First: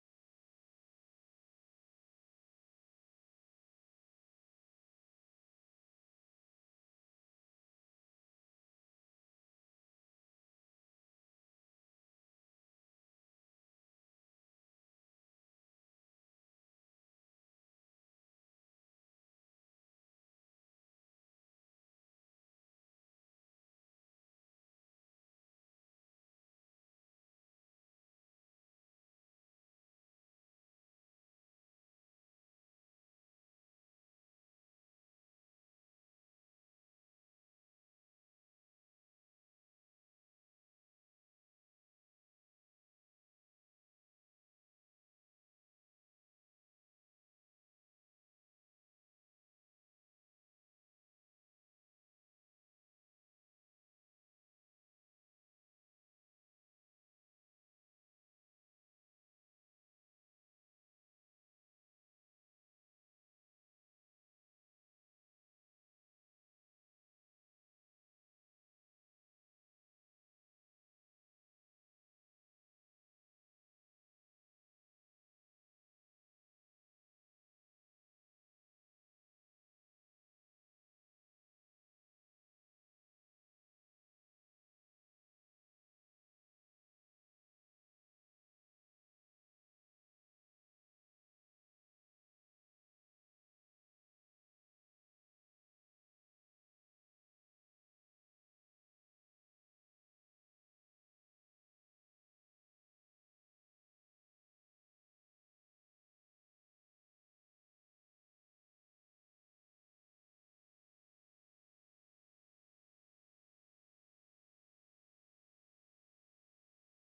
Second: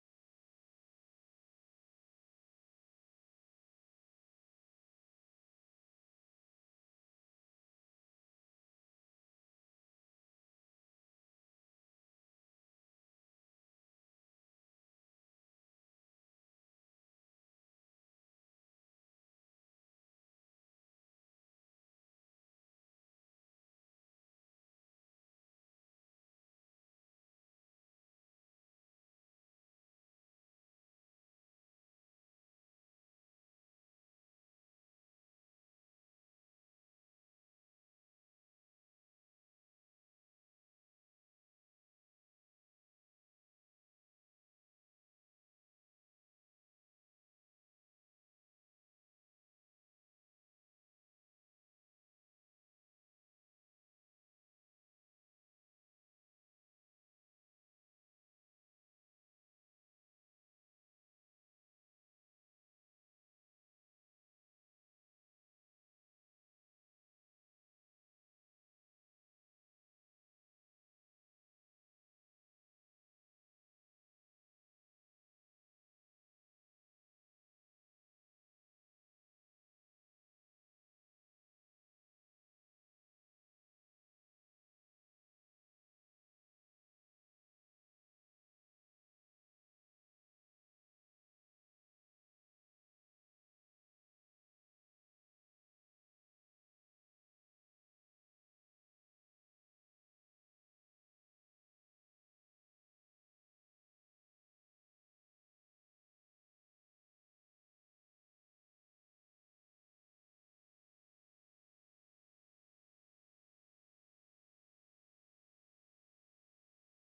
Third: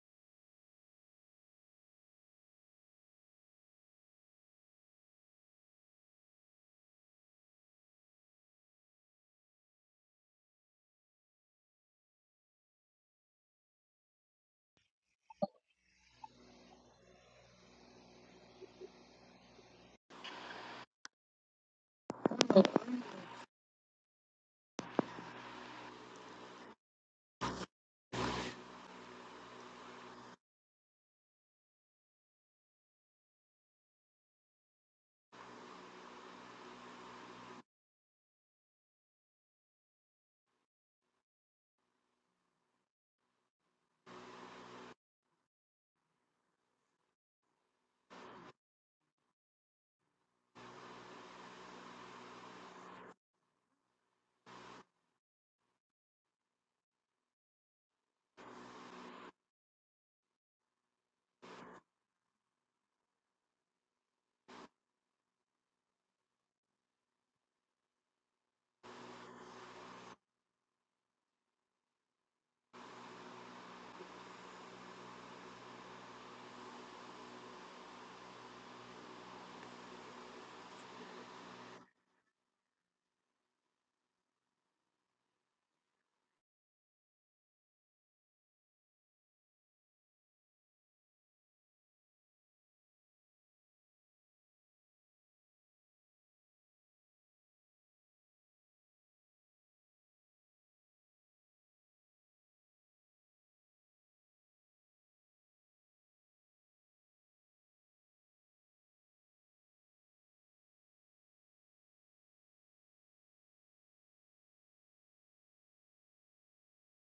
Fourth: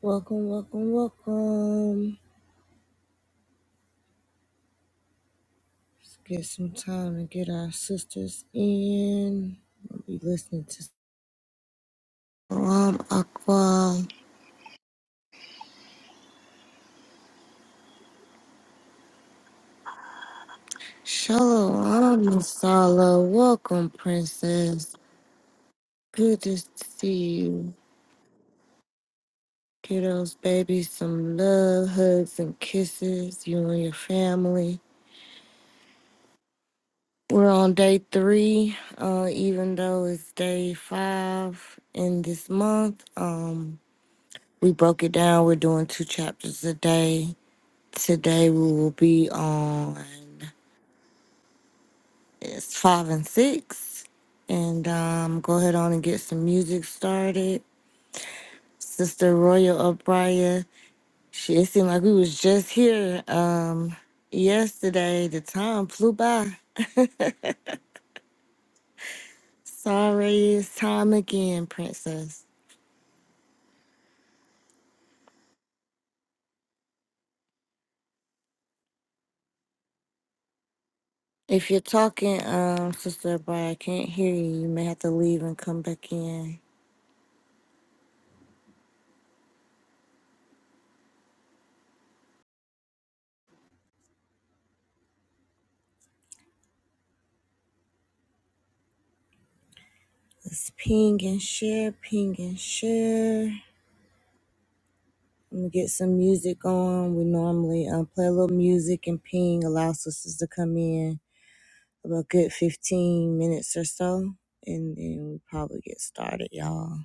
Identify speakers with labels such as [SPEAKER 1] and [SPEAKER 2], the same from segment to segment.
[SPEAKER 1] Welcome, welcome, welcome. Let's get some time to get our sisters in. We'll be listening to Salam Akbar. Shalom Masala. Welcome, Princess. Good to see you. Kiddos, baby, some love, hugs, and kisses. You and your family. We're on day three, uh, even though it's day five in this month. Um. We broke it down. We're doing two chapters a day. Today we will be on it's five and six. And um, go ahead on and get some music started. Sister Royal O'Brien. She it seemed like we was just here um yesterday. The time flew by. Sorry, it's time again, princess. If you're talking, um, Sister O'Brien, I can't hear you. You may have to leave and come back in. Let's ping and share, ping and share. I'm gonna get some music on. We normally um, play a little music and ping, allow sisters to come in about a good 15 minutes or so, and then we probably get started, y'all.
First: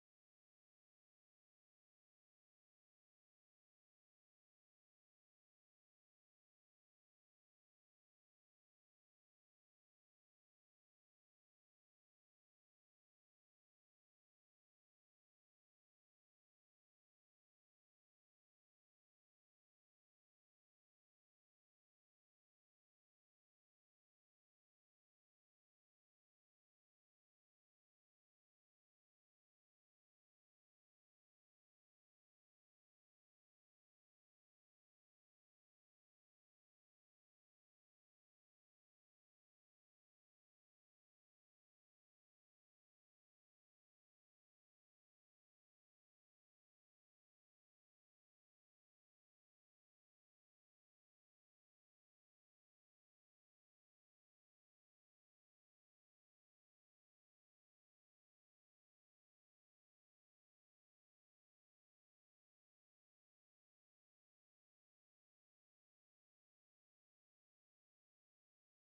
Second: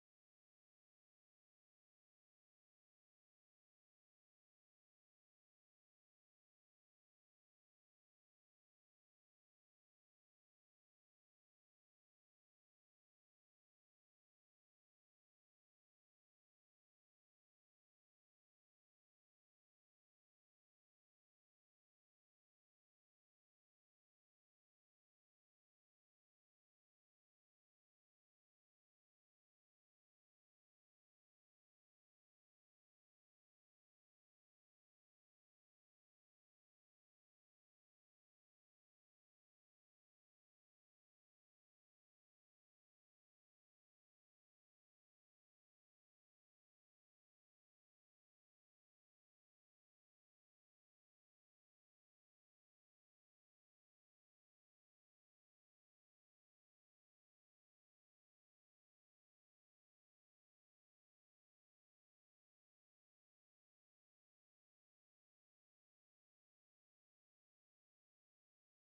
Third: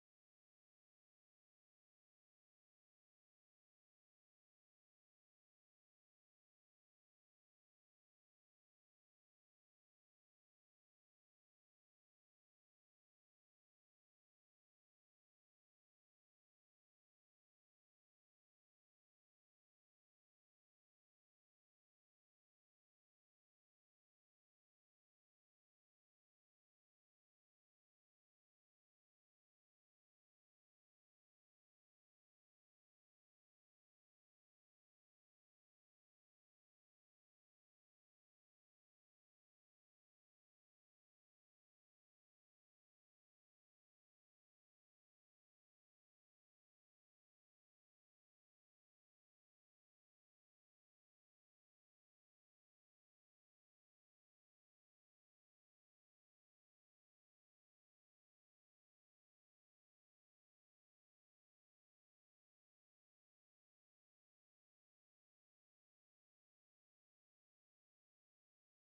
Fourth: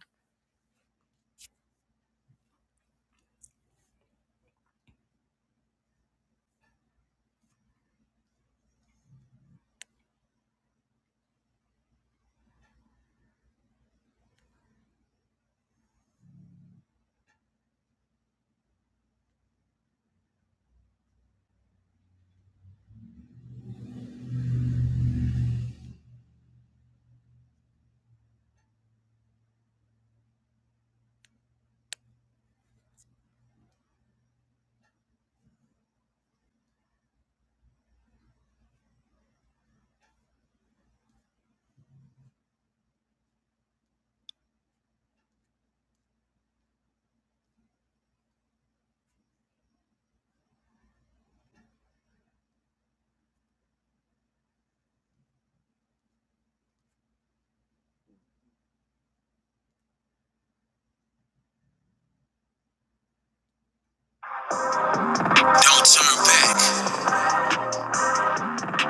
[SPEAKER 1] Don't turn back.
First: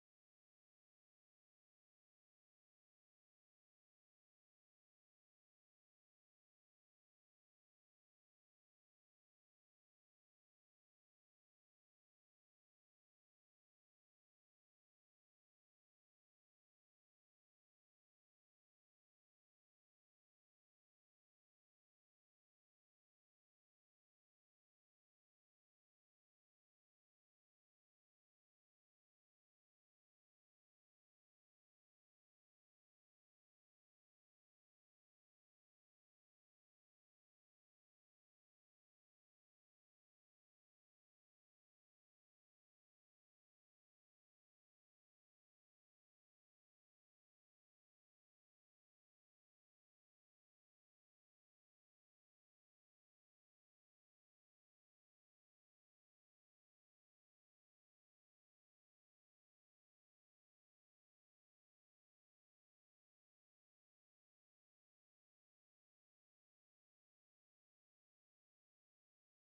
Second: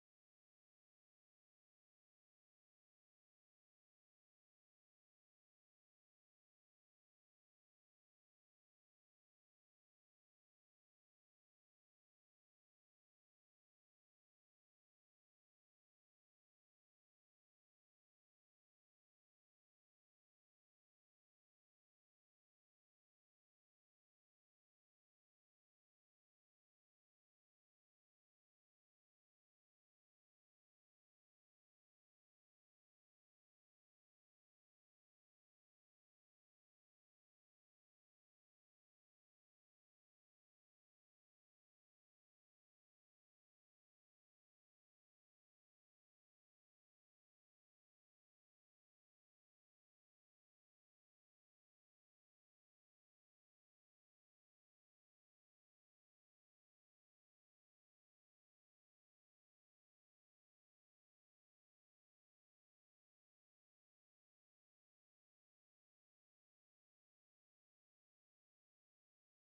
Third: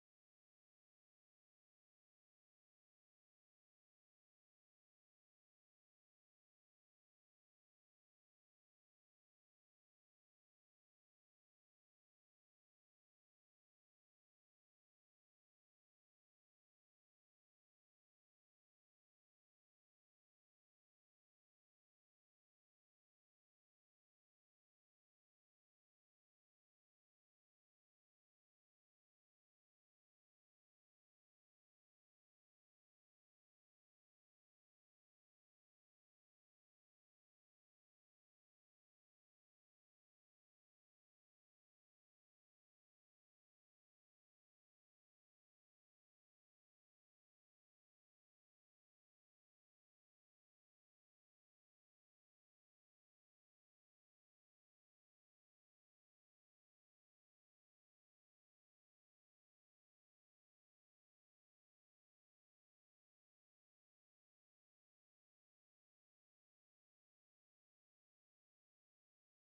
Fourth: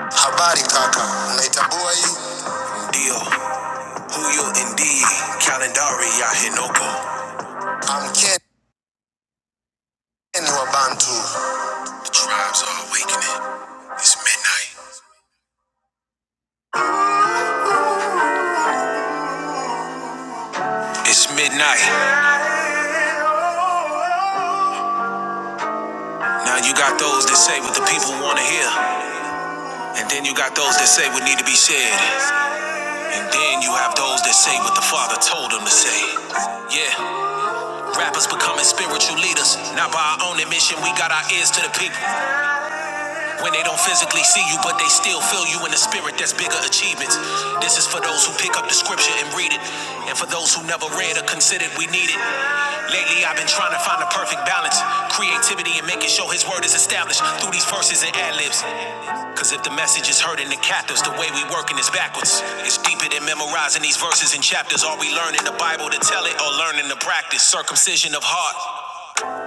[SPEAKER 1] Habari kaka, unaitambua hii? Ndio, huyo ndiye kalendari ya Henoko. I'm Ken. The tribes are awakening. It's midnight. It's midnight. Now you got those that say what the people want to hear. And then you got those that say what need to be said. And then you have those that say what the Father told them to say. Yeah, rappers becoming spiritual leaders. Not by our own admission, we got our ears to the people. When they don't physically see you, but they still feel you in the spirit, that's bigger achievements. This is for those who pick up the scripture and read it, and for those who never read or considered we need it. Lately, I've been trying to find the perfect balance, creativity, and making sure His word is established through these verses and ad libs. Cause if the message is hurting the captives, the way we working is backwards. It's deeper than memorizing these verses and chapters. Are we learning the Bible to tell it or learning to practice? Circumcision of heart.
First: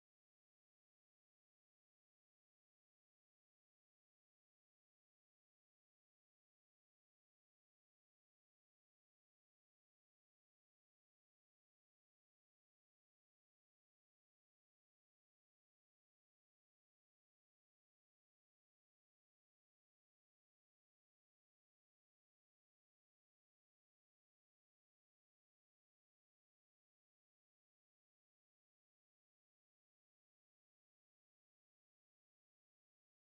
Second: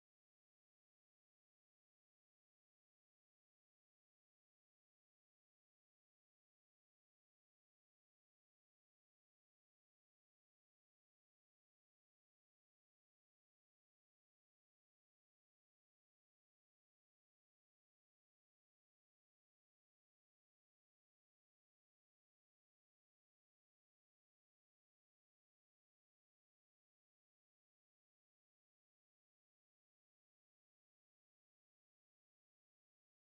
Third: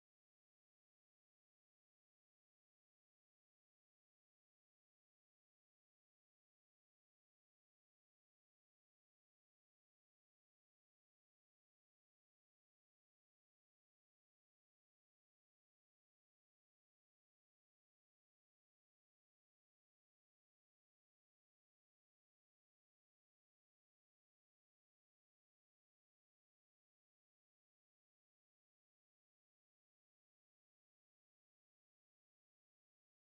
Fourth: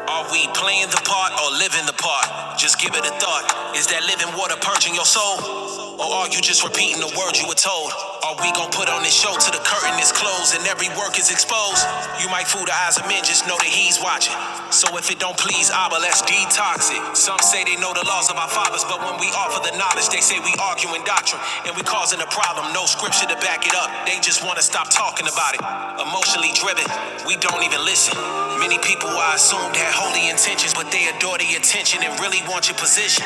[SPEAKER 1] Are we playing the part or living the part? Just give it a thought. Is that living water purging your soul? Or are you just repeating the words you were told? Are we gonna put on this show till the curtain is closed and every work is exposed? You might fool the eyes of men, just know that he's watching. So if it don't please Abba, let's detox it. Some say they know the laws of our fathers, but when we offer the knowledge, they say we arguing doctrine and we causing a problem. No scripture to back it up. They just wanna stop talking about it. Emotionally driven, we don't even listen. Many people I assumed claimed had holy intentions, but they adore the attention and really want your position.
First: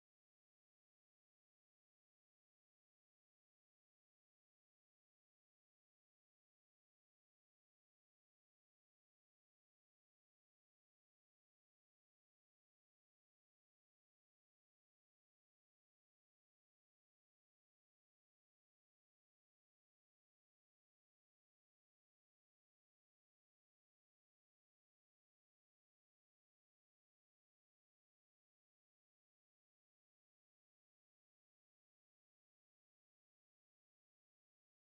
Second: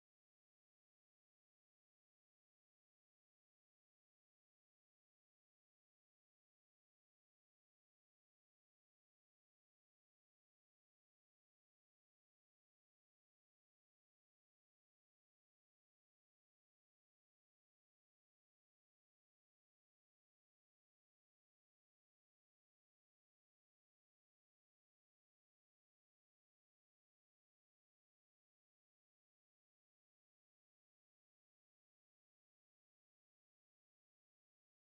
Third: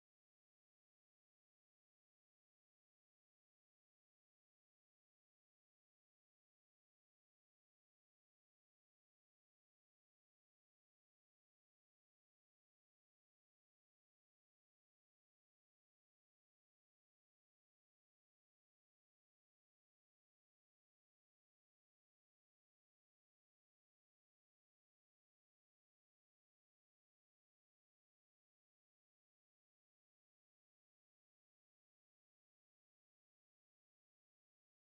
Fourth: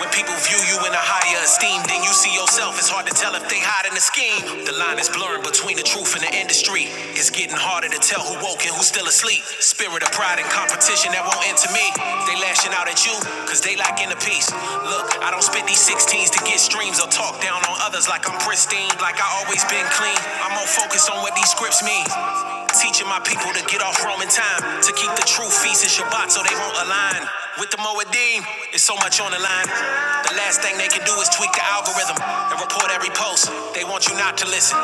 [SPEAKER 1] When people view you in a higher esteem than you see yourself, it's hard to tell if they hide in the scheme. The line is blurring between the truth and the industry. It's getting harder to tell who woke and who's still asleep. Spirit of pride and competition that won't end to me. They lashing out at you, cause they lacking the peace. Look, I don't spit these 16s to get streams or talk down on others like I'm pristine, like I always been clean. I'm more focused on what these scripts mean. Teaching my people to get off Roman time, to keep the truth feast and Shabbat, so they won't align. With the Moedim, it's so much on the line. The last thing they can do is tweak the algorithm and report every post. They want you not to listen,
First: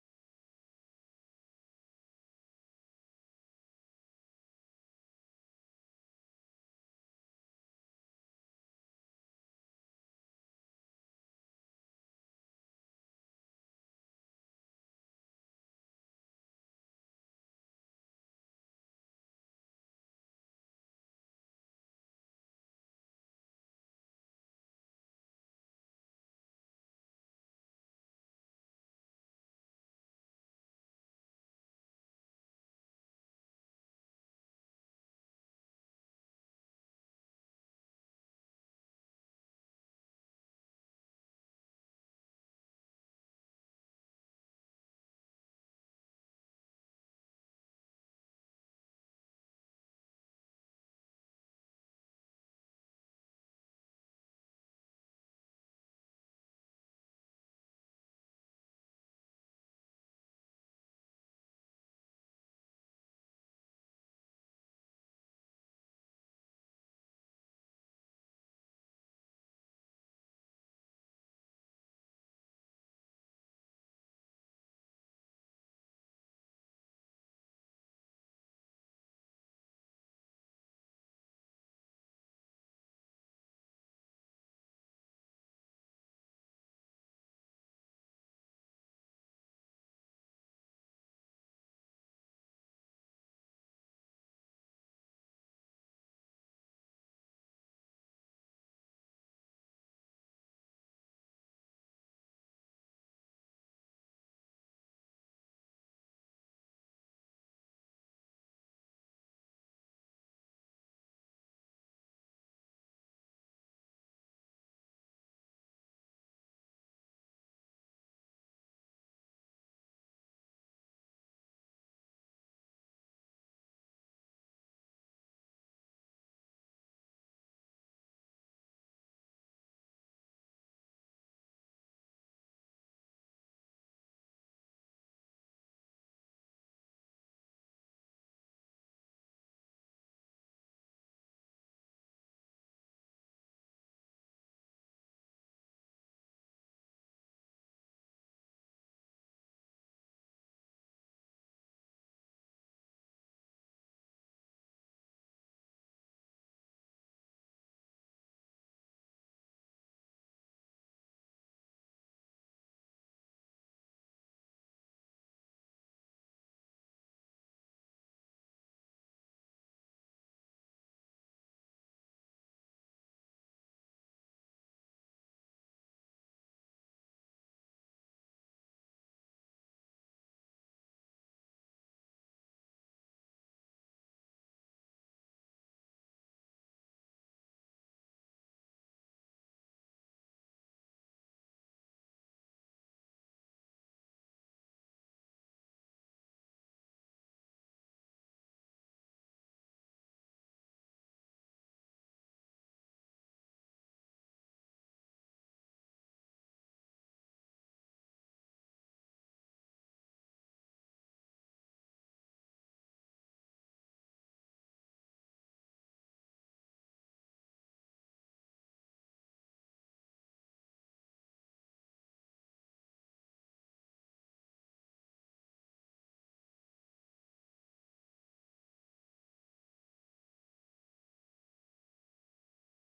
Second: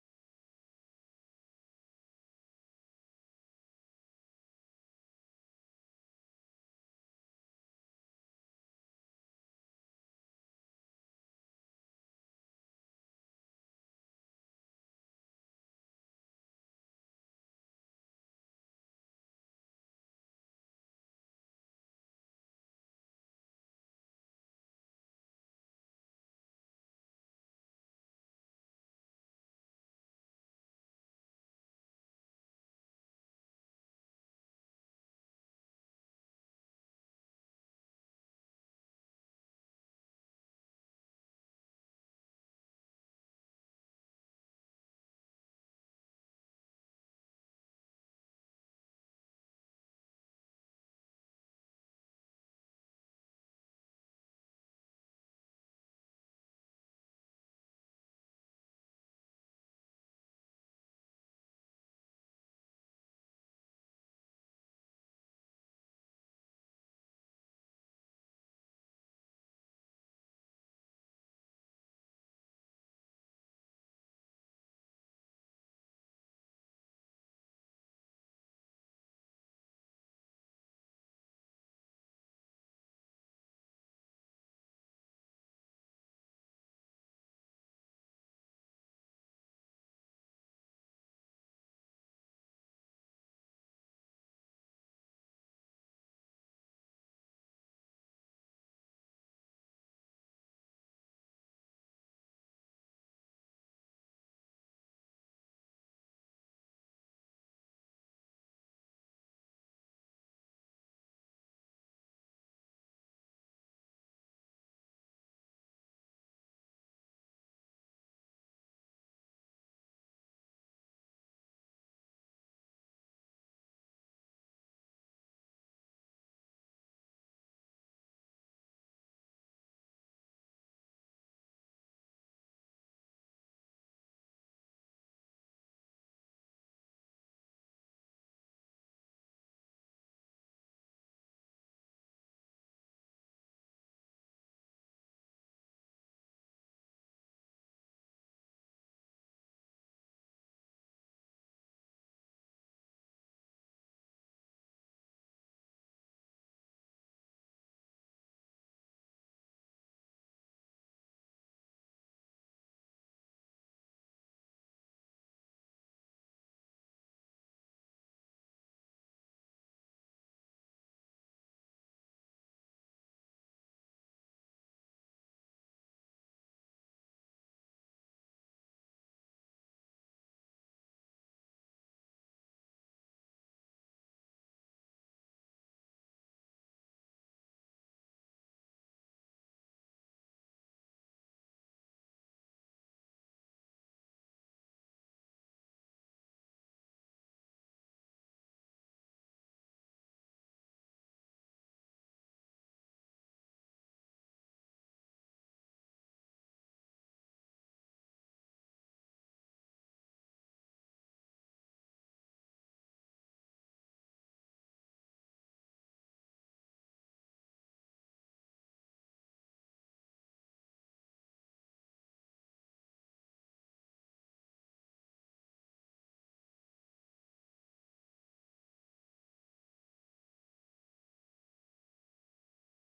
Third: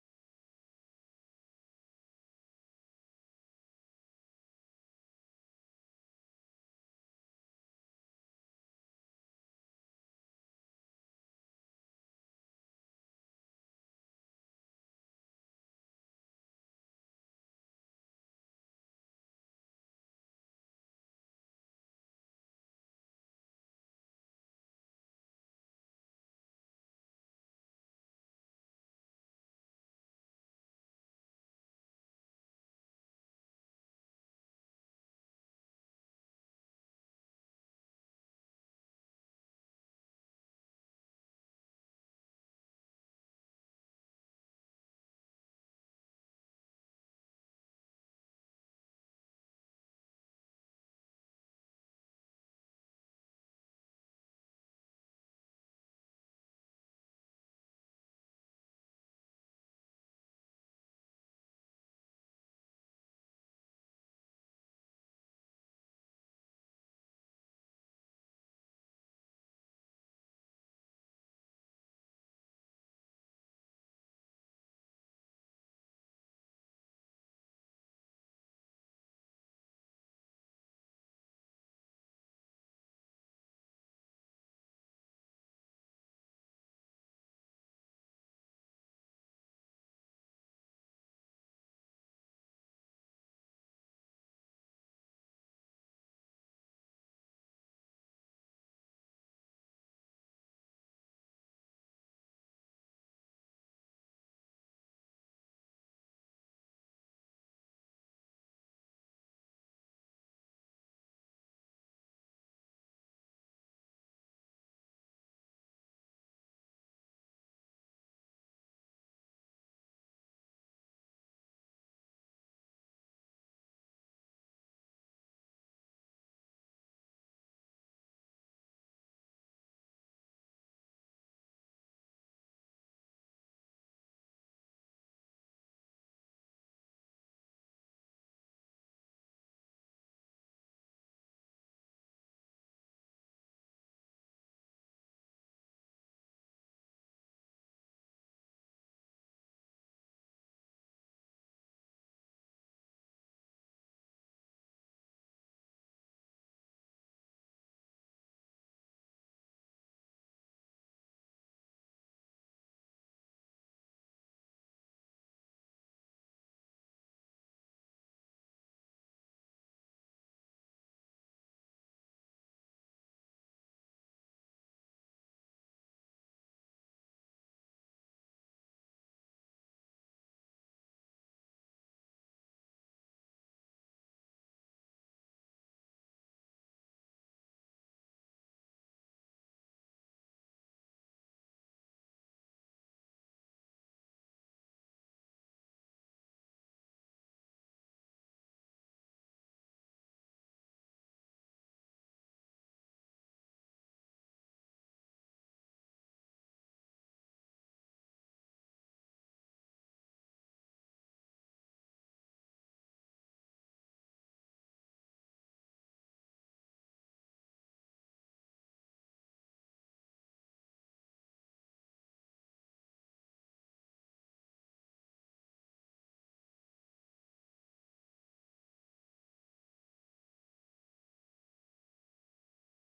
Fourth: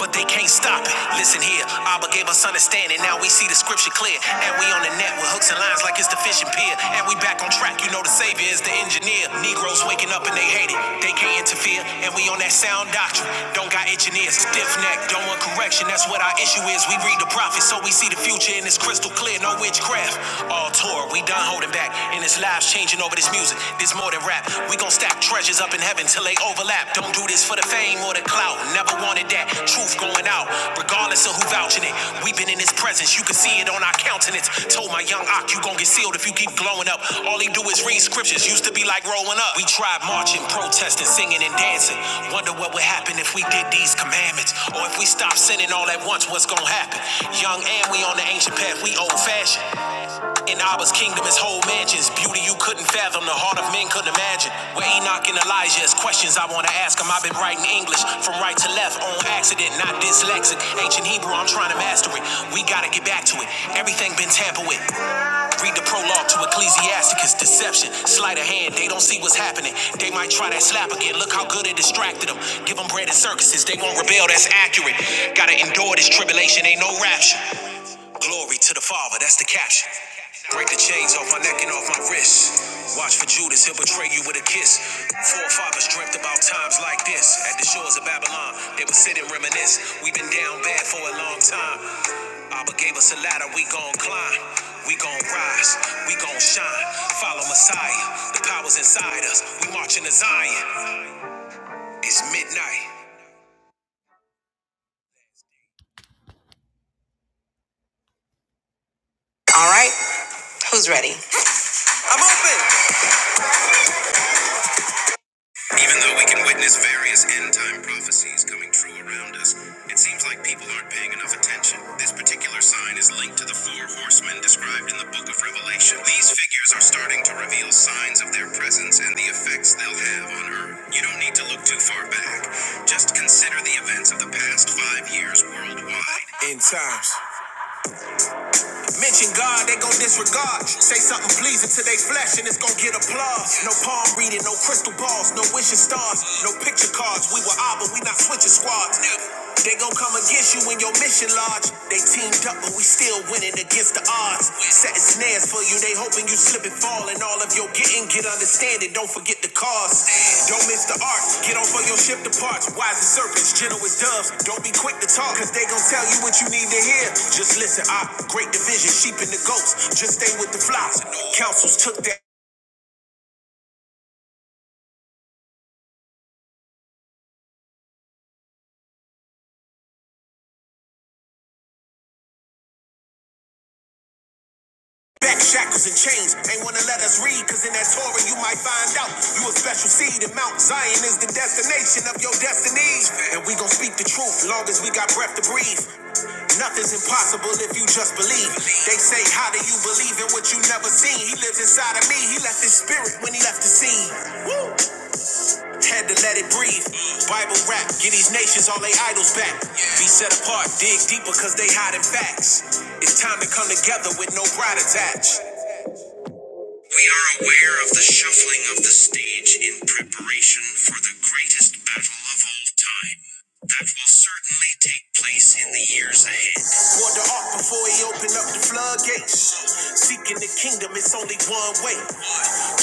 [SPEAKER 1] but they can't stop it. Listen here, Abba gave us understanding. Now we see the scripture clear, and we on the net with hooks and lines like it's the fishing pier. And we back on track. You know the savior is the engineer. Negroes waking up and they hate it. They can't interfere, and we on that sound doctrine. Don't got itching ears, stiff neck. Don't want correction. That's what our issue is. We read the prophets, so we see the future, and it's crystal clear. No witchcraft craft. All tour, we done holding back. And it's lives changing over this music. This more than rap. We gon' stack treasures up in heaven till they overlap. Don't do this for the fame or the clout. Never wanted that. Truth going out, regardless of who vouching it. We been in his presence. You can see it on our countenance. Told my young Ock, you gon' get sealed if you keep glowing up. All he do is read scriptures. Used to be like rolling up. We tried marching, protesting, singing, and dancing. Wonder what would happen if we did these commandments. Or if we stopped sinning all at once, what's gonna happen? Young and we on the ancient path, we old fashioned. In Abba's kingdom is whole mansions, beauty you couldn't fathom, the heart of men couldn't imagine. Where Enoch and Elijah is questions I wanna ask him. I've been writing English from right to left on accident, not dyslexic. Ancient Hebrew, I'm trying to master it. We gotta get back to it. Everything been tampered with. Read the prologue to Ecclesiasticus, deception, sleight of hand. They don't see what's happening. They might try that slap again. Look how good it distracted them. Give them bread and circuses. They won't rebel. That's accurate. Gotta endure this tribulation. Ain't no rapture. Glory to the Father. That's the caption. Break the chains off my neck and off my wrist. Watch for Judas, he'll betray you with a kiss. Forefathers dreamt about times like this. At the shores of Babylon, they would sit and reminisce. We've been down bad for a long time. Abba gave us a ladder, we gon' climb. We gon' rise, we gon' shine. Follow Messiah, the power's inside us. We marching to Zion. It's midnight. All right, who's ready? I'm open. Even though we can witness various end time prophecies coming true around us, it seems like people aren't paying enough attention. This particular sign is linked to the four horsemen described in the book of Revelation. These figures are starting to reveal signs of their presence and the effects they'll have on Earth. You don't need to look too far back. Just consider the events of the past five years worldwide mention God, they gon' disregard. Say something pleasing to their flesh and it's gon' get applause. No palm reading, no crystal balls, no wishing stars, no picture cards. We were all, but we not switching squads. They gon' come against you in your mission lodge. They teamed up, but we still winning against the odds. Setting snares for you, they hoping you slip tripping, fall, and all of your getting, get understanding. Don't forget the cause. Don't miss the art. Get on for your ship to parts. Wise as serpents, gentle as doves. Don't be quick to talk, cause they gon' tell you what you need to hear. Just listen, Ah, great division, sheep and the goats. Just stay with the flocks. Councils took that. Back shackles and chains, ain't wanna let us read, cause in that Torah you might find out you a special seed, and Mount Zion is the destination of your destiny. And we gon' speak the truth, long as we got breath to breathe. Nothing's impossible if you just believe. They say, How do you believe in what you never seen? He lives inside of me, he left his spirit when he left the scene. Woo! Had to let it breathe. Bible rap, get these nations all they idols back. Be set apart, dig deeper, cause they hiding facts. It's time to come together with no pride attached. We are aware of the shuffling of the stage in preparation for the greatest battle of all time. That will certainly take place in the years ahead. Water up before he opened up the floodgates. Seeking the kingdom, it's only one way.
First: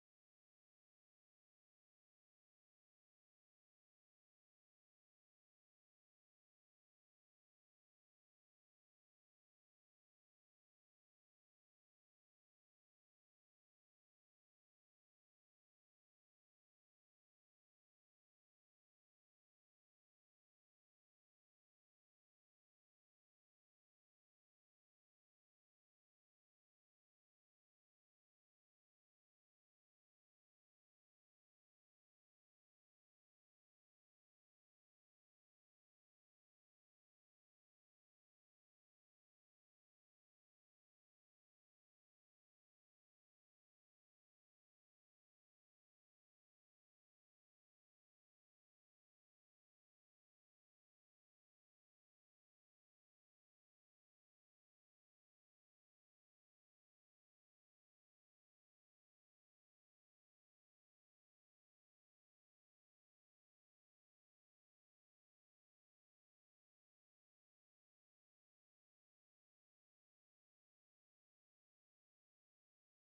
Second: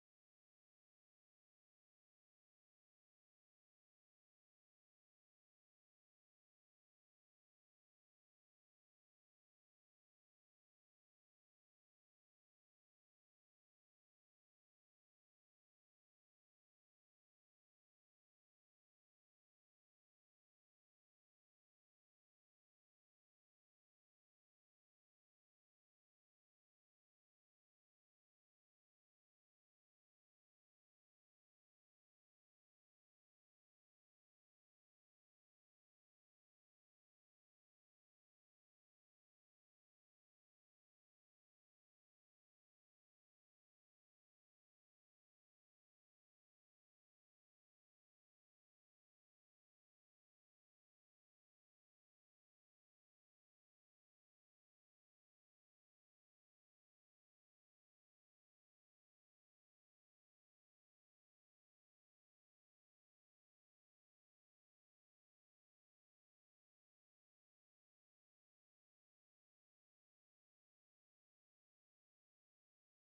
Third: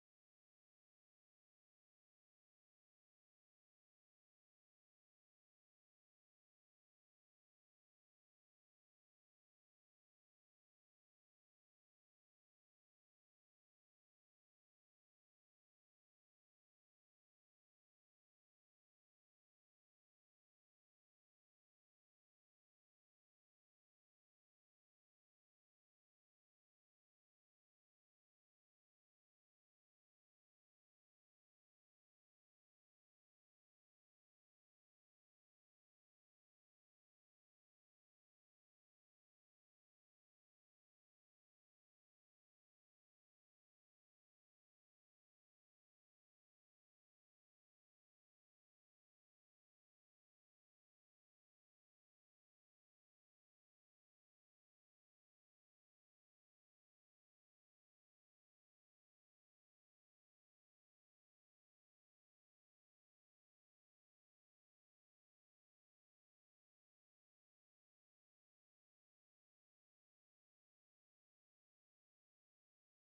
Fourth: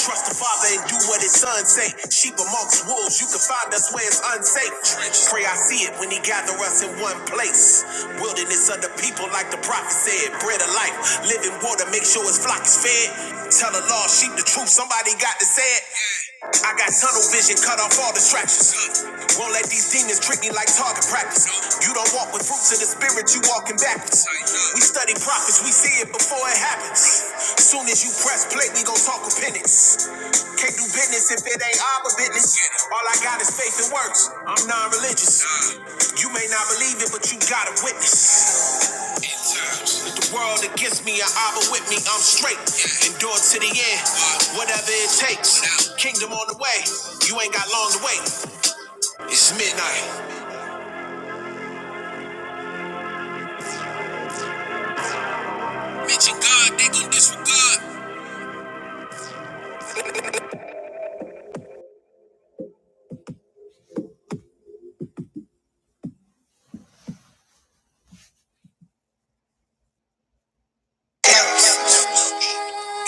[SPEAKER 1] Trust the Father and do what his son say. Sheep amongst wolves, you can find us where it's unsafe. Pray I glory, I see it when he gather us in one place. Wilderness of the people, like the prophet said, bread of life, living water, make sure his flock is fed. Tell the lost sheep the truth, somebody got to say it. I got tunnel vision, cut off all distractions. Won't let these demons trick me like target practice. You don't walk with fruits of the spirit, you walking backwards. We study prophets, we see it before it happens. Soon as you press play, we gon' talk repentance. Can't do business if it ain't our business. All I got is faith and works. I'm non-religious. You may not believe it, but you gotta witness. With the world against me, I abba with me. I'm straight, endure to the end, whatever it takes. Kingdom on the way. You ain't got long to wait. It's midnight. Mention God, they gon' disregard.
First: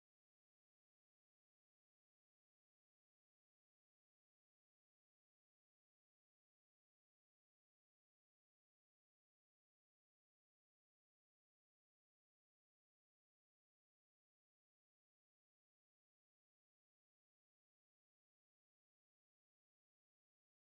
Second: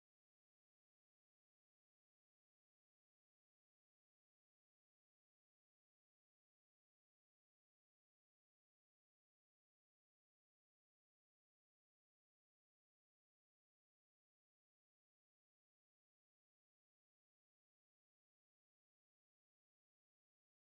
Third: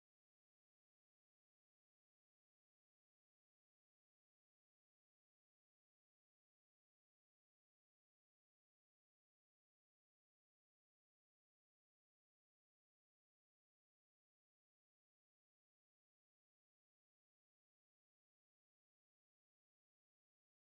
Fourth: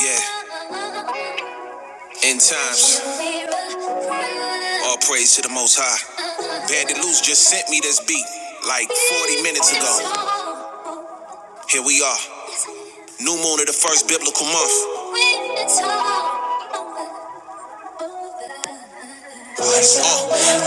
[SPEAKER 1] Yeah. End times. All praise to the Most High. Bandit Loose just sent me this beat like 40 minutes ago. Here we are. New moon of the first biblical month. Uh,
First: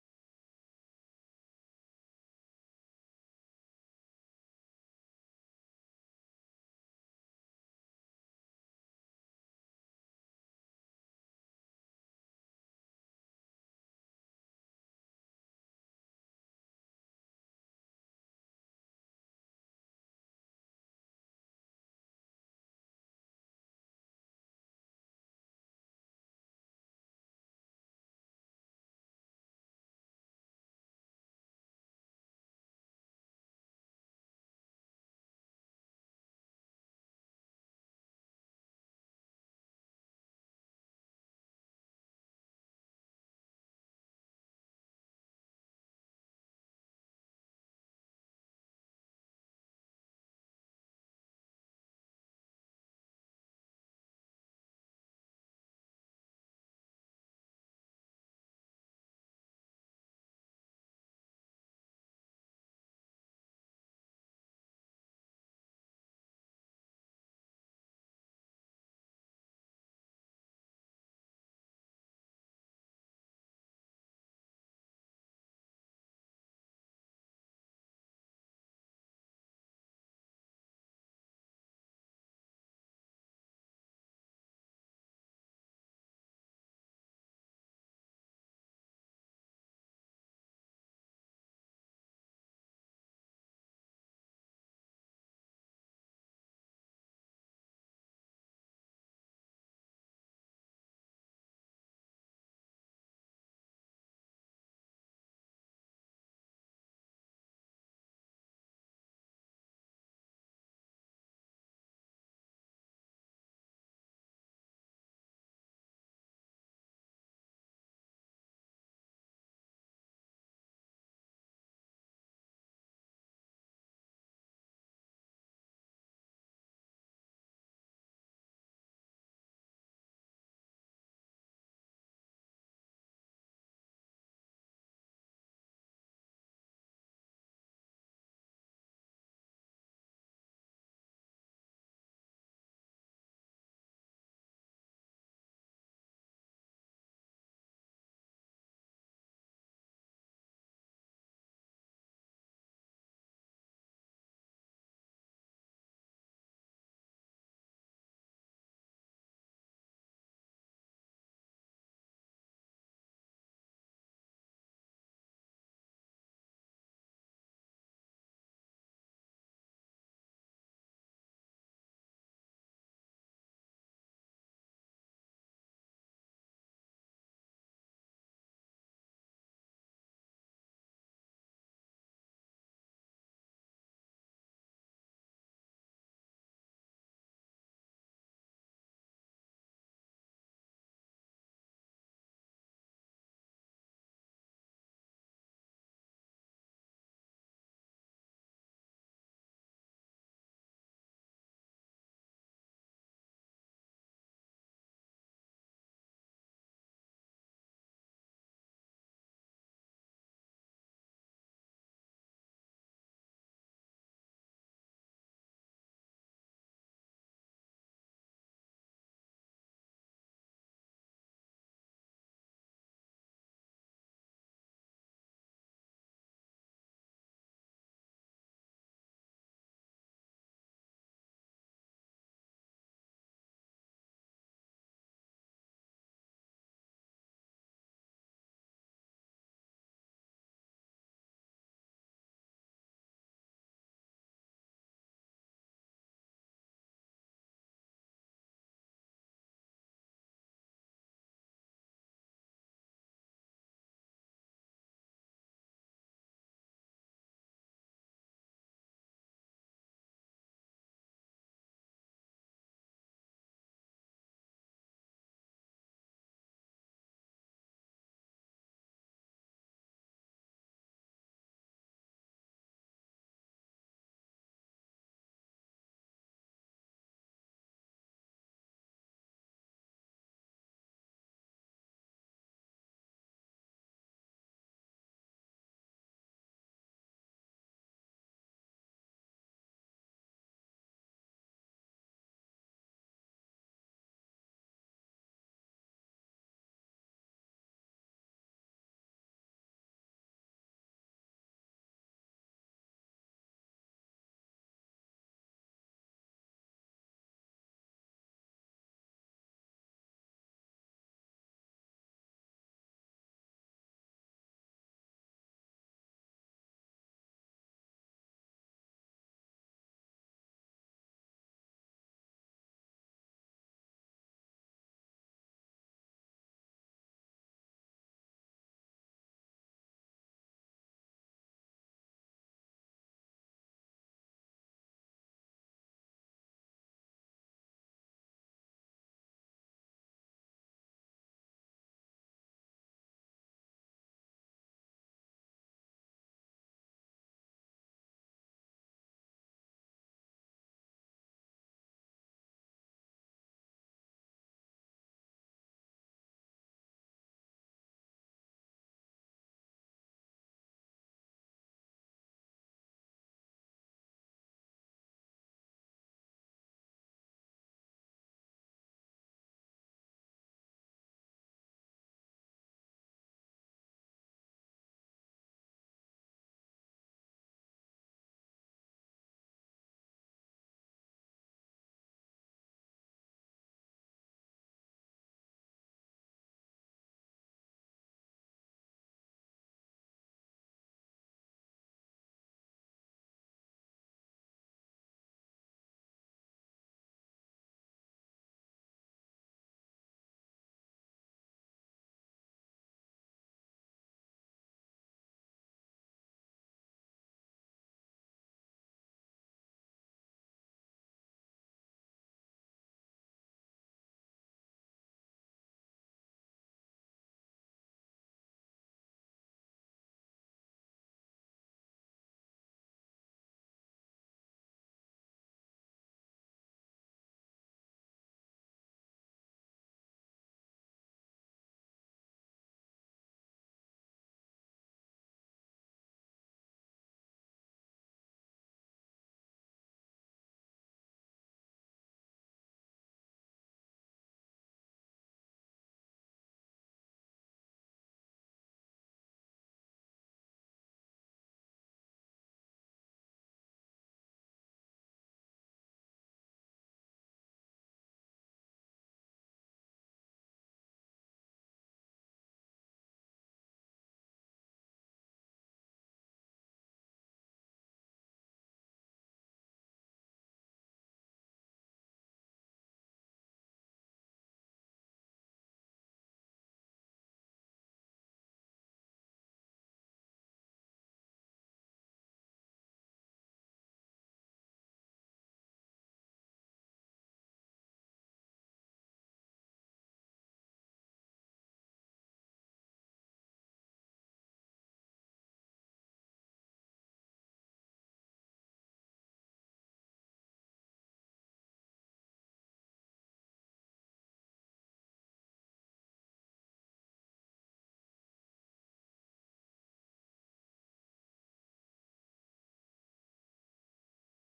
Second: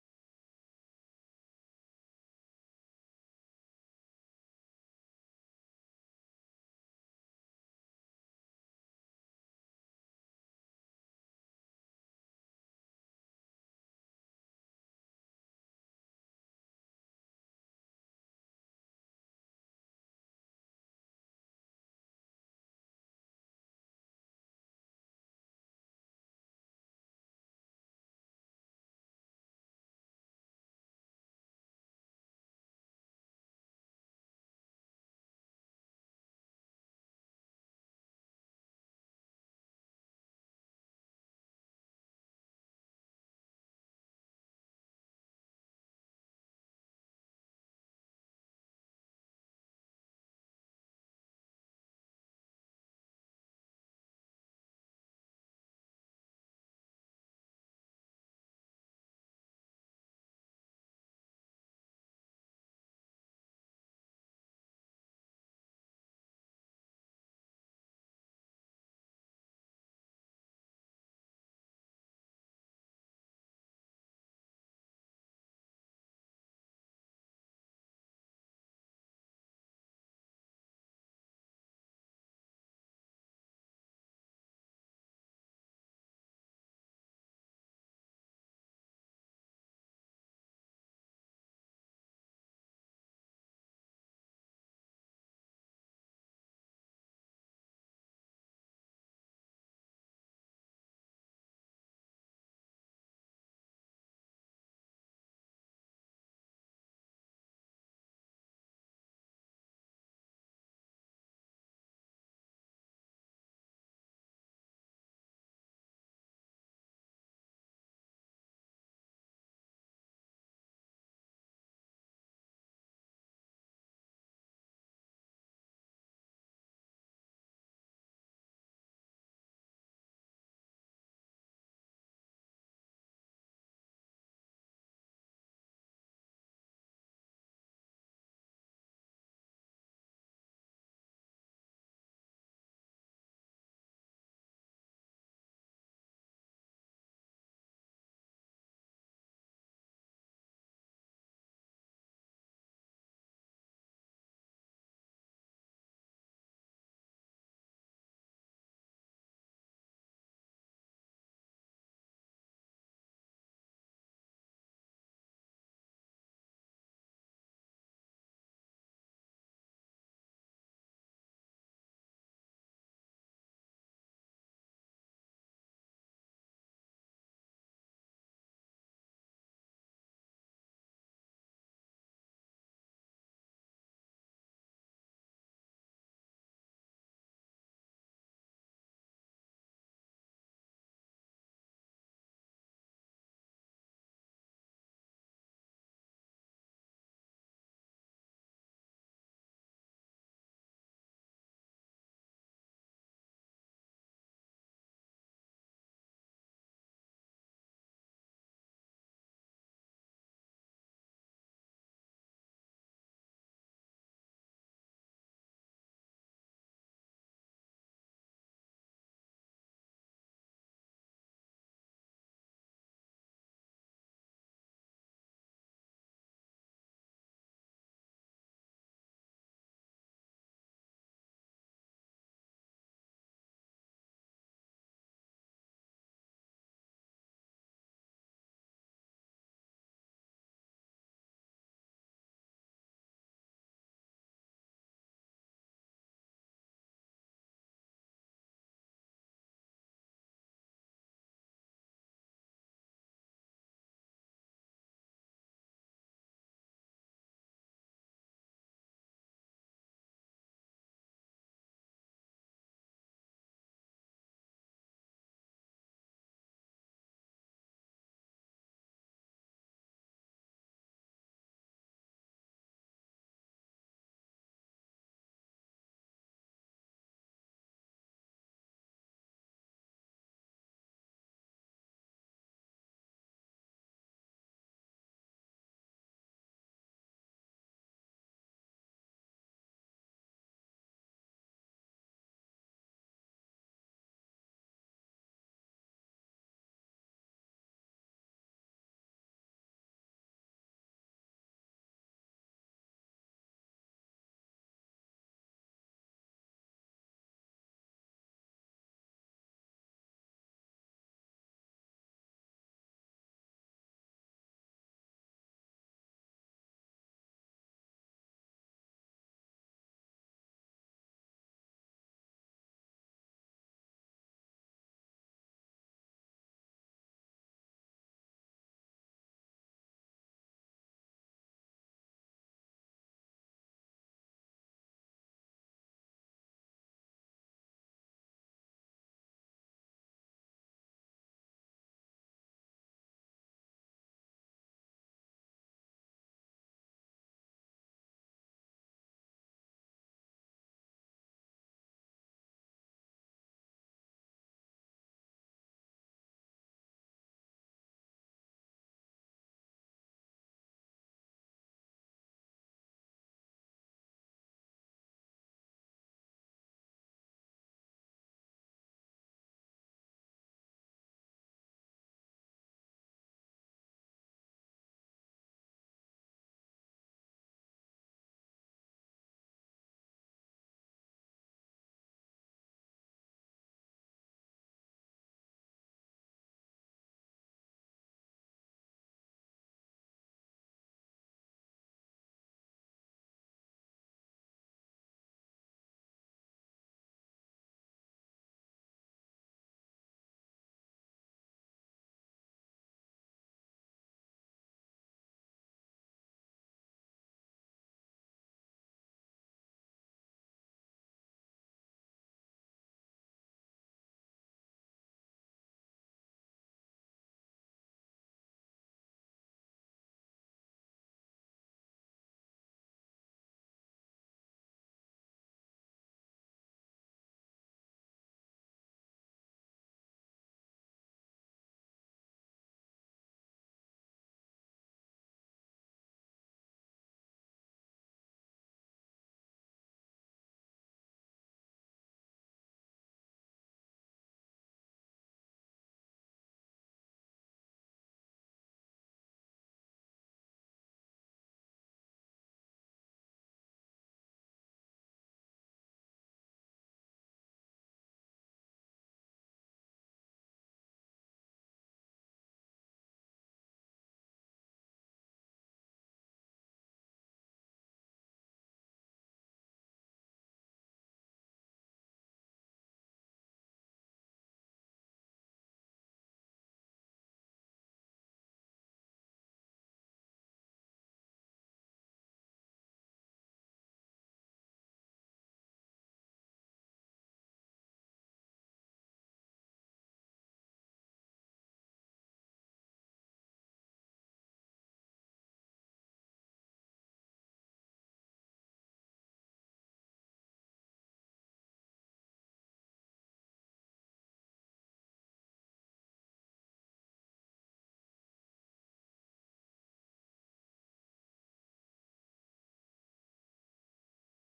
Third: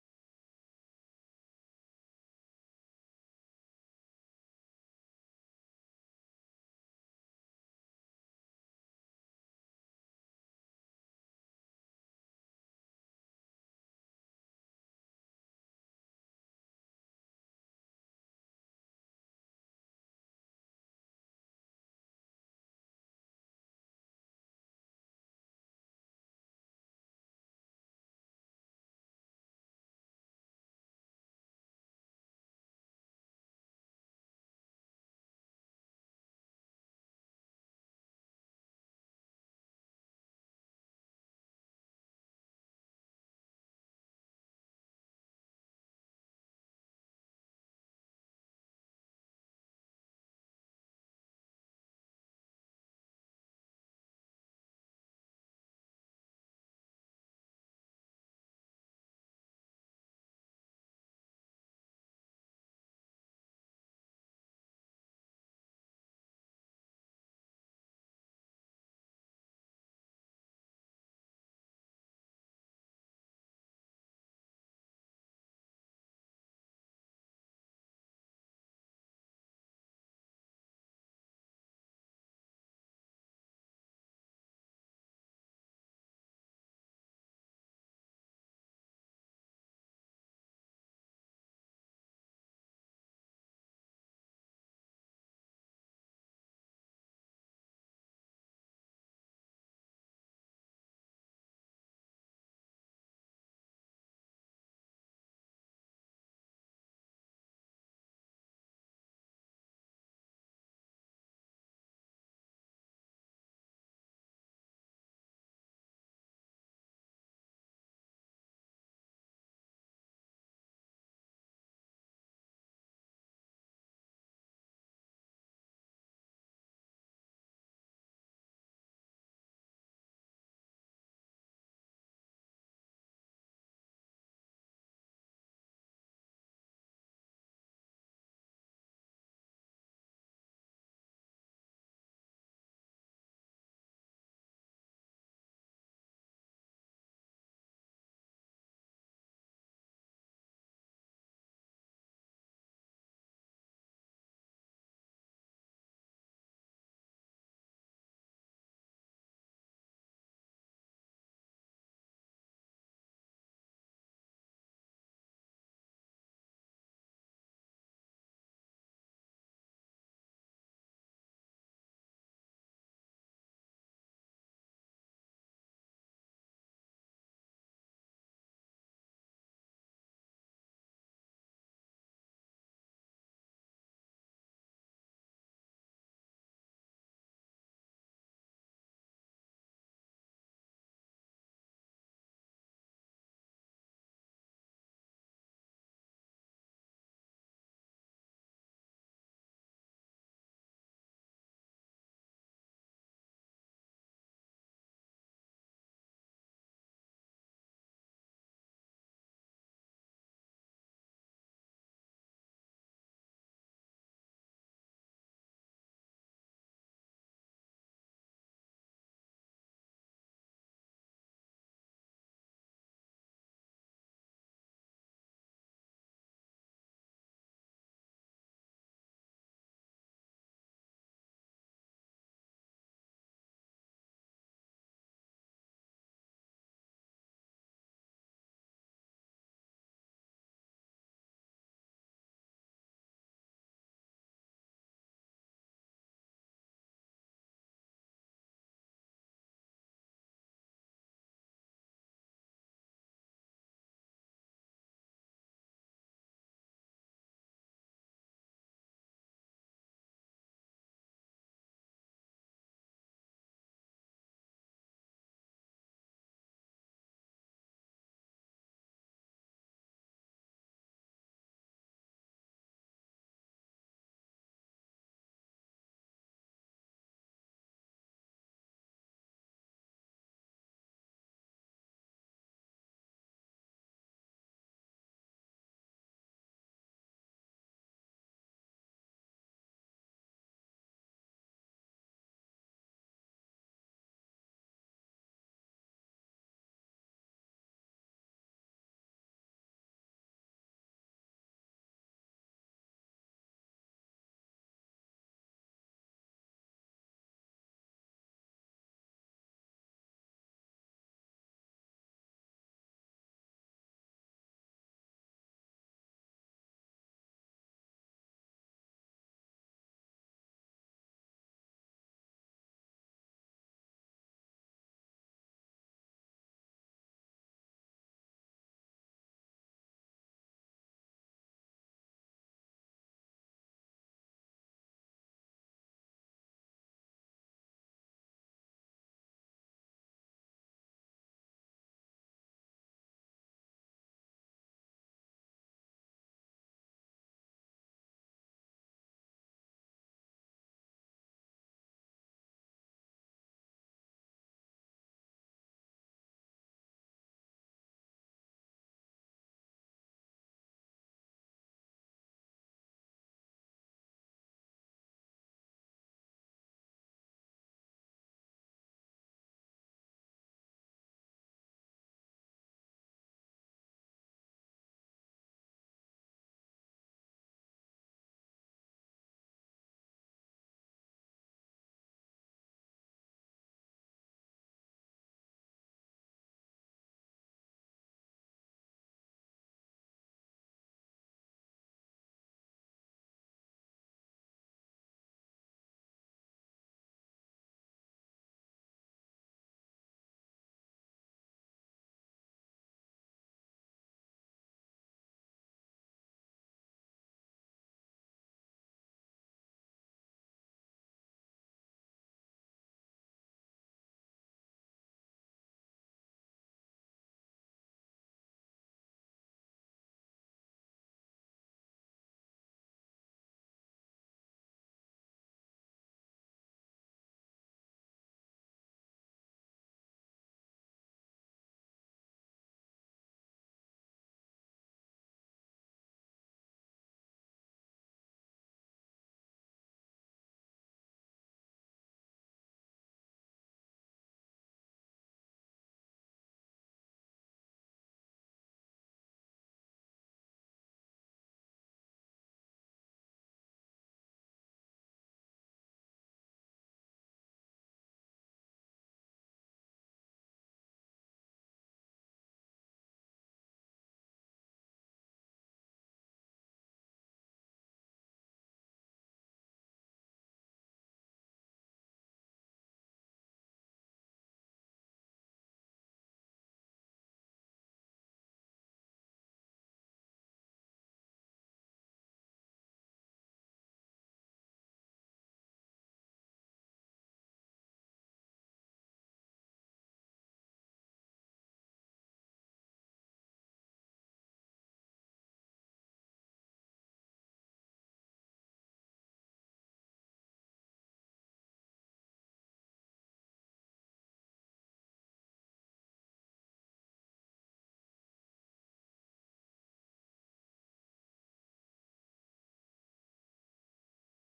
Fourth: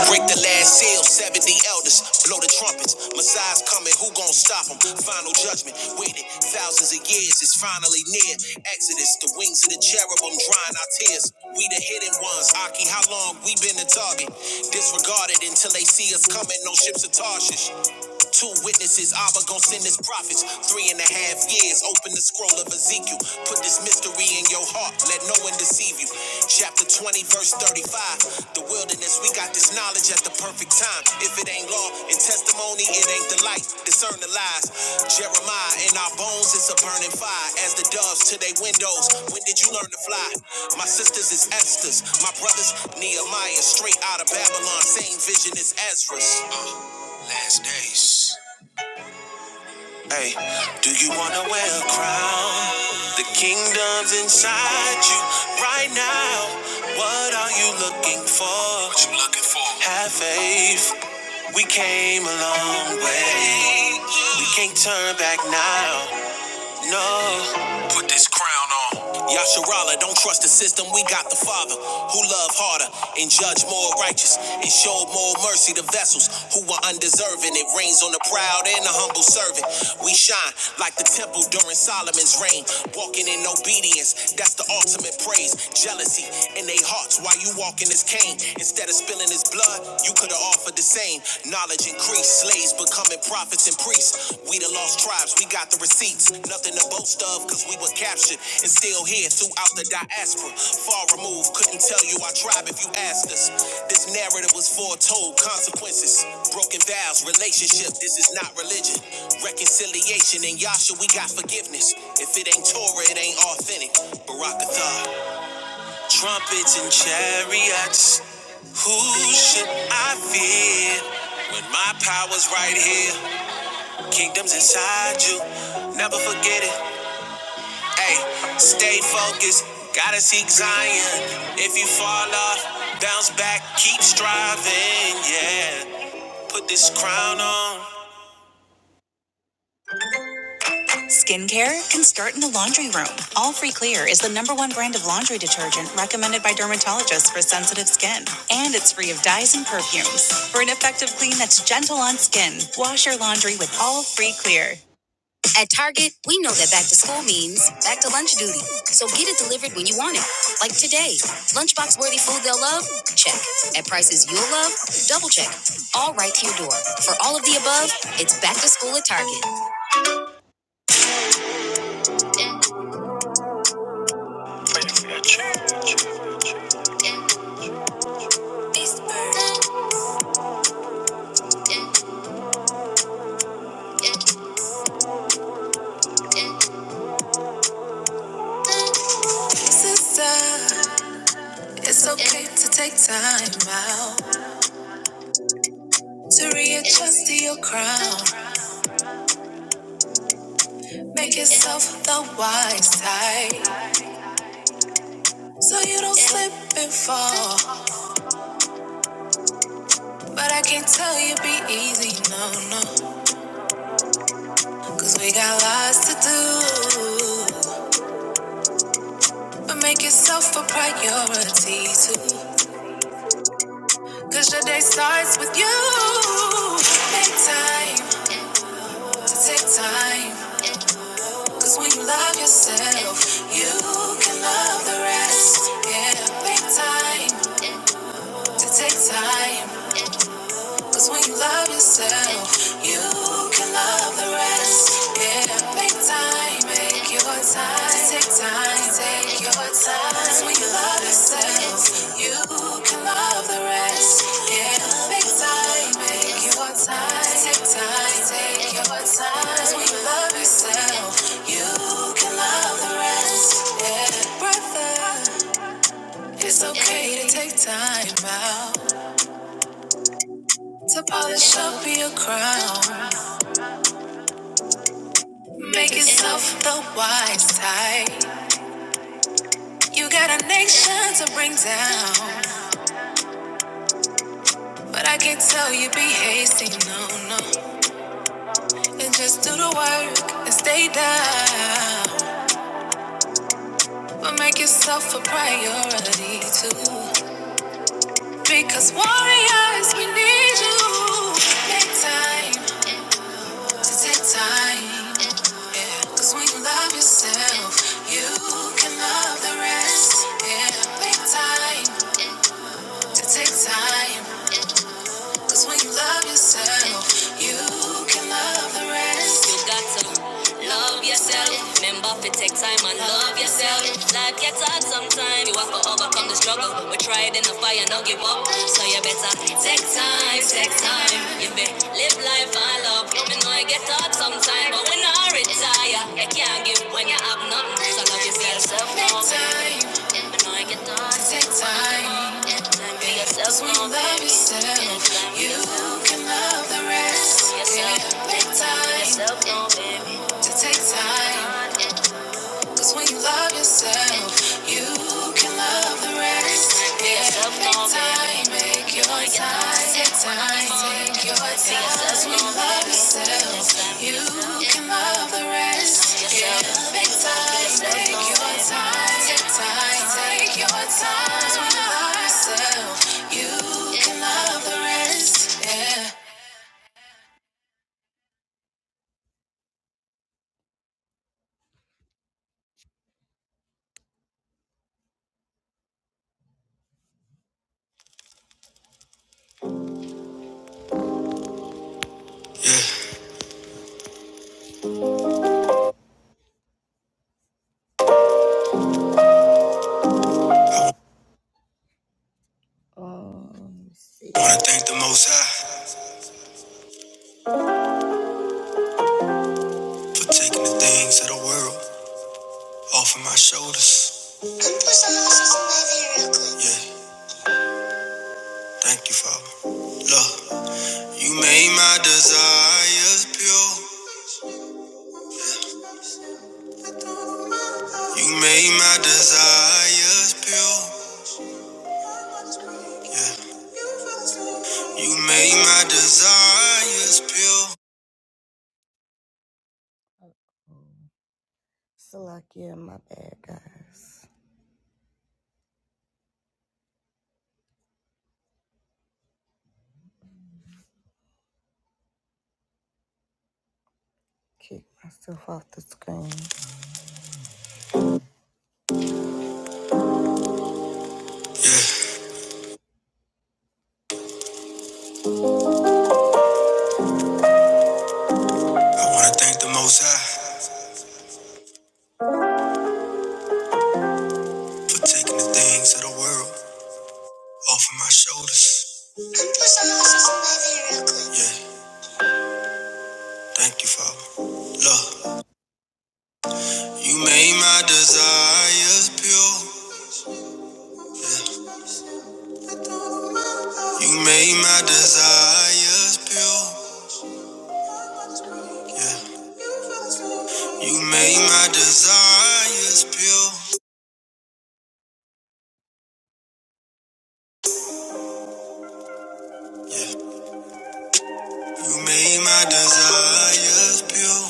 [SPEAKER 1] break the last seal, 70 elders, blow the trumpets. Messiah's coming, who gon' stop him? Final judgment, waited thousands of years, it's finally near. Exodus, the wings of the cherubim drying our tears. We the hidden ones, Aki, how long we been the target? Disregarded until they see us coming, no ships of Tarshish. Two witnesses, Abba gon' send his prophets. Three and a half years, open the scroll of Ezekiel. Put this mystery in your heart, let no one deceive you. Chapter 20, verse 35. The wilderness, we got this knowledge at the perfect time. If it ain't law and testimony, it ain't the light. Discern the lies. Jeremiah in our bones it's a burning fire. As the doves to their windows, when did you learn to fly? My sisters is Esther's, my brothers Nehemiah, straight out of Babylon. Same vision as Ezra's. Stay. Hey, do you wanna wear a crown? The kingdom's inside you right now. What are you looking for? What you looking for? Have faith. We came a long way. We can't turn back now. No. Put this crown on. Yasharala, don't trust the system. We got the Father who loved harder and judged more righteous and showed more mercy to vessels who were undeserving. It rains on the proud and the humble servant. We shine like the temple during Solomon's reign, walking in obedience. That's the ultimate praise. Jealousy in their hearts while you walking this cane. Instead of spilling his blood, you could have offered the same knowledge and creed increase. Slaves becoming prophets and priests. We the lost tribes, we got the receipts. Nothing to boast of, cause we were captured and still here throughout the diaspora. Far removed, couldn't tell you our tribe if you asked us. This narrative was foretold, consequences. Broken vows, relationship, this is not religion. Reconciliation in Yasha, we got forgiveness. If it ain't Torah, it ain't authentic. Barakathah. Trumpets and chariots, who should I fear? When my power's right here, kingdoms inside you, never forget it. Hey, stay focused, gotta seek Zion. If you fall off, bounce back, keep striving, yeah. Put this crown on. Skincare can start in the laundry room. All Free Clear is the number one brand of laundry detergent recommended by dermatologists for sensitive skin. And it's free of dyes and perfumes. For an effective clean that's gentle on skin, wash your laundry with All Free Clear. At Target, we know that back to school means back to lunch duty. So get it delivered when you want it. Like today. Lunchbox worthy food they'll love? Check. At prices you'll love? Double check. All right to your door. For all of the above, it's back to school at Target. Sister, it's okay to take time out to readjust to your crown. Make yourself the wise type so you don't slip and fall. But I can't tell you be easy, no, no, cause we got lots to do. But make yourself a priority too, cause your day starts with you. Make time to take time. Cause when you love yourself, you can love the rest. Yeah, make time to take time. Cause when you love yourself, you can love the rest. Yeah, make time, make your time. Take time, take your time. 'Cause when you love yourself, you can love the rest. Yeah, make time, make your time. Take time, take your time. 'Cause when you love yourself, you can love the rest. Yeah, brother, it's okay to take time out to polish up your crown. Make yourself the wise type. You got a nation to bring down. But I can't tell you be hasty, no, no. And just do the work and stay down. But make yourself a priority too. Because warriors, we need you. Make time to take time. Yeah. Cause when you love yourself, you can love the rest. Yeah. Make time to take time. Cause when you love yourself, you can love the rest. You got to love yourself. Remember to take time and love yourself. Life gets hard sometimes. You have to overcome the struggle. But try it in the fire, not give up. So you better take time, take time. You be live life and love. You know it get hard sometimes, but when I retire, you can't give when you have nothing. So love yourself. Take time. Take time. because Sweet love yourself. You can love the rest. Yeah. Take time. To take time. Cause when you love yourself, you can love the rest. Yeah, take time, make your time, take time, take your time. Cause when you love yourself, you can love the rest. Yeah, take time, make your time, take time, take your time. 'Cause when you love yourself, you can love the rest. Yeah. Yeah. Um, let Wanna thank the Most High for taking the things of the world. off of my shoulders. Yeah, thank you, Father. Look, you made my desires pure. You made my desires pure. Yeah, you made my desires pure. So like, yeah, my bad, guys. Kick myself off the screen. Yeah, I wanna thank the Most High for taking the things of the world off of my shoulders. Yeah, thank you, Father. Look, you made my desires pure. Yeah. You made my desires pure. You made my desires pure. You made my desires pure.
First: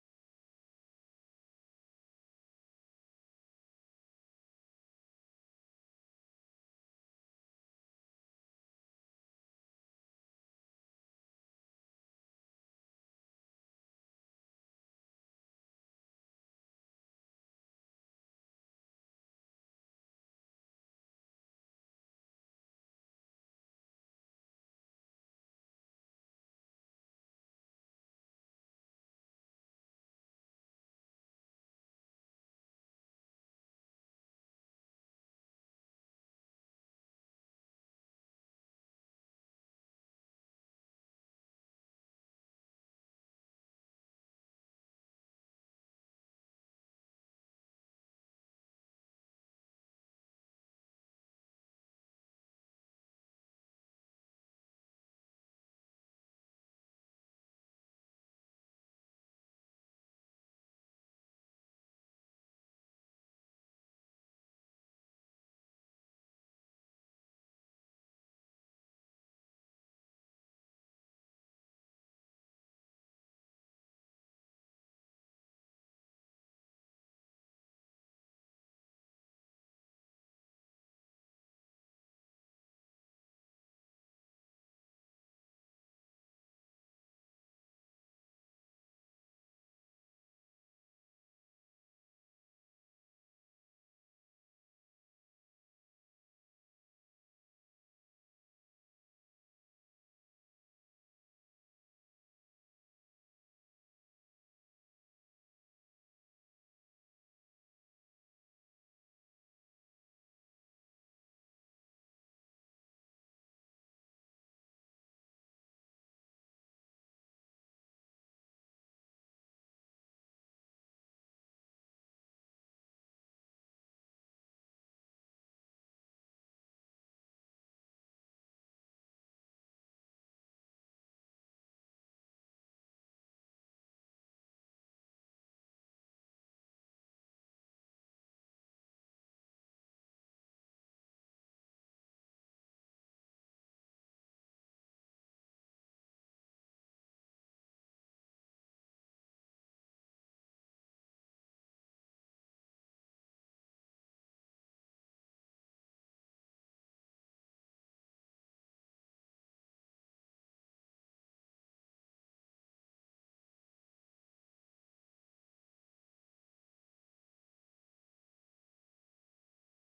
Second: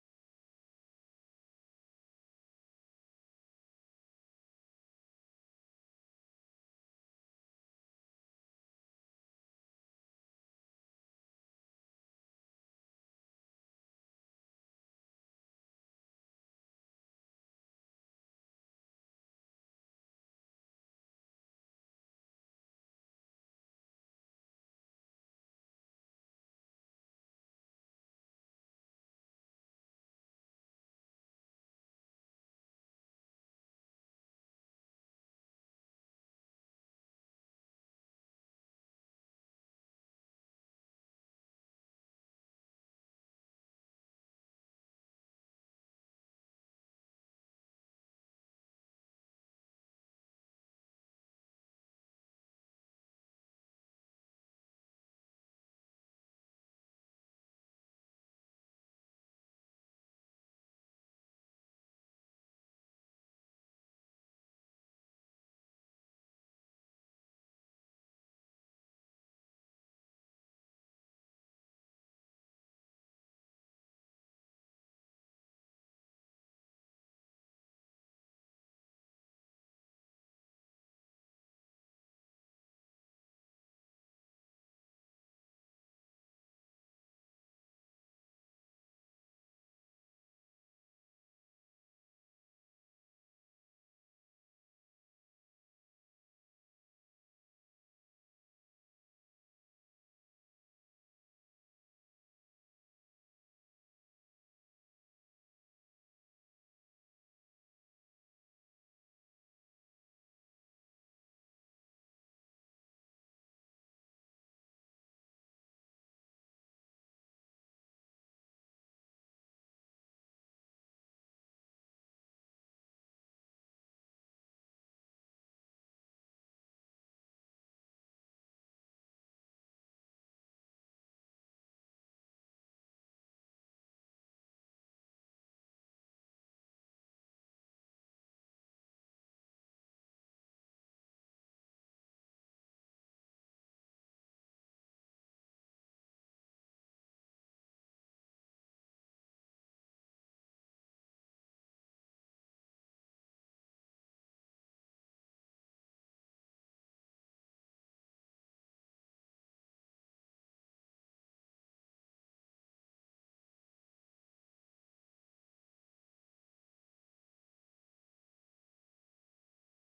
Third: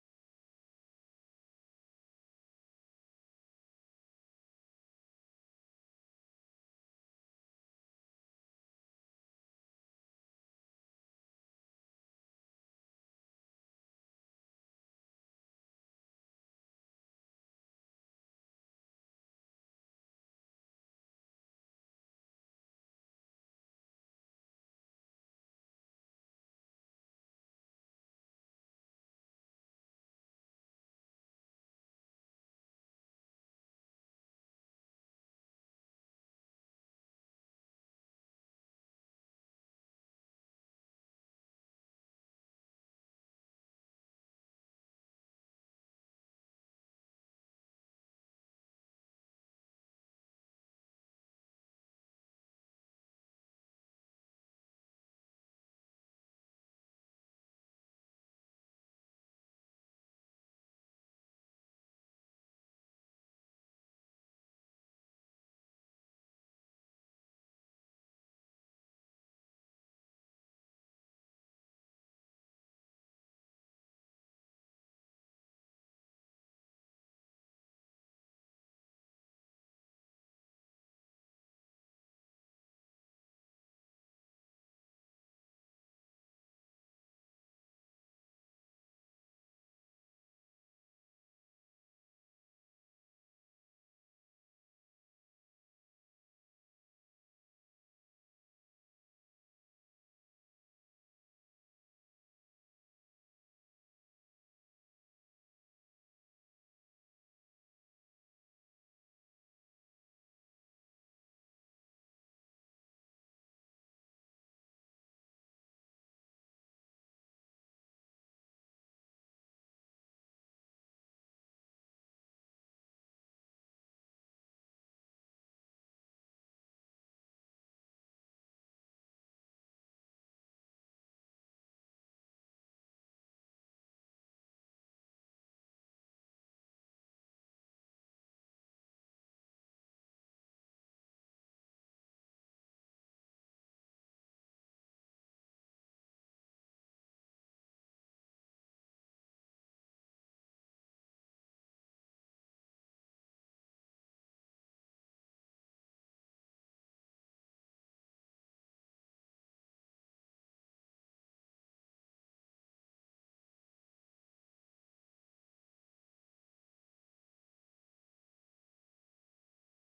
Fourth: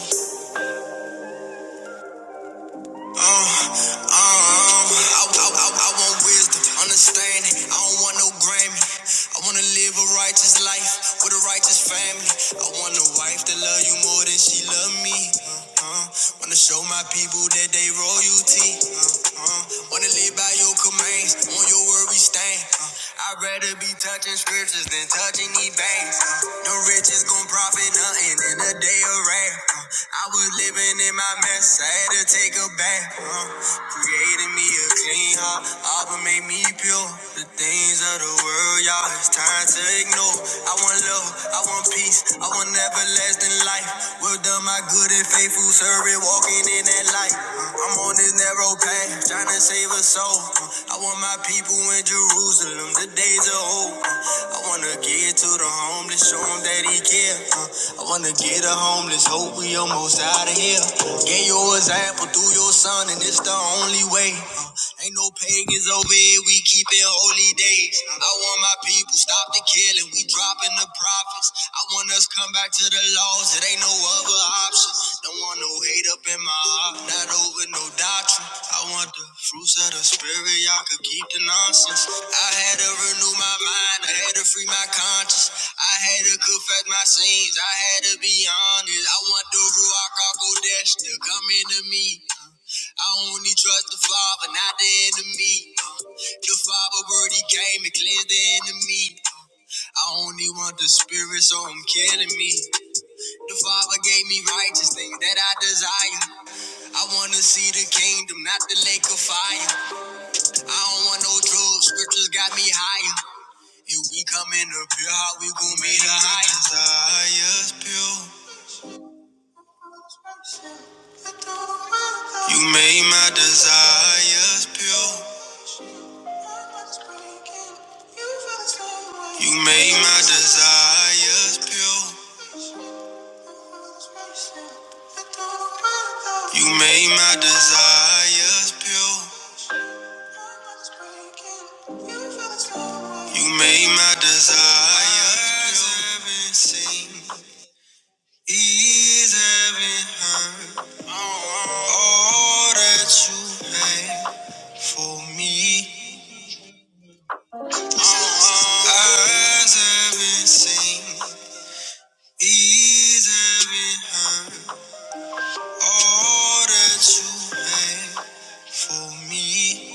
[SPEAKER 1] Uh, uh, uh, I, I, I, want wisdom, understand. I don't want no Grammy. I wanna live a righteous life with a righteous family. I want a wife that love you more than she love me. Uh, uh, wanna show my people that they royalty. Uh, uh, wanna live by your commands, on your word we stand. Uh, I'd rather be touching scriptures than touching these banks. Uh, the rich is gon' profit nothing in a day of wrath. Uh, I was living in my mess, I had to take a bath right, huh? Created me a clean heart, Abba made me pure. The things of the world, y'all, it's time to ignore. I want love, I want peace, I want everlasting life. Well done, my good and faithful servant, walking in that light. Uh, I'm on this narrow path, trying to save a soul. Uh, I want my people in Jerusalem, the days of hope. Uh, I wanna get to the homeless, show 'em him that he care. Uh, I wanna get a homeless, hope we almost out of here. Get your example through your son, and it's the only way. Uh, ain't no pagans over here, we keep it holy days. I want my people stop the killing, we dropping the profits. I want us come back to the laws, it ain't no other option. Don't want no hate up in my heart, not over no doctrine. I want the fruits of the spirit, y'all could keep the nonsense. I had to renew my mind, I had to free my conscience. I had I had to confess my sins, I had to be honest. I want the Ruach Kodesh to come into me. I only trust the Father, not the enemy. The Father word he came and cleansed the enemy. I only want the Spirit, so I'm killing me. The Father gave me righteous things that I desire. I wanna see the kingdom, not the lake of fire. I don't want no drugs, scriptures got me higher. If we come in up here, how we gon' meet the highest? You made my desires pure. You made my desires pure. You made my desires pure. You met you as heaven seen. These heaven All that you made for me,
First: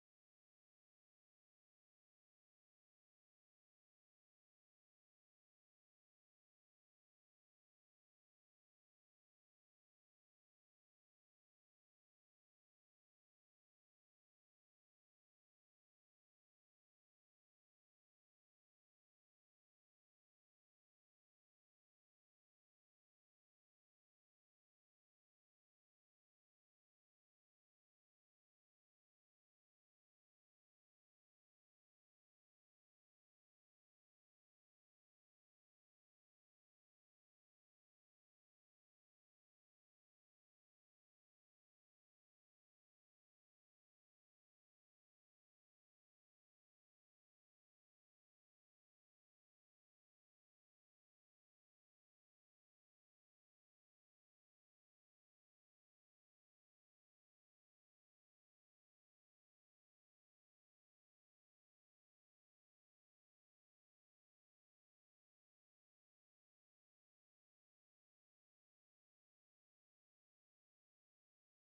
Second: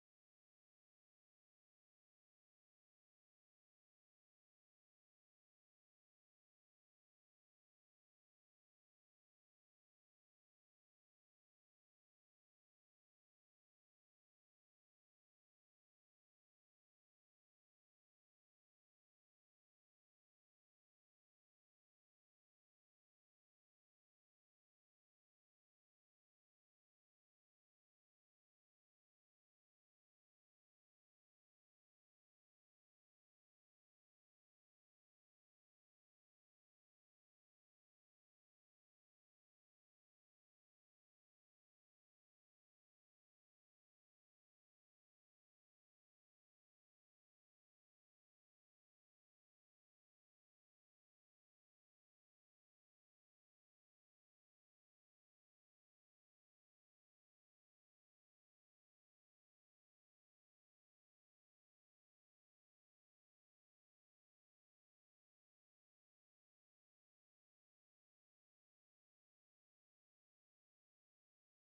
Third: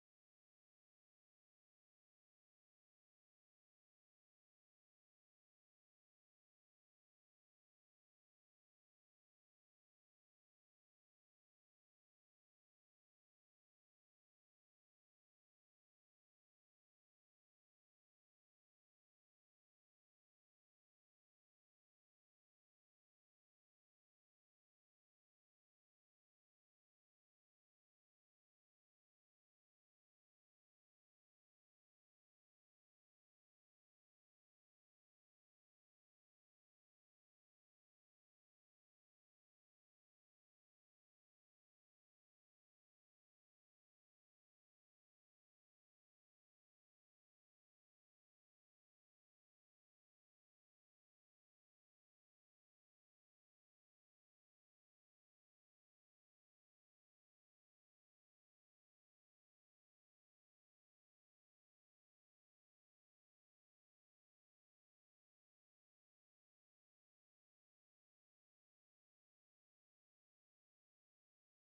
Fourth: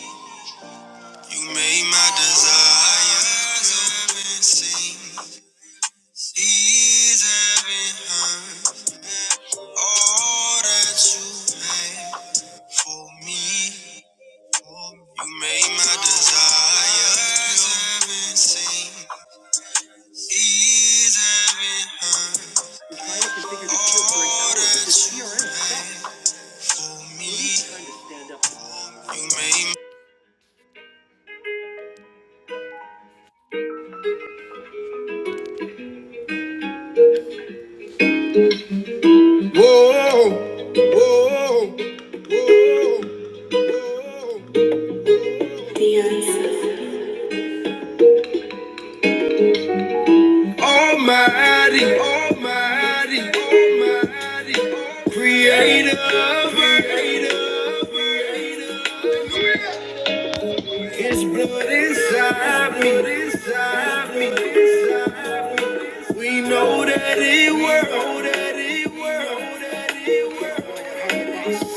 [SPEAKER 1] you made my desires haven't seen, these haven't heard. All that you made for me, you made my desires haven't seen, these haven't heard. All that you made for me. Whoa, whoa. whoa. Creator, creator, creator, His blood inside me. inside me, inside me. We know that it works.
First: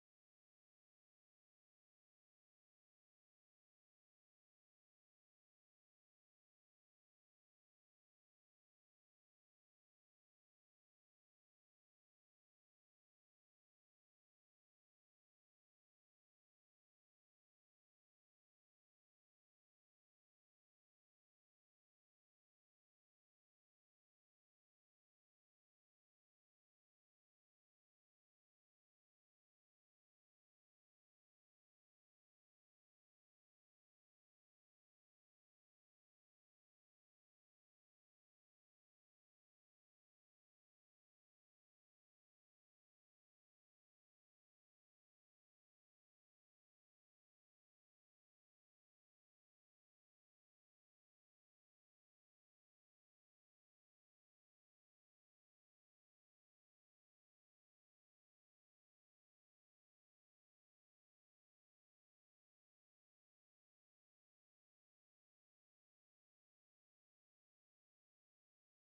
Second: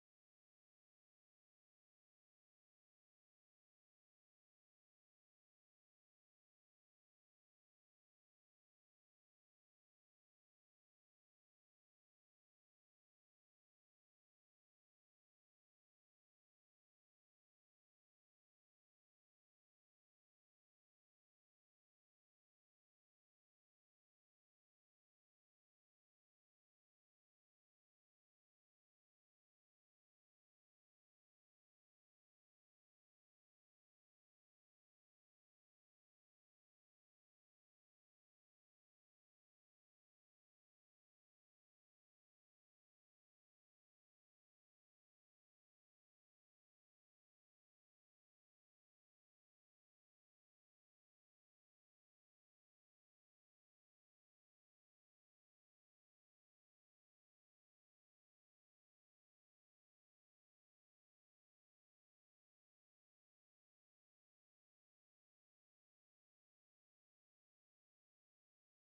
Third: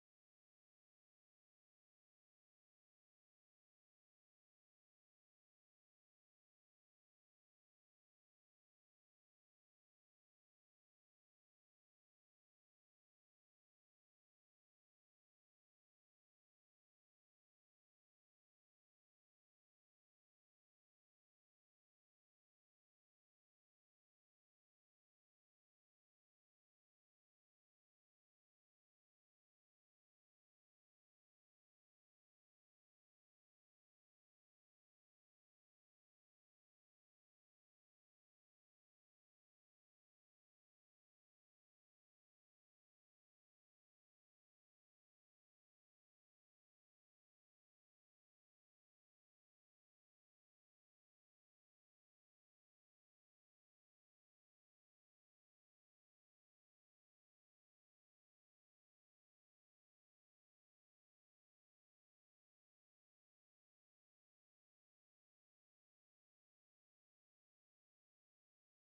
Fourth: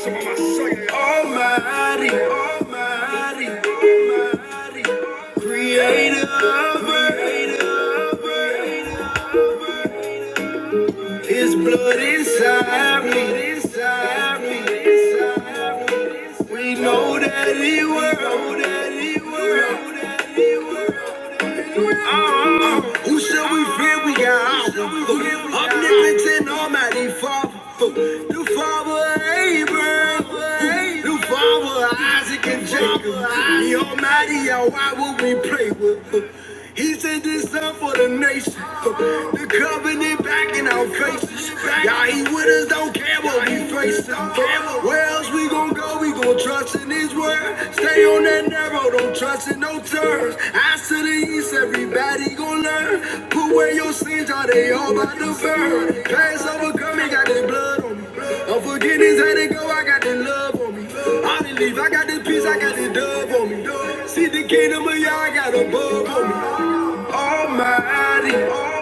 [SPEAKER 1] Almighty, Almighty, Almighty, Creator, creator.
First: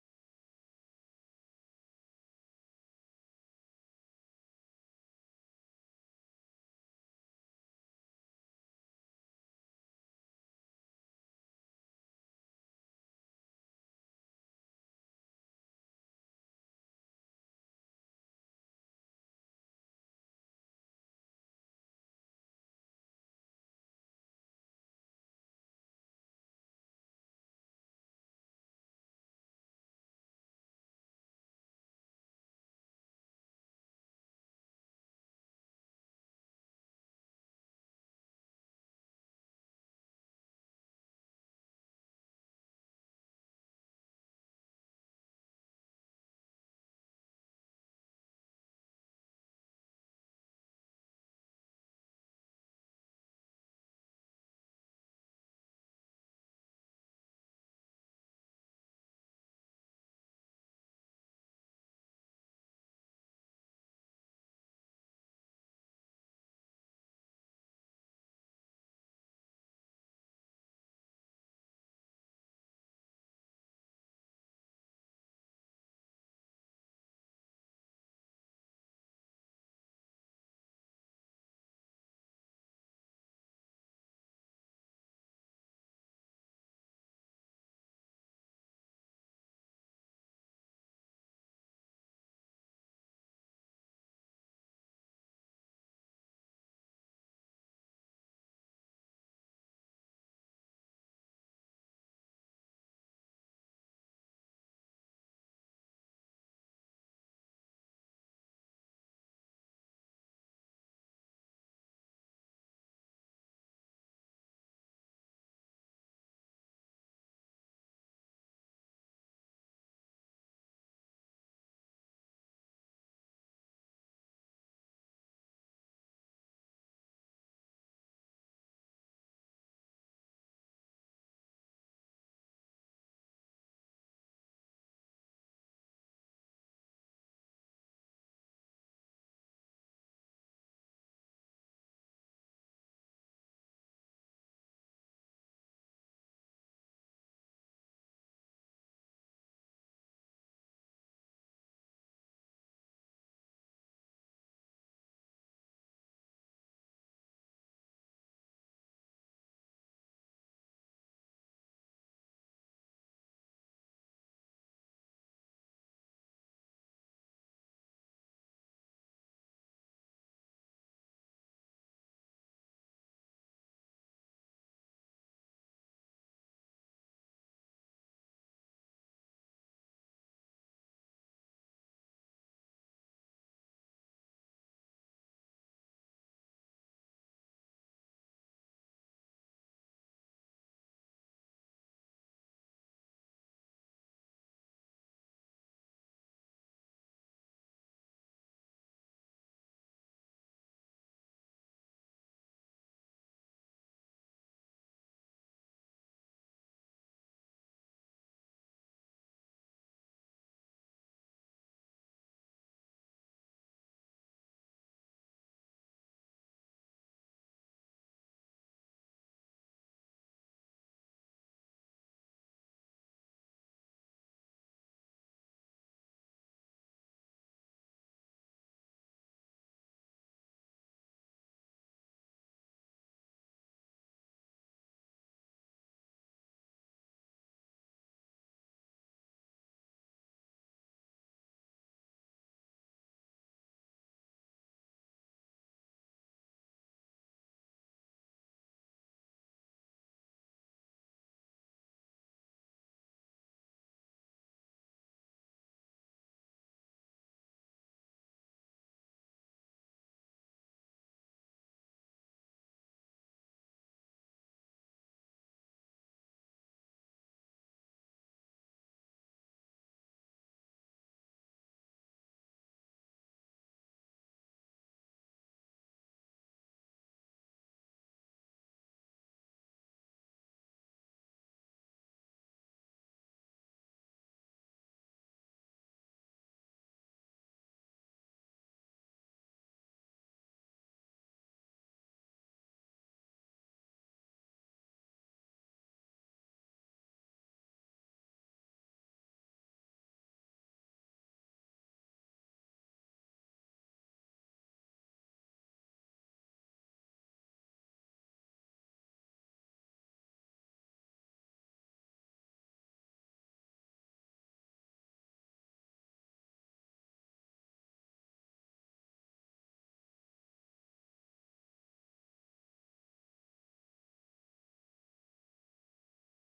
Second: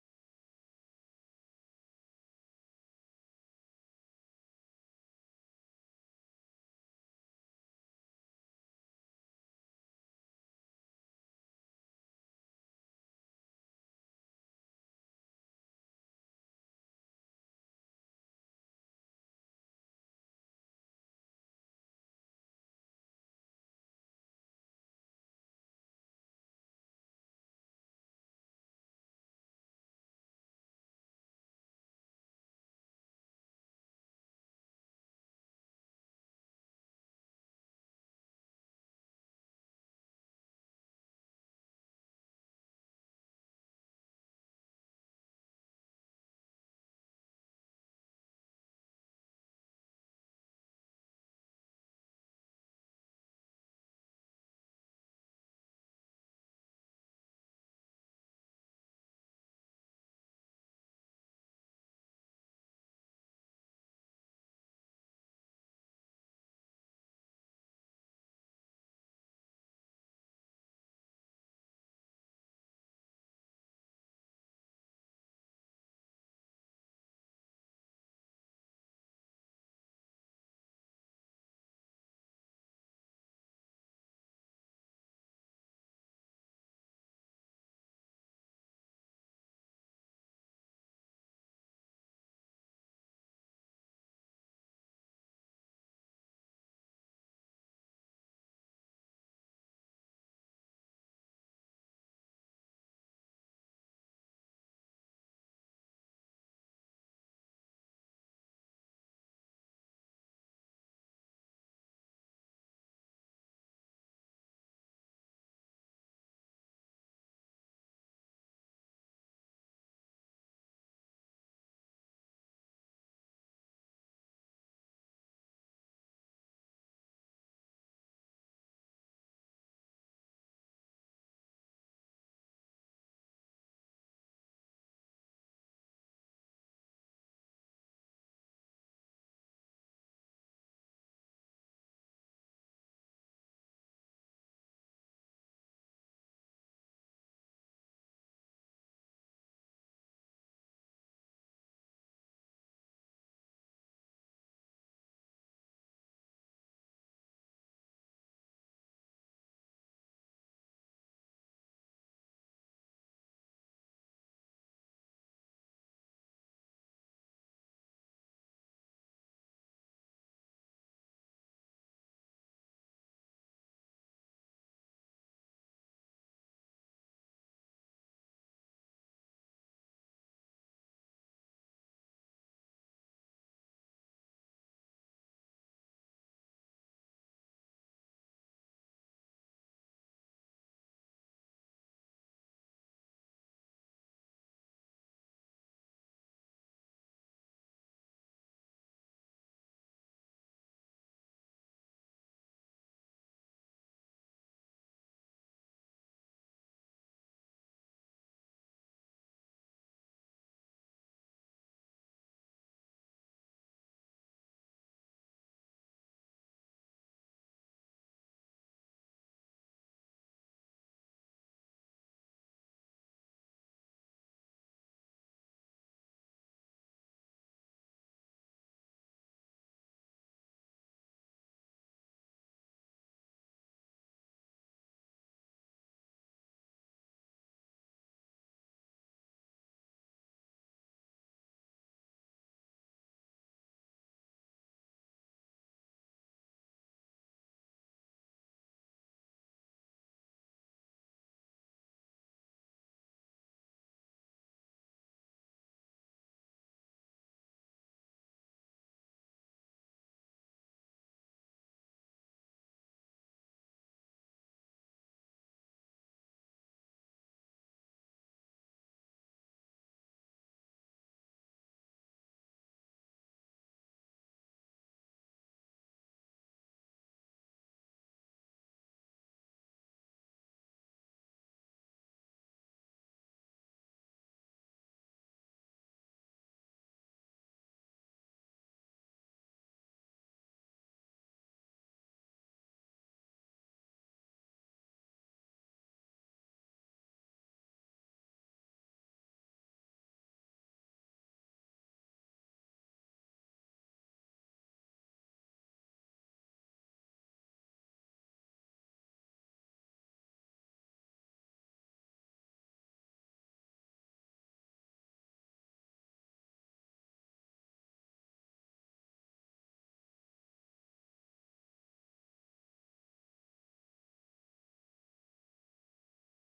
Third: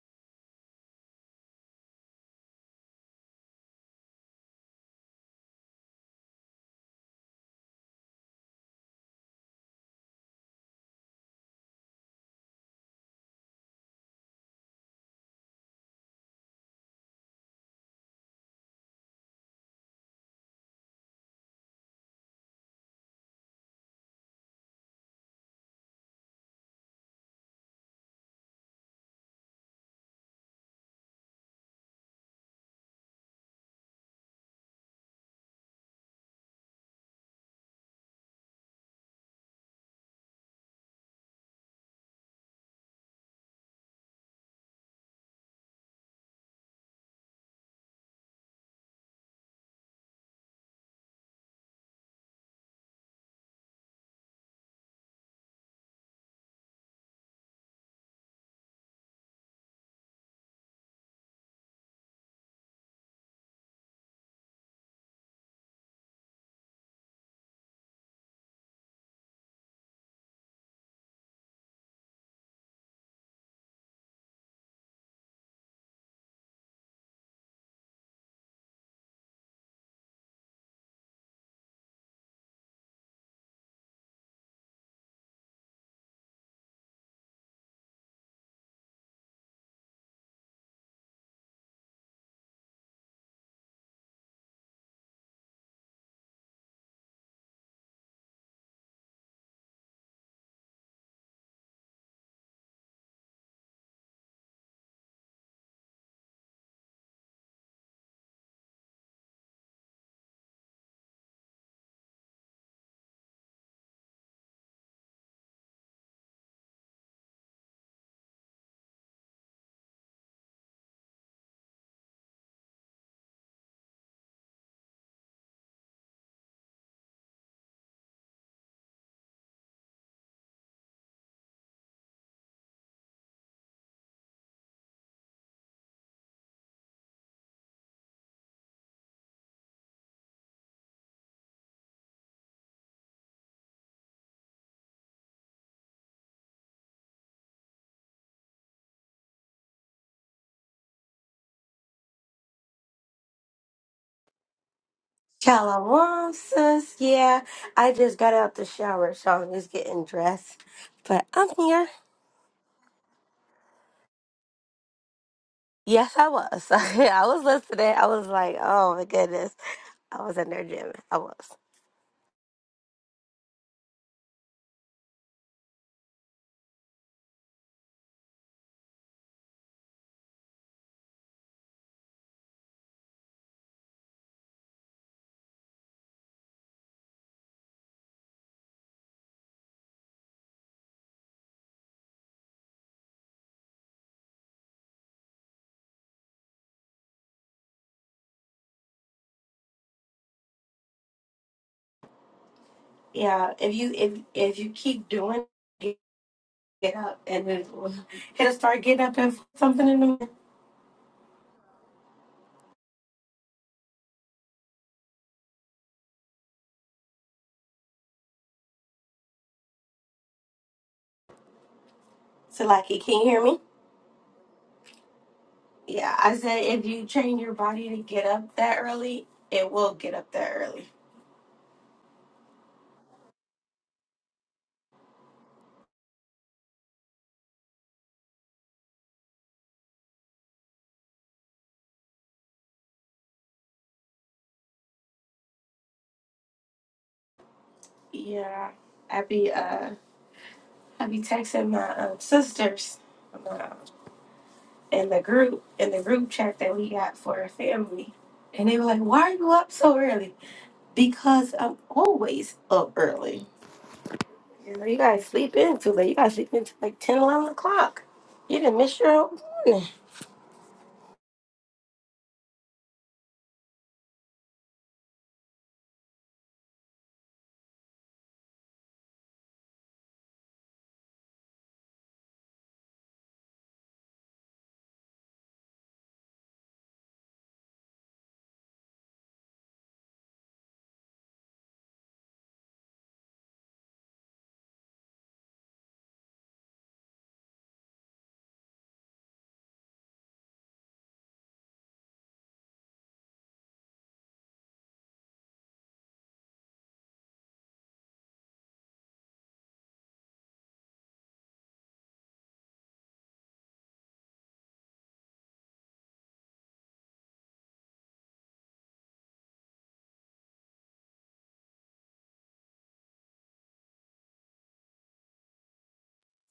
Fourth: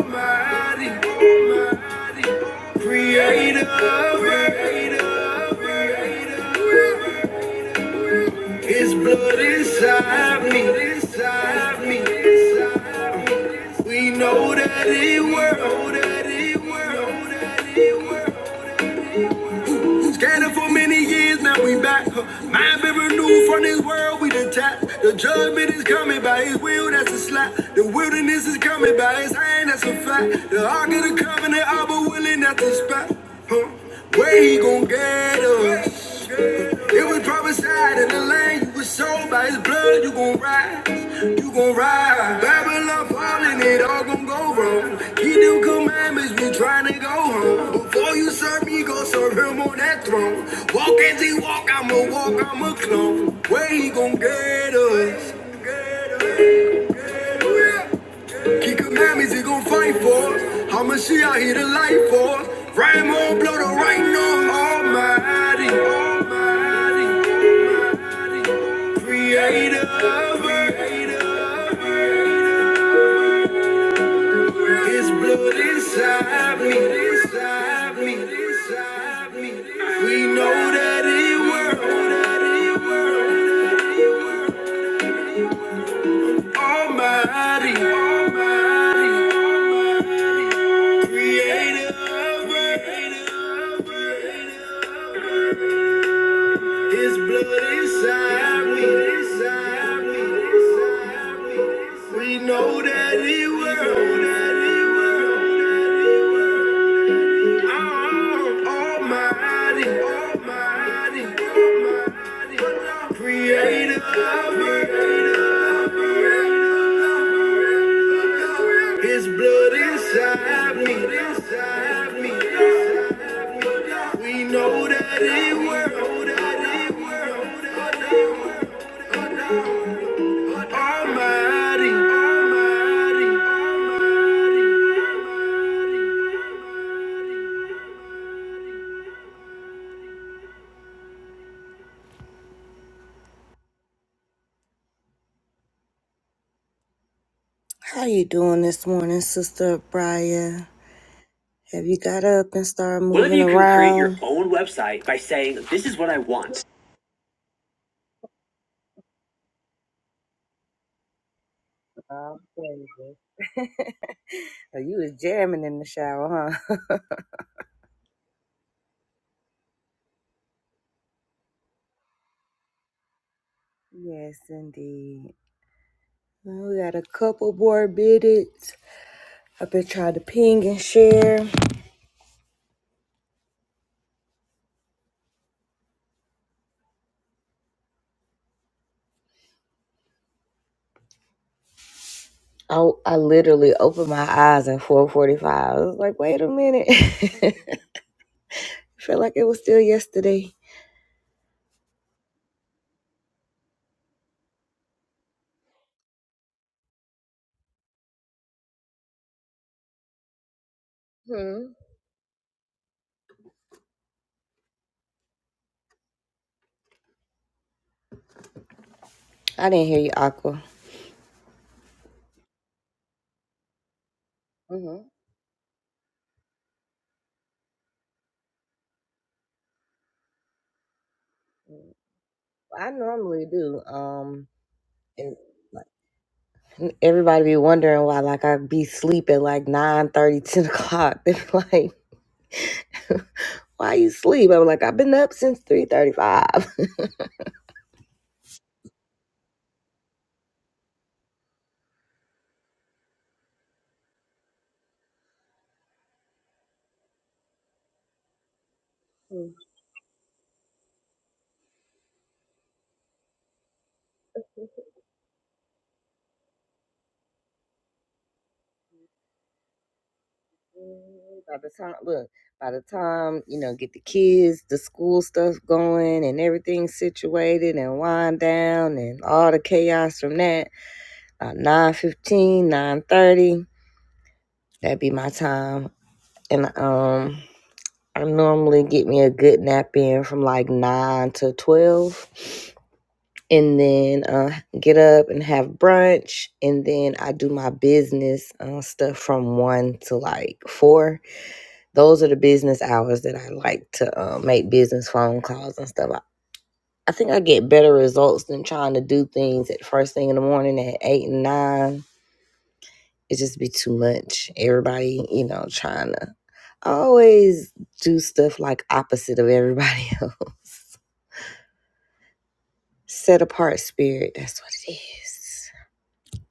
[SPEAKER 1] creator. Nothing new from this world we detached. The judgment is coming by his will, that's a slap. The wilderness is coming by his hand, that's a fact. The ark of the covenant, I was willing, that's a spot. Huh? Where he gon' get us? It was prophesied in the land you was sold by his blood. You gon' rise, you gon' rise. Babylon falling, it all gon' go wrong. Keep them commandments, we tryna go home. Before you serve me, go serve him on that throne. Walk as he walk, I'ma walk, I'ma clone. Where he gon' get us? Key commandments he gon' fight for us. How much he out here to light for us? Rhyme on, blow the right on Almighty, Almighty, Almighty, Creator of earth. His blood inside me, inside me, inside me. We know that it works. Almighty, Almighty, Creator His blood inside me. We know that He works. How you doing this morning, Sister Brian? Have you got up and started moving around? Whether you can create your own website by saying, "This is what I
[SPEAKER 2] Shalom,
[SPEAKER 1] want."
[SPEAKER 2] sis. Yeah, I just got out the shower, so I'm just getting dressed. But I'm here.
[SPEAKER 1] Oh, baby. Oh, you was jamming in the
[SPEAKER 2] Yes, I
[SPEAKER 1] shower,
[SPEAKER 2] was.
[SPEAKER 1] huh?
[SPEAKER 2] I was listening. I was like, oh my goodness, I was in there jamming. I was.
[SPEAKER 1] yes, indeed. Well, We got a couple more minutes. I've been trying to ping and share. Oh, I literally opened my eyes at 4:45. I was like, wait a minute. I Feel like it was still yesterday.
[SPEAKER 2] Yeah, if you if if you keep doing, it, get up and it, will- it'll start getting up and something in the morning.
[SPEAKER 1] Hmm. I didn't hear you, Aqua.
[SPEAKER 2] So, like, can you hear me?
[SPEAKER 1] hmm
[SPEAKER 2] Yeah, I said if you train your body to get up that early, it will get up that early.
[SPEAKER 1] I normally do. Um, and like, everybody be wondering why, like, I be sleeping like nine thirty, ten o'clock. They be like, why you sleep? I'm like, I've been up since 3:35.
[SPEAKER 2] Yeah, i be uh. I be texting my um, sisters um, in the group in the group chat that we got for our family, and they were like, "Why are you up so early?" Because I'm always up early. You know, you guys sleep in too late. You guys sleep in till like 10, 11 o'clock. You didn't miss your own morning.
[SPEAKER 1] By the time, look, by the time, you know, get the kids, the school stuff going and everything situated and wind down and all the chaos from that, about 9.15, that'd be my time. And um, I normally get me a good nap in from like 9 to 12 and then uh, get up and have brunch. And then I do my business uh, stuff from 1 to like 4 Those are the business hours that I like to uh, make business phone calls and stuff. I, I think I get better results than trying to do things at first thing in the morning at eight and nine. It just be too much. Everybody, you know, trying to I always do stuff like opposite of everybody else. Set apart spirit. That's what it is.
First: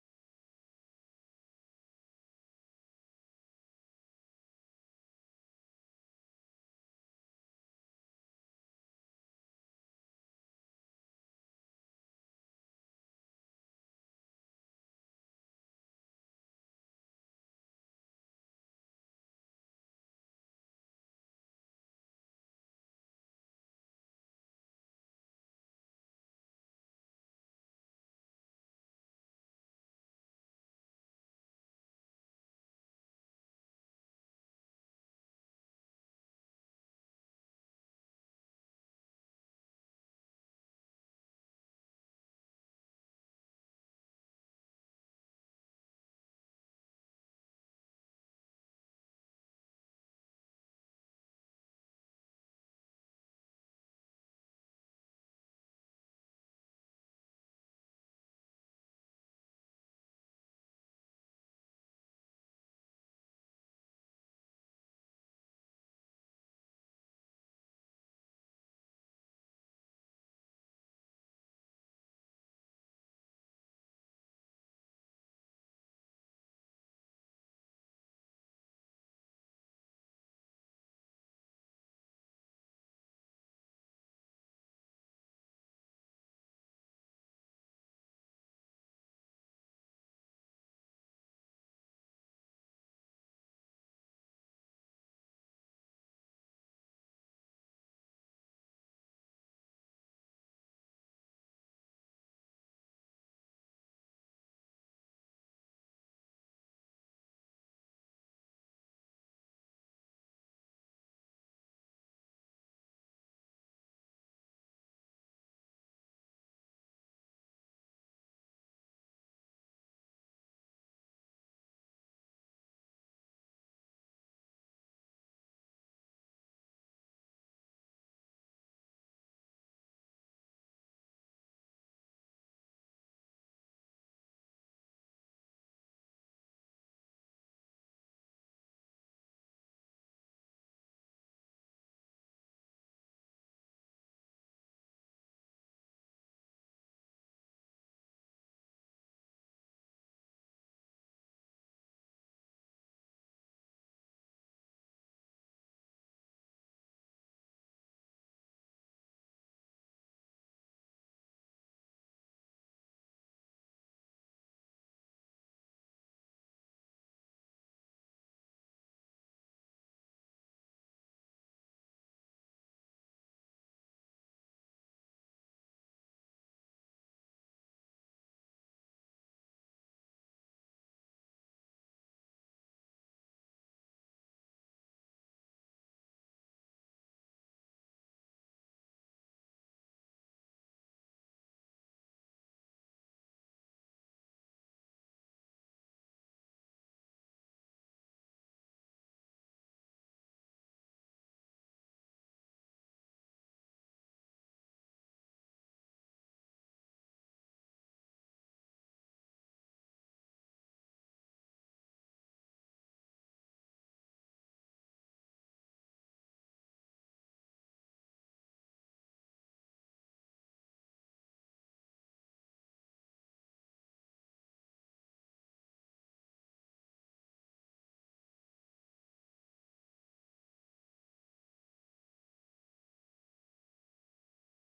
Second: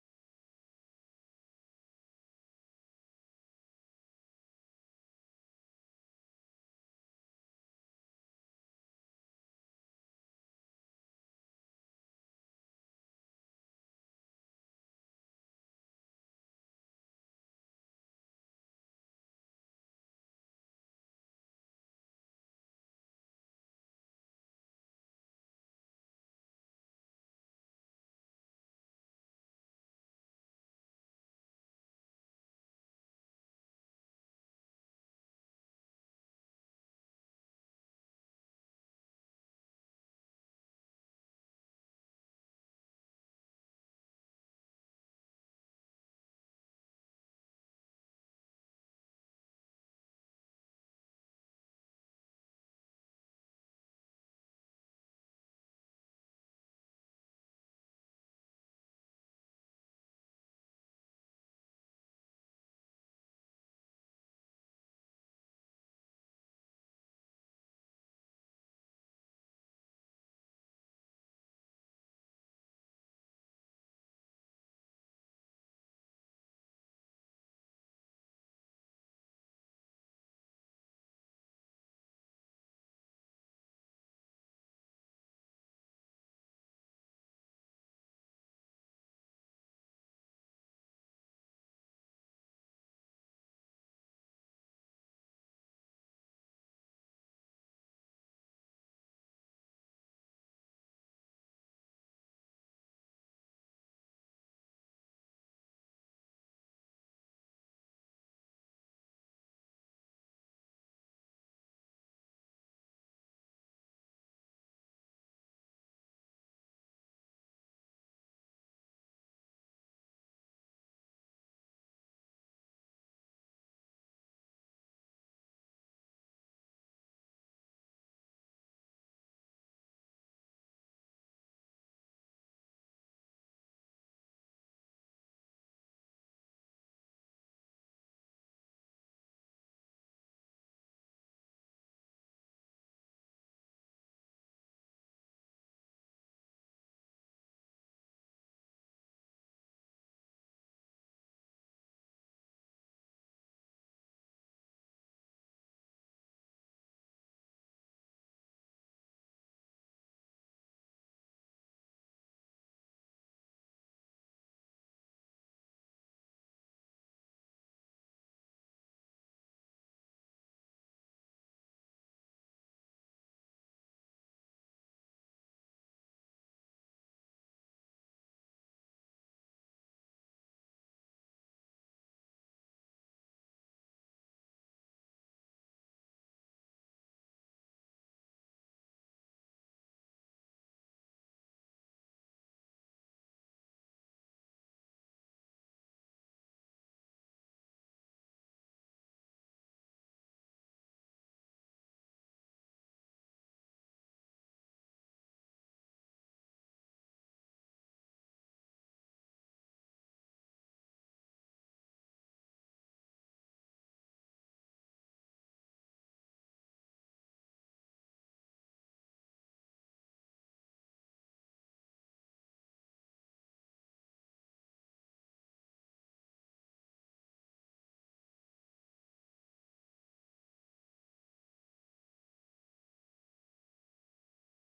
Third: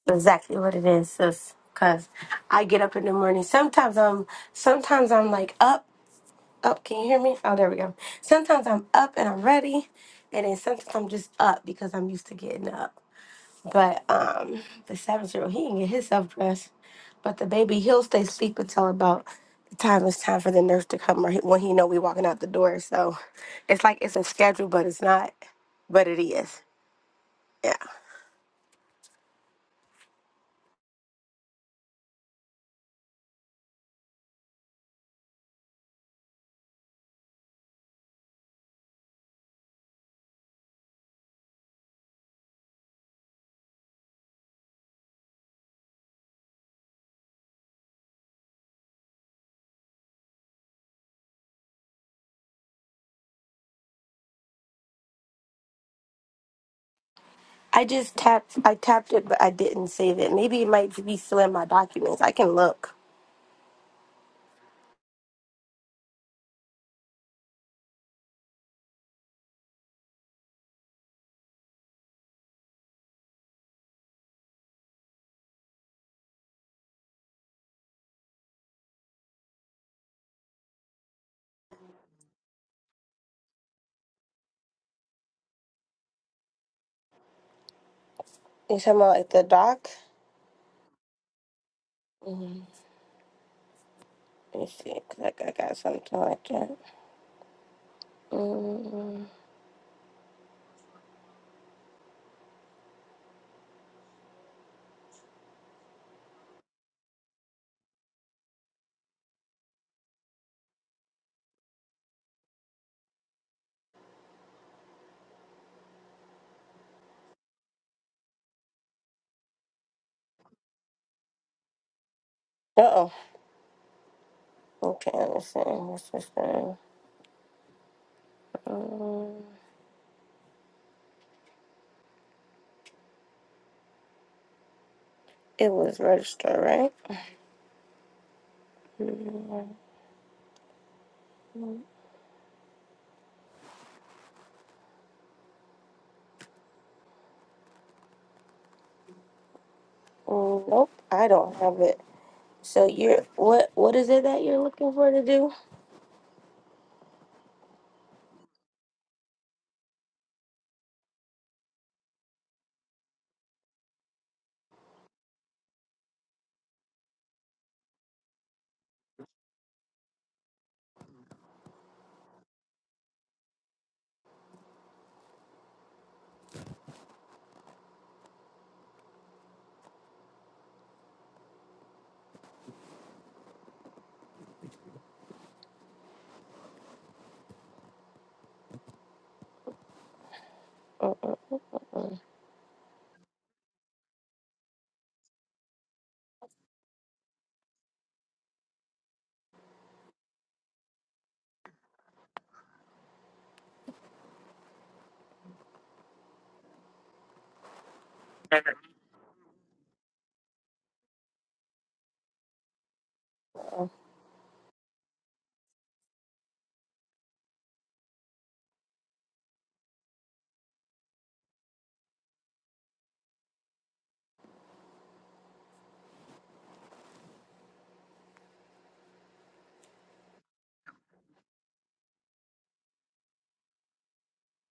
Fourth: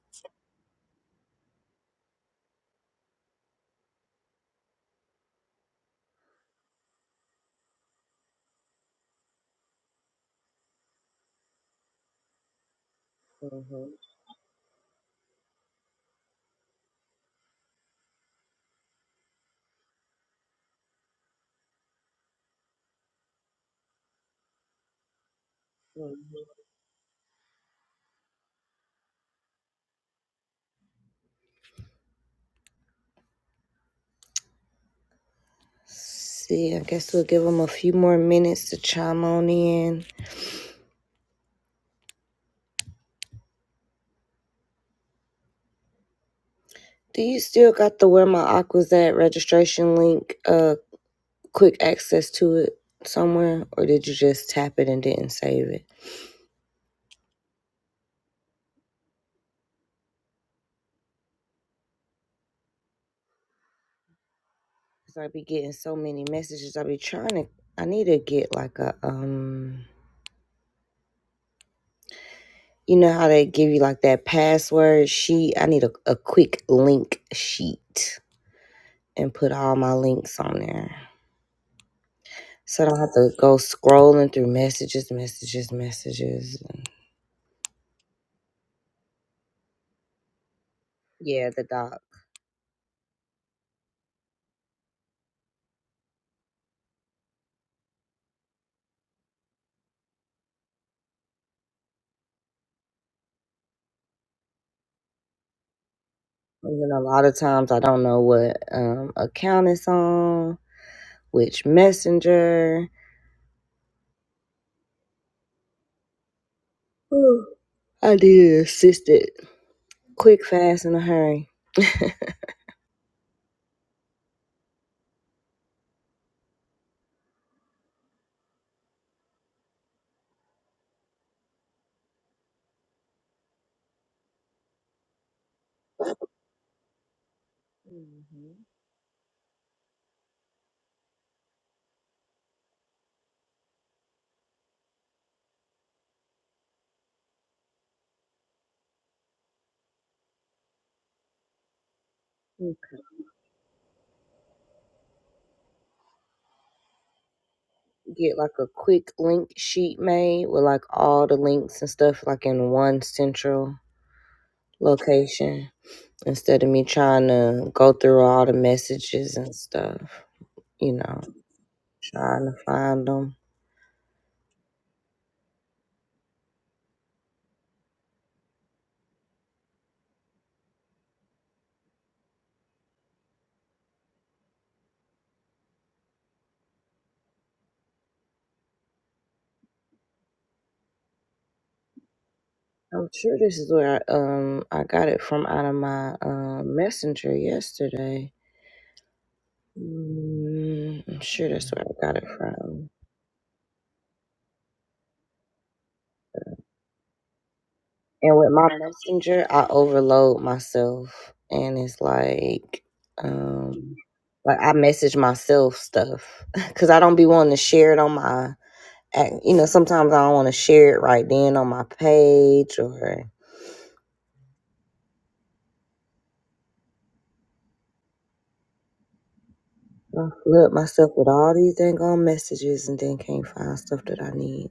[SPEAKER 2] Exactly what it is, sis. Cause I get up in the morning. Sometimes I'm, sometimes I'm like up. Oh, can you hear me? Oh, there we go. Sometimes I'm up and I'm ready, and then sometimes I'm just up because I'm used to getting up. But um, the seven-year-old he can get himself dressed, but the baby he'll stay asleep until about the time it's time for the nurse to come or he- when he know we walking out the door. So it's like it's a schedule, but it's not, but it is. Yeah.
[SPEAKER 1] See, I guess we'll give them a few more minutes to chime on in. Do you still got the where my aqua's at registration link? Uh. quick access to it somewhere, or did you just tap it and didn't save it?
[SPEAKER 2] I just tapped. I tapped it, but I didn't save it. Maybe it might be still in my documents. I can look.
[SPEAKER 1] Cause I be getting so many messages. I be trying to. I need to get like a um. You know how they give you like that password sheet? I need a, a quick link sheet and put all my links on there. So I don't have to go scrolling through messages, messages, messages.
[SPEAKER 2] You talking about at the doc?
[SPEAKER 1] Yeah, the doc.
[SPEAKER 2] Let me see, 'cause I got, got something like that. Mm.
[SPEAKER 1] And then a lot of times I don't know what um, account it's on, which messenger. I did an assisted quick, fast, in a hurry.
[SPEAKER 2] Uh-oh. Okay, let me see. What's this thing? Mm. It was registered, right? Mm, Nope, I don't have it. So you're what? What is it that you're looking for to do?
[SPEAKER 1] Get like a quick link sheet made with like all the links and stuff like in one central location instead of me trying to go through all the messages and stuff, you know, trying to find them.
[SPEAKER 2] Mm.
[SPEAKER 1] I'm sure this is where I, um I got it from out of my um messenger yesterday. Mm, I'm sure that's where I got it from. And with my messenger, I overload myself, and it's like, um, like I message myself stuff because I don't be wanting to share it on my And, you know, sometimes I don't want to share it right then on my page or I flood myself with all these dang on messages and then can't find stuff that I need.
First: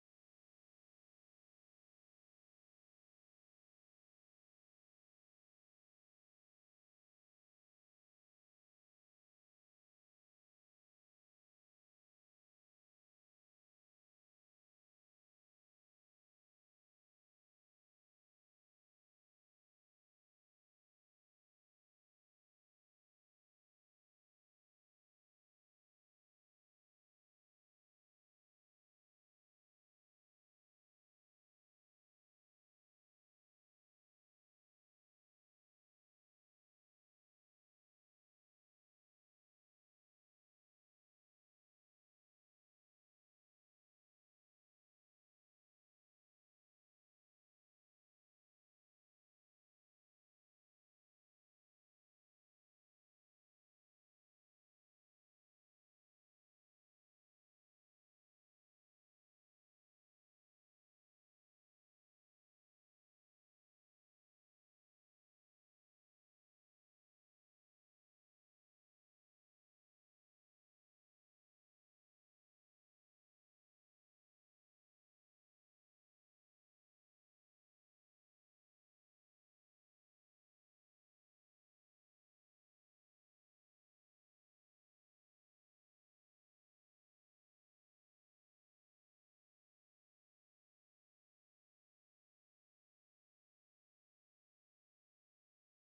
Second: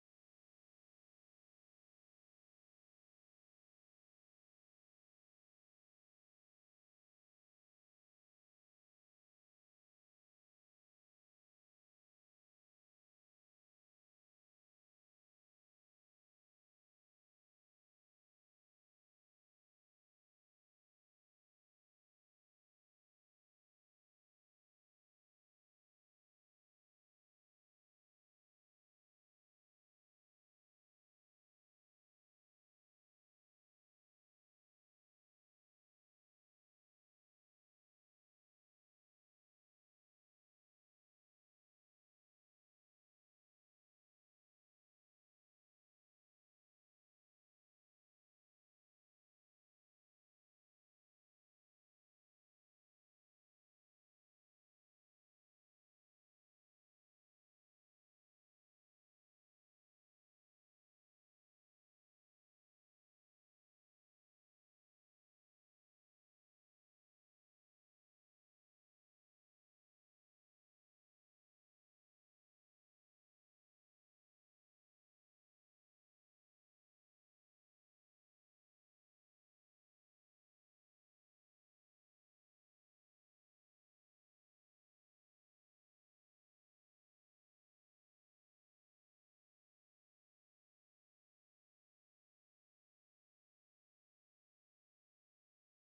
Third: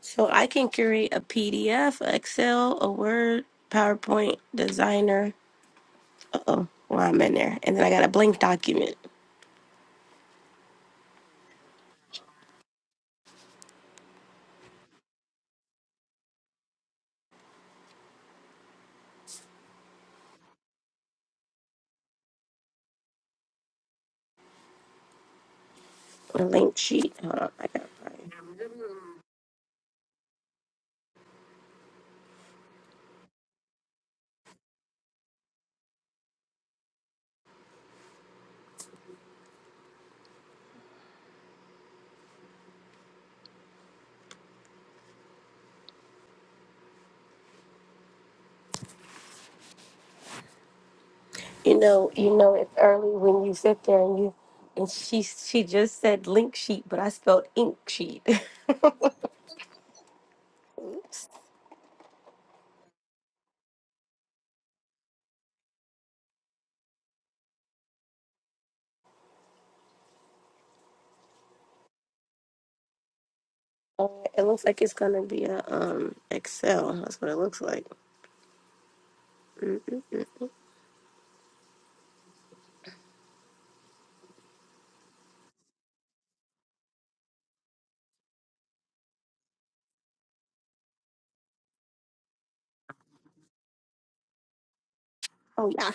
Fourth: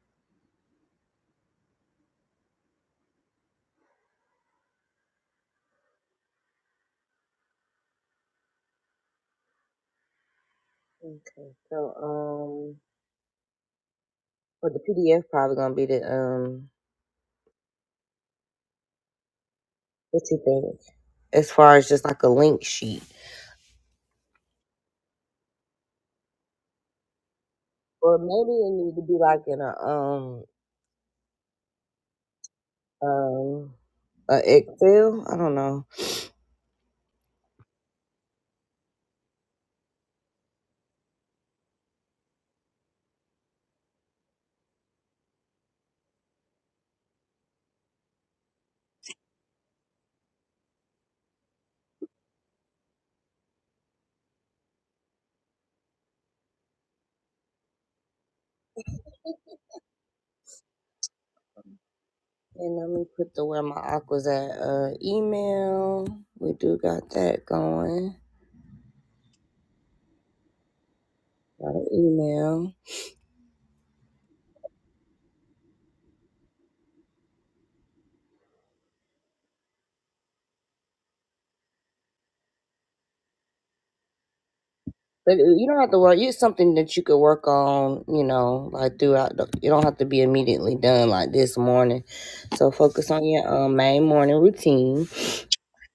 [SPEAKER 2] So I can create a PDF, Excel, a Word, PowerPoint, Designer. Uh oh, well I'm in there, and then I got a blank document,
[SPEAKER 1] Okay, so um, for the PDF, probably gonna be the um, what you think as far as just like a link sheet,
[SPEAKER 2] a link sheet. Hold on, I got.
[SPEAKER 1] or maybe it need to be like in a um um a Excel. I don't know.
[SPEAKER 2] You know, you know, it's early when you sit there and you and she she just said link sheet, but I spelled ink sheet. Oops.
[SPEAKER 1] And let me put the where my aqua's at uh, email. We do got that going. Got an email.
[SPEAKER 2] Uh, it looks like it's gonna be a um Excel. That's what it looks like. Mm.
[SPEAKER 1] But you don't have to worry. You
[SPEAKER 2] Oh yeah,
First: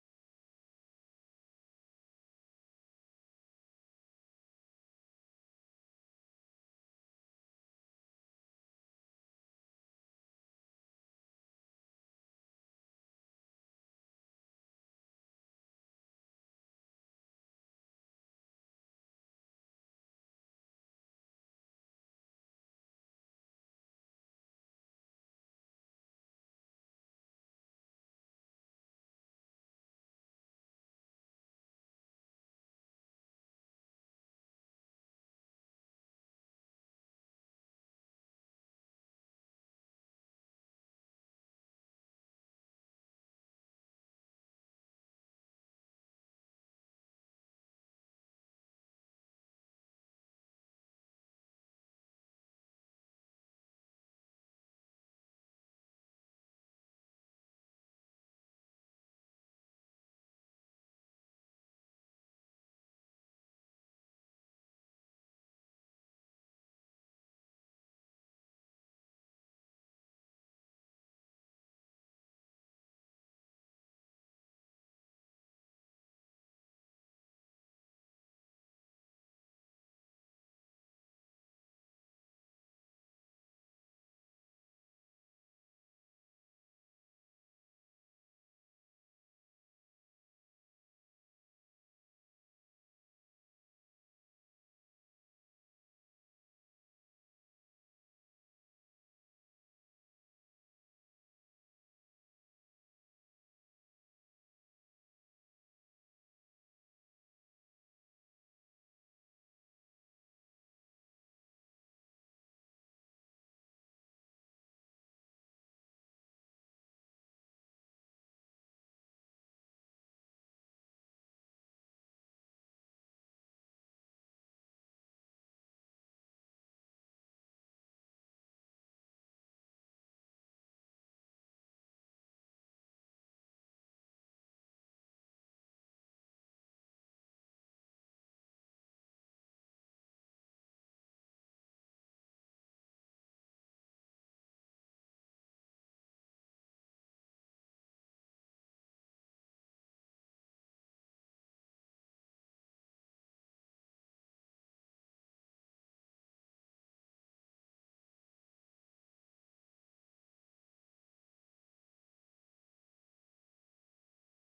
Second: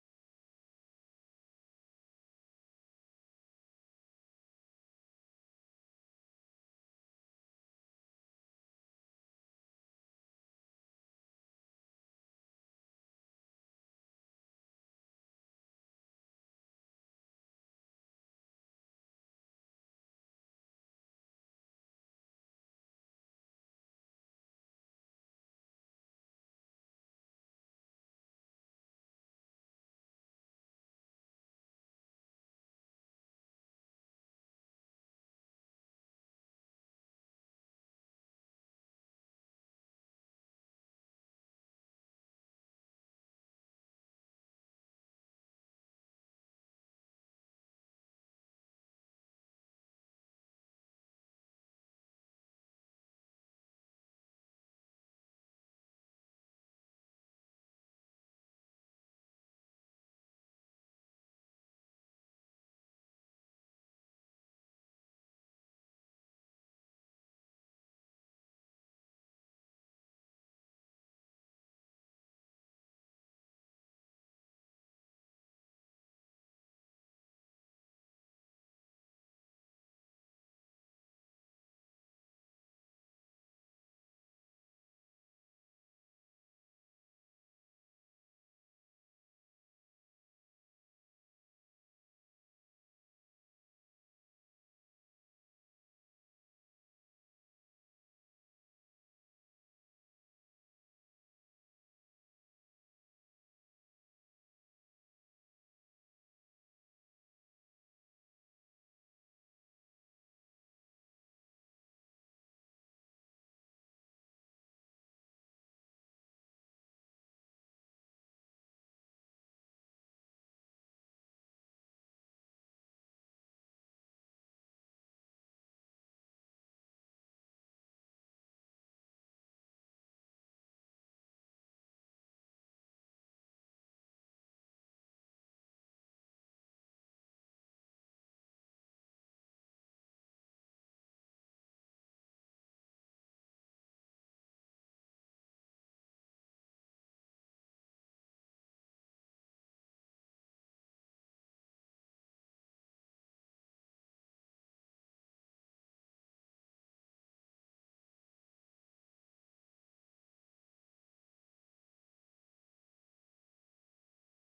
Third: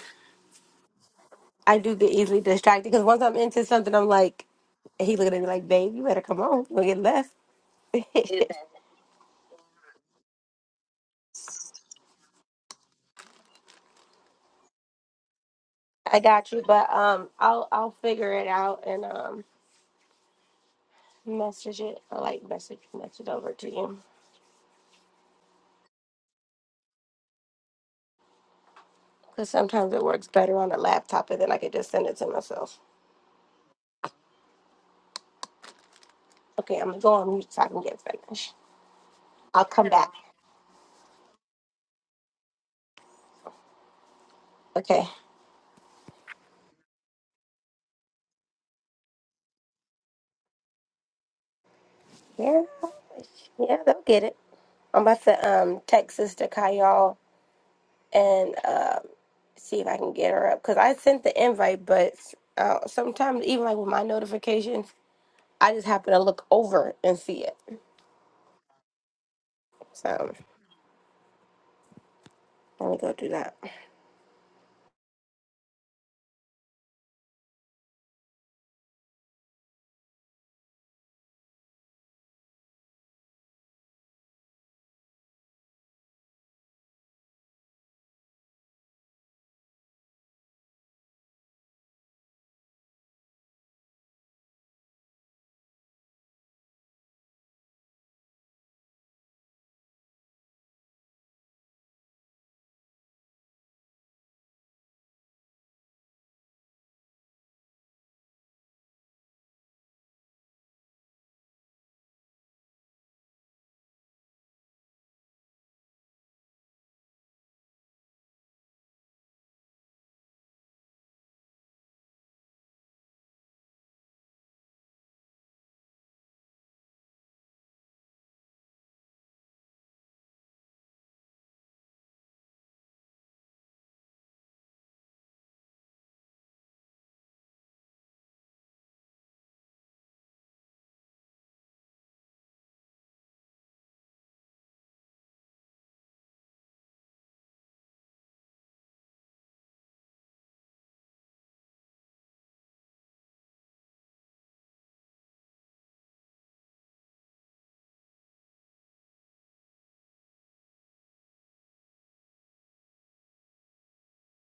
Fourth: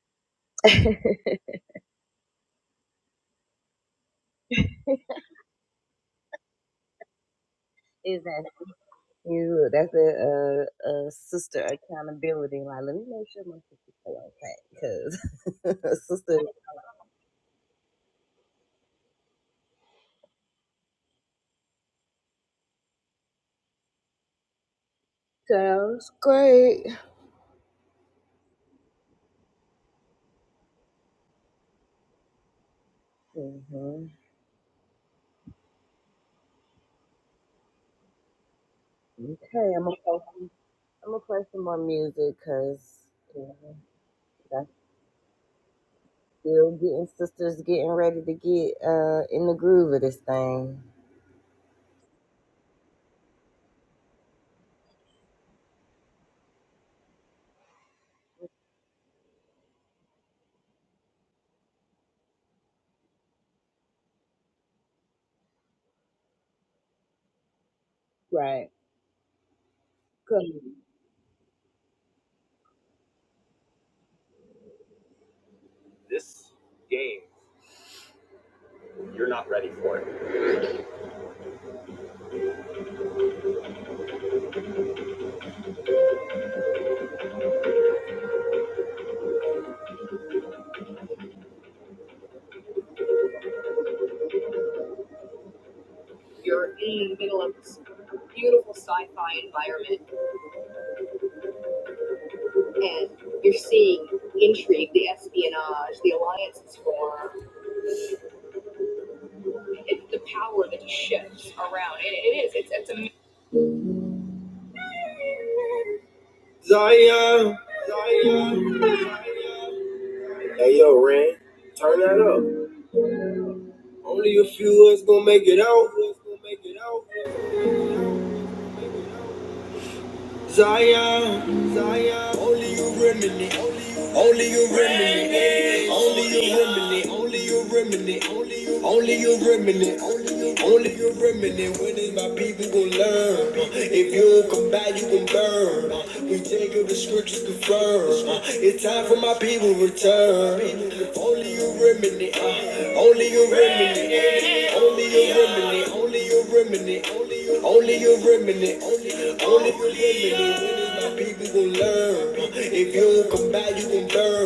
[SPEAKER 2] I do get easily distracted because once I'm into something, I'm like, and he looking at me like, babe, you better come on, we'll get left. I
[SPEAKER 1] sister
[SPEAKER 2] got you, but um, I'll I'll figure it out and um message it. I like message message it over to you. Because sometimes it works better on the laptop and then I can just send it to myself. Okay, I'm gonna go on mute so I can get finished. I'll come back.
[SPEAKER 1] some more music because
[SPEAKER 2] Okay.
[SPEAKER 1] you'll get.
[SPEAKER 2] Yeah, yeah, they'll get it. I'm about to um text Sister Kyle and um see if I can get her up because I sent the invite, but uh, sometimes even like with my notifications, I just happen to look over and see it. So let me go do that.
[SPEAKER 1] You're in the middle of this beautiful sci-fi environment. and you're seeing intrigue, the espionage, the alliances formed, it, the power that shifts around. It, it is. It's it's amazing. Hey yo, Ren, turn that up. Only a few of us gonna make it out. Gonna make it out. Zion, Zion, only you remedy, only you remedy, only you remedy, only you remedy, only you remedy, only you remedy. When is my people gonna learn? If you don't come back, you gon' burn. We take up the scriptures confirmed. It's time for my people to return. Only you remedy, only you remedy. When you gon' learn? If you don't come back, you gon' burn.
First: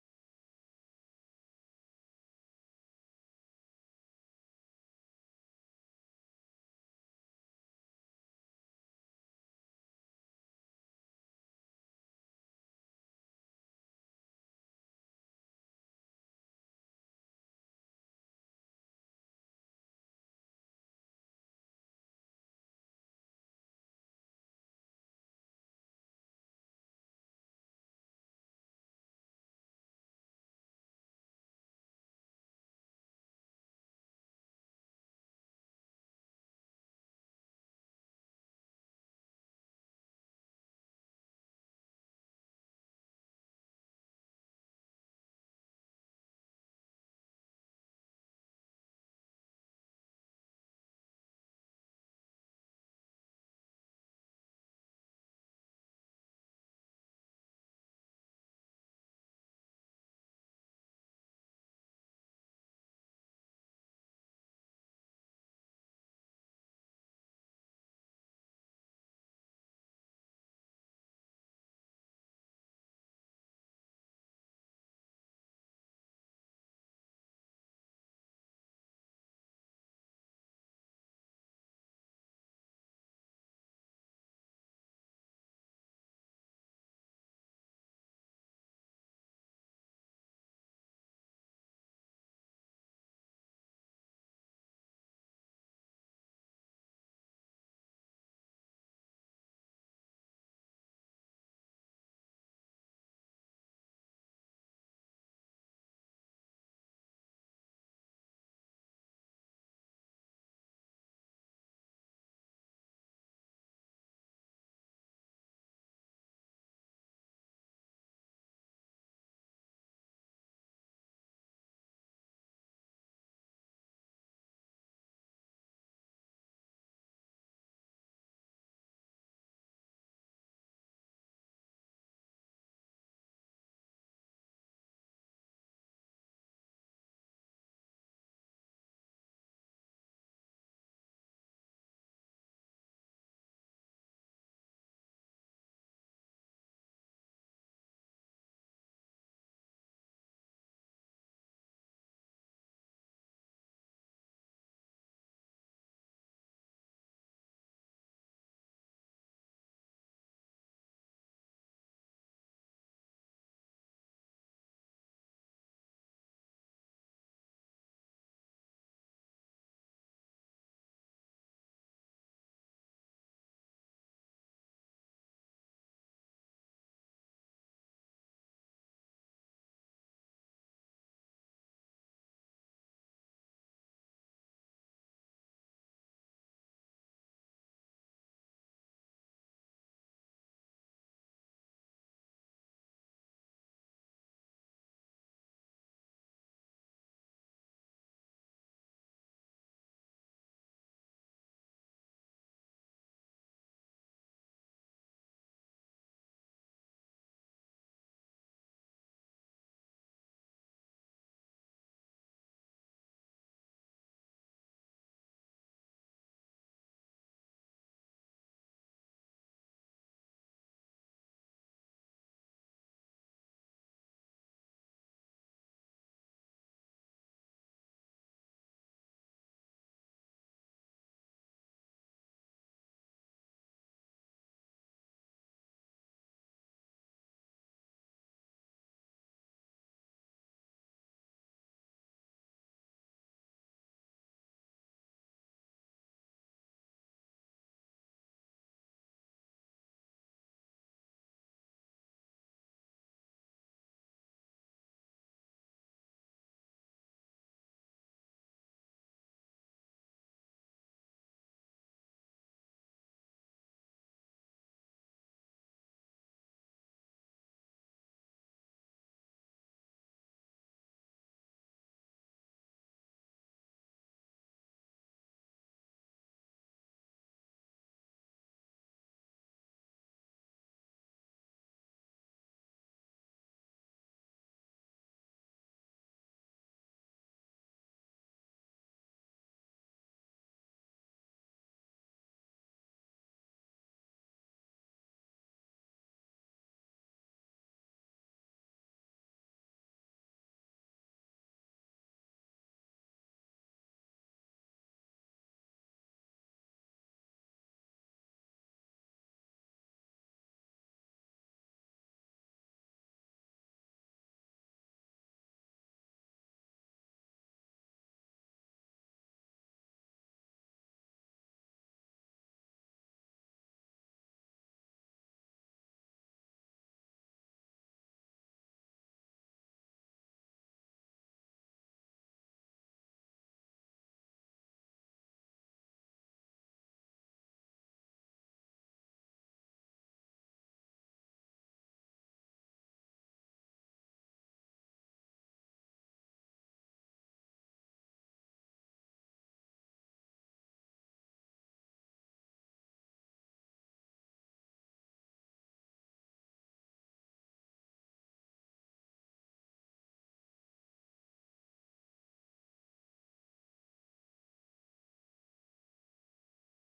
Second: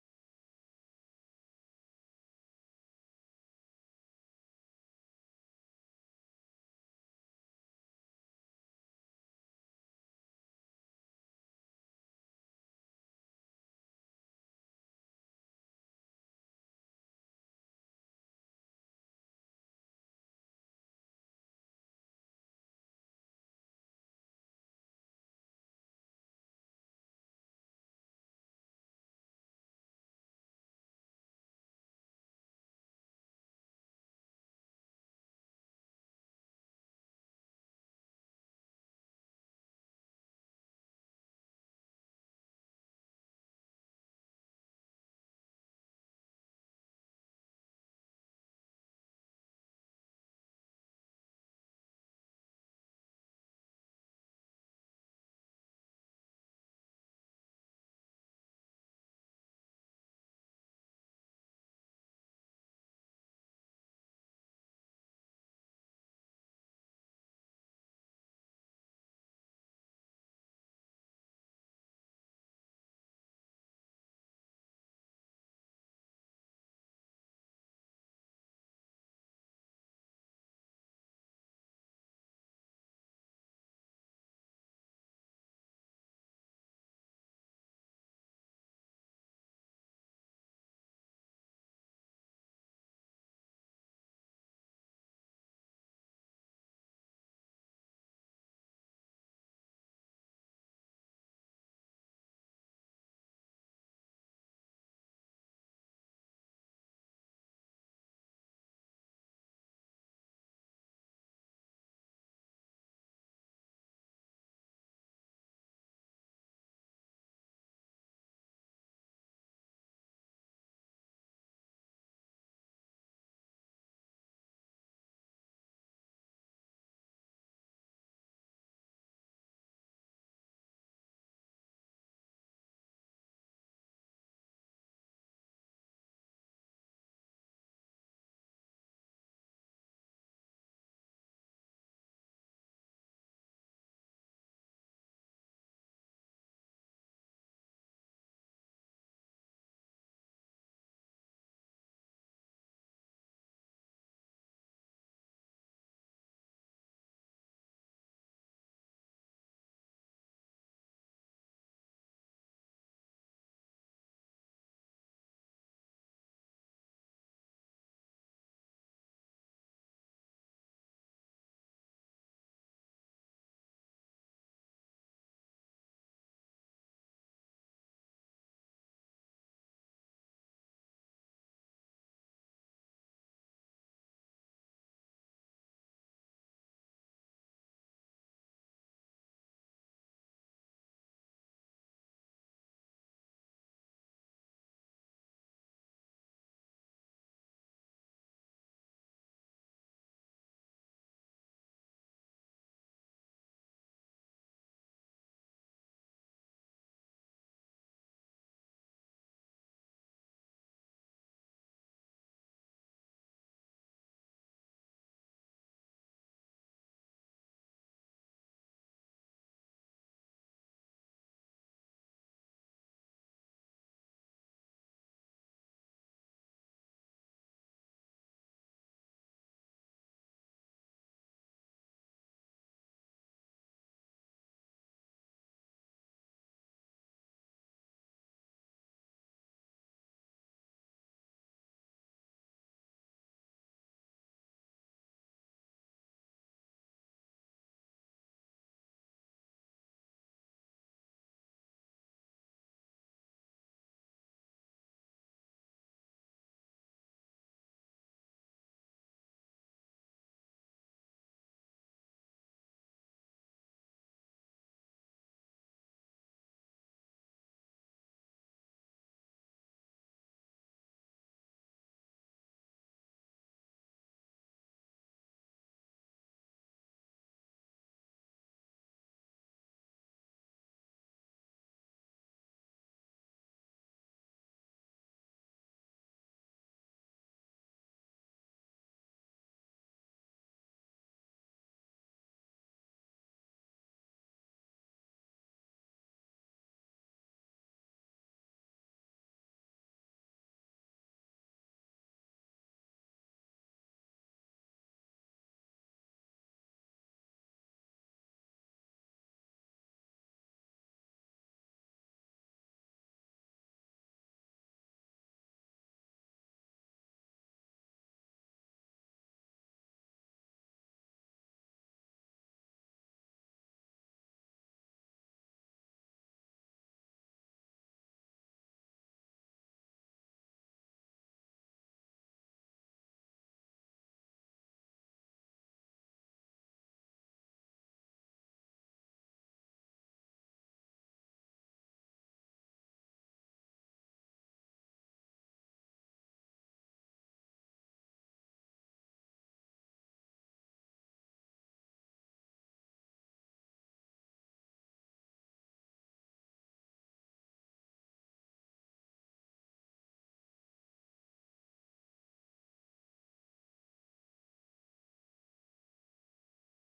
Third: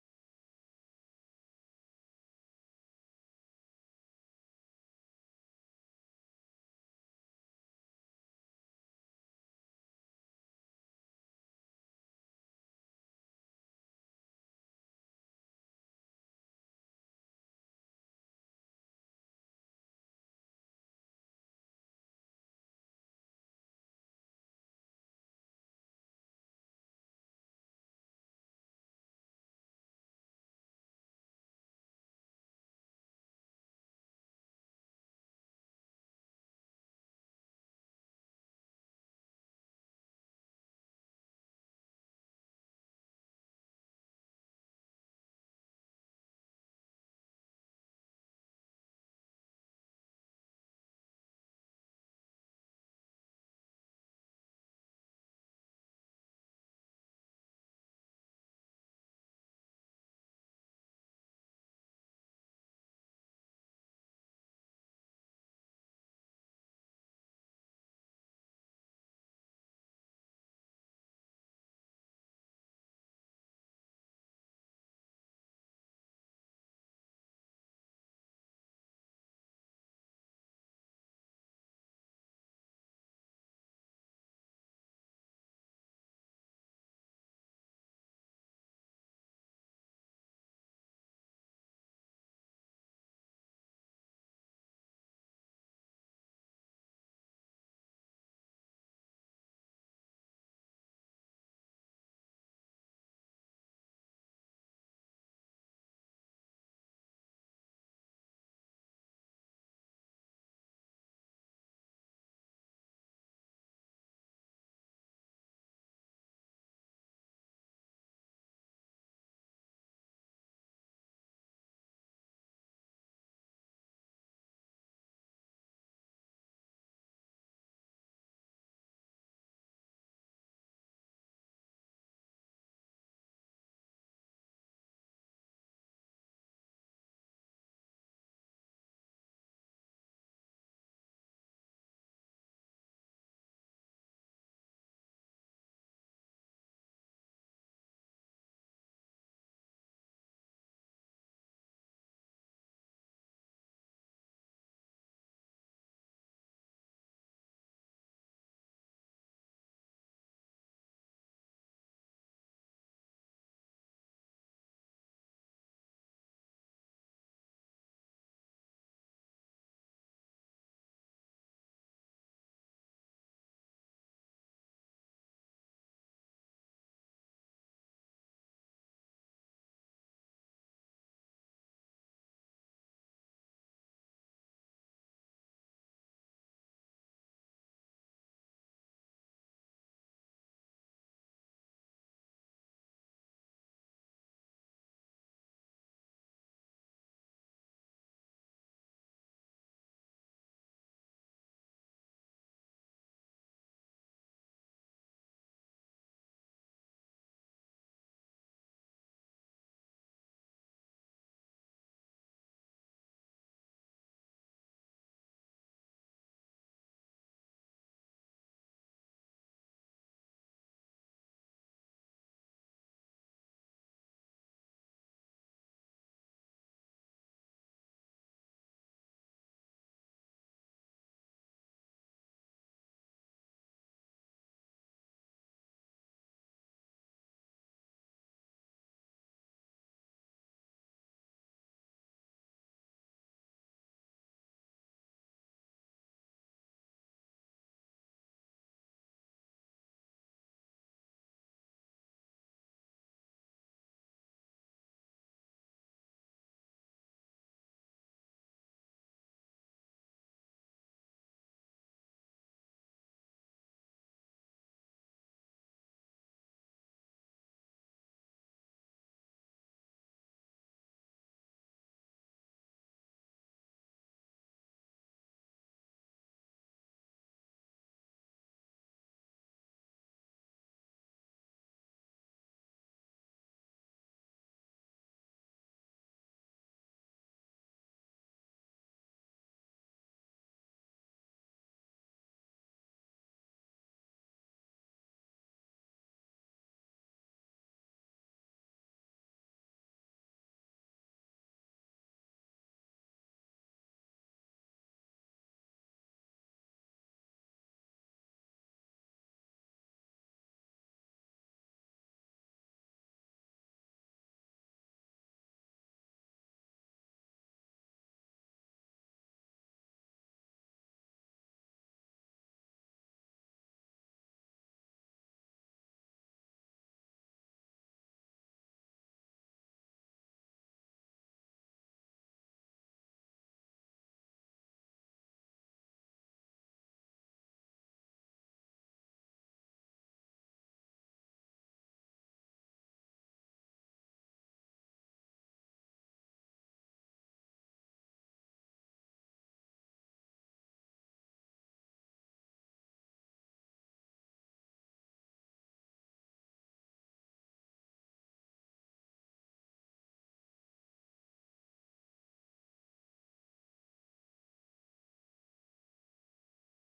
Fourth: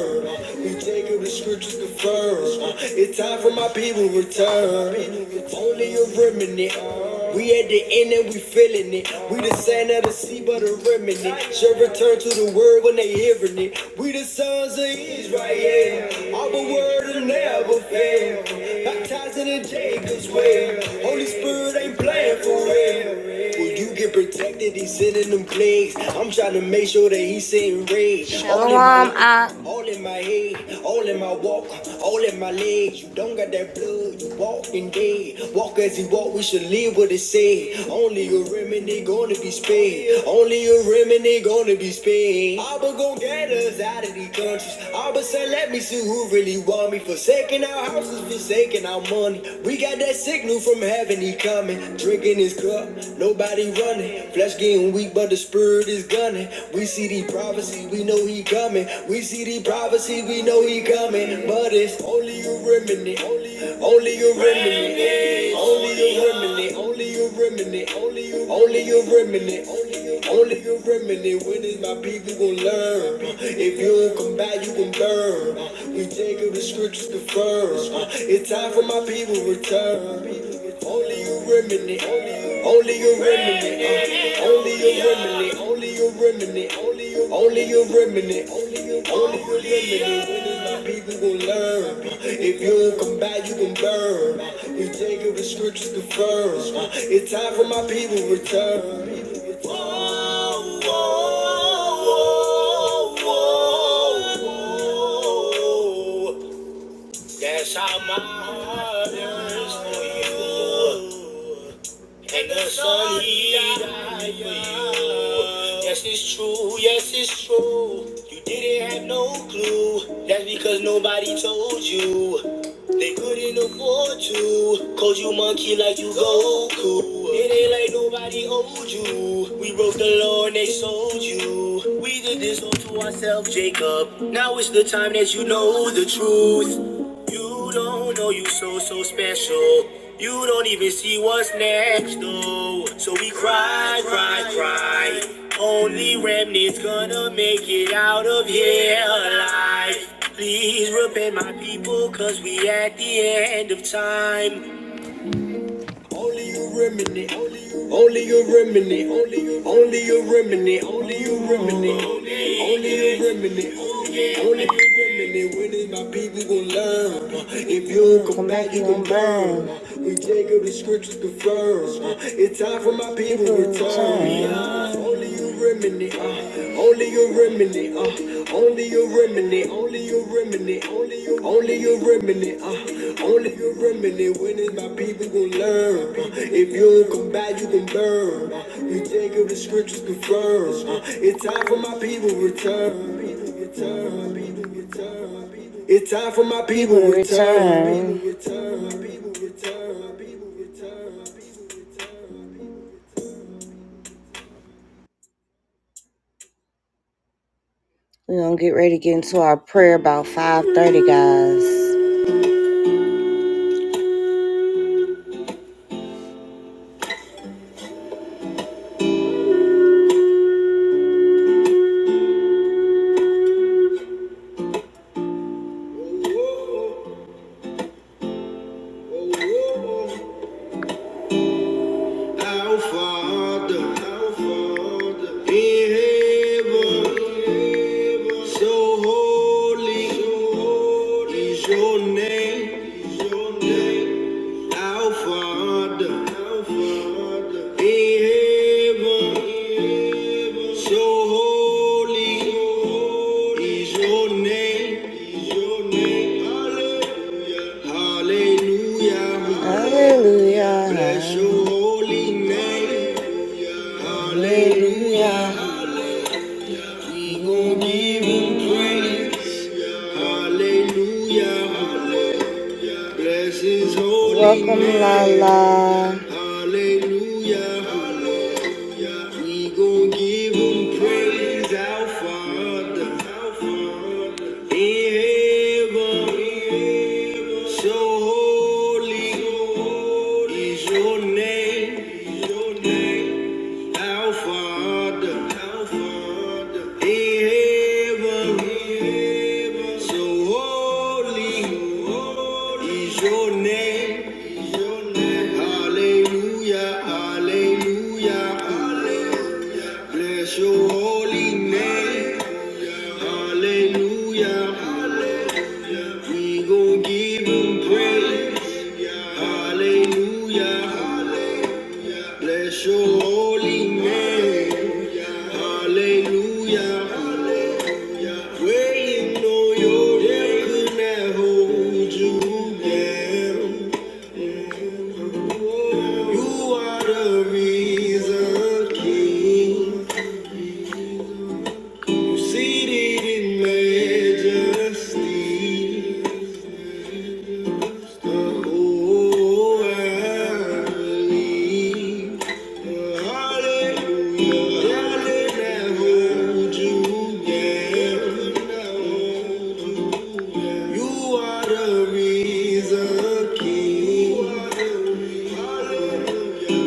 [SPEAKER 1] Take it, the scriptures confirm. Uh, It's time for my people to return. Only a remnant. We at the end and we feeling it. We the sand of the sea, but a remnant. Shall return to the word when they hearing it. We the sons of Israel. All the word will never fail. Baptized in Jacob's way. Holy Spirit ain't playing for real. Will you get protected? He's sending them plagues. I'm trying to make sure that he's sitting rage. Shalom, ah. all in my head, all in my walk, all in my legs. You don't got that blood, you walking dead. Walk as he walk, we should live what it said. Only a remnant gonna be spared. Only a remnant to be letters out of these countries. All of a sudden, let me see who really want me. Forsaking our houses, forsaking our money. We got that signal from heaven, he coming. Drinking his cup, nobody running. Flesh getting weak, but the spirit is gunning. We see the prophecy, we know he coming. We see the prophecy, we know he coming. But it's only a remnant, only a remnant, only a remnant, only a remnant, only a remnant, only a remnant. Only if you remedy with it, my people gon' learn. If you don't come back, you gon' burn. We take up the scriptures to firm. It's time for my people to return. Only you remnant. Only you remnant. Only you remnant. Only you remnant. Only you remnant. Only you remedy. Only the remedy is my people gon' learn. If you don't come back, you gon' burn. We take it with scriptures confirmed. It's time for my people to return. Whoa, whoa, whoa, whoa. That's how my heart is for you and the sun he died for you. Yes, it's true, yes, it's true. You didn't have no clue. That's because nobody told you. They couldn't afford to. Cause you monkey like you Goku. It ain't like nobody owed you. We broke the law and they sold you. We did this all to ourselves, Jacob. Now it's the time that you know the truth. You don't know you so, so special. You don't even see what's next, though. So we cry, cry, cry. Only remnants gonna make it out of here alive. Please repay my people, cause we at the end of time. Only you remedy, only you remedy, only you only you remedy, only you remedy, only you remedy, only you remedy. When is my people gon' learn? If you don't come back, you gon' burn. We take up the scriptures confirm. It's time for my people to return you remedy, uh, only you remedy, uh, only you remedy, only you remedy, only you, only you remedy, uh, only you remedy. When is my people gonna learn? Uh, if you don't come back, you can burn. Uh, we take of the scriptures confirmed. Uh, it's time for my people to return. return. It's time for my people to return. Return. We're gonna get ready to get into our prayer about 5:30, guys. Our Father, so your name. Our Father, in heaven, so holy is your name. Hallelujah. Hallelujah. Hallelujah. Bless your holy name. Hallelujah. We gon' give Him praise. Hallelujah. Welcome, Lala. Hallelujah. Hallelujah. We gon' give him praise, our Father. Our Father. In heaven. So holy is your name. your name. Our in heaven, so holy, is your name, hallelujah, hallelujah. Bless your holy name. Hallelujah. Hallelujah. Hallelujah. We gon' give him praise. Hallelujah. Hallelujah. Bless your holy name. Hallelujah. Hallelujah. When you know your day could never hold you down. You are the reason, King. Seated in majesty, the whole world believes. Hallelujah, God will hold you down. You are the reason, King. Hallelujah.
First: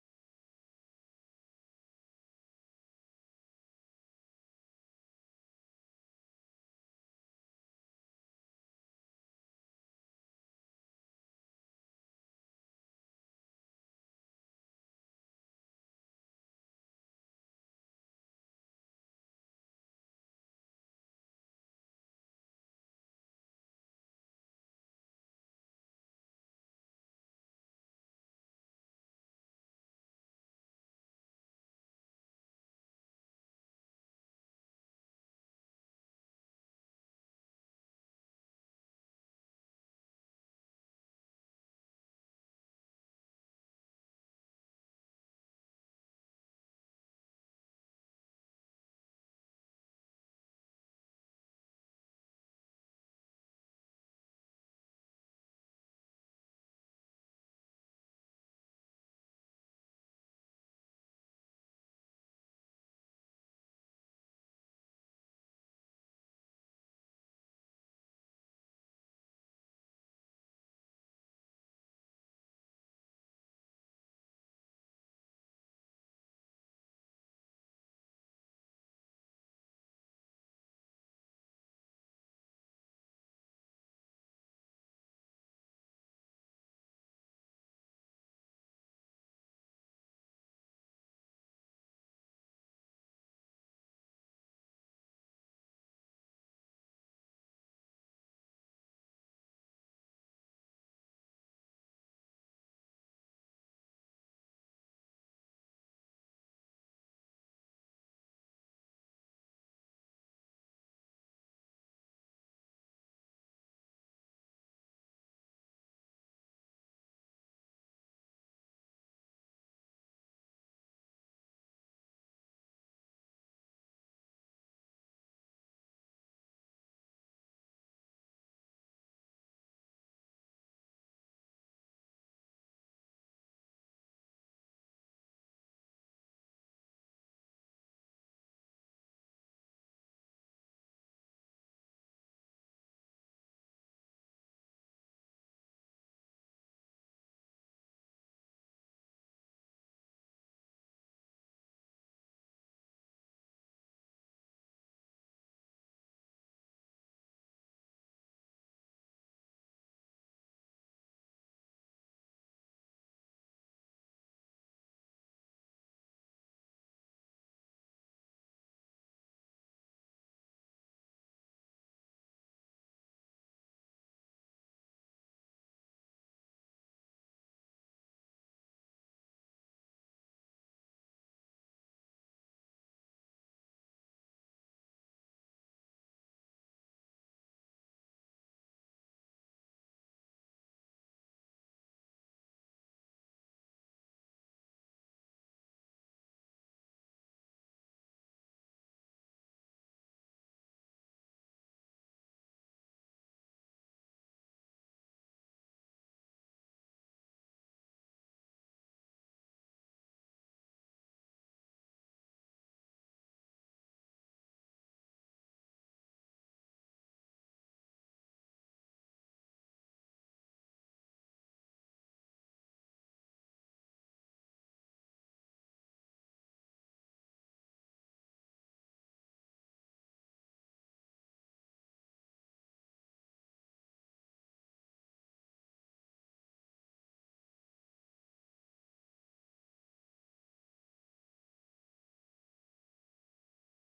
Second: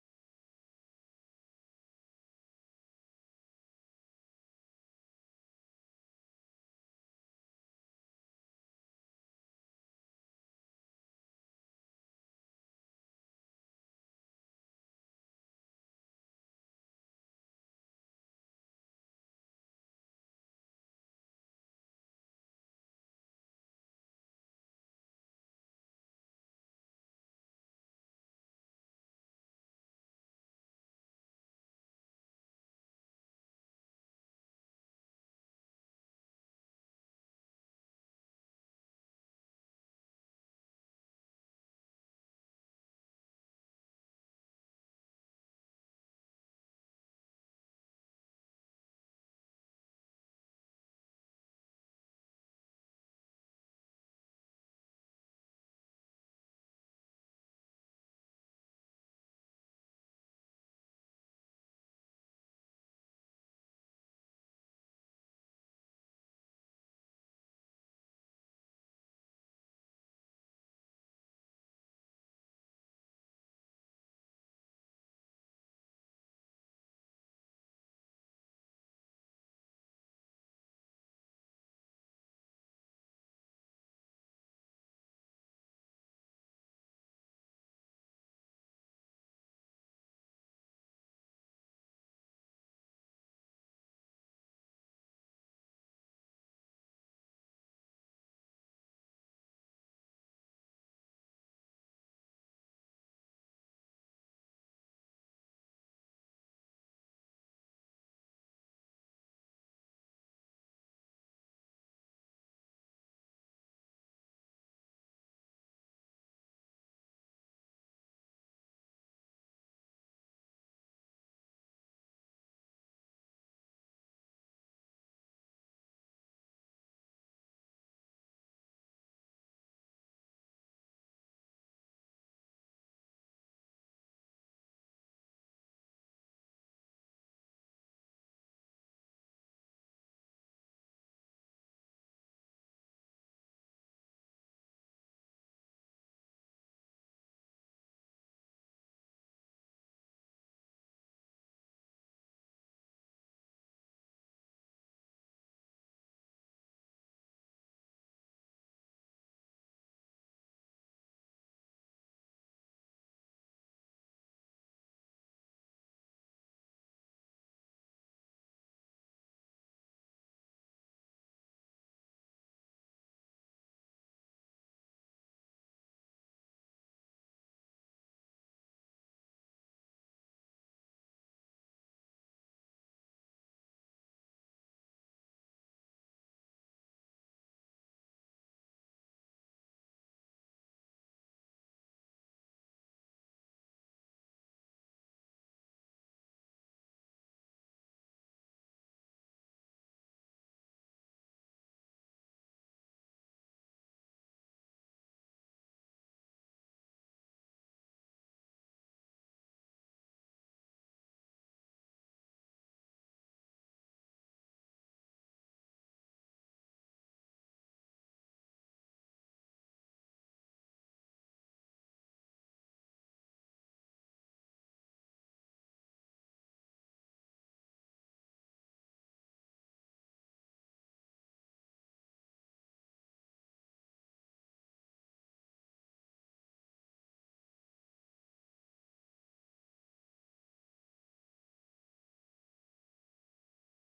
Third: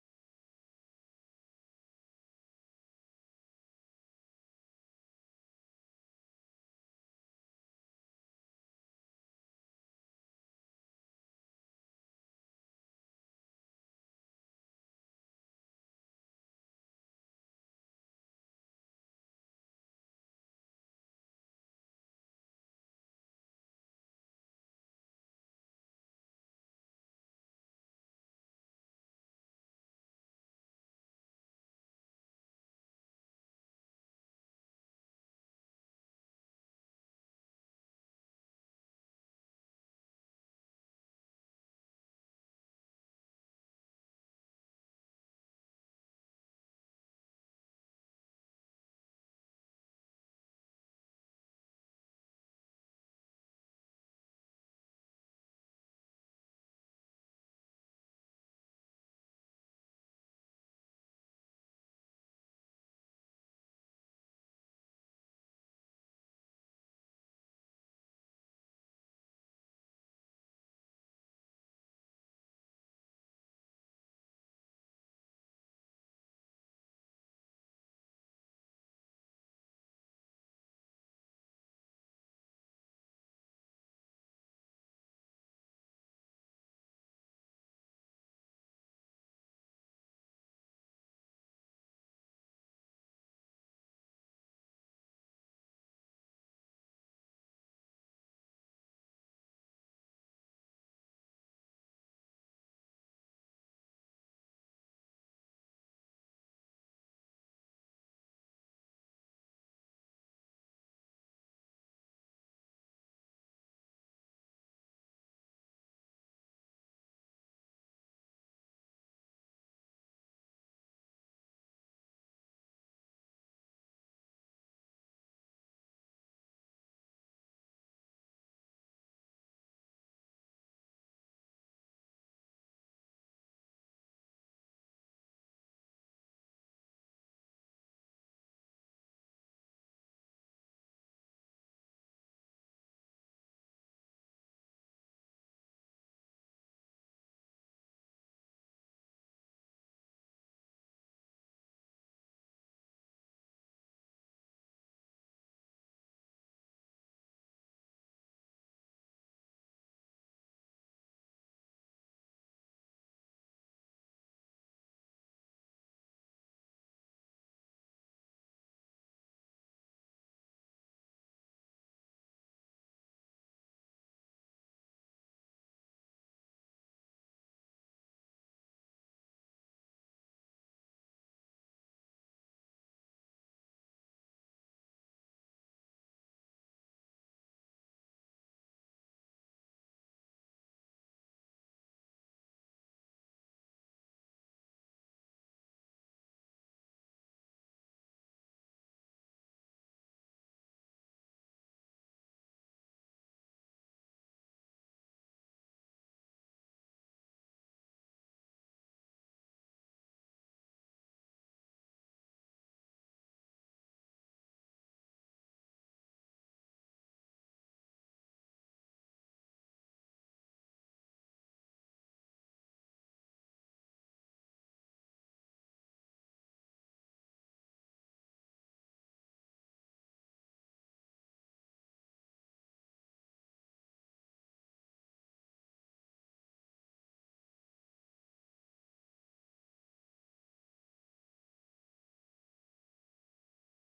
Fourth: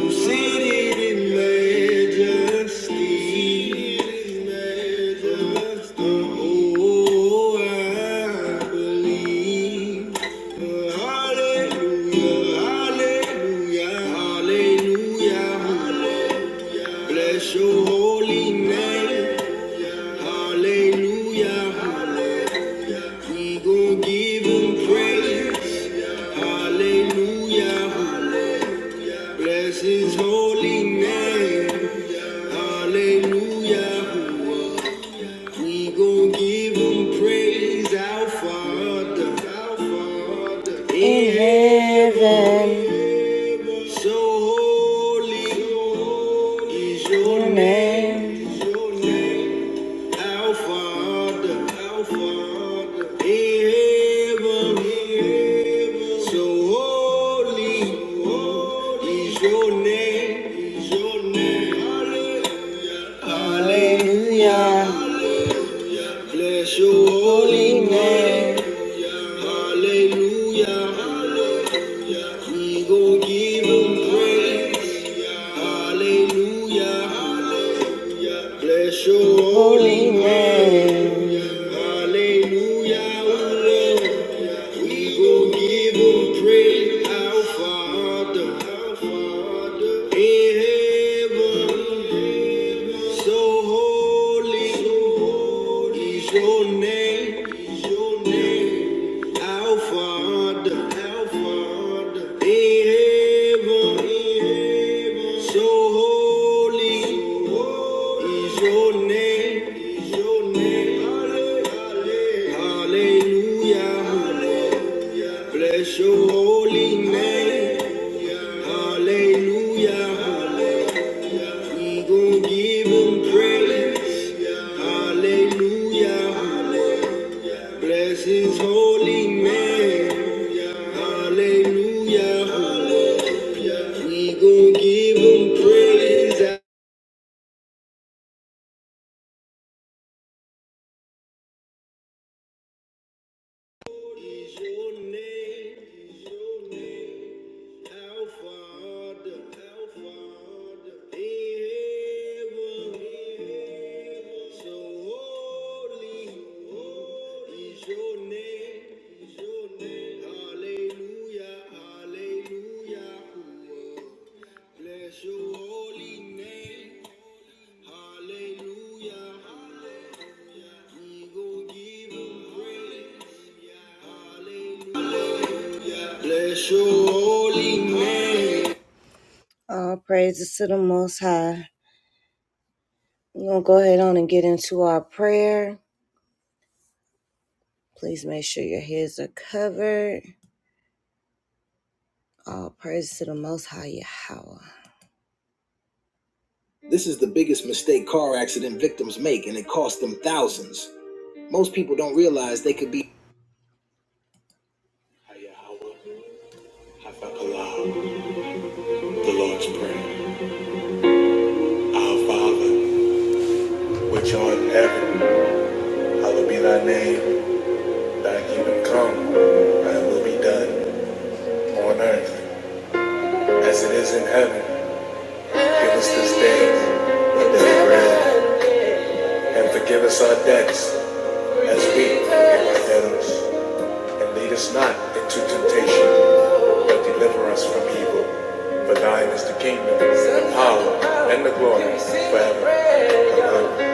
[SPEAKER 1] Seated in majesty, in majesty, oh, I believe. Hallelujah, hallelujah, hallelujah, Bless your holy name, hallelujah, We gon' give 'em praise, hallelujah, hallelujah. Bless his holy name. Hallelujah. We gon' give him praise, our Father. Our Father. In heaven. So holy is your name. Is your name. Our Father, our Father, in heaven, so holy is your name, is your Bless your holy name. Hallelujah. We gon' give him praise. Hallelujah. Hallelujah. Bless your holy name. Hallelujah. oh Lord. We gon' give him praise. Our Father. Our Father. In heaven. So holy. Your name, your name, Alpha, Alpha, in heaven, in heaven. So holy so holy is your name, is your name. Hallelujah, hallelujah. hallelujah, Bless your holy name. Hallelujah. hallelujah. I'm going praise. Hallelujah. Bless his holy name. Hallelujah. We gon' give him praise. Our Father, in heaven, so holy is your name. Hallelujah, hallelujah. Bless your holy. hallelujah. All praises to the Most High. We're going to go ahead on and get into our prayer. Please make sure your heads are covered. All praises to the Most High Yahweh. This is the biggest mistake car accident victims make, and it costs them thousands. Most people don't realize they could be. Hafakallah, The Lord's Prayer. Our Father, which art in heaven, hallowed be thy name. Thy kingdom come, thy will be done on earth as it is in heaven. Give us this day our daily bread, and forgive us our debts, as we forgive our debtors. And lead us not into temptation, but deliver us from evil. For thine is the kingdom, the power, and the glory forever. Amen.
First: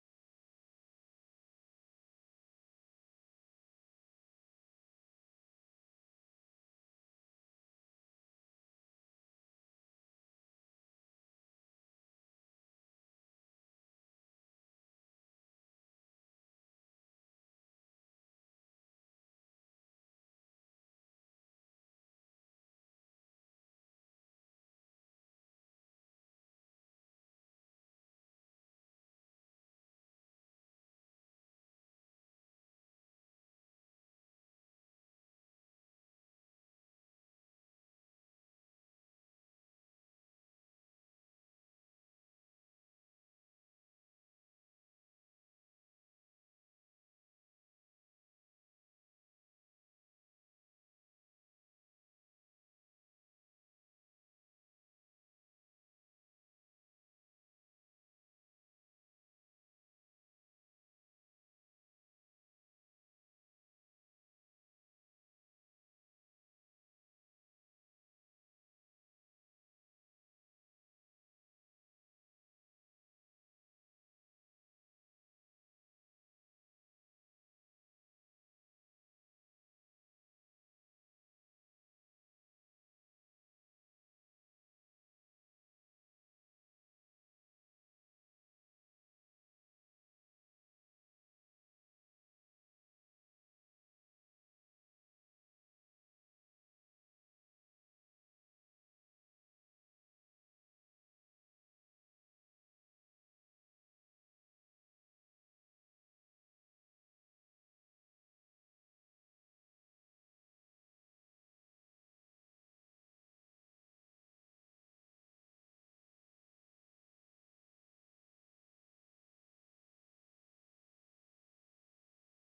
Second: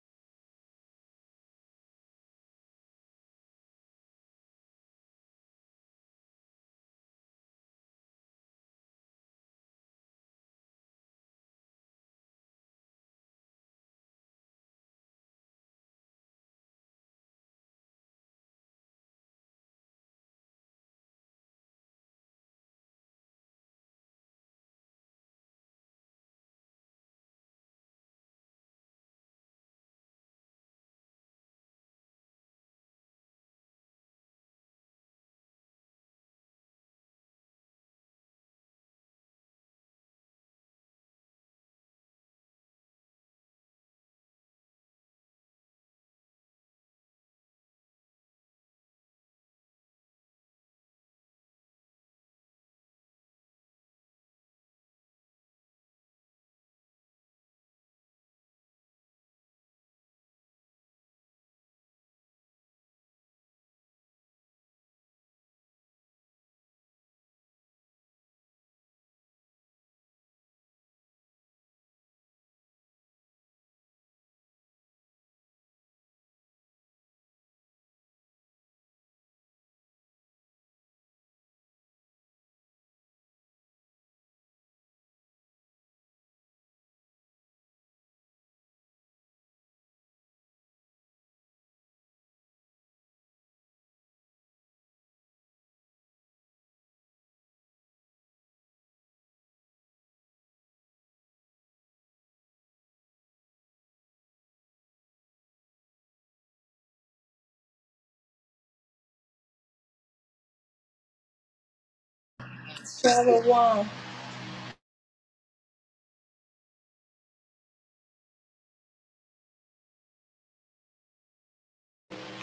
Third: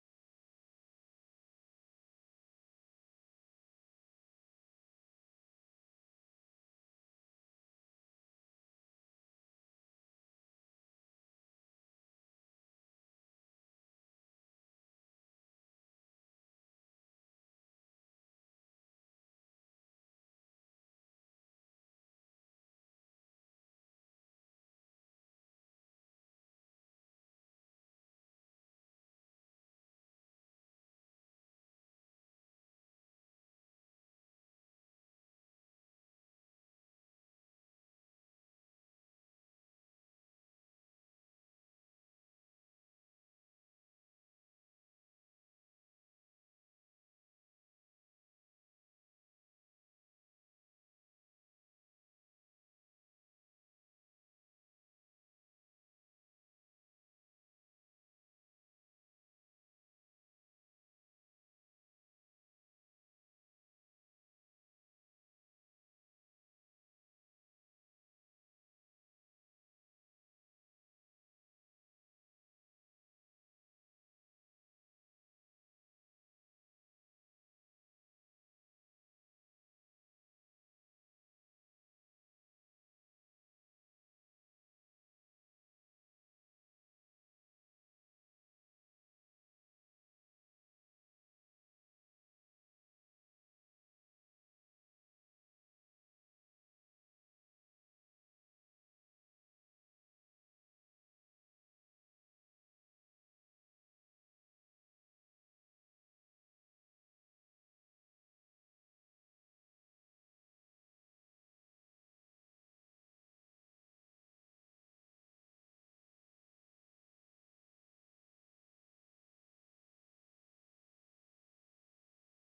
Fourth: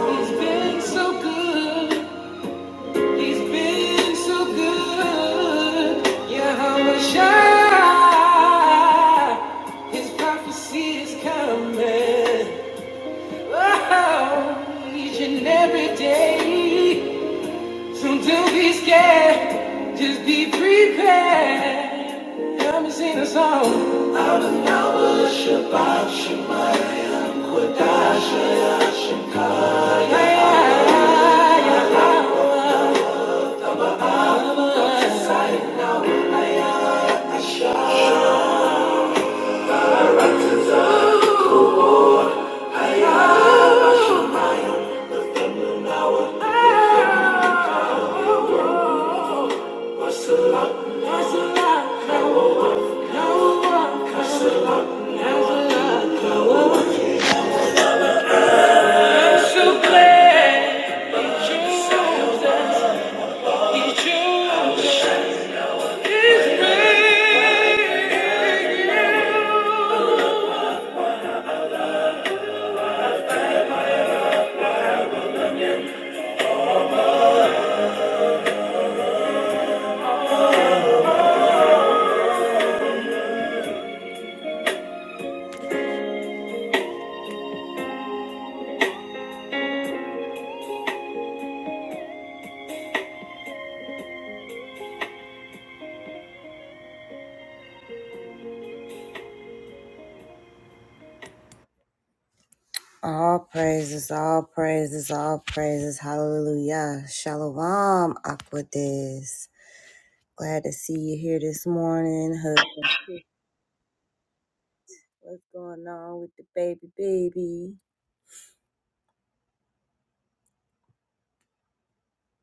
[SPEAKER 1] He's been so good. He's been so good. Yahweh Shai. His prophecy is coming. Oh, each and every day. So don't be scared, just be prepared. Come and sing a song. Out of Yahweh, Shabbat, Shabbat, Kodash, Hashem, Kaya. Oh, Salah, Salah, Kawa, Kawa, Salah, Salah, Kawa. So All praises, all praises, all praises. Hallelujah. Shalom, Aquadis. Glad to see you here this morning. Husband,
[SPEAKER 3] Number one,
[SPEAKER 1] What's going on with the baby, baby?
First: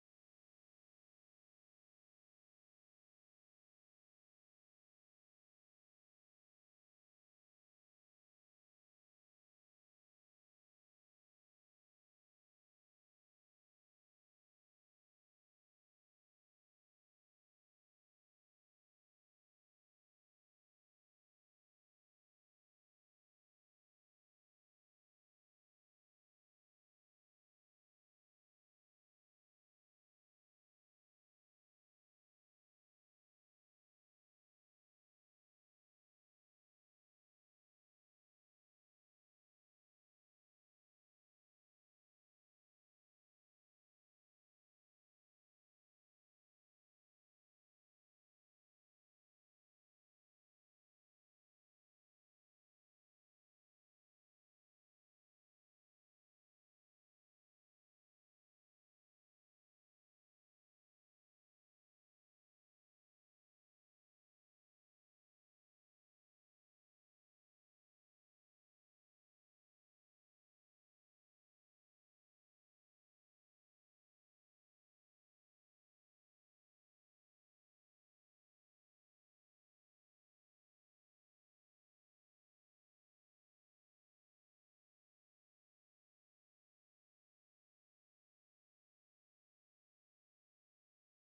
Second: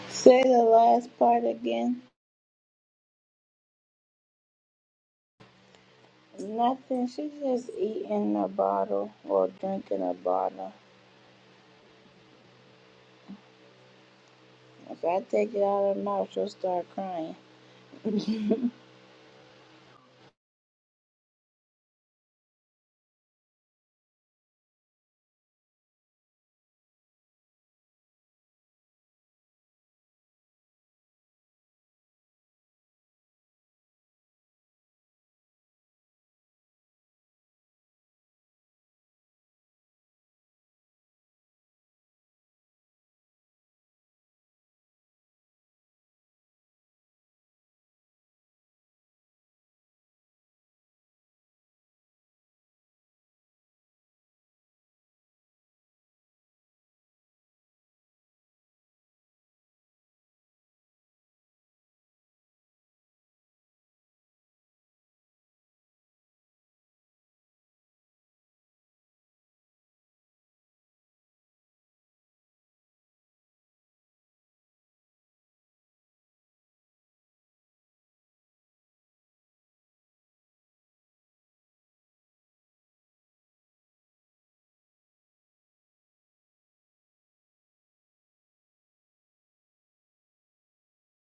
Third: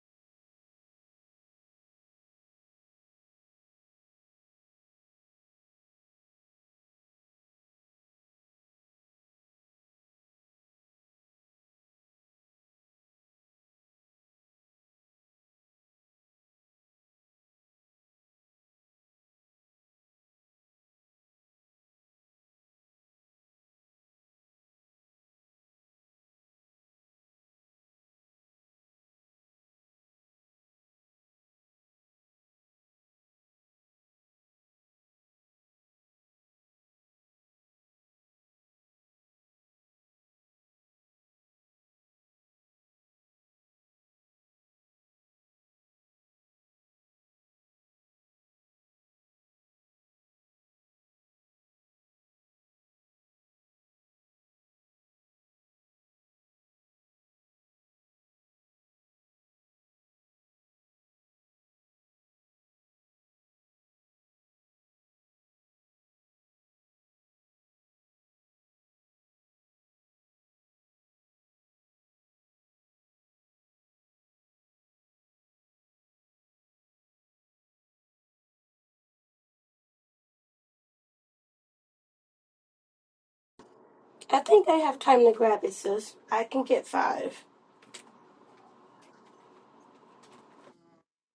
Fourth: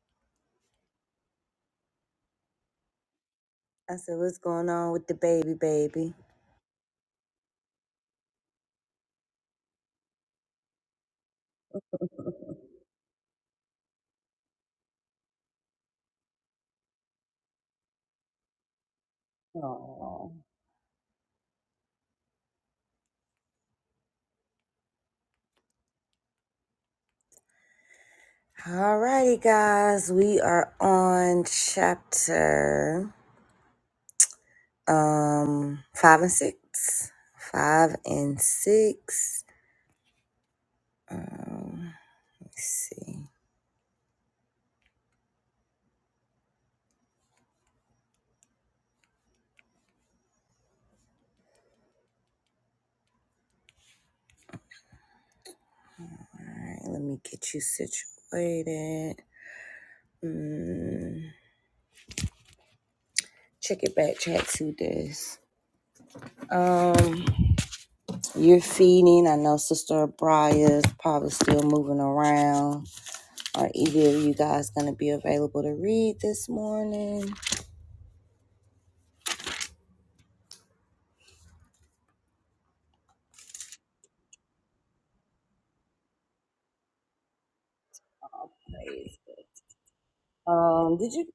[SPEAKER 3] say the last part again.
[SPEAKER 1] I said, what's going on with the baby, baby?
[SPEAKER 3] Nothing. She just eating a bottle or drinking a bottle. If I take it out of her mouth, she'll start crying.
[SPEAKER 1] All righty, guys. We are on chapter Um, five and six. Five and six. Let's see. All right, let me get you situated. Mm, check it back, chat to this. Um, you're feeding. I know Sister Briar's probably still moving around. Are either of you guys gonna be available to read this morning?
[SPEAKER 2] I think I have time to grab it, sis. I can get five.
[SPEAKER 1] Um, did you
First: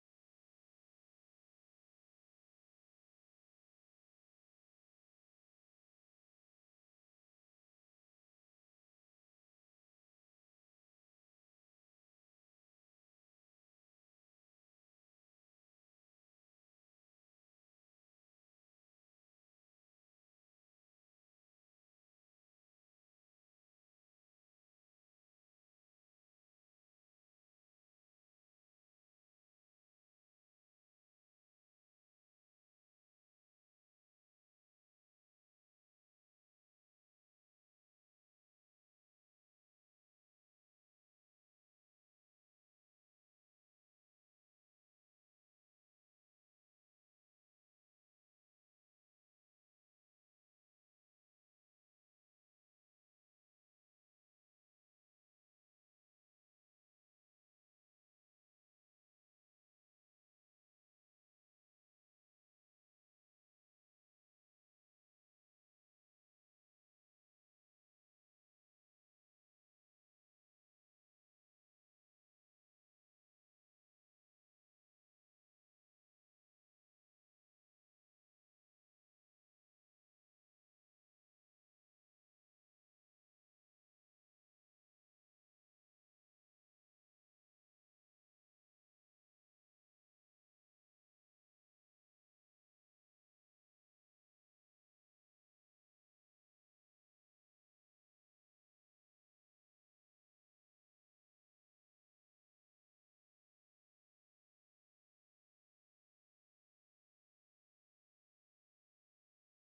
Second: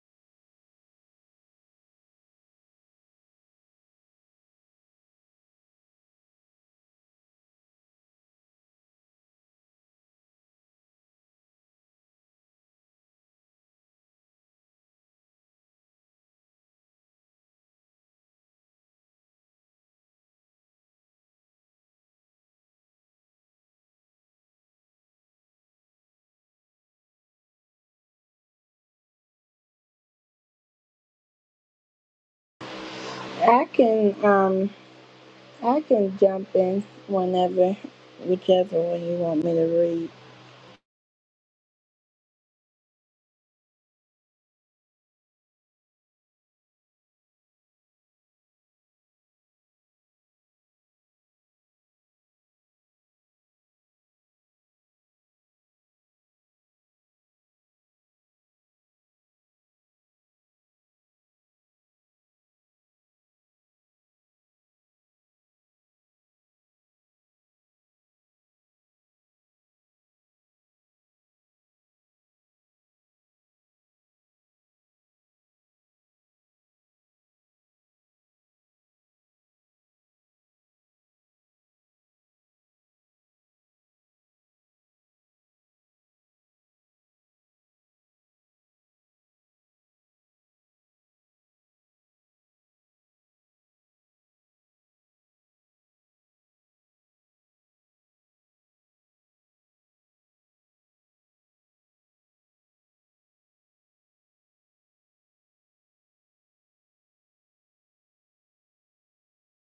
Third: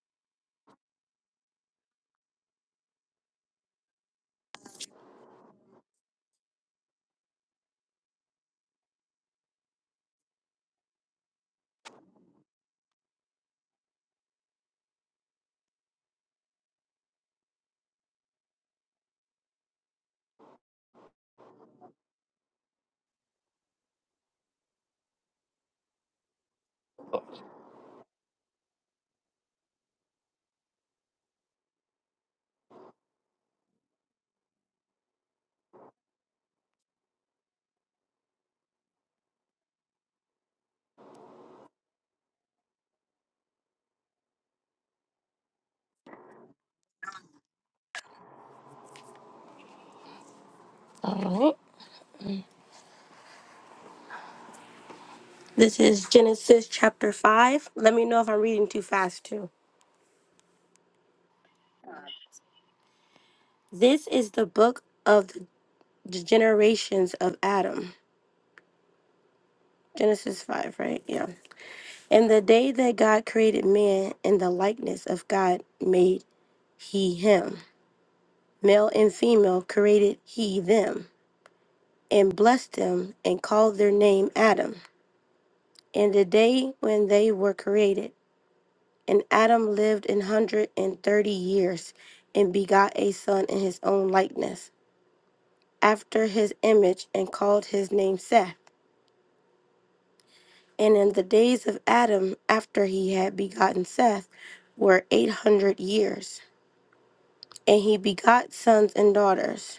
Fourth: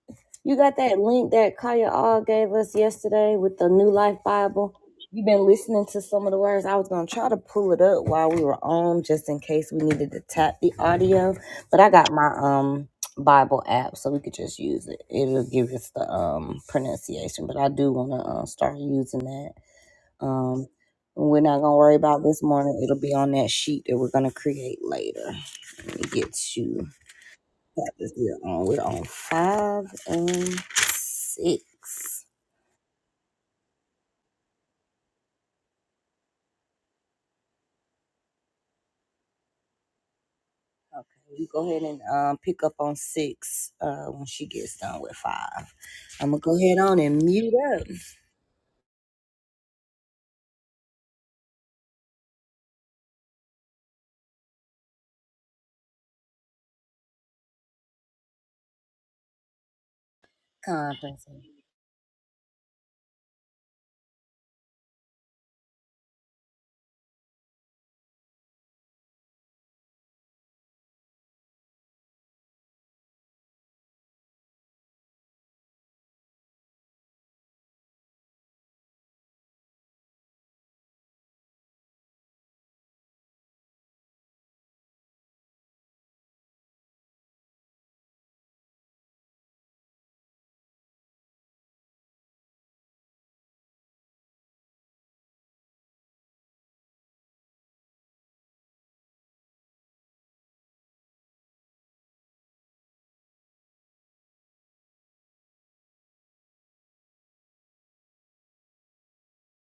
[SPEAKER 1] you got that link that Kaya All gave us yesterday with the New Life Bible? You've been listening to some of the words. I was gonna try to pull it up while we were on, just in case we needed to tap the audio. But I got my um Bible app, so we could just use it. It'll give us the um pronunciation. But I do want to uh, start using that. Um, we're not gonna worry about this morning. It'll be on that sheet that we're gonna create later. Let me get you. We're on, we're on five and six.
[SPEAKER 3] I can um I can jump in whenever, whichever one you want me to read.
[SPEAKER 1] We go ahead and um, pick up on six uh, when she gets done with five. I'm gonna go ahead on and mute up.
[SPEAKER 2] All right. This is Genesis chapter 5. Let me know if I'm reading too fast, too. This is the book of the generations of Adam. Genesis 5, right? Yeah. And the day that God created man in the likeness of God made he him. Male and female created he them, and blessed them, and called their name Adam. And the day when they were created, and Adam lived an hundred and thirty years, and begot a son in his own likeness after his image and called his name Seth. And in the days of Adam, after he had begotten Seth, were eight hundred years. And he begot sons and daughters.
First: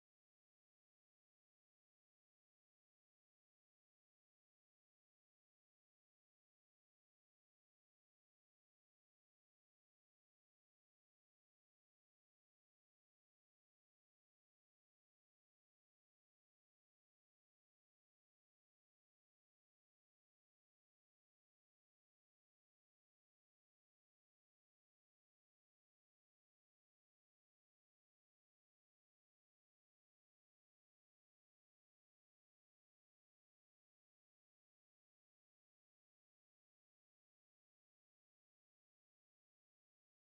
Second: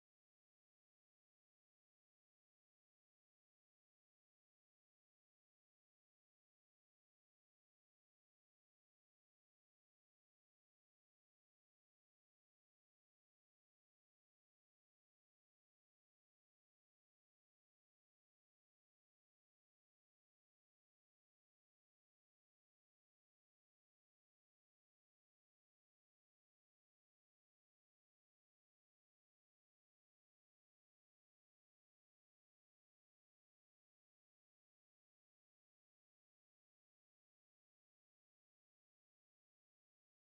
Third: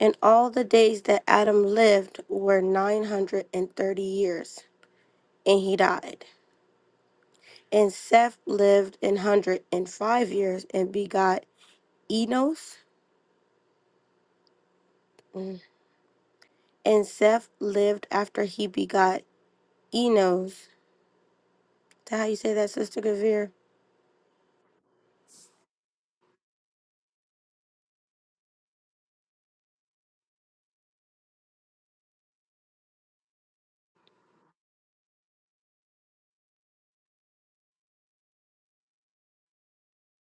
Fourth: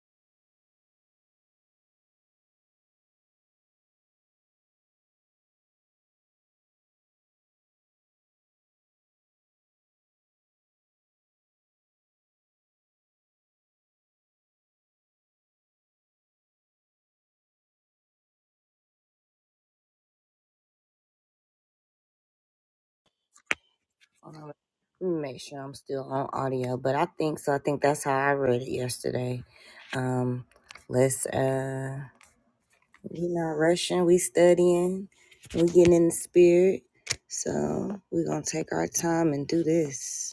[SPEAKER 2] And all the days that Adam lived were nine hundred and thirty years, and he died. And Seth lived an hundred and five years and begot Enos. Mm. And Seth lived after he begot Enos. Is that how you say that, Sister Gavir?
[SPEAKER 1] Hold on, let me Make sure I'm still on audio, but I think so. I think that's how I read it yesterday. Um, let's uh, we not rushing. We studying. We getting in the spirit. So we're gonna take our time and do this.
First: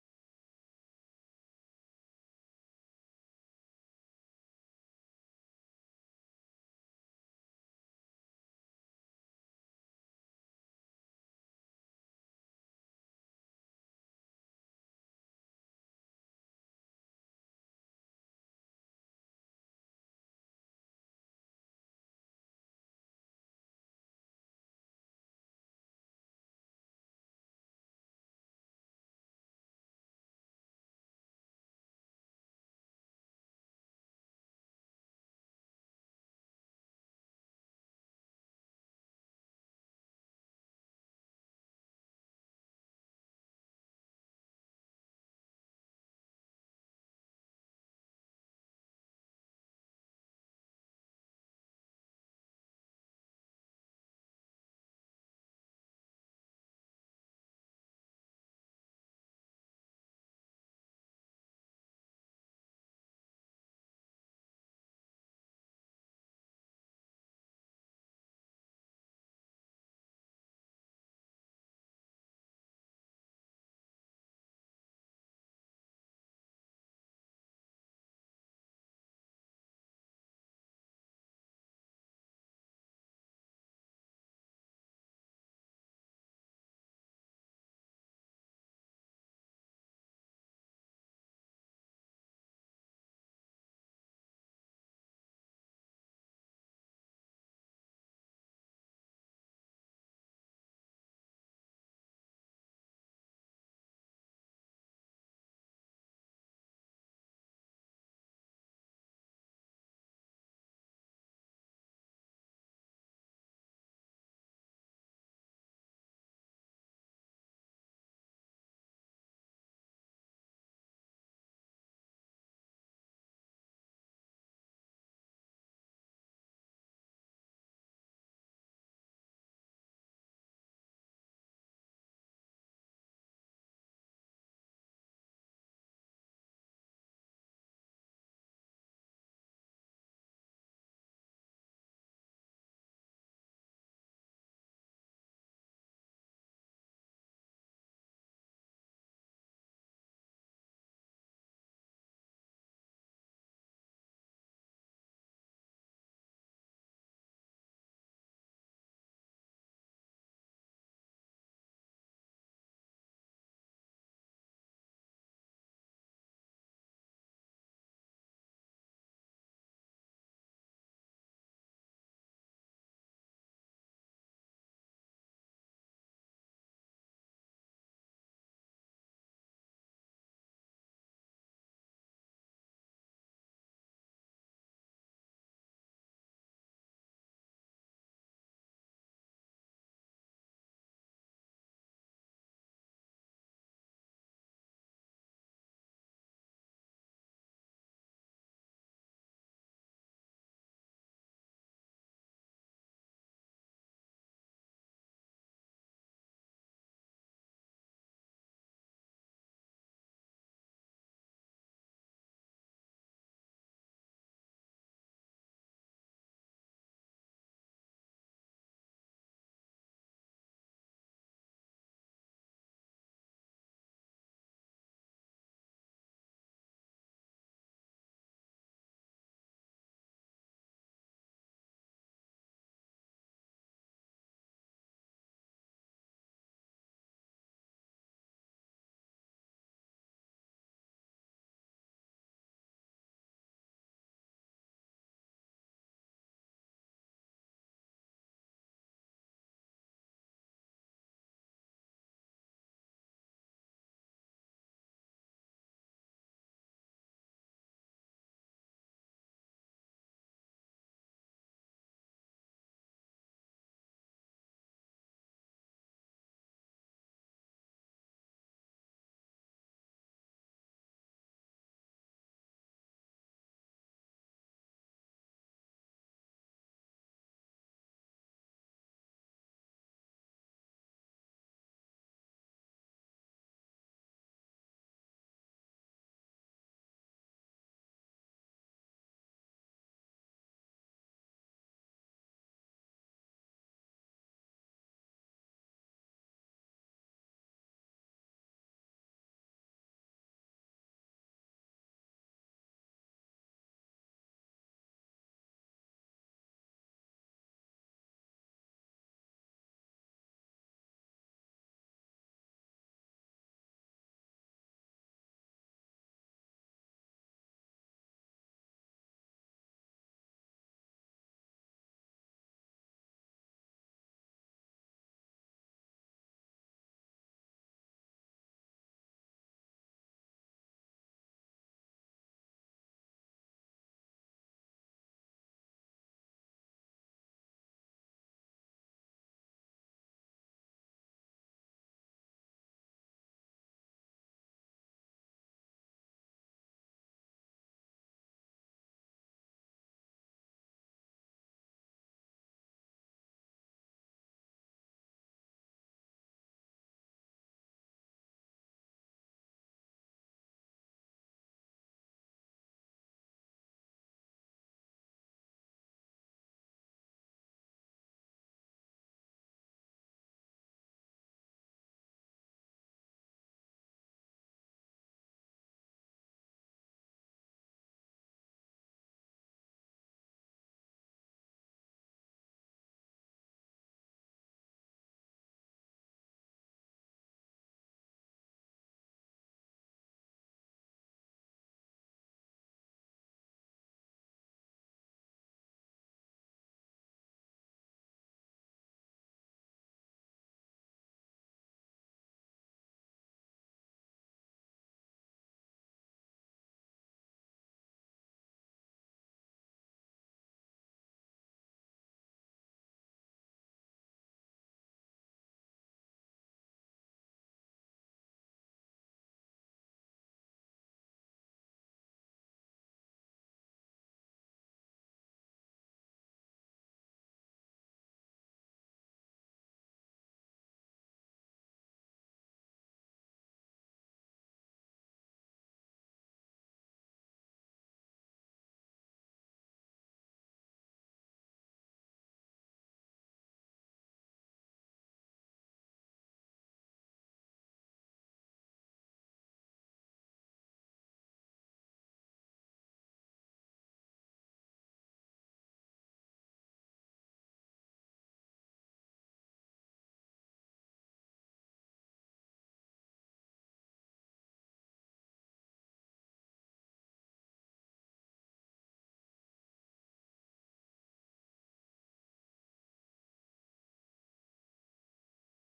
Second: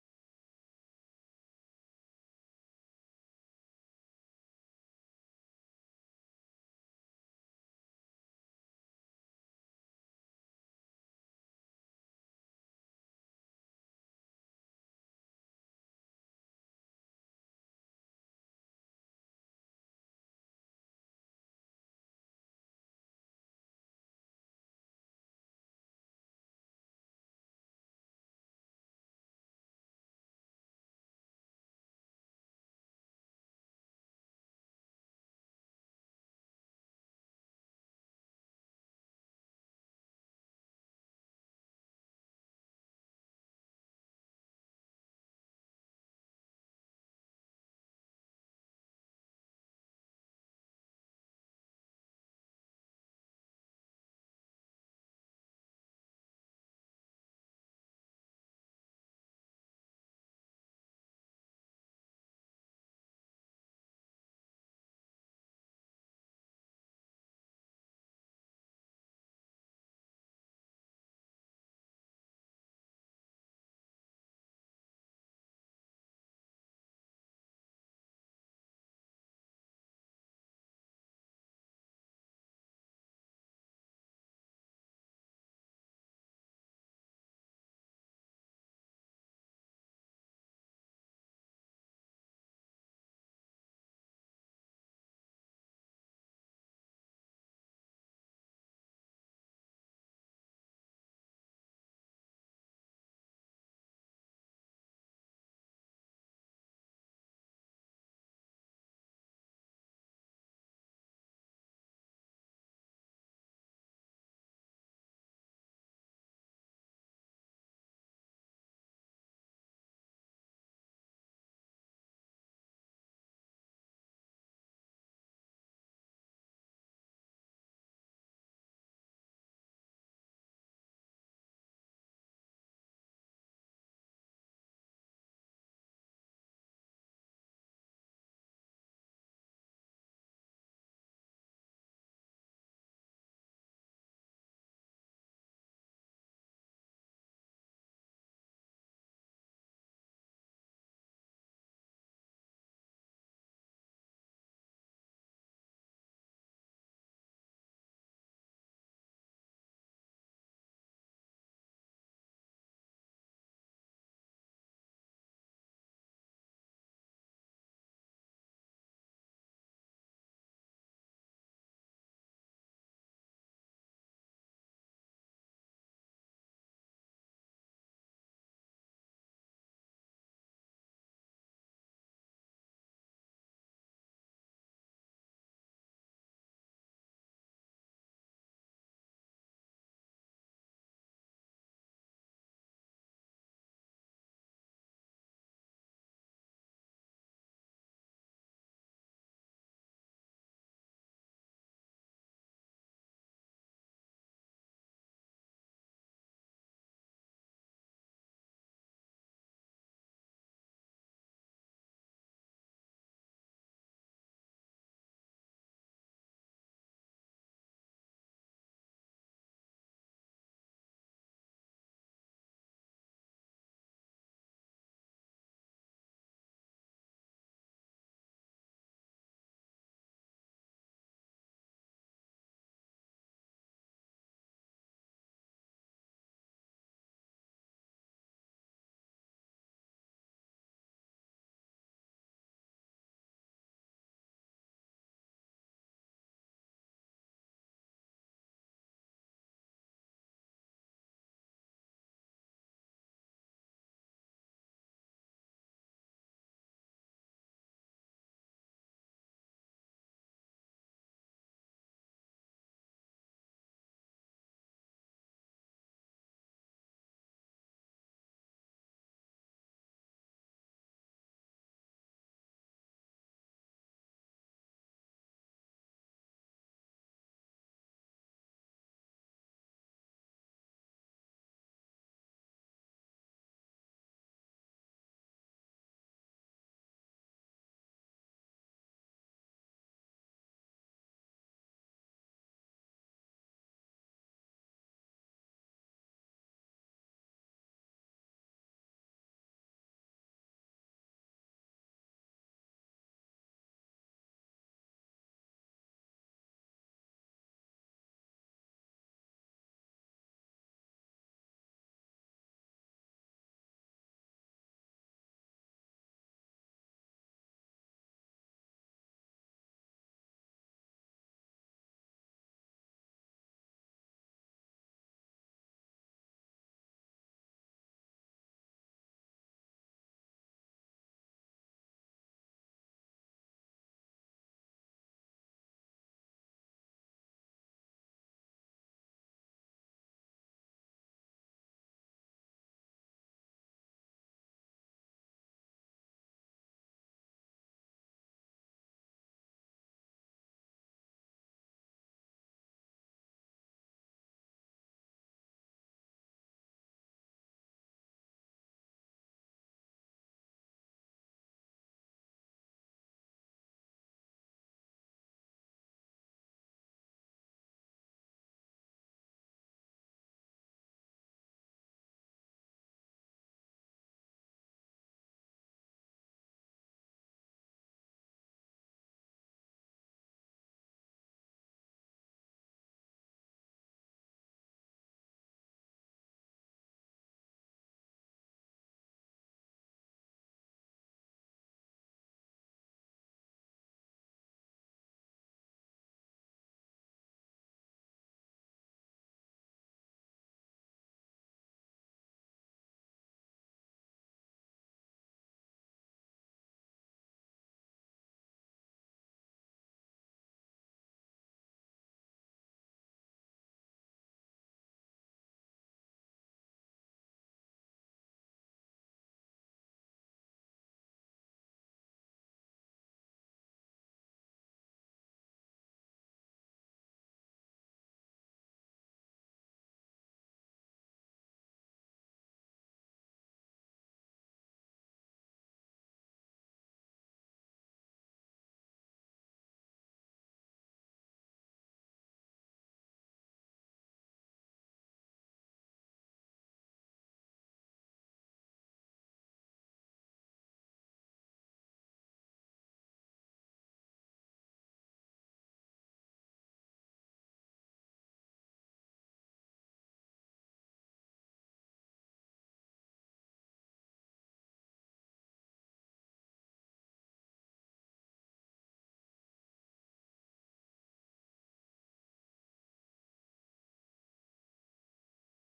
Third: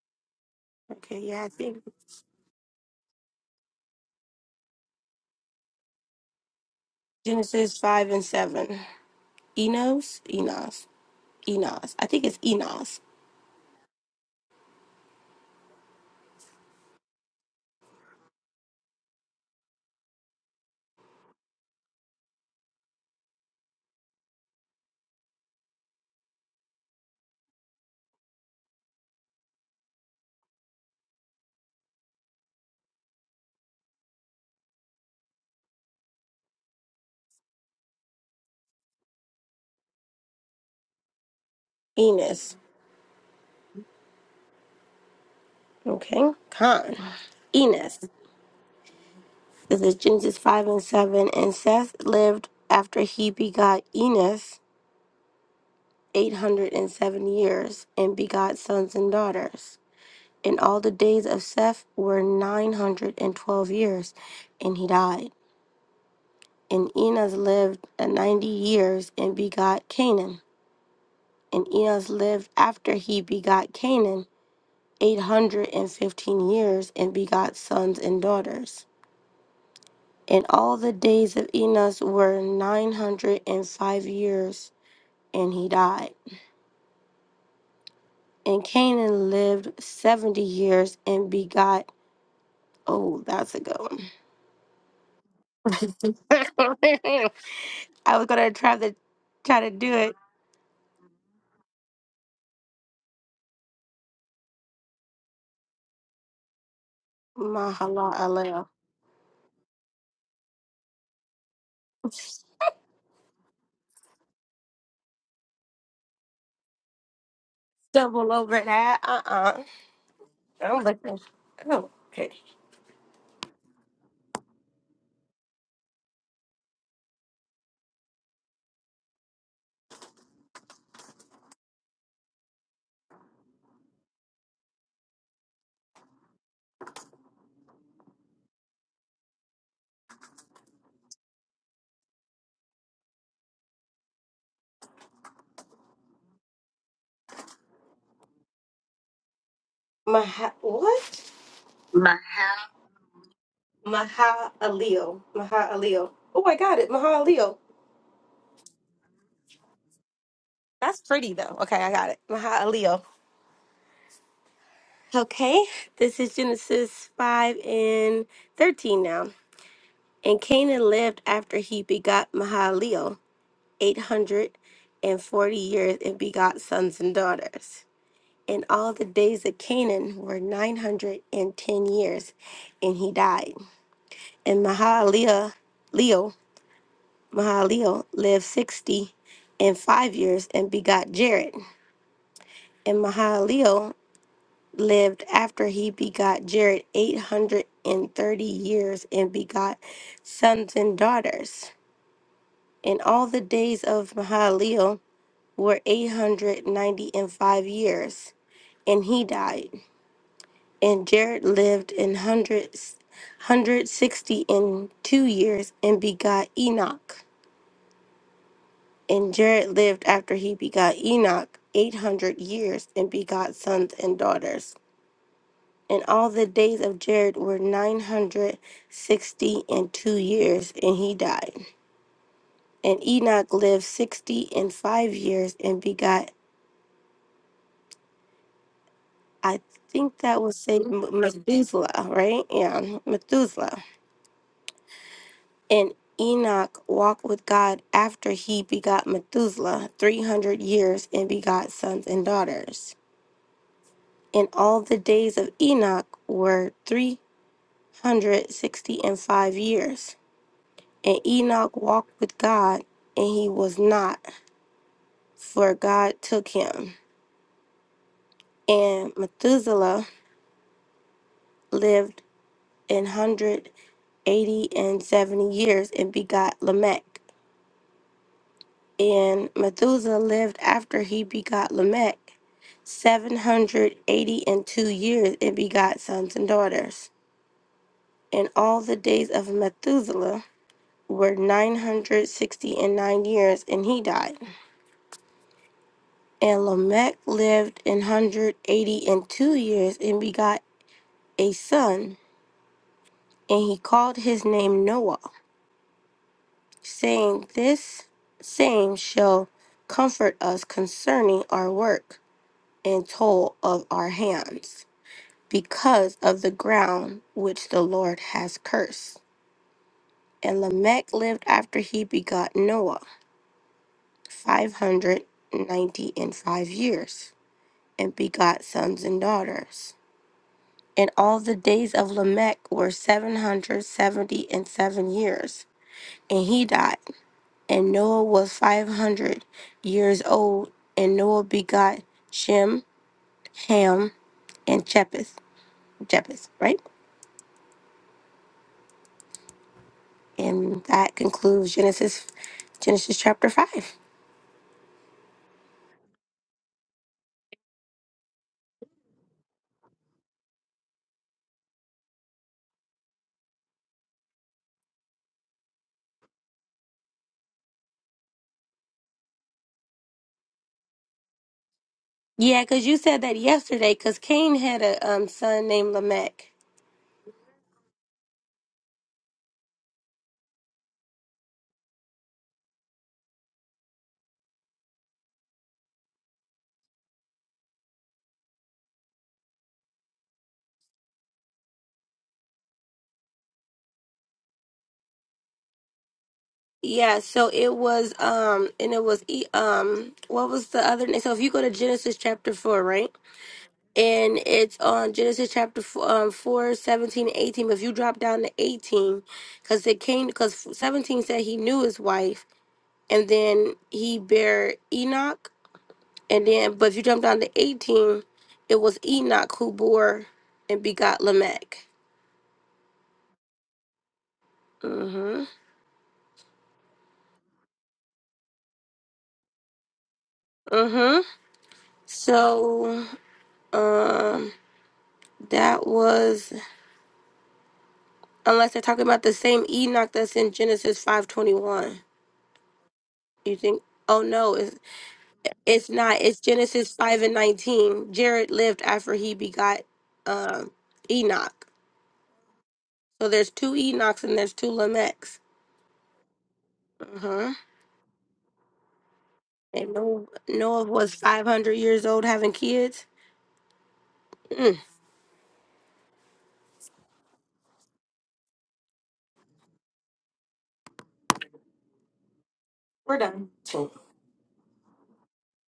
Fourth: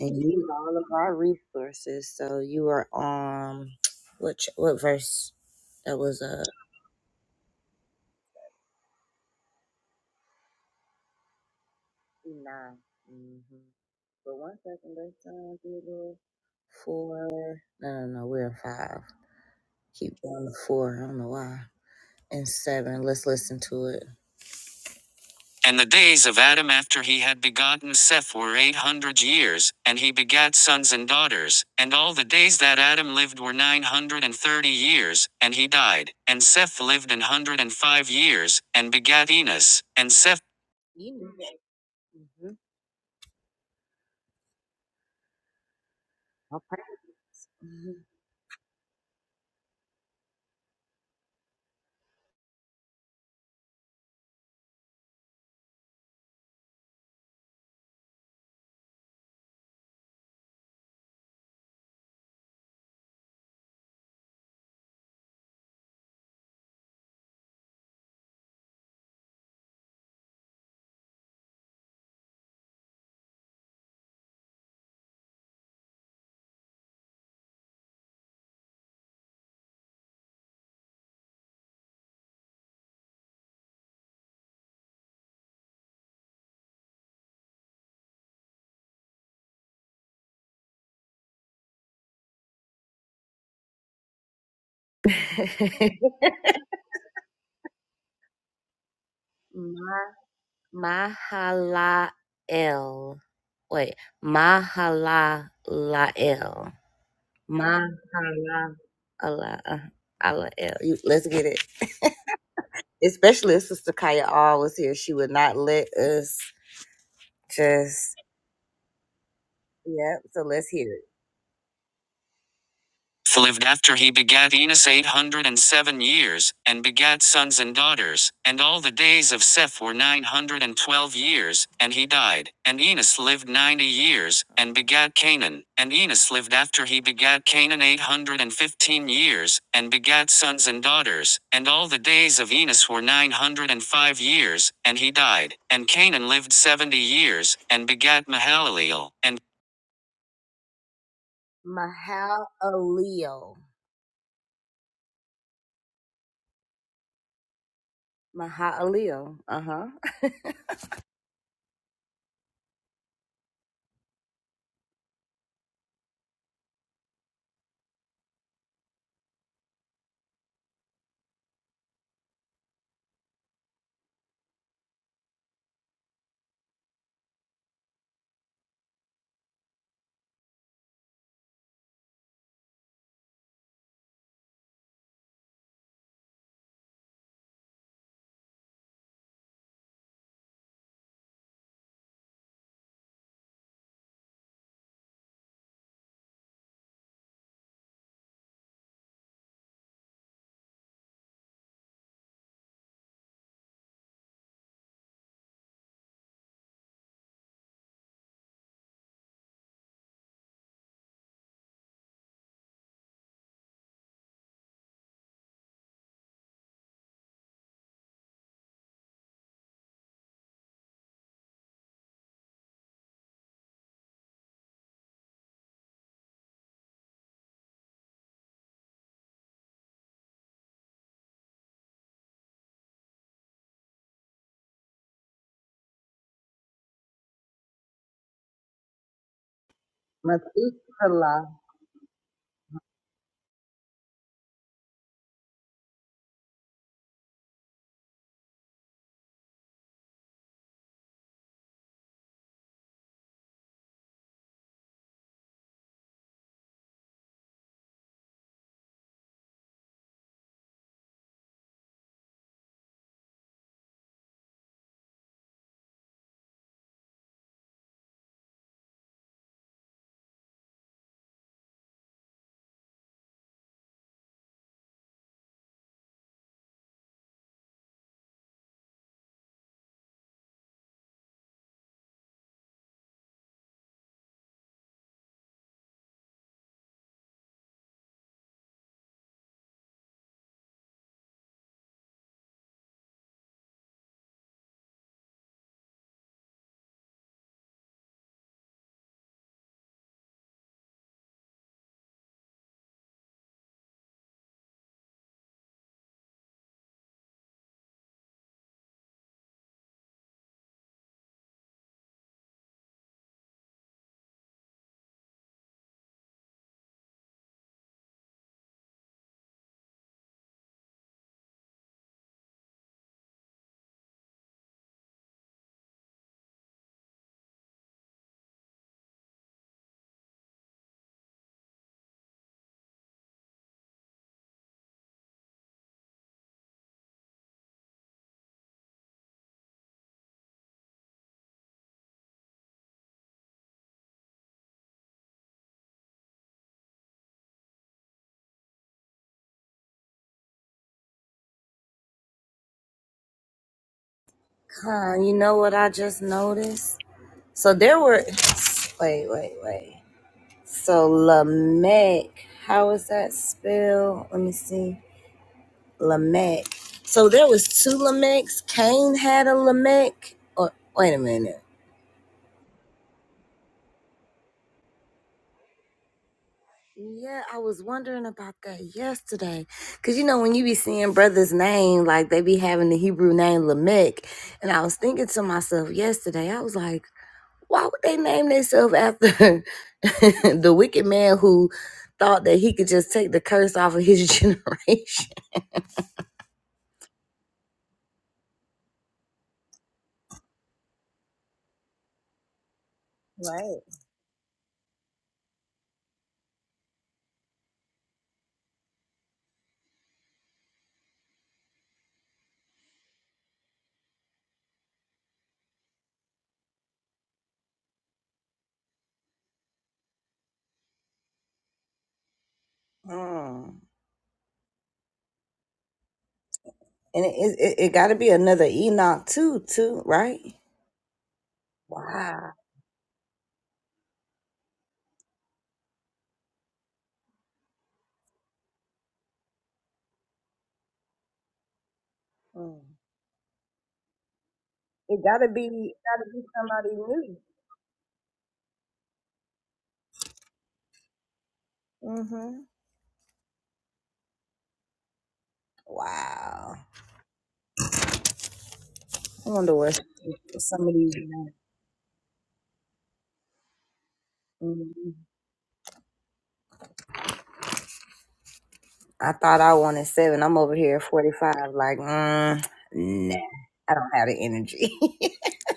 [SPEAKER 1] and you need all of our
[SPEAKER 2] Okay, yeah, I think
[SPEAKER 1] resources. So you were on what ch- what verse? That was uh
[SPEAKER 2] Genesis 5 and 7. Enos, Enos, Enos. I think it's
[SPEAKER 1] nine.
[SPEAKER 2] Enos.
[SPEAKER 1] Mm-hmm. But one second, let's um do four. No, no, no, we're in five. Keep going to four. I don't know why. And seven. Let's listen to it. And the days of Adam after he ought and Seth were eight hundred years, and he begat sons and daughters, and all the days that and and he died, and s-
[SPEAKER 2] Enos. Okay. Con. Enos. This is Genesis 5 and 7. And Seth lived after he begot Enos 807 years and begot sons and daughters. And all the days of Seth were 912 years, and he died. And Enos lived a 90 years and begot Canaan. And Enos lived after he begot Canaan 815 years and begot sons and daughters. And all the days of Enos were 905 years, and he died. And Canaan lived 70 years and begot. Oh, that's a good one. I was going to try to try to do it.
[SPEAKER 1] wait, Malalael, Malalael.
[SPEAKER 2] Mahala alel.
[SPEAKER 1] a lot. I love you. Let's get it. Especially if Sister Kaya R was here, she would not let us just.
[SPEAKER 2] Double over that. Uh uh-uh. uh.
[SPEAKER 1] Yep. So
[SPEAKER 2] i
[SPEAKER 1] let's hear it.
[SPEAKER 2] am looking. Oh, okay.
[SPEAKER 1] So lived after he begat Enos eight hundred and seven years, and begat sons and daughters, and all the days of Seth were nine hundred and twelve years, and he died. And Enos lived ninety years, and begat Canaan. And Enos lived after he begat Canaan eight hundred and fifteen years, and begat sons and daughters, and all the days of Enos were nine hundred and five years, and he died. And Canaan lived seventy years, and begat Mahalaleel. And
[SPEAKER 2] Maha, what?
[SPEAKER 1] Mahalaleel.
[SPEAKER 2] Maha Alil. Maha Alil. Oh, I got it. Maha Alil.
[SPEAKER 1] Mahaaleel. Uh huh.
[SPEAKER 2] That's pretty though. Okay, I got it. Maha Leo. Okay, this is Genesis 5 and 13 now. And Canaan lived after he begot Mahalalel 840 years and begot sons and daughters. And all the days of Canaan were 910 years, and he died. And Mahalalel, Leo, Mahalalel lived 60 and 5 years and begot Jared. And Mahalalel lived after he begot Jared 830 years and begot sons and daughters. And all the days of Mahalalel were eight hundred ninety and five years, and he died. And Jared lived in hundreds. 160 and two years and begot Enoch. And Jared lived after he begot Enoch 800 years and begot sons and daughters. And all the days of Jared were 960 and two years, and he died. And Enoch lived 60 and five years and begot, I think that would say M- Methuselah, right? Yeah, Methuselah. And Enoch walked with God after he begot Methuselah 300 years and begot sons and daughters. And all the days of Enoch were three hundred sixty and five years And Enoch walked with God, and he was not, for God took him. And Methuselah lived an hundred eighty and seventy years and begot Lamech. And Methuselah lived after he begot Lamech seven hundred eighty and two years and begot sons and daughters. And all the days of Methuselah were nine hundred sixty and nine years, and he died. And Lamech lived an hundred eighty and two years and begot a son, and he called his name Noah, saying, This same shall comfort us concerning our work and toil of our hands, because of the ground which the Lord has cursed. And Lamech lived after he begot Noah five hundred ninety and five years, and begot sons and daughters. And all the days of Lamech were seven hundred seventy and seven years. And he died. And Noah was five hundred years old. And Noah begot Shem, Ham, and Japheth. Japheth, right? And that concludes Genesis, Genesis chapter five.
[SPEAKER 1] Huh, you know what I just noticed? So there were. Wait, wait, wait. So Lamech, how is that spelled? Let me see. Lamech. So there was two Lamechs. Cain had a Lamech. Or wait a minute.
[SPEAKER 2] Yeah, because you said that yesterday. Because Cain had a um, son named Lamech.
[SPEAKER 1] Yeah, I was wondering about that yesterday. Cause you know when you be seeing brothers' name, like they be having the Hebrew name Lamech, and I was thinking to myself yesterday, I was like. Why would they name themselves after the wicked man who thought that he could just take the curse off of his generation?
[SPEAKER 2] Yeah, so it was um, and it was E- um, what was the other name? So if you go to Genesis chapter four, right? and it's on Genesis chapter four, um, 4 seventeen and 18. But if you drop down to 18, because it came, because 17 said he knew his wife, and then he bare Enoch. And then, but if you jump down to 18, it was Enoch who bore and begot Lamech.
[SPEAKER 1] Mm.
[SPEAKER 2] Mm
[SPEAKER 1] And it, it, it got to be another Enoch too, too, right?
[SPEAKER 2] hmm. Mm hmm.
[SPEAKER 1] Wow.
[SPEAKER 2] So, um, that was, unless they're talking about the same Enoch that's in Genesis 521.
[SPEAKER 1] Mm.
[SPEAKER 2] You think, oh no, It's
[SPEAKER 1] It got to be
[SPEAKER 2] It's not.
[SPEAKER 1] got to
[SPEAKER 2] It's
[SPEAKER 1] be
[SPEAKER 2] Genesis
[SPEAKER 1] somebody
[SPEAKER 2] five and
[SPEAKER 1] new.
[SPEAKER 2] nineteen. Jared lived after he begot um, Enoch. So there's two Enochs and there's two Lamechs. Uh-huh. And Noah, Noah was five hundred years old having kids. Mm. We're done.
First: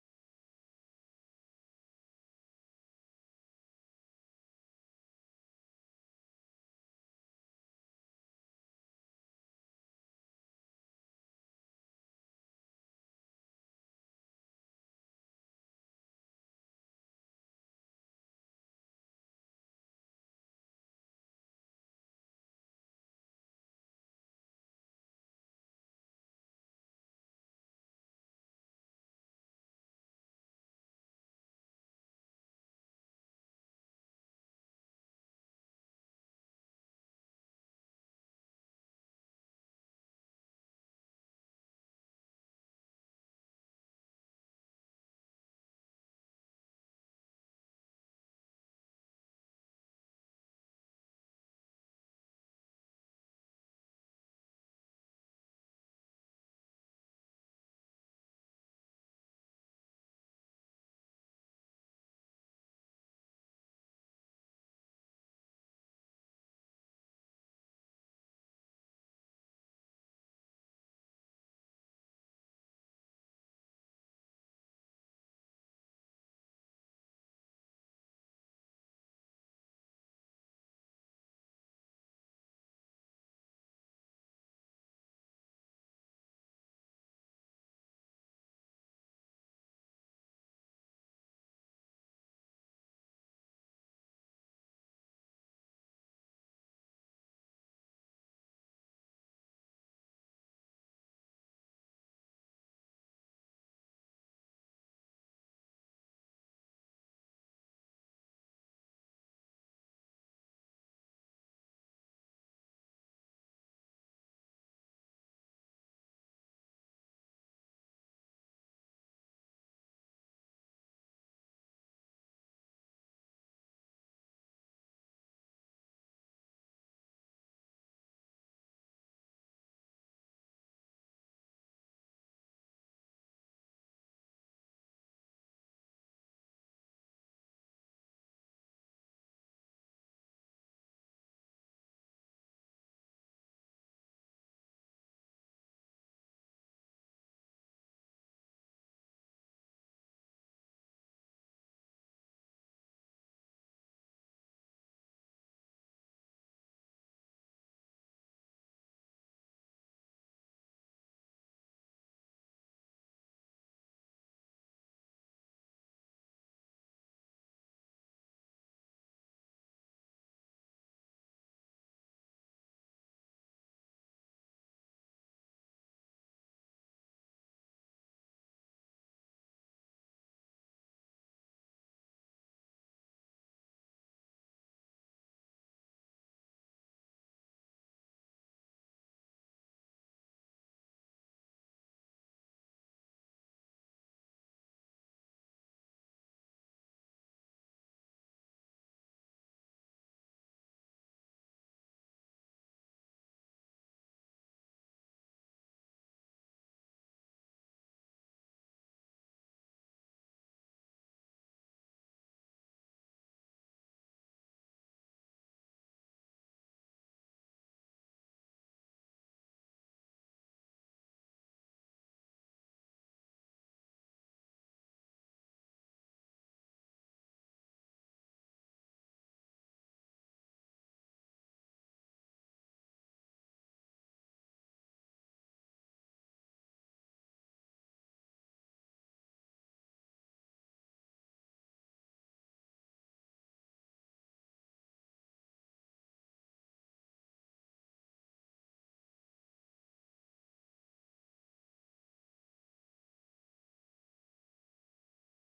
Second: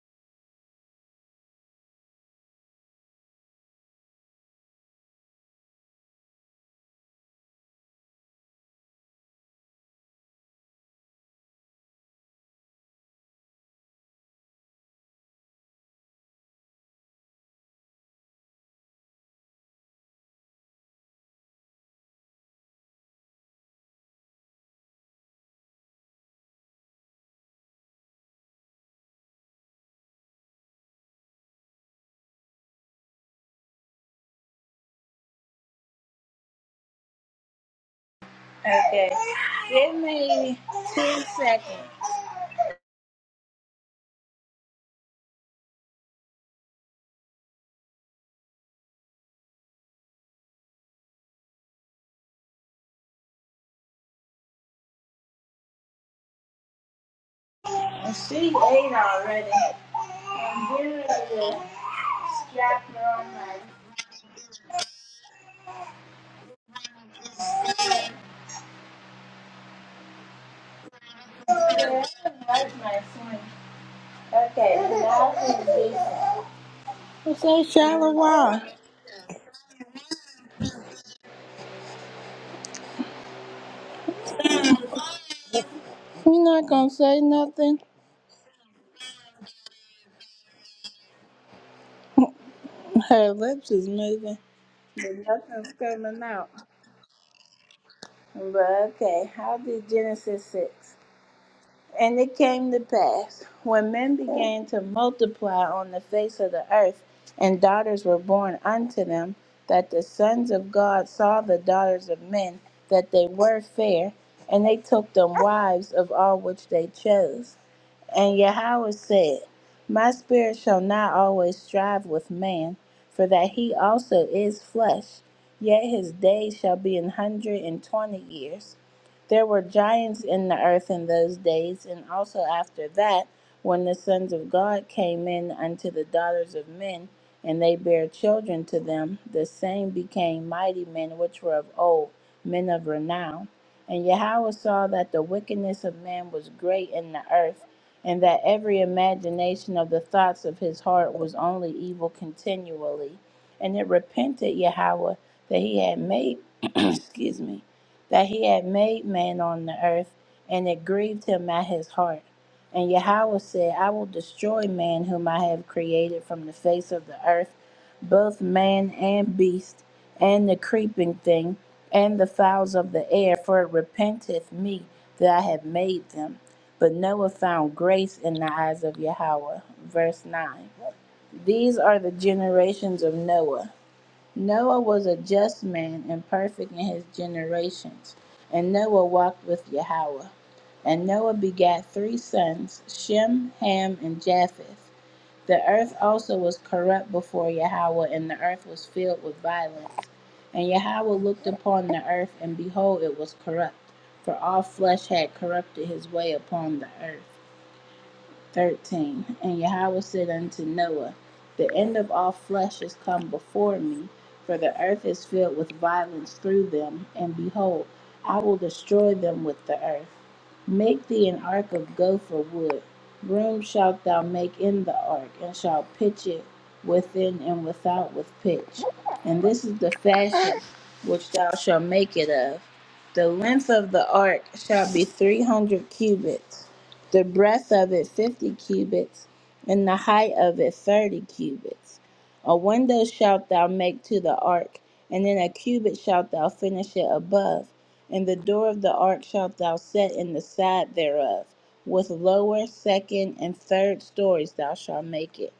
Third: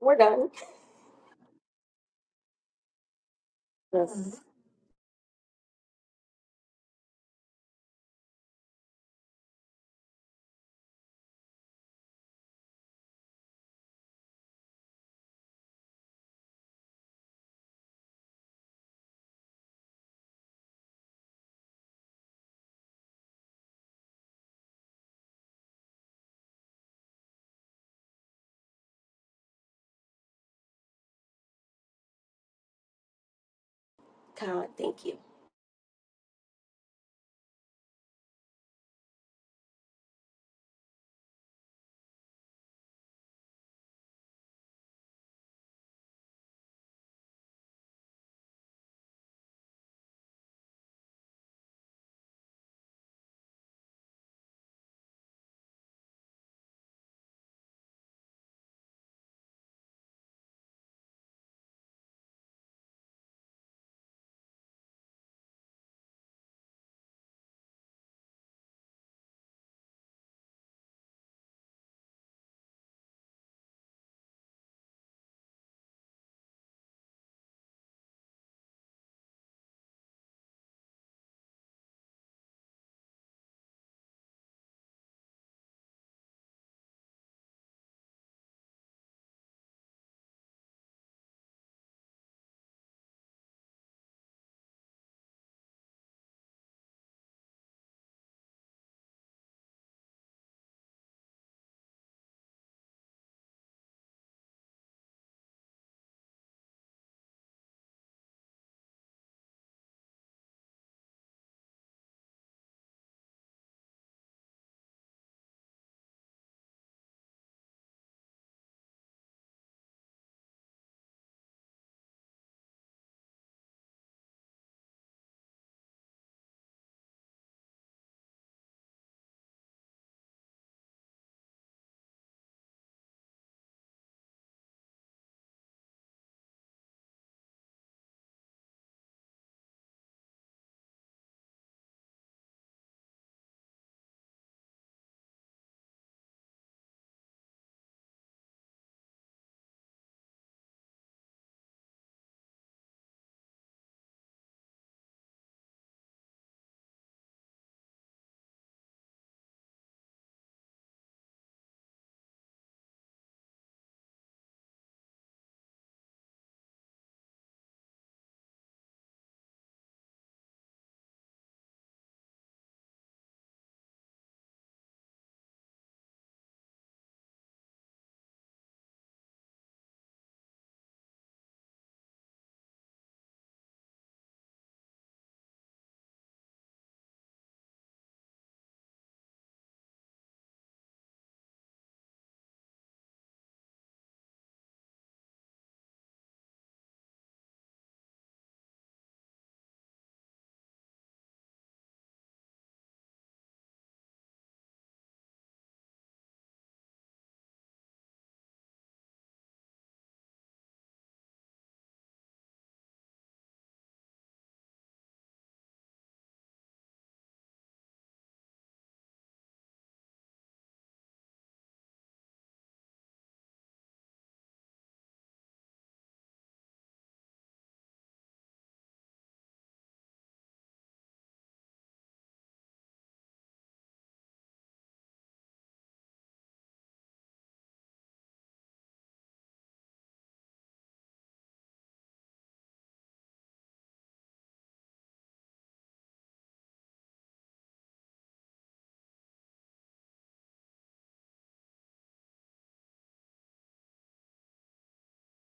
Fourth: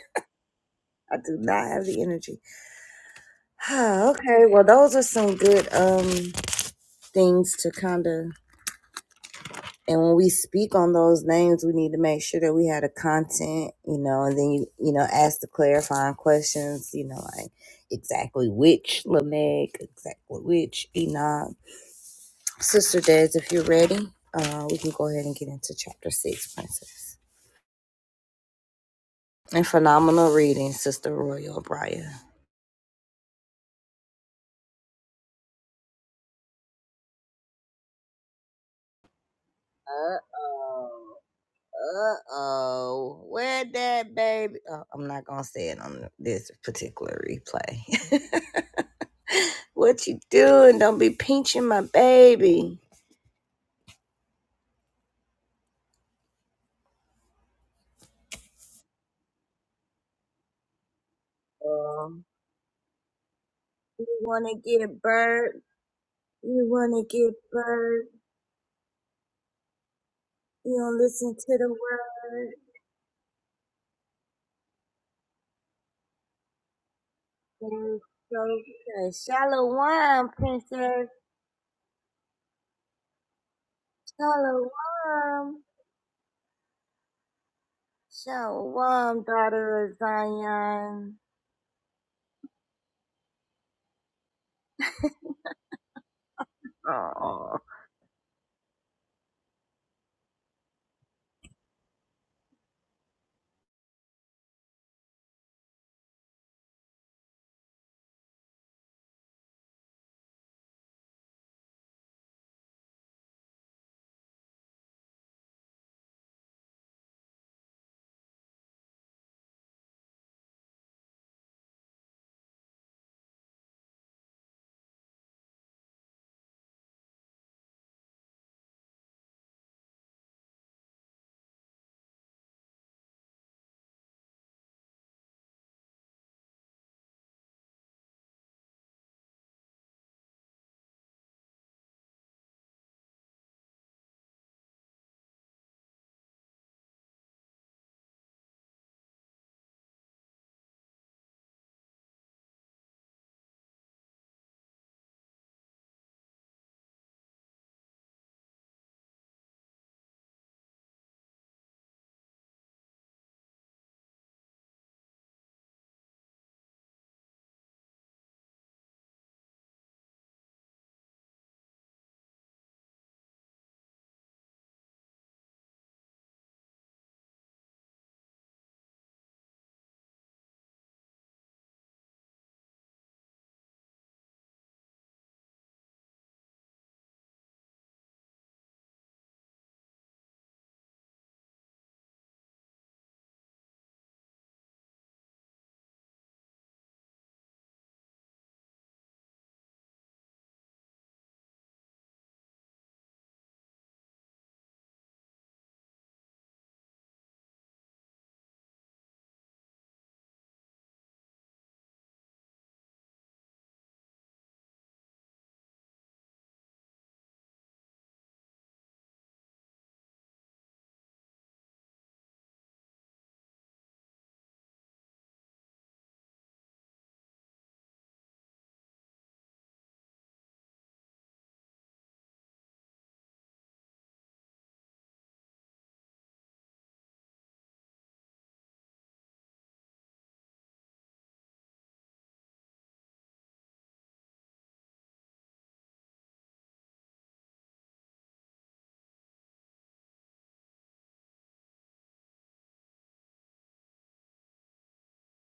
[SPEAKER 2] We're done.
[SPEAKER 1] I do not have the energy.
[SPEAKER 2] Yes.
[SPEAKER 1] okay, well, those are some good um things to kind of And when we speak on those names, we need to make sure that we had a content, you know, and then you, you know, ask the clarifying questions, you know, like exactly which Lamech, exactly which Enoch. Sister Des, if you're ready, uh, we can go ahead and get into chapter six, Princess. And phenomenal reading, Sister Royal O'Brien.
[SPEAKER 2] Khan, thank you.
[SPEAKER 3] Okay, give
[SPEAKER 1] Uh
[SPEAKER 3] me
[SPEAKER 1] oh,
[SPEAKER 3] two seconds.
[SPEAKER 1] uh oh, where that baby? Oh, I'm not gonna say it on this particular replay. What you doing? Don't be pinching my baby.
[SPEAKER 3] And She ate already. I'm getting ready to strap her on my.
[SPEAKER 1] You wanna get bird? You don't listen to
[SPEAKER 3] I
[SPEAKER 1] the
[SPEAKER 3] don't like my son. Okay, now she's decent. Say
[SPEAKER 1] window.
[SPEAKER 3] shallow why?
[SPEAKER 1] I'm Shalom.
[SPEAKER 3] You're not gonna say nothing.
[SPEAKER 1] Shalom, brother Zion.
[SPEAKER 3] Her lips is moving, but nothing's coming out. But okay, how did Genesis six? And it came to pass when men began to multiply on the face of the earth, and daughters were born unto them, that the sons of God saw the daughters of men that they were fair, and they took them wives of all which they chose. And Yahweh said, My spirit shall not always strive with man, for that he also is flesh, yet his days shall be an hundred and twenty years. There were giants in the earth in those days, and also after that, when the sons of God came in unto the daughters of men, and they bare children to them, the same became mighty men which were of old, men of renown. And Yahweh saw that the wickedness of man was great in the earth and that every imagination of the thoughts of his heart was only evil continually. And it repented Yahweh that he had made, excuse me, that he had made man on the earth, and it grieved him at his heart. And Yahweh said, I will destroy man whom I have created from the face of the earth, both man and beast, and the creeping thing, and the fowls of the air, for it repenteth me that I have made them. But Noah found grace in the eyes of Yahweh. Verse 9 These are the generations of Noah. Noah was a just man and perfect in his generations. And Noah walked with Yahweh. And Noah begat three sons Shem, Ham, and Japheth. The earth also was corrupt before Yahweh, and the earth was filled with violence. And Yahweh looked upon the earth, and behold, it was corrupt, for all flesh had corrupted his way upon the earth. 13 And Yahweh said unto Noah, The end of all flesh is come before me, for the earth is filled with violence through them, and behold, I will destroy them with the earth. Make thee an ark of gopher wood. Room shalt thou make in the ark, and shalt pitch it within and without with pitch. And this is the fashion which thou shalt make it of. The length of the ark shall be three hundred cubits, the breadth of it fifty cubits, and the height of it thirty cubits. A window shalt thou make to the ark, and in a cubit shalt thou finish it above. And the door of the ark shalt thou set in the side thereof. With lower, second, and third stories thou shalt make it.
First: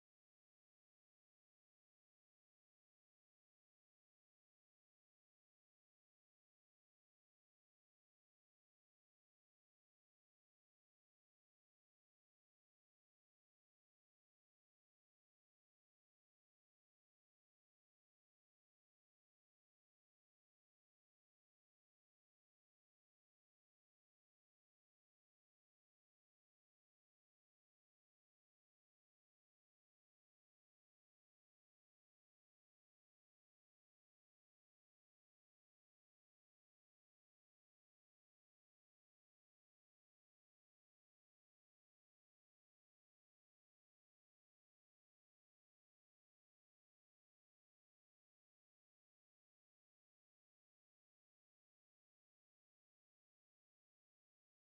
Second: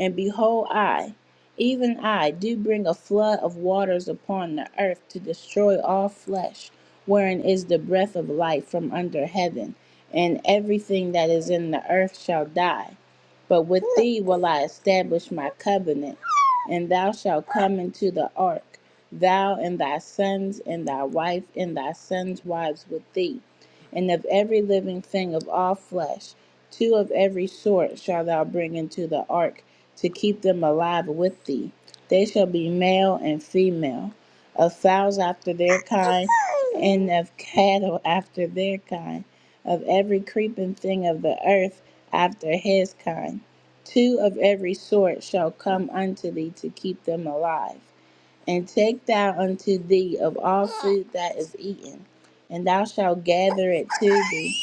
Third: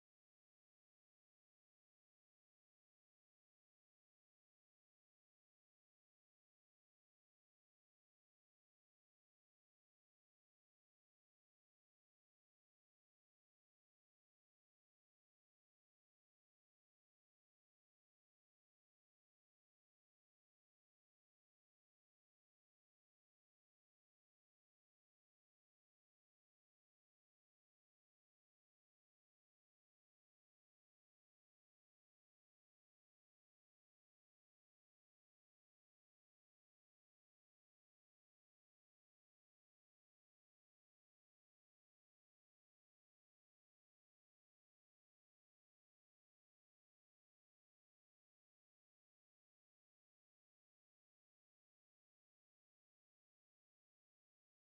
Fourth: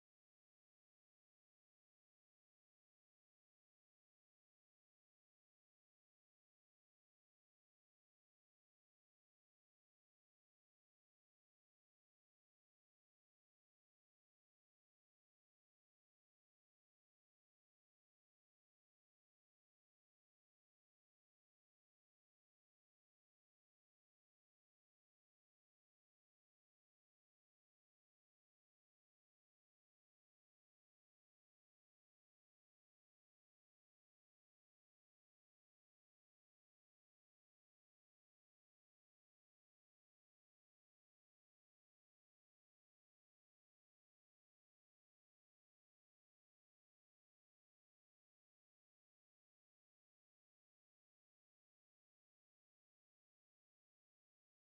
[SPEAKER 3] And behold, I, even I, do bring a flood of waters upon the earth to destroy all flesh, wherein is the breath of life from under heaven, and everything that is in the earth shall die. But with thee will I establish my covenant, and thou shalt come into the ark thou and thy sons and thy wife and thy sons' wives with thee, and of every living thing of all flesh, two of every sort shall thou bring into the ark to keep them alive with thee. They shall be male and female, of fowls after their kind, and of cattle after their kind, of every creeping thing of the earth after his kind. Two of every sort shall come unto thee to keep them alive. And take thou unto thee of all food that is eaten, and thou shalt gather it to thee,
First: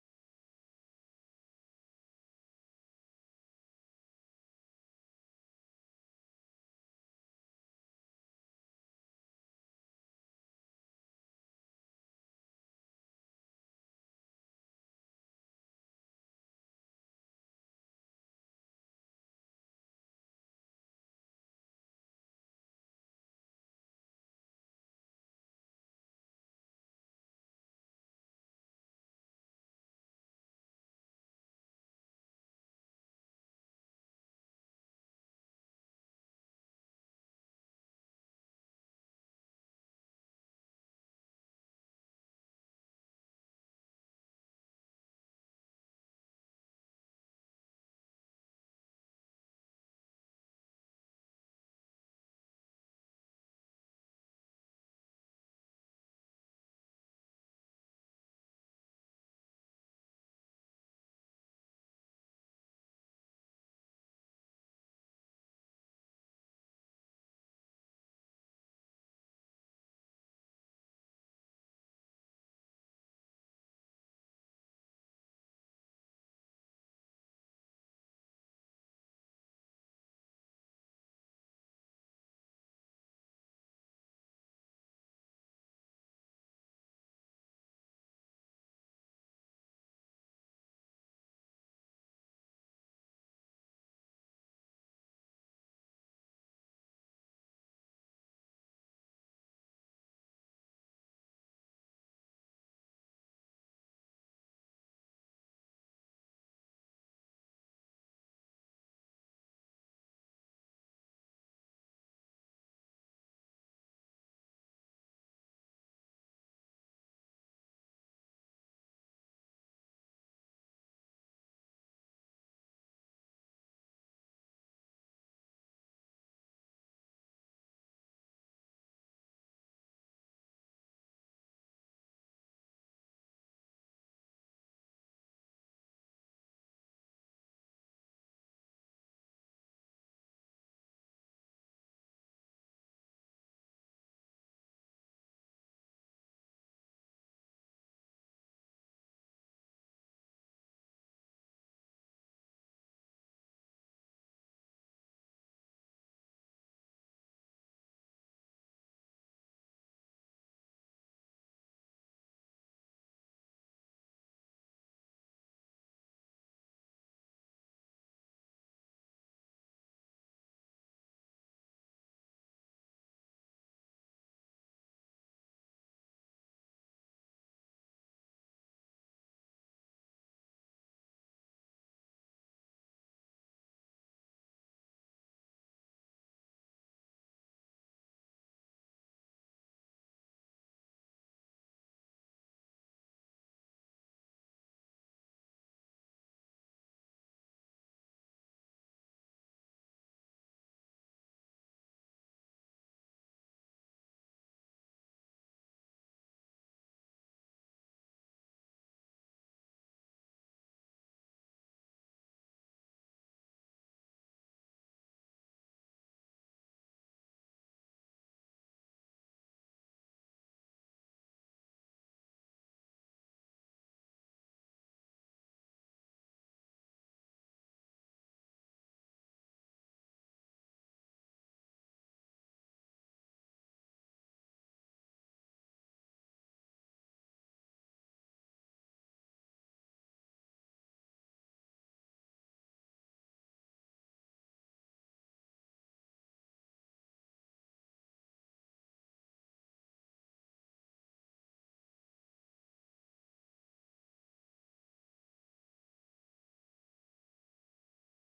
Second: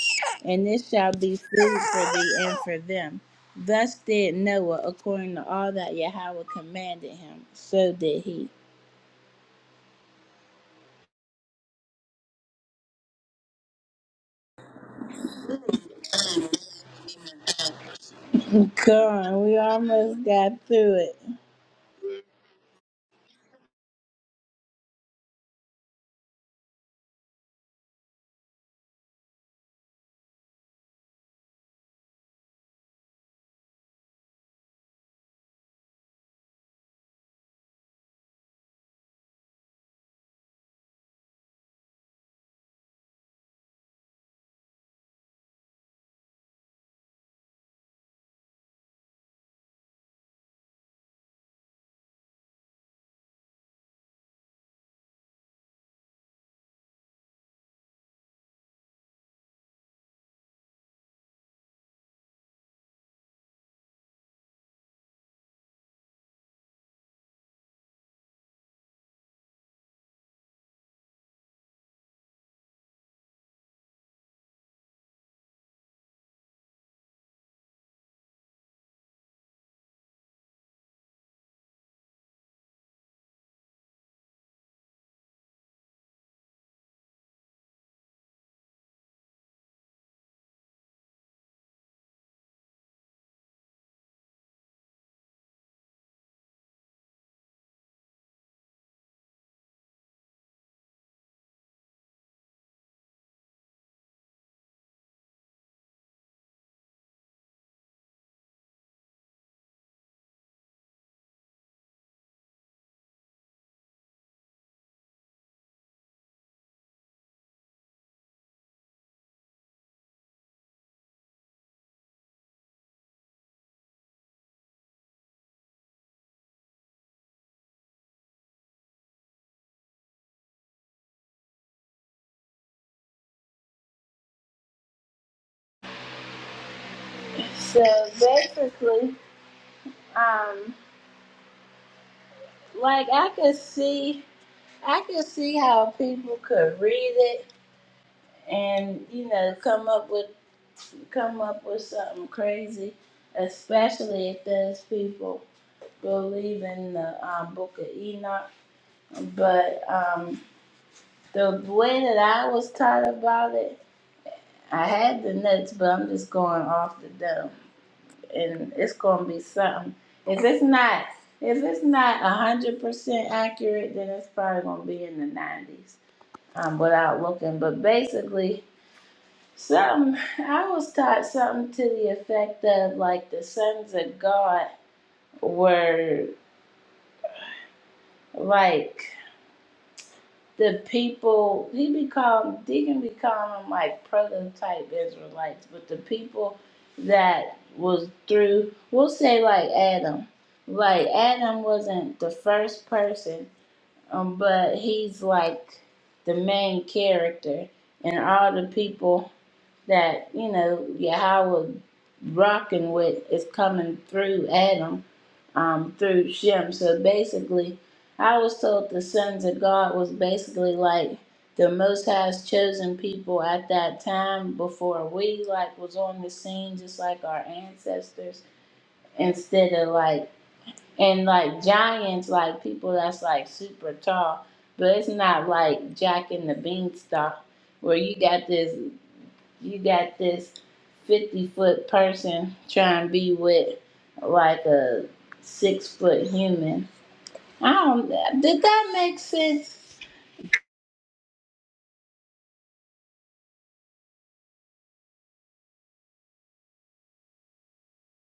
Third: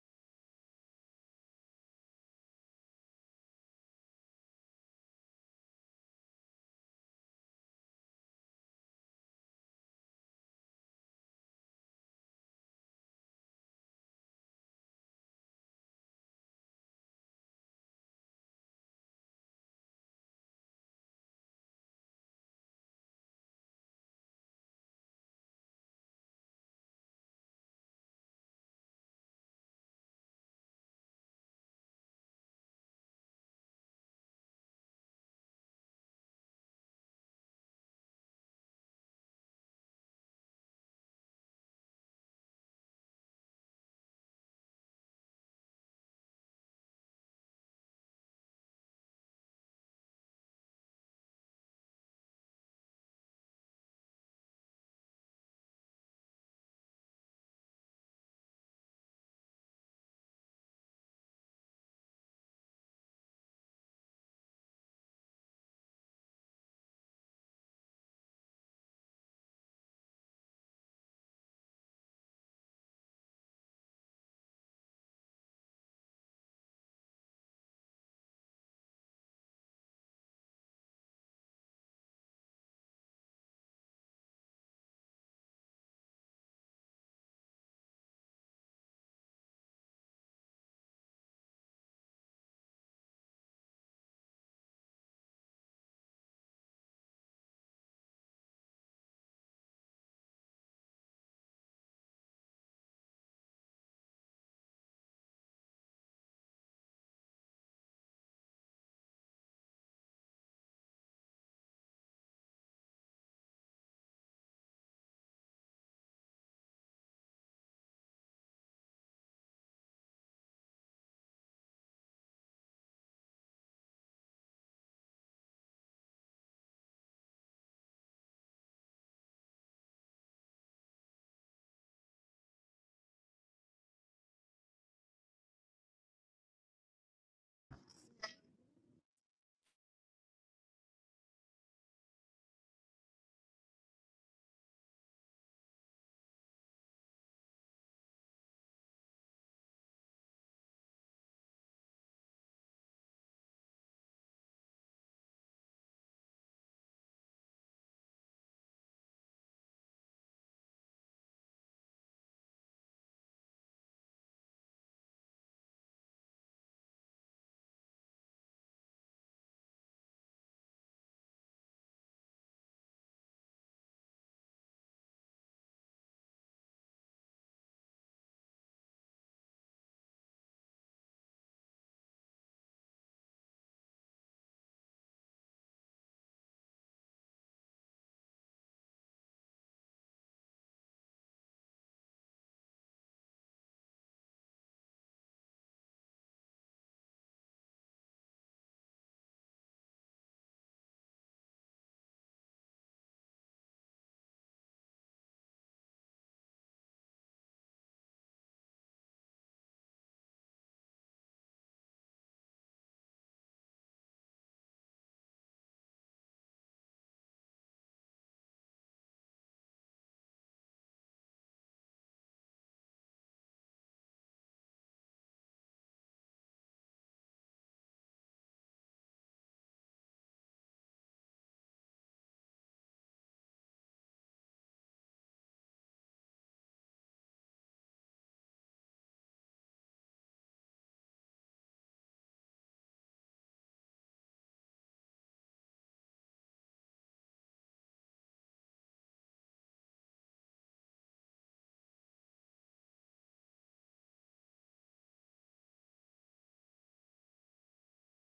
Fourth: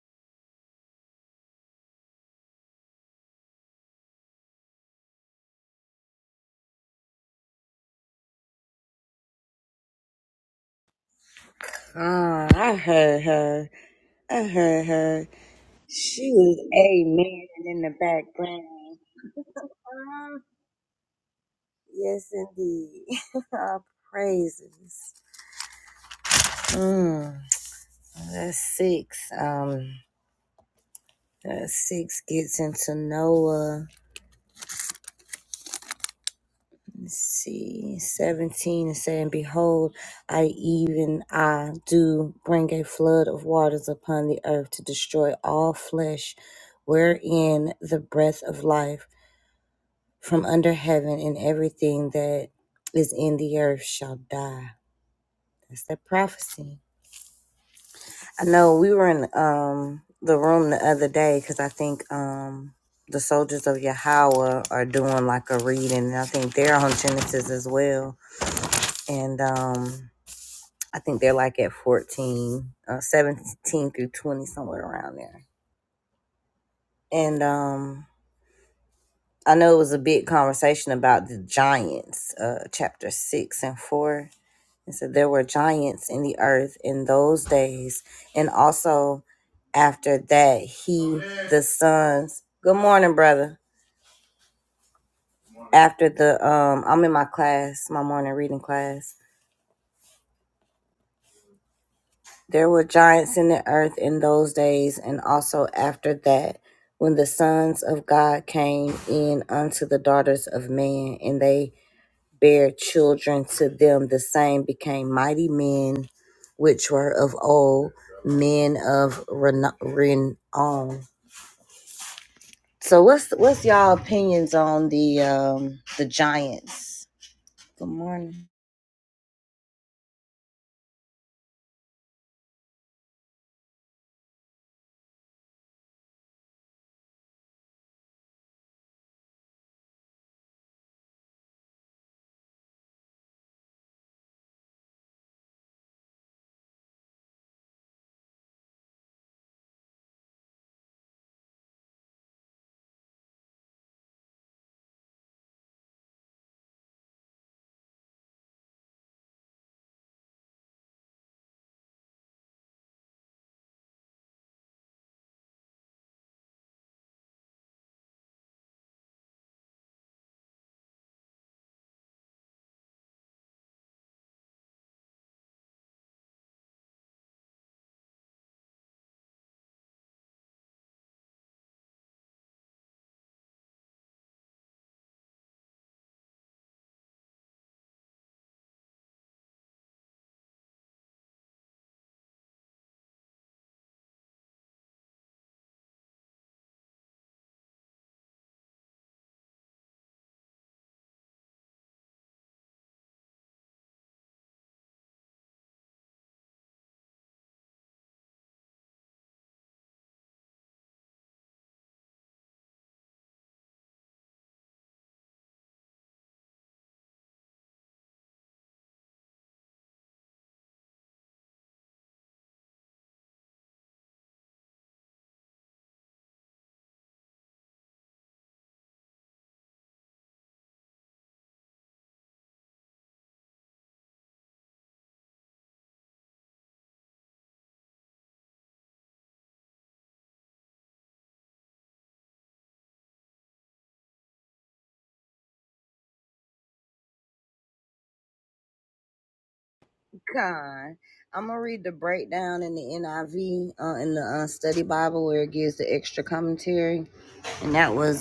[SPEAKER 3] and it shall be food for thee and for them. Thus did Noah according to all that Yahweh commanded him. So did he.
[SPEAKER 1] Ah, I heard her. I heard her. She was amen in the background.
[SPEAKER 3] Come on, we almost got through it.
[SPEAKER 1] Yes, indeed. All praises. Mm, that's six. Um, that six gets into Noah. Let's see 17 and saying behold i even i do bring a flood of waters upon the earth to destroy all flesh wherein the breath of life from under heaven and everything that is in the earth shall die that's that prophecy i know we were in um the room the other day because i think um the soldiers of Yahweh are doing like a reading, and I think they're on Genesis as well. And um, I think they're like at 14, uh, 17 through 20, somewhere around there. And um, I know it was a big conversation about the giants, uh, chapter 6 and 4. It said there were giants in the earth in those days. And also after that, he, the sons. Good morning, brother. After the, um, I'm in my class, my morning reading class There were giants in the earth in those days, and also after that, when the sons of God came in unto the daughters of man, and they bare children to them, the same became mighty men, which were of old, men of reno- renown. So, what's what's y'all opinions on the um, the giants? Good morning.
[SPEAKER 3] So basically, um, like I could see, I could see how people could read it and you know come up with come up with something crazy, especially if there's people believe in the um, Book of Enoch. But um, the way that I was taught about it, I had the notes, but I'm just going off the dome, and it's gonna be something. If it's not, if it's not one hundred percent accurate, then it's probably gonna be in the nineties um, without looking. But basically, Something I was taught something to the effect of like the sons of God were like the people he be calling Deacon be calling them like prototype Israelites, but the people that was through we'll say like Adam. Like Adam wasn't the first person, um, but he's like the main character and all the people that you know Yahweh rocking with is coming through Adam, um, through Shem. So basically, I was told the sons of God was basically like the Most High's chosen people at that time before we like was on the scene, just like our ancestors. Instead of like and like giants, like people that's like super tall, but it's not like Jack and the Beanstalk where you got this you got this 50 foot person trying to be with like a six foot human. I don't, did that make sense?
[SPEAKER 1] In the NIV, uh, in the Bible, where it gives the extra commentary, and that was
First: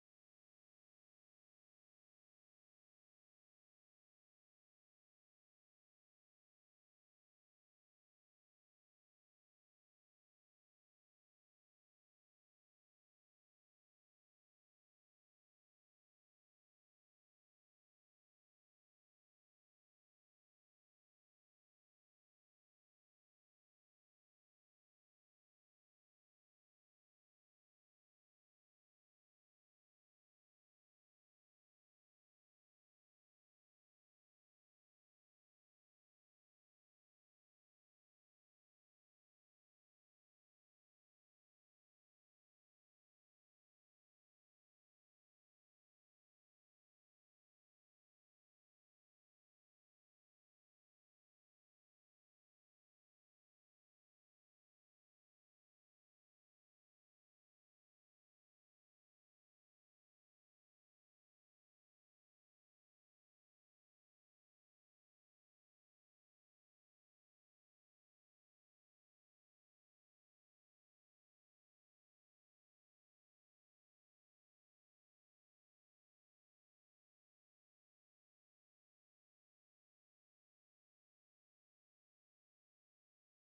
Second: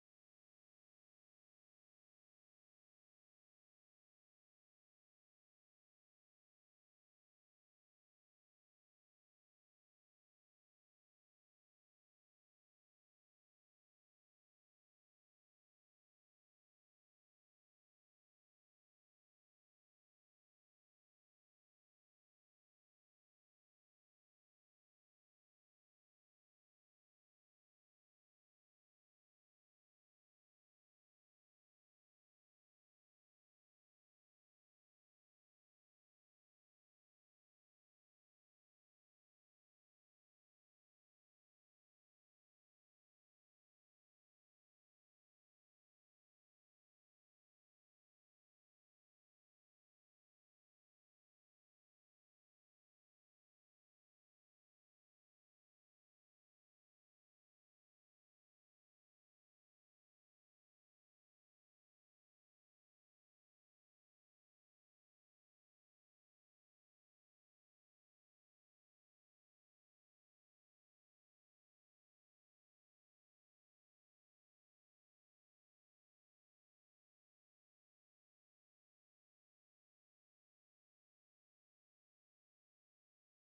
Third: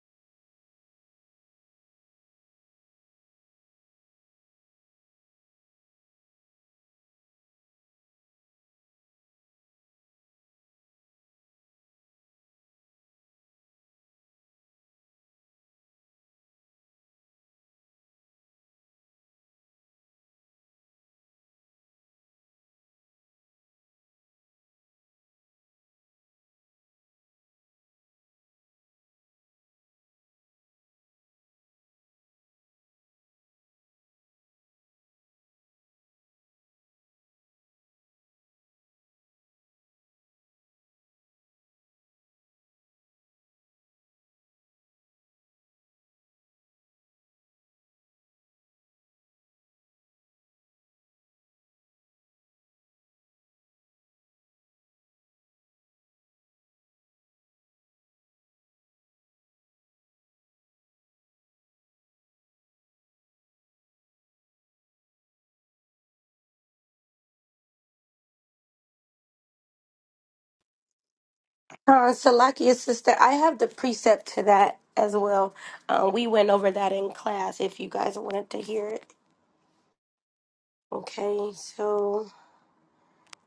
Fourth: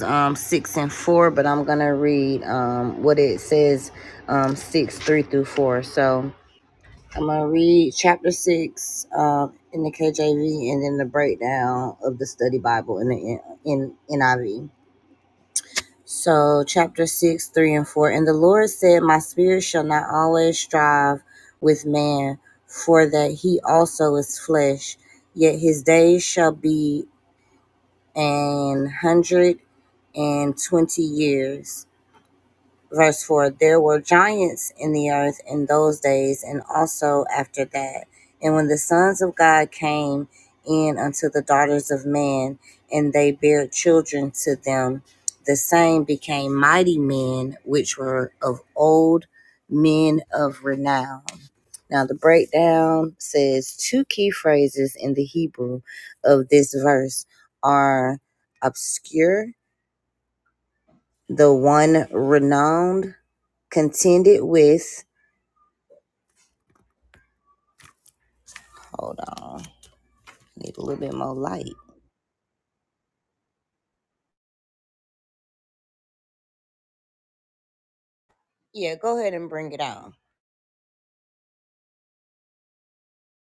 [SPEAKER 1] what it says um, 6 3 through 4 so i'm going to read chapter 6 uh, in the kjv and then the breakdown of the study bible in the N- in niv so chapter 6 3 and 4 and the lord said my spirit shall not always strive with man for that he also is flesh yet his days shall be an hundred and twenty years Verse 4 There were giants in the earth in those days, and also after that. And when the sons of God came in unto the daughters of man, and they bare children to them, the same became mighty men, which were of old men of renown. Now, the breakdown says two key phrases in the Hebrew of this verse are obscure, the one renowned, contended with. Hold on, need a little bit more light.
[SPEAKER 2] Uh, Salakia sister, I have the precept to that as well. Uh, we went over that in class if you guys wanted to hear
[SPEAKER 1] Yeah,
[SPEAKER 2] it.
[SPEAKER 1] go ahead and bring it on.
[SPEAKER 2] Okay, so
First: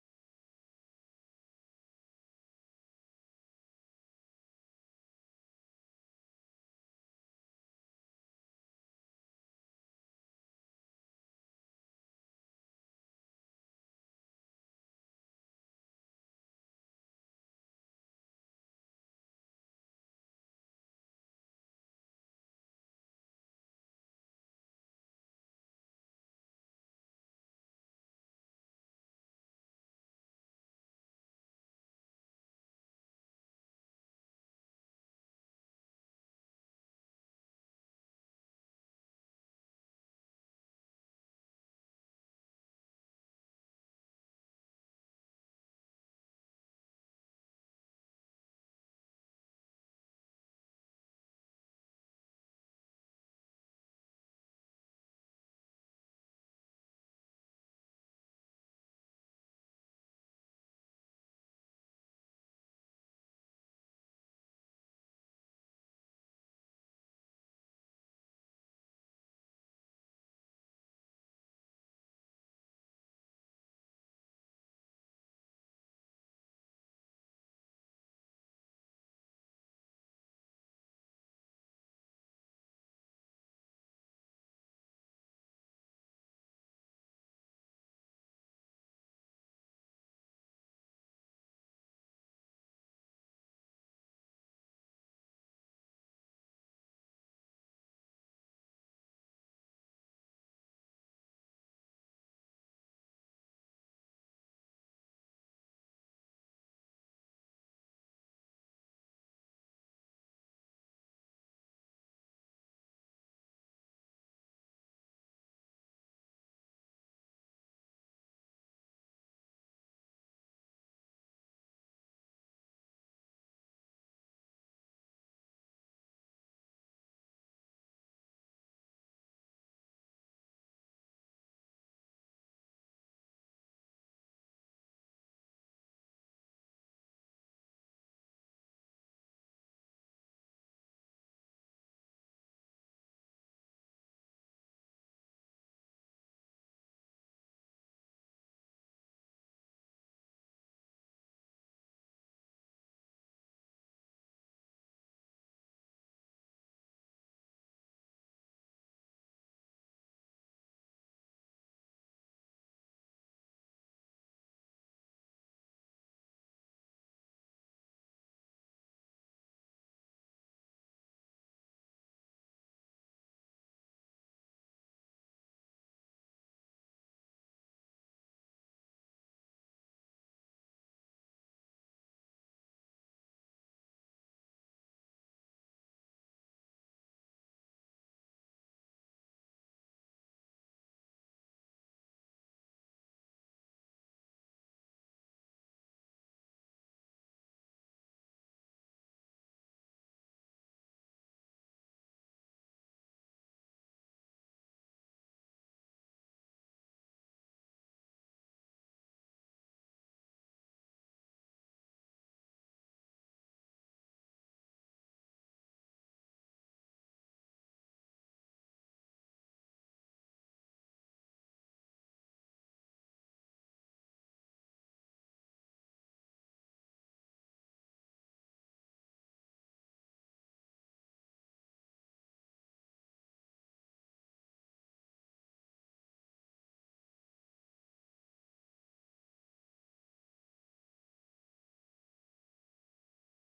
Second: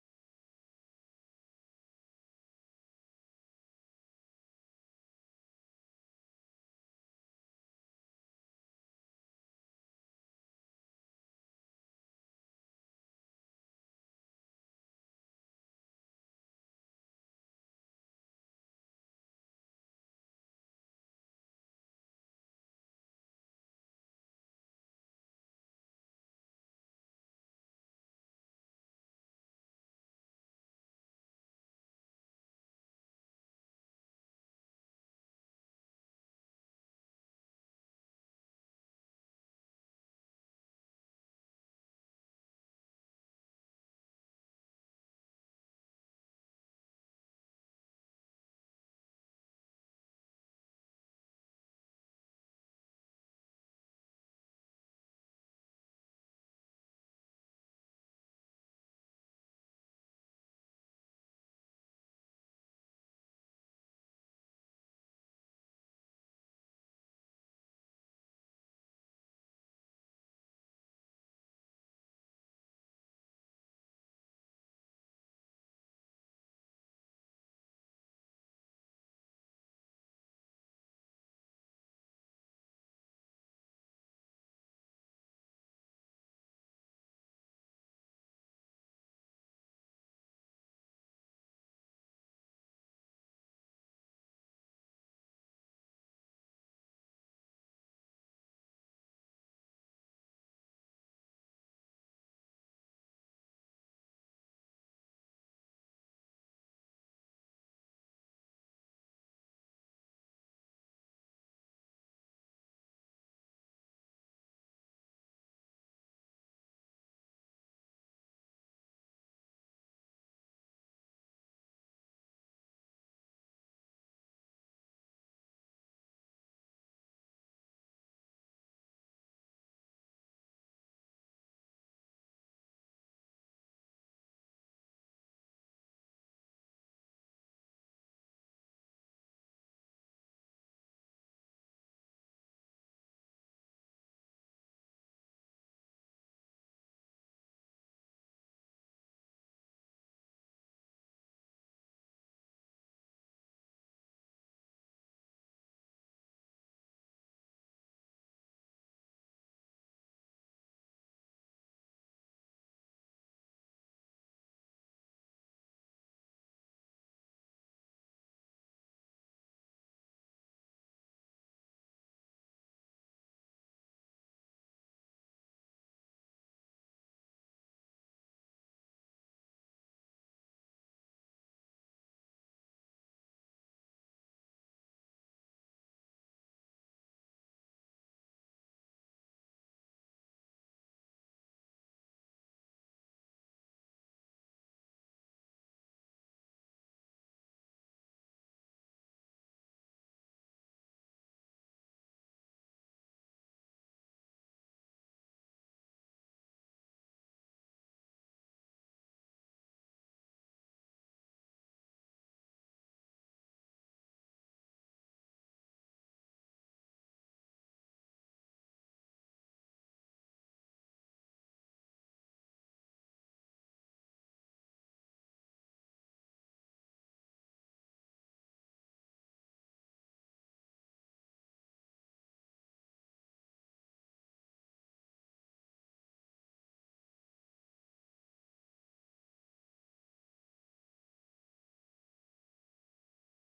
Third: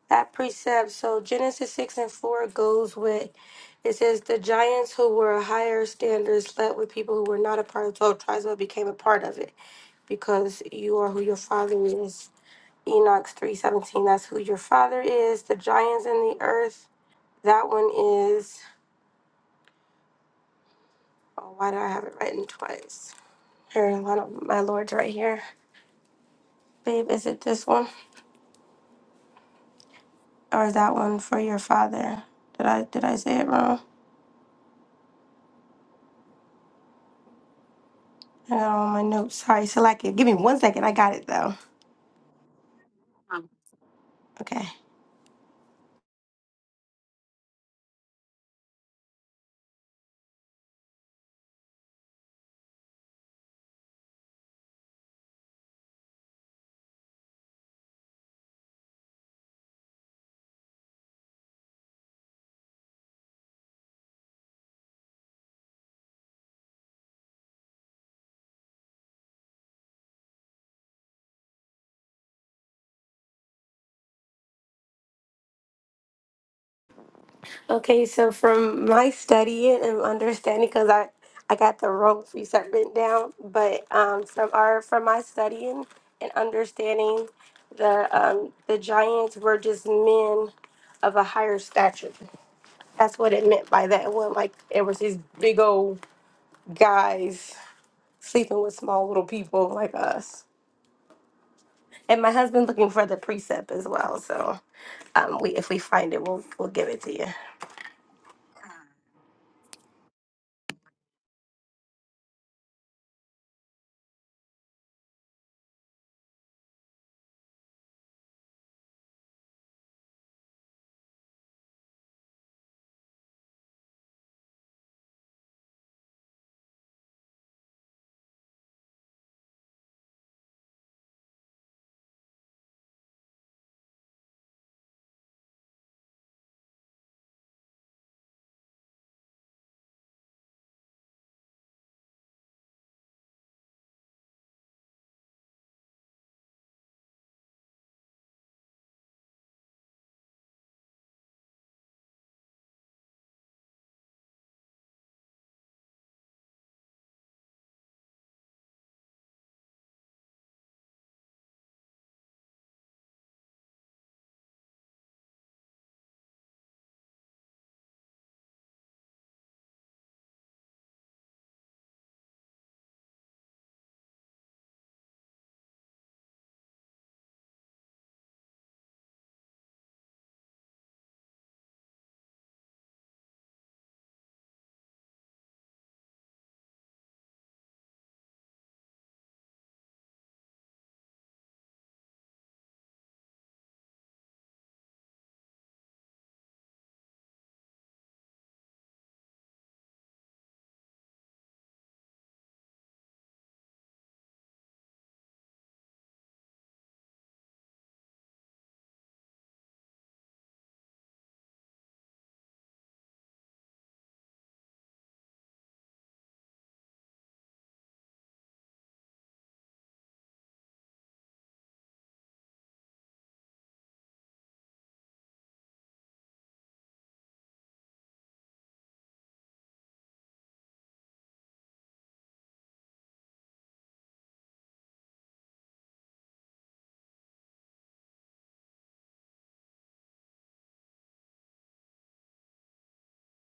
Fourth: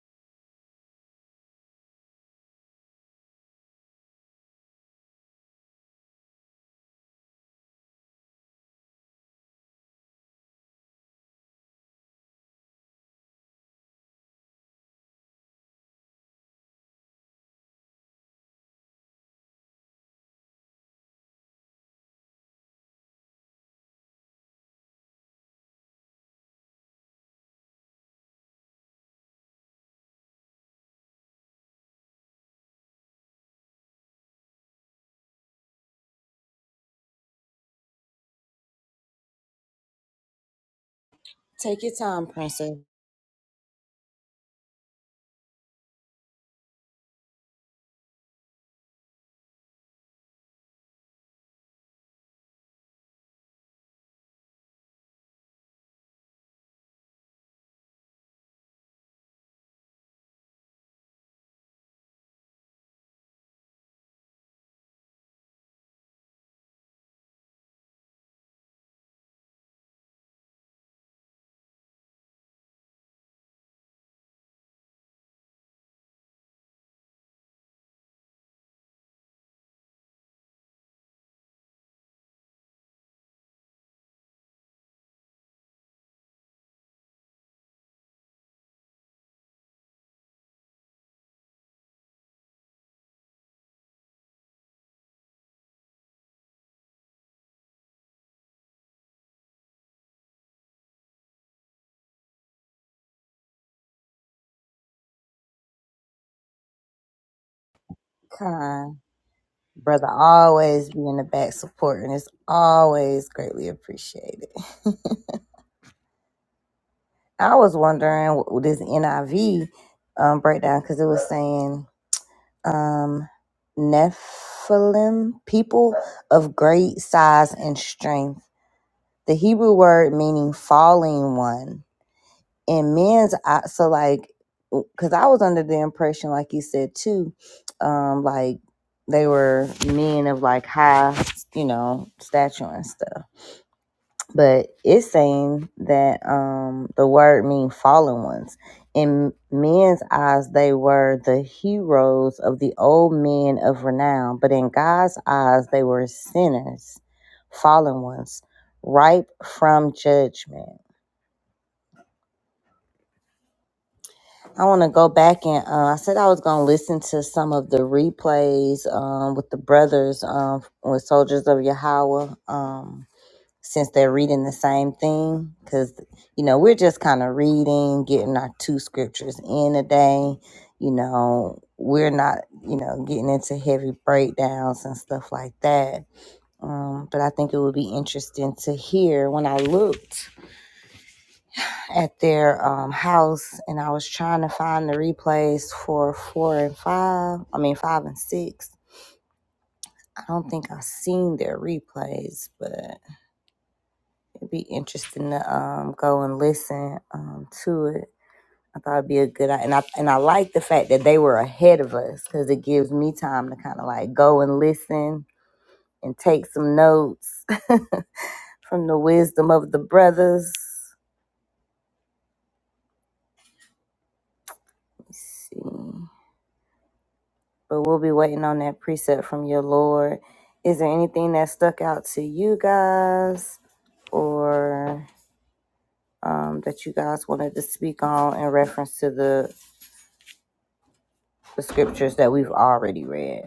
[SPEAKER 2] that precept. So Genesis 6 and 4 goes with it says, The giants who were higher standards slept with people who were not a part of 12 tribes but became a part of it because you are who your father is. Enoch 317, that's who your father is. The giants in the earth, that one is, oh, why did I have it written twice? Here, one of my lords right here. Babe, is it this one or is that one for your father? Did I did I say it wrong? Oh, my notes. Sorry, so like it. Give me one second. I got it though.
[SPEAKER 1] Take your time, princess.
[SPEAKER 2] Okay. Okay, so from my studying and understanding, because I I got the wrong precept written down, but um, from our from my studying and understanding, the um the giants were just men of a higher stature. That's what it meant by that. It wasn't like it was these big old guys sleeping with small little people like us. And my husband looking for the precept as well. So. Um, we if we find it, we'll we'll give it to you.
[SPEAKER 1] Brother, always be in the back supporting. It's always greatly appreciated. I was wondering what this NIV um, breakdown because it was saying um, Nephilim, people of great size and strength. The Hebrew word meaning falling one. And men, because I was on impression, like you said too, um, like they were men of like high, you know, stature and stuff. But it's saying that um the word means fallen ones. In men's eyes, they were the heroes of the old men of renown, but in God's eyes, they were sinners, fallen ones, ripe from judgment. I want to go back and uh, I said I was going to listen to some of the replays um, with the brothers um, with Soldiers of Yahweh. Um, since they're reading the same thing because you know we're just kind of reading getting our two scriptures in a day you know we're not you know getting into heavy breakdowns and stuff like that um, but i think it would be interesting to hear when i looked at their um, house and i was trying to find the replays for four and five i mean five and six i don't think i seen their replays but be interesting to um go and listen um to it. I thought it'd be a good and I and I like the fact that they were ahead of us because it gives me time to kind of like go and listen and take some notes from the wisdom of the brothers. Let's see, but we'll be waiting on that precept from your Lord. Is there anything that stuck out to you guys or um, that you guys wanted to speak on in reference to the, the scriptures that we've already read?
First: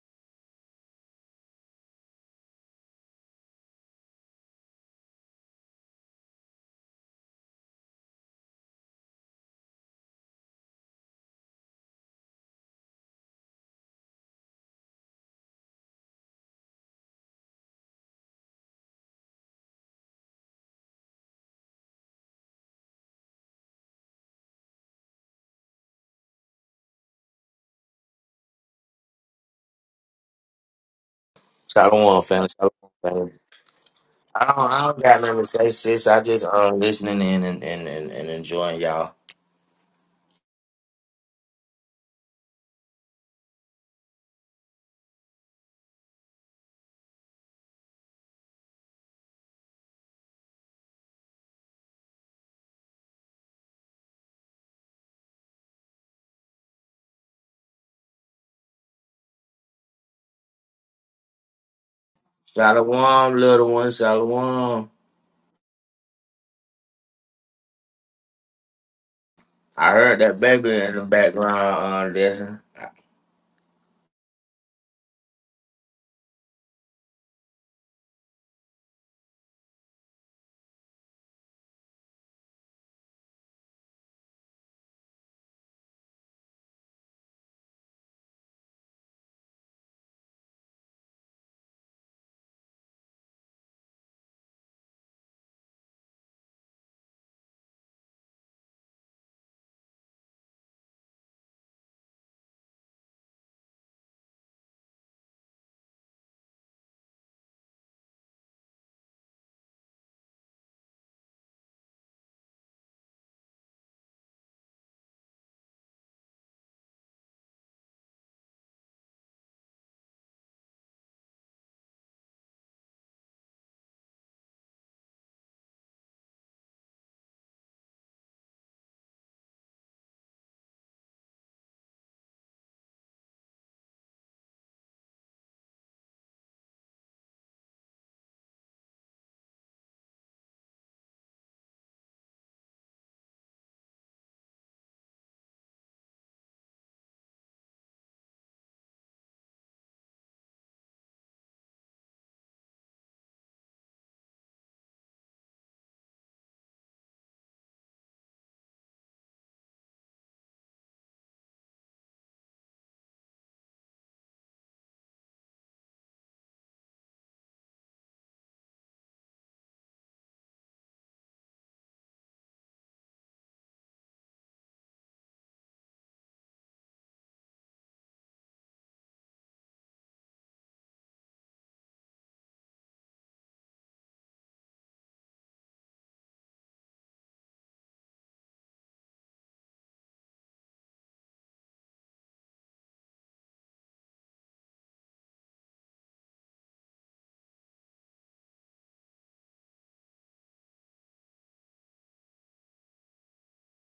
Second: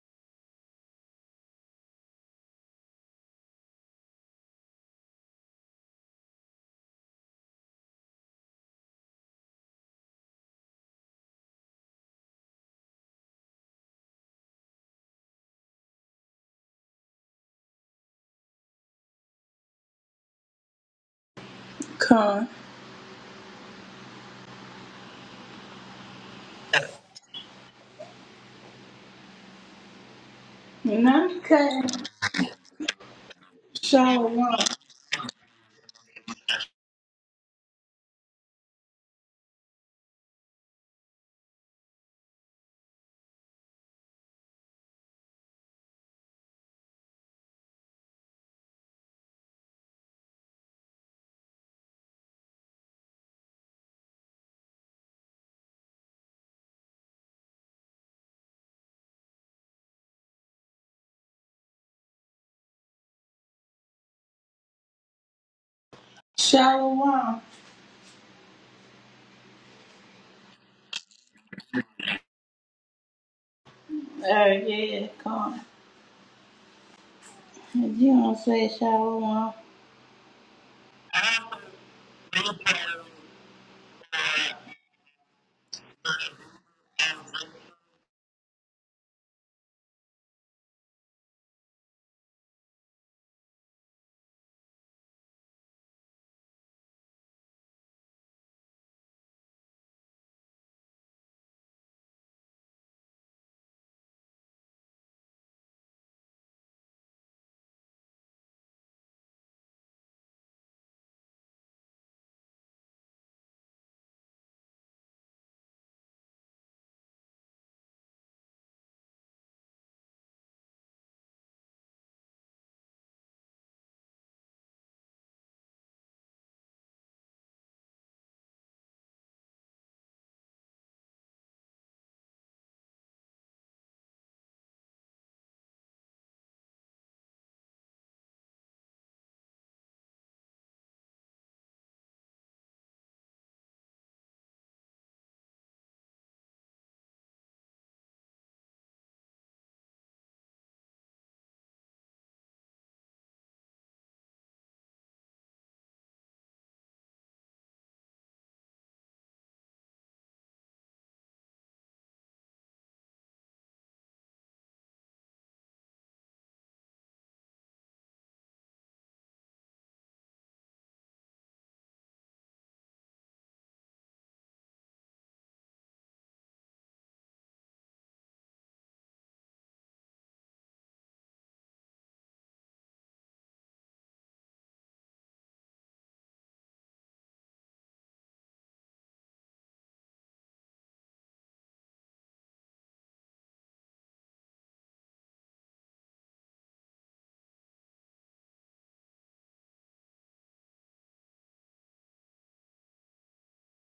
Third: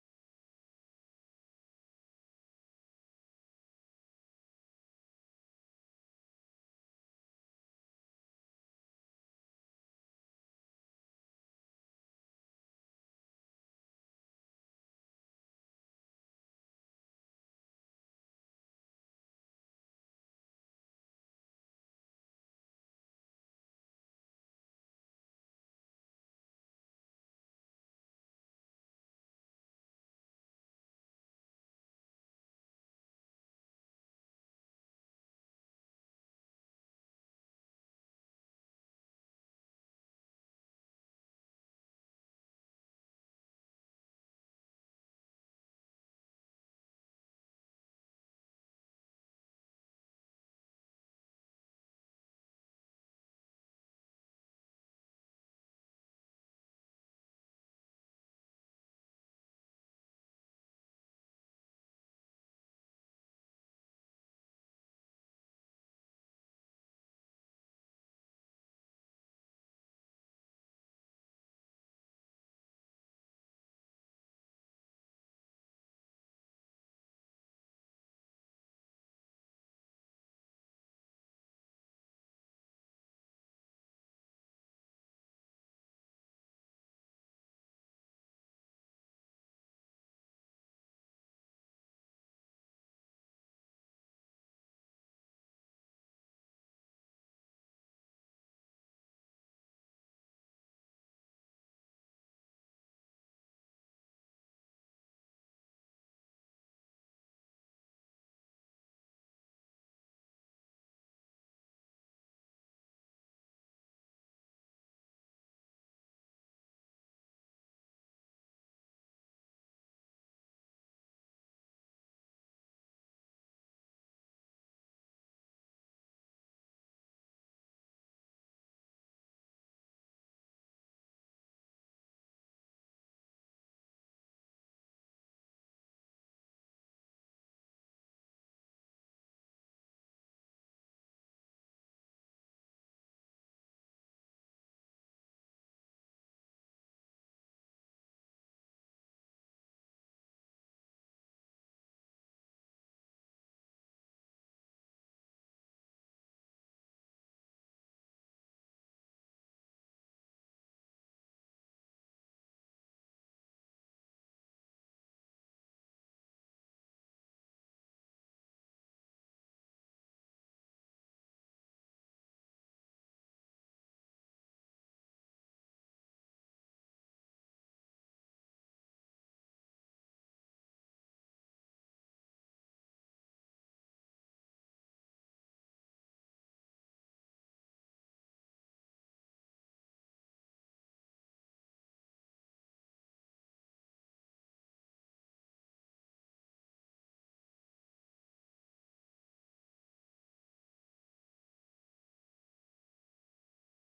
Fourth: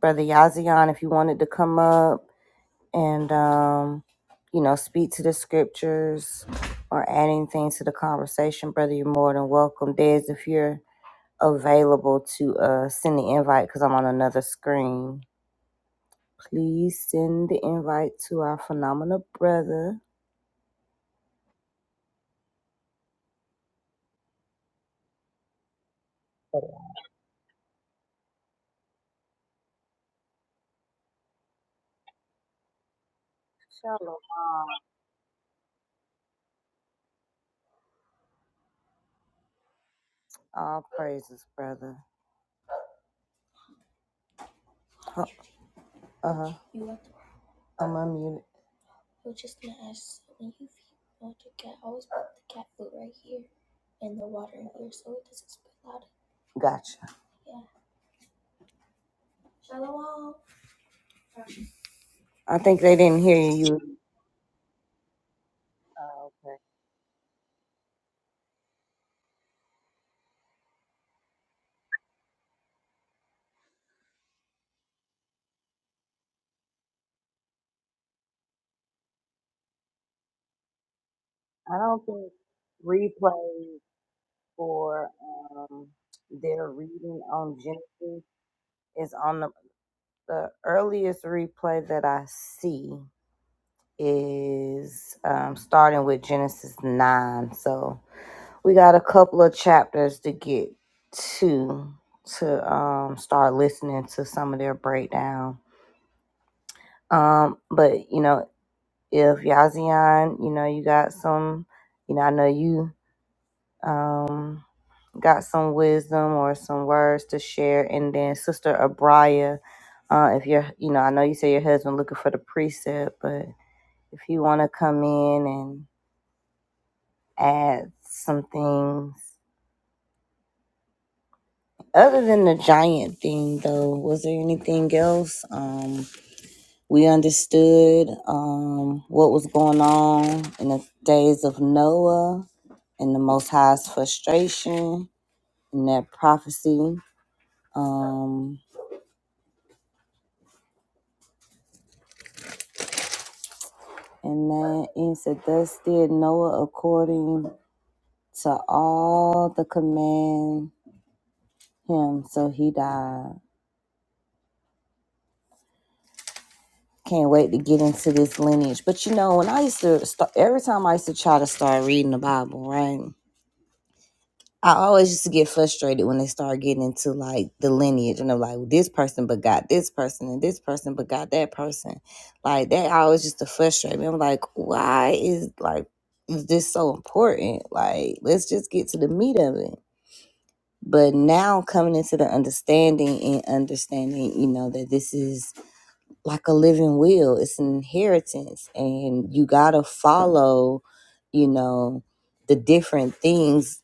[SPEAKER 1] Brother Yazian, if you wanted to come up and, um, you know, speak to the scriptures or add anything to the conversation, brother, you're more than welcome. Des, if you're available to uh, send the invite, because I'm on another screen, please send the invite to our phenomenal brother.
[SPEAKER 3] Con. And I'm cutting
[SPEAKER 4] Shalom, family. Shalom, family. I
[SPEAKER 3] Shalom.
[SPEAKER 4] don't, I don't got nothing to say, sis. I just um listening in and and, and, and enjoying y'all.
[SPEAKER 1] All praises, brother. Huh, I'm unmuted. I was just gonna ask, when you feed the cat, I always put the cat food right here and the water in here so it doesn't spill out. Gotcha. I think they didn't
[SPEAKER 4] Shalom,
[SPEAKER 1] hear
[SPEAKER 4] little
[SPEAKER 1] you.
[SPEAKER 4] one. Shalom.
[SPEAKER 3] Shalom.
[SPEAKER 4] I heard that baby in the background, uh, Desmond.
[SPEAKER 3] Oh, yeah, Con. You don't say Shalom.
[SPEAKER 1] I don't think replays for um, their reading on Genesis is on the the earliest replay that I see is um, starting with Genesis nine. So we got a couple of chapters to get to to um, start listening to some of their breakdown. Um, but you know, if Yazian, you know, you got some. You know, I know you. um, got some wisdom or some words to share. And then Sister Abraya, uh, if you're, you know, I know you say your husband looking for the precept, but if you want to come in and add some things. Other than the giant thing, though, was there anything else? Um, we understood um, what was going on in the days of Noah and the Most High's frustration and that prophecy. Um, And that is that thus did Noah according to all the command him, so he died. Can't wait to get into this lineage. But you know, when I used to start, every time I used to try to start reading the Bible, right? I always used to get frustrated when they start getting into like the lineage and they're like, well, this person but got this person and this person but got that person. Like that always used to frustrate me. I'm like, why is like is this so important? Like, let's just get to the meat of it but now coming into the understanding and understanding you know that this is like a living will it's an inheritance and you gotta follow you know the different things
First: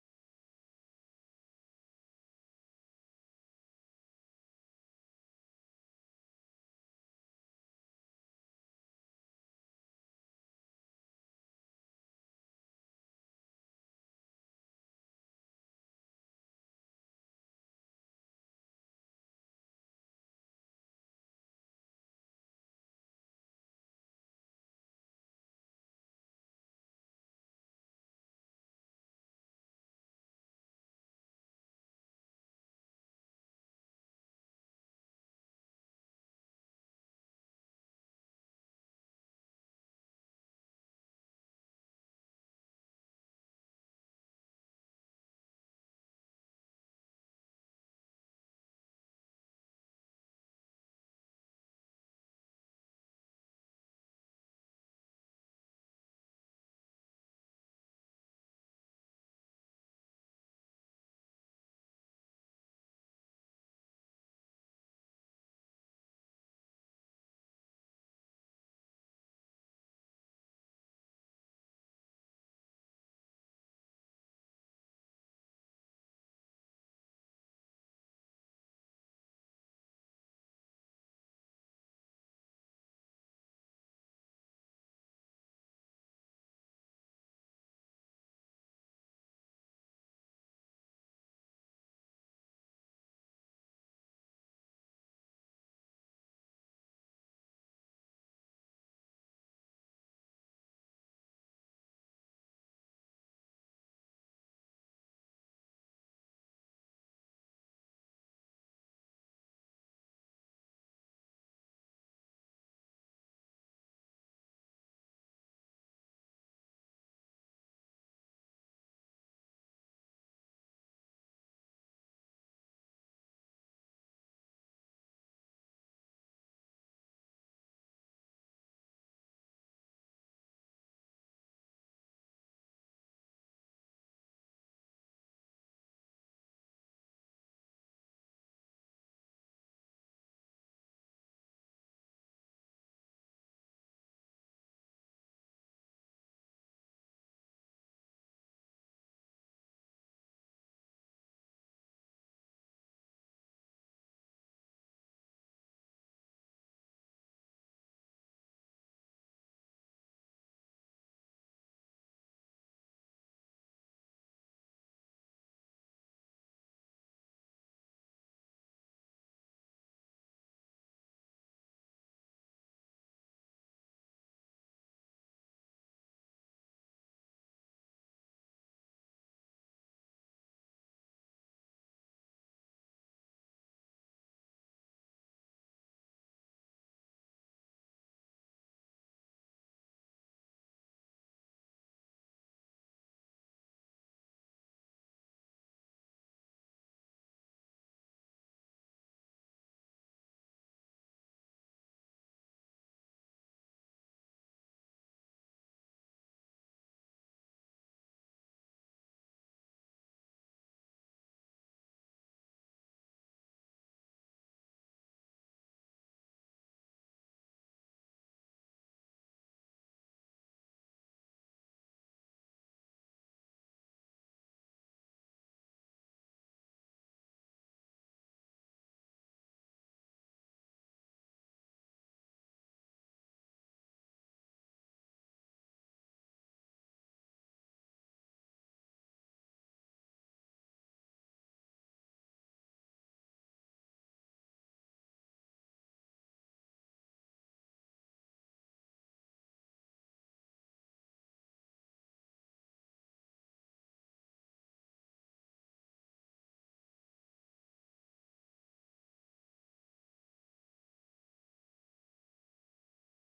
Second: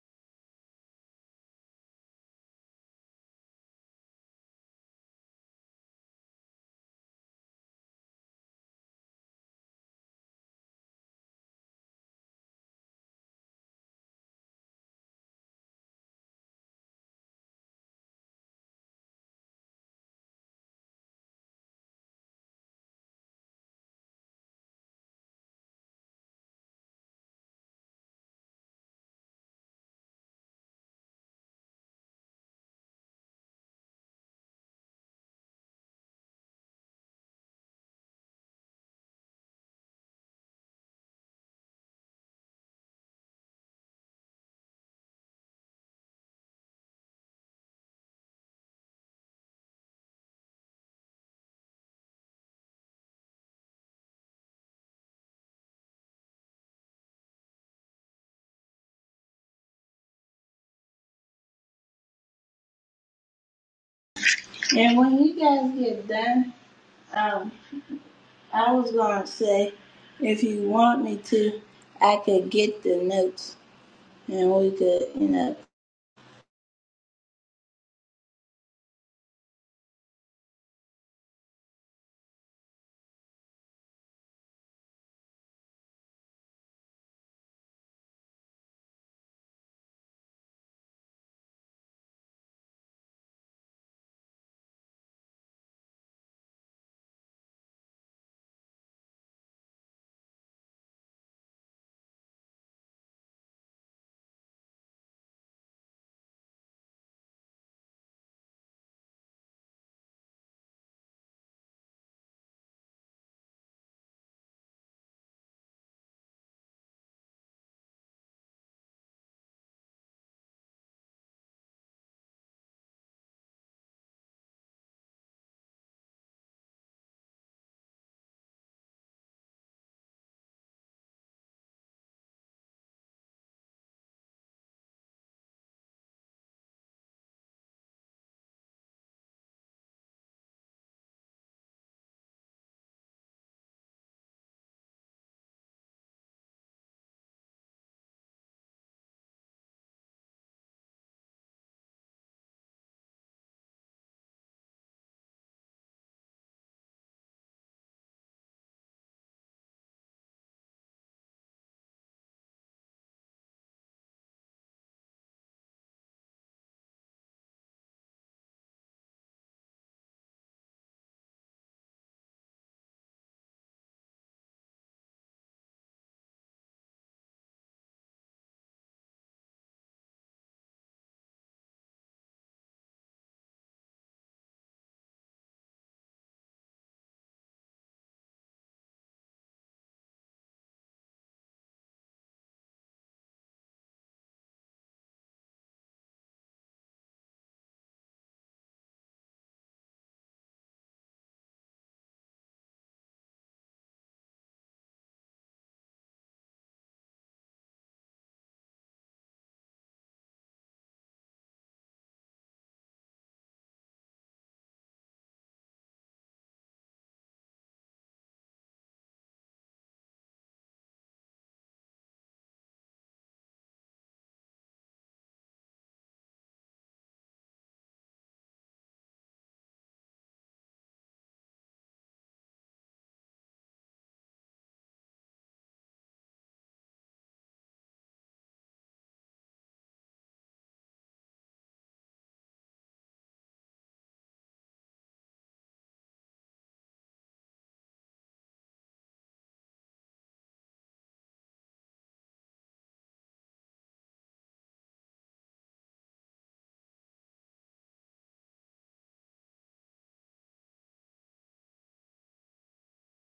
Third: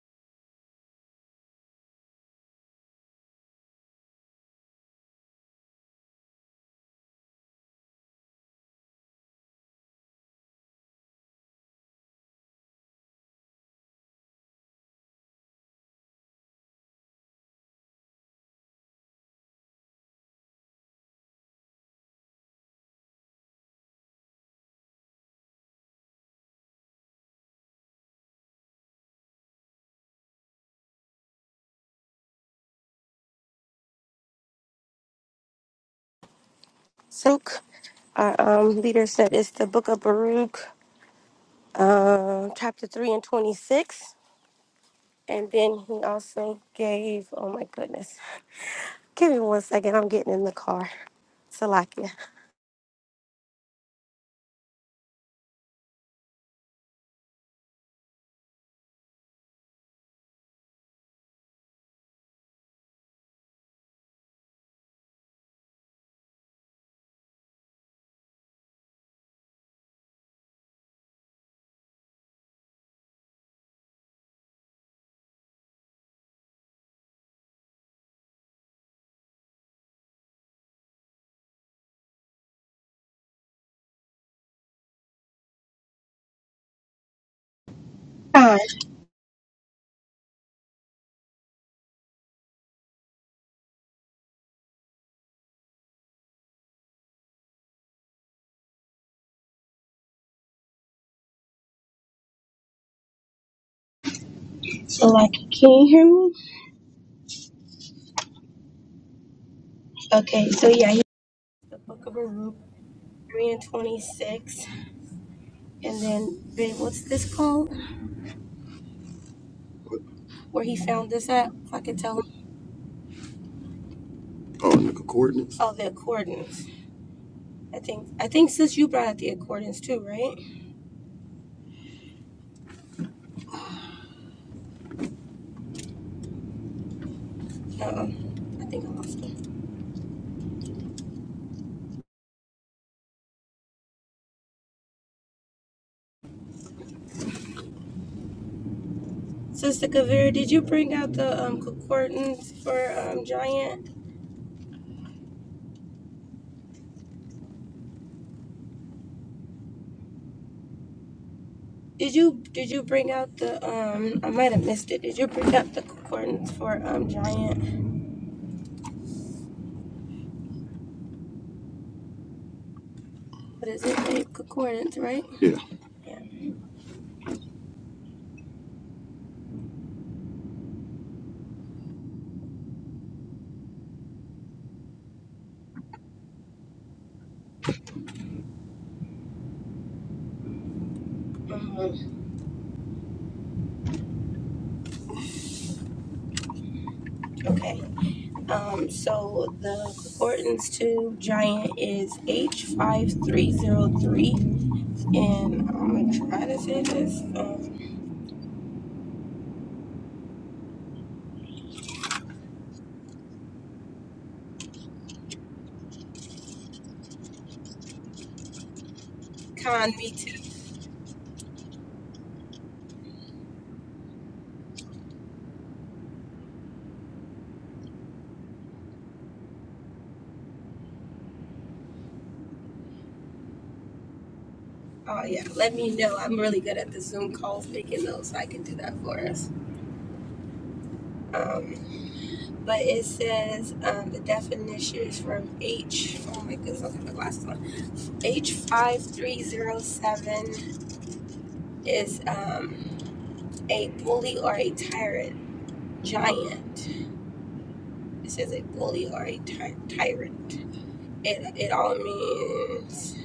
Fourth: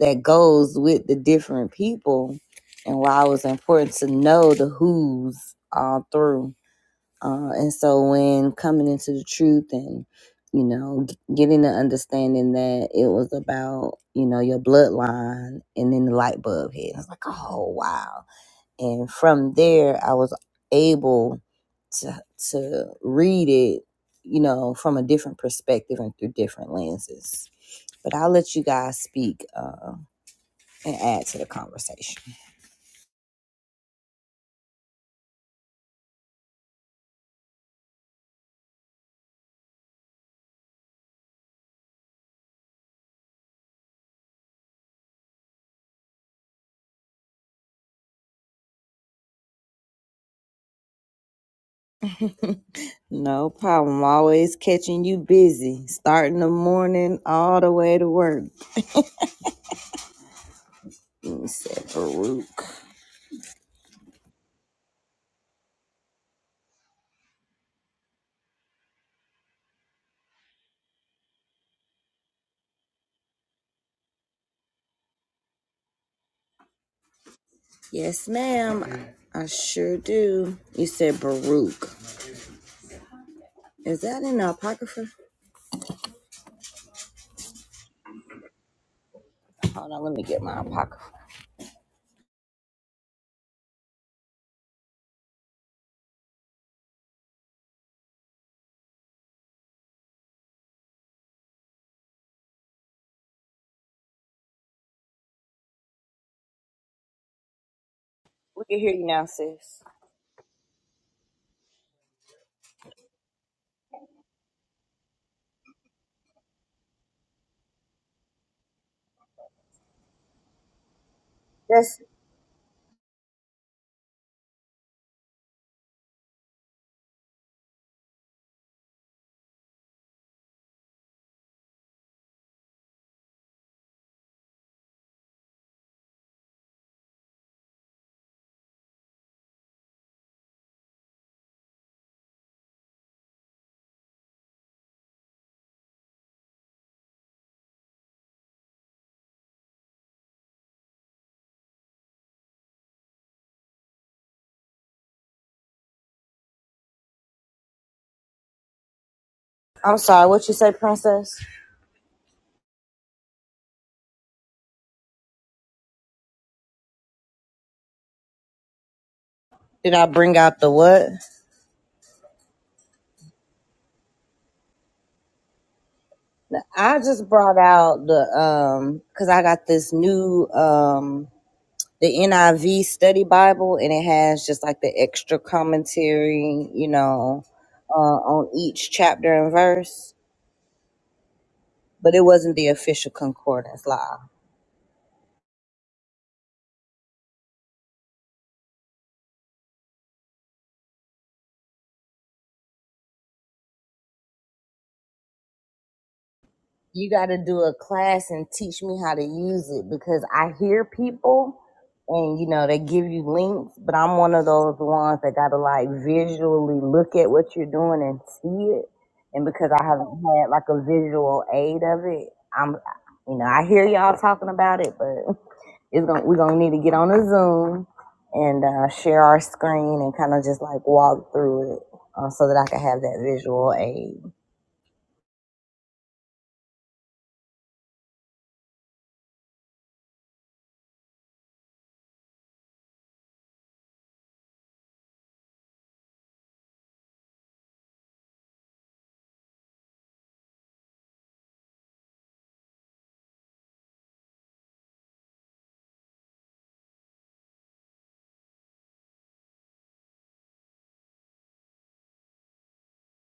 [SPEAKER 1] that goes with the different people and why it was important to know the who's all through uh, and so when coming into the truth and, you know, g- getting the understanding that it was about, you know, your bloodline and then the light bulb hit. I was like, oh, wow. And from there, I was able to, to read it, you know, from a different perspective and through different lenses. But I'll let you guys speak uh, and add to the conversation.
[SPEAKER 2] Silk, our um, leader said it's the Book of Baruch, uh, chapter three and twenty six. And then he also gave. Oh my goodness! Give me one second. I'm getting in the car. Salakia.
[SPEAKER 1] No problem. Always catching you busy, starting the morning all the way to work. You said Baruch.
[SPEAKER 3] And when you guys get done, um, I was going to say, if you want me to, I could get the notes and we could, you know,
[SPEAKER 1] Yes, ma'am. I sure do. You said Baruch. Is that in the Apocrypha?
[SPEAKER 2] Hi.
[SPEAKER 1] Hold on, let me get my Apocrypha.
[SPEAKER 2] So, like, can you hear me?
[SPEAKER 1] We can hear you now, sis.
[SPEAKER 2] Okay, so yeah, you- The Book of Baruch, three and twenty six. And then, babe, what's this called? Where he found this at? If I could
[SPEAKER 1] Yes.
[SPEAKER 2] tell him. Oh, and the coordinates? Oh, the coordinates. I think I think sis you brought out the accordance too, right? Uh-oh. I think I lost them. Sister Kaveri, did you bring out the um concordance for um giant?
[SPEAKER 1] I'm sorry, what you say, princess?
[SPEAKER 2] Did you did you bring out the um I might have missed it. Did you bring out the concordance for um giant?
[SPEAKER 1] Did I bring out the what?
[SPEAKER 2] What is it? Babe? Concordance, right? Yeah. Yeah.
[SPEAKER 1] I just brought out the um because I got this new um the NIV study Bible and it has just like the extra commentary, you know, uh, on each chapter and verse.
[SPEAKER 2] Um,
[SPEAKER 1] but it wasn't the official concordance law.
[SPEAKER 2] okay. Um so the concordance to giant is H five three zero three and I'm gonna try to say
[SPEAKER 1] You
[SPEAKER 2] this.
[SPEAKER 1] got to
[SPEAKER 2] um,
[SPEAKER 1] do a class and teach me how to use it because I hear people and you know they give you links, but I'm one of those ones that got to like visually look at what you're doing and see it. And because I
[SPEAKER 2] Con, me
[SPEAKER 1] haven't
[SPEAKER 2] too.
[SPEAKER 1] had like a visual aid of it, I'm you know I hear y'all talking about it, but it's gonna we're gonna need to get on a Zoom screen and kind of just like walk through it uh, so that I can have that visual aid.
[SPEAKER 2] Oh yeah, let me know. I'm really good at the Zoom calls, making those, so I can do that for us. Um, but it says um, the definitions from H. Oh my goodness, I'll get my glasses on. H five three zero seven is um, a bully or a tyrant, giant. It says a bully or a ty- tyrant. It it all means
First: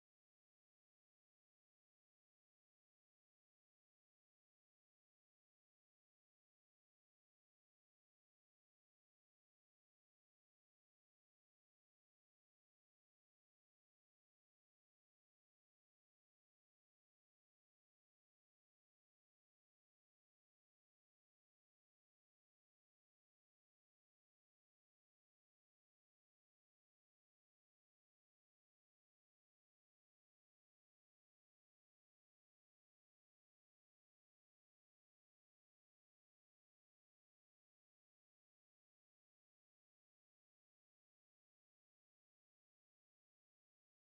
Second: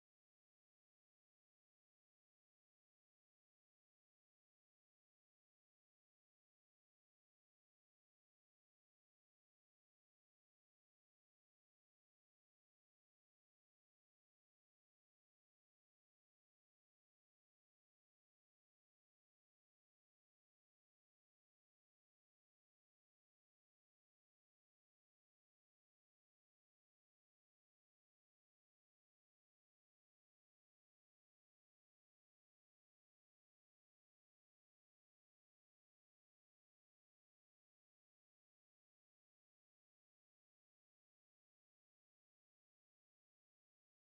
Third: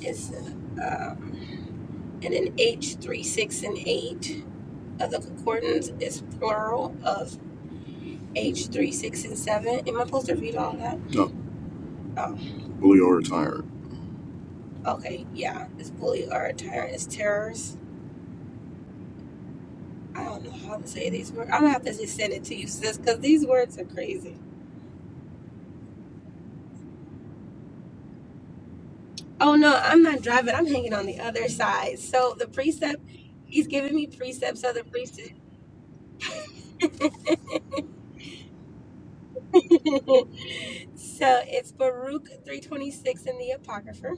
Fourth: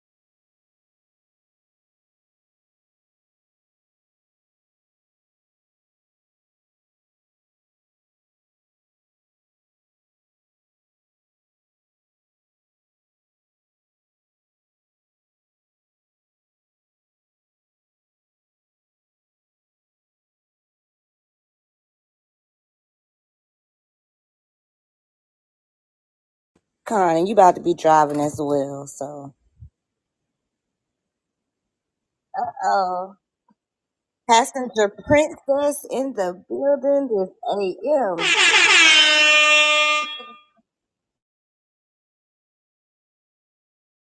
[SPEAKER 2] it's um, and then H three six and eight. of the concordance is plural of H three, six, and seven. Am I supposed to read all that? No, Oh, bully or a tyrant. okay, yeah. It's bully or a tyrant. It's terrors. I don't know how to say these words. I'm gonna have to just send it to you, sis, because these words are crazy.
[SPEAKER 1] Con, you about to be driving as well. So,
[SPEAKER 2] Oh no, I'm not driving. I'm hanging on the other side. So the precept,
[SPEAKER 1] oh,
[SPEAKER 2] he's giving me precepts of the
[SPEAKER 1] passenger
[SPEAKER 2] precept.
[SPEAKER 1] princess in the building this AM.
[SPEAKER 2] so it's Baruch three twenty six in the Apocrypha.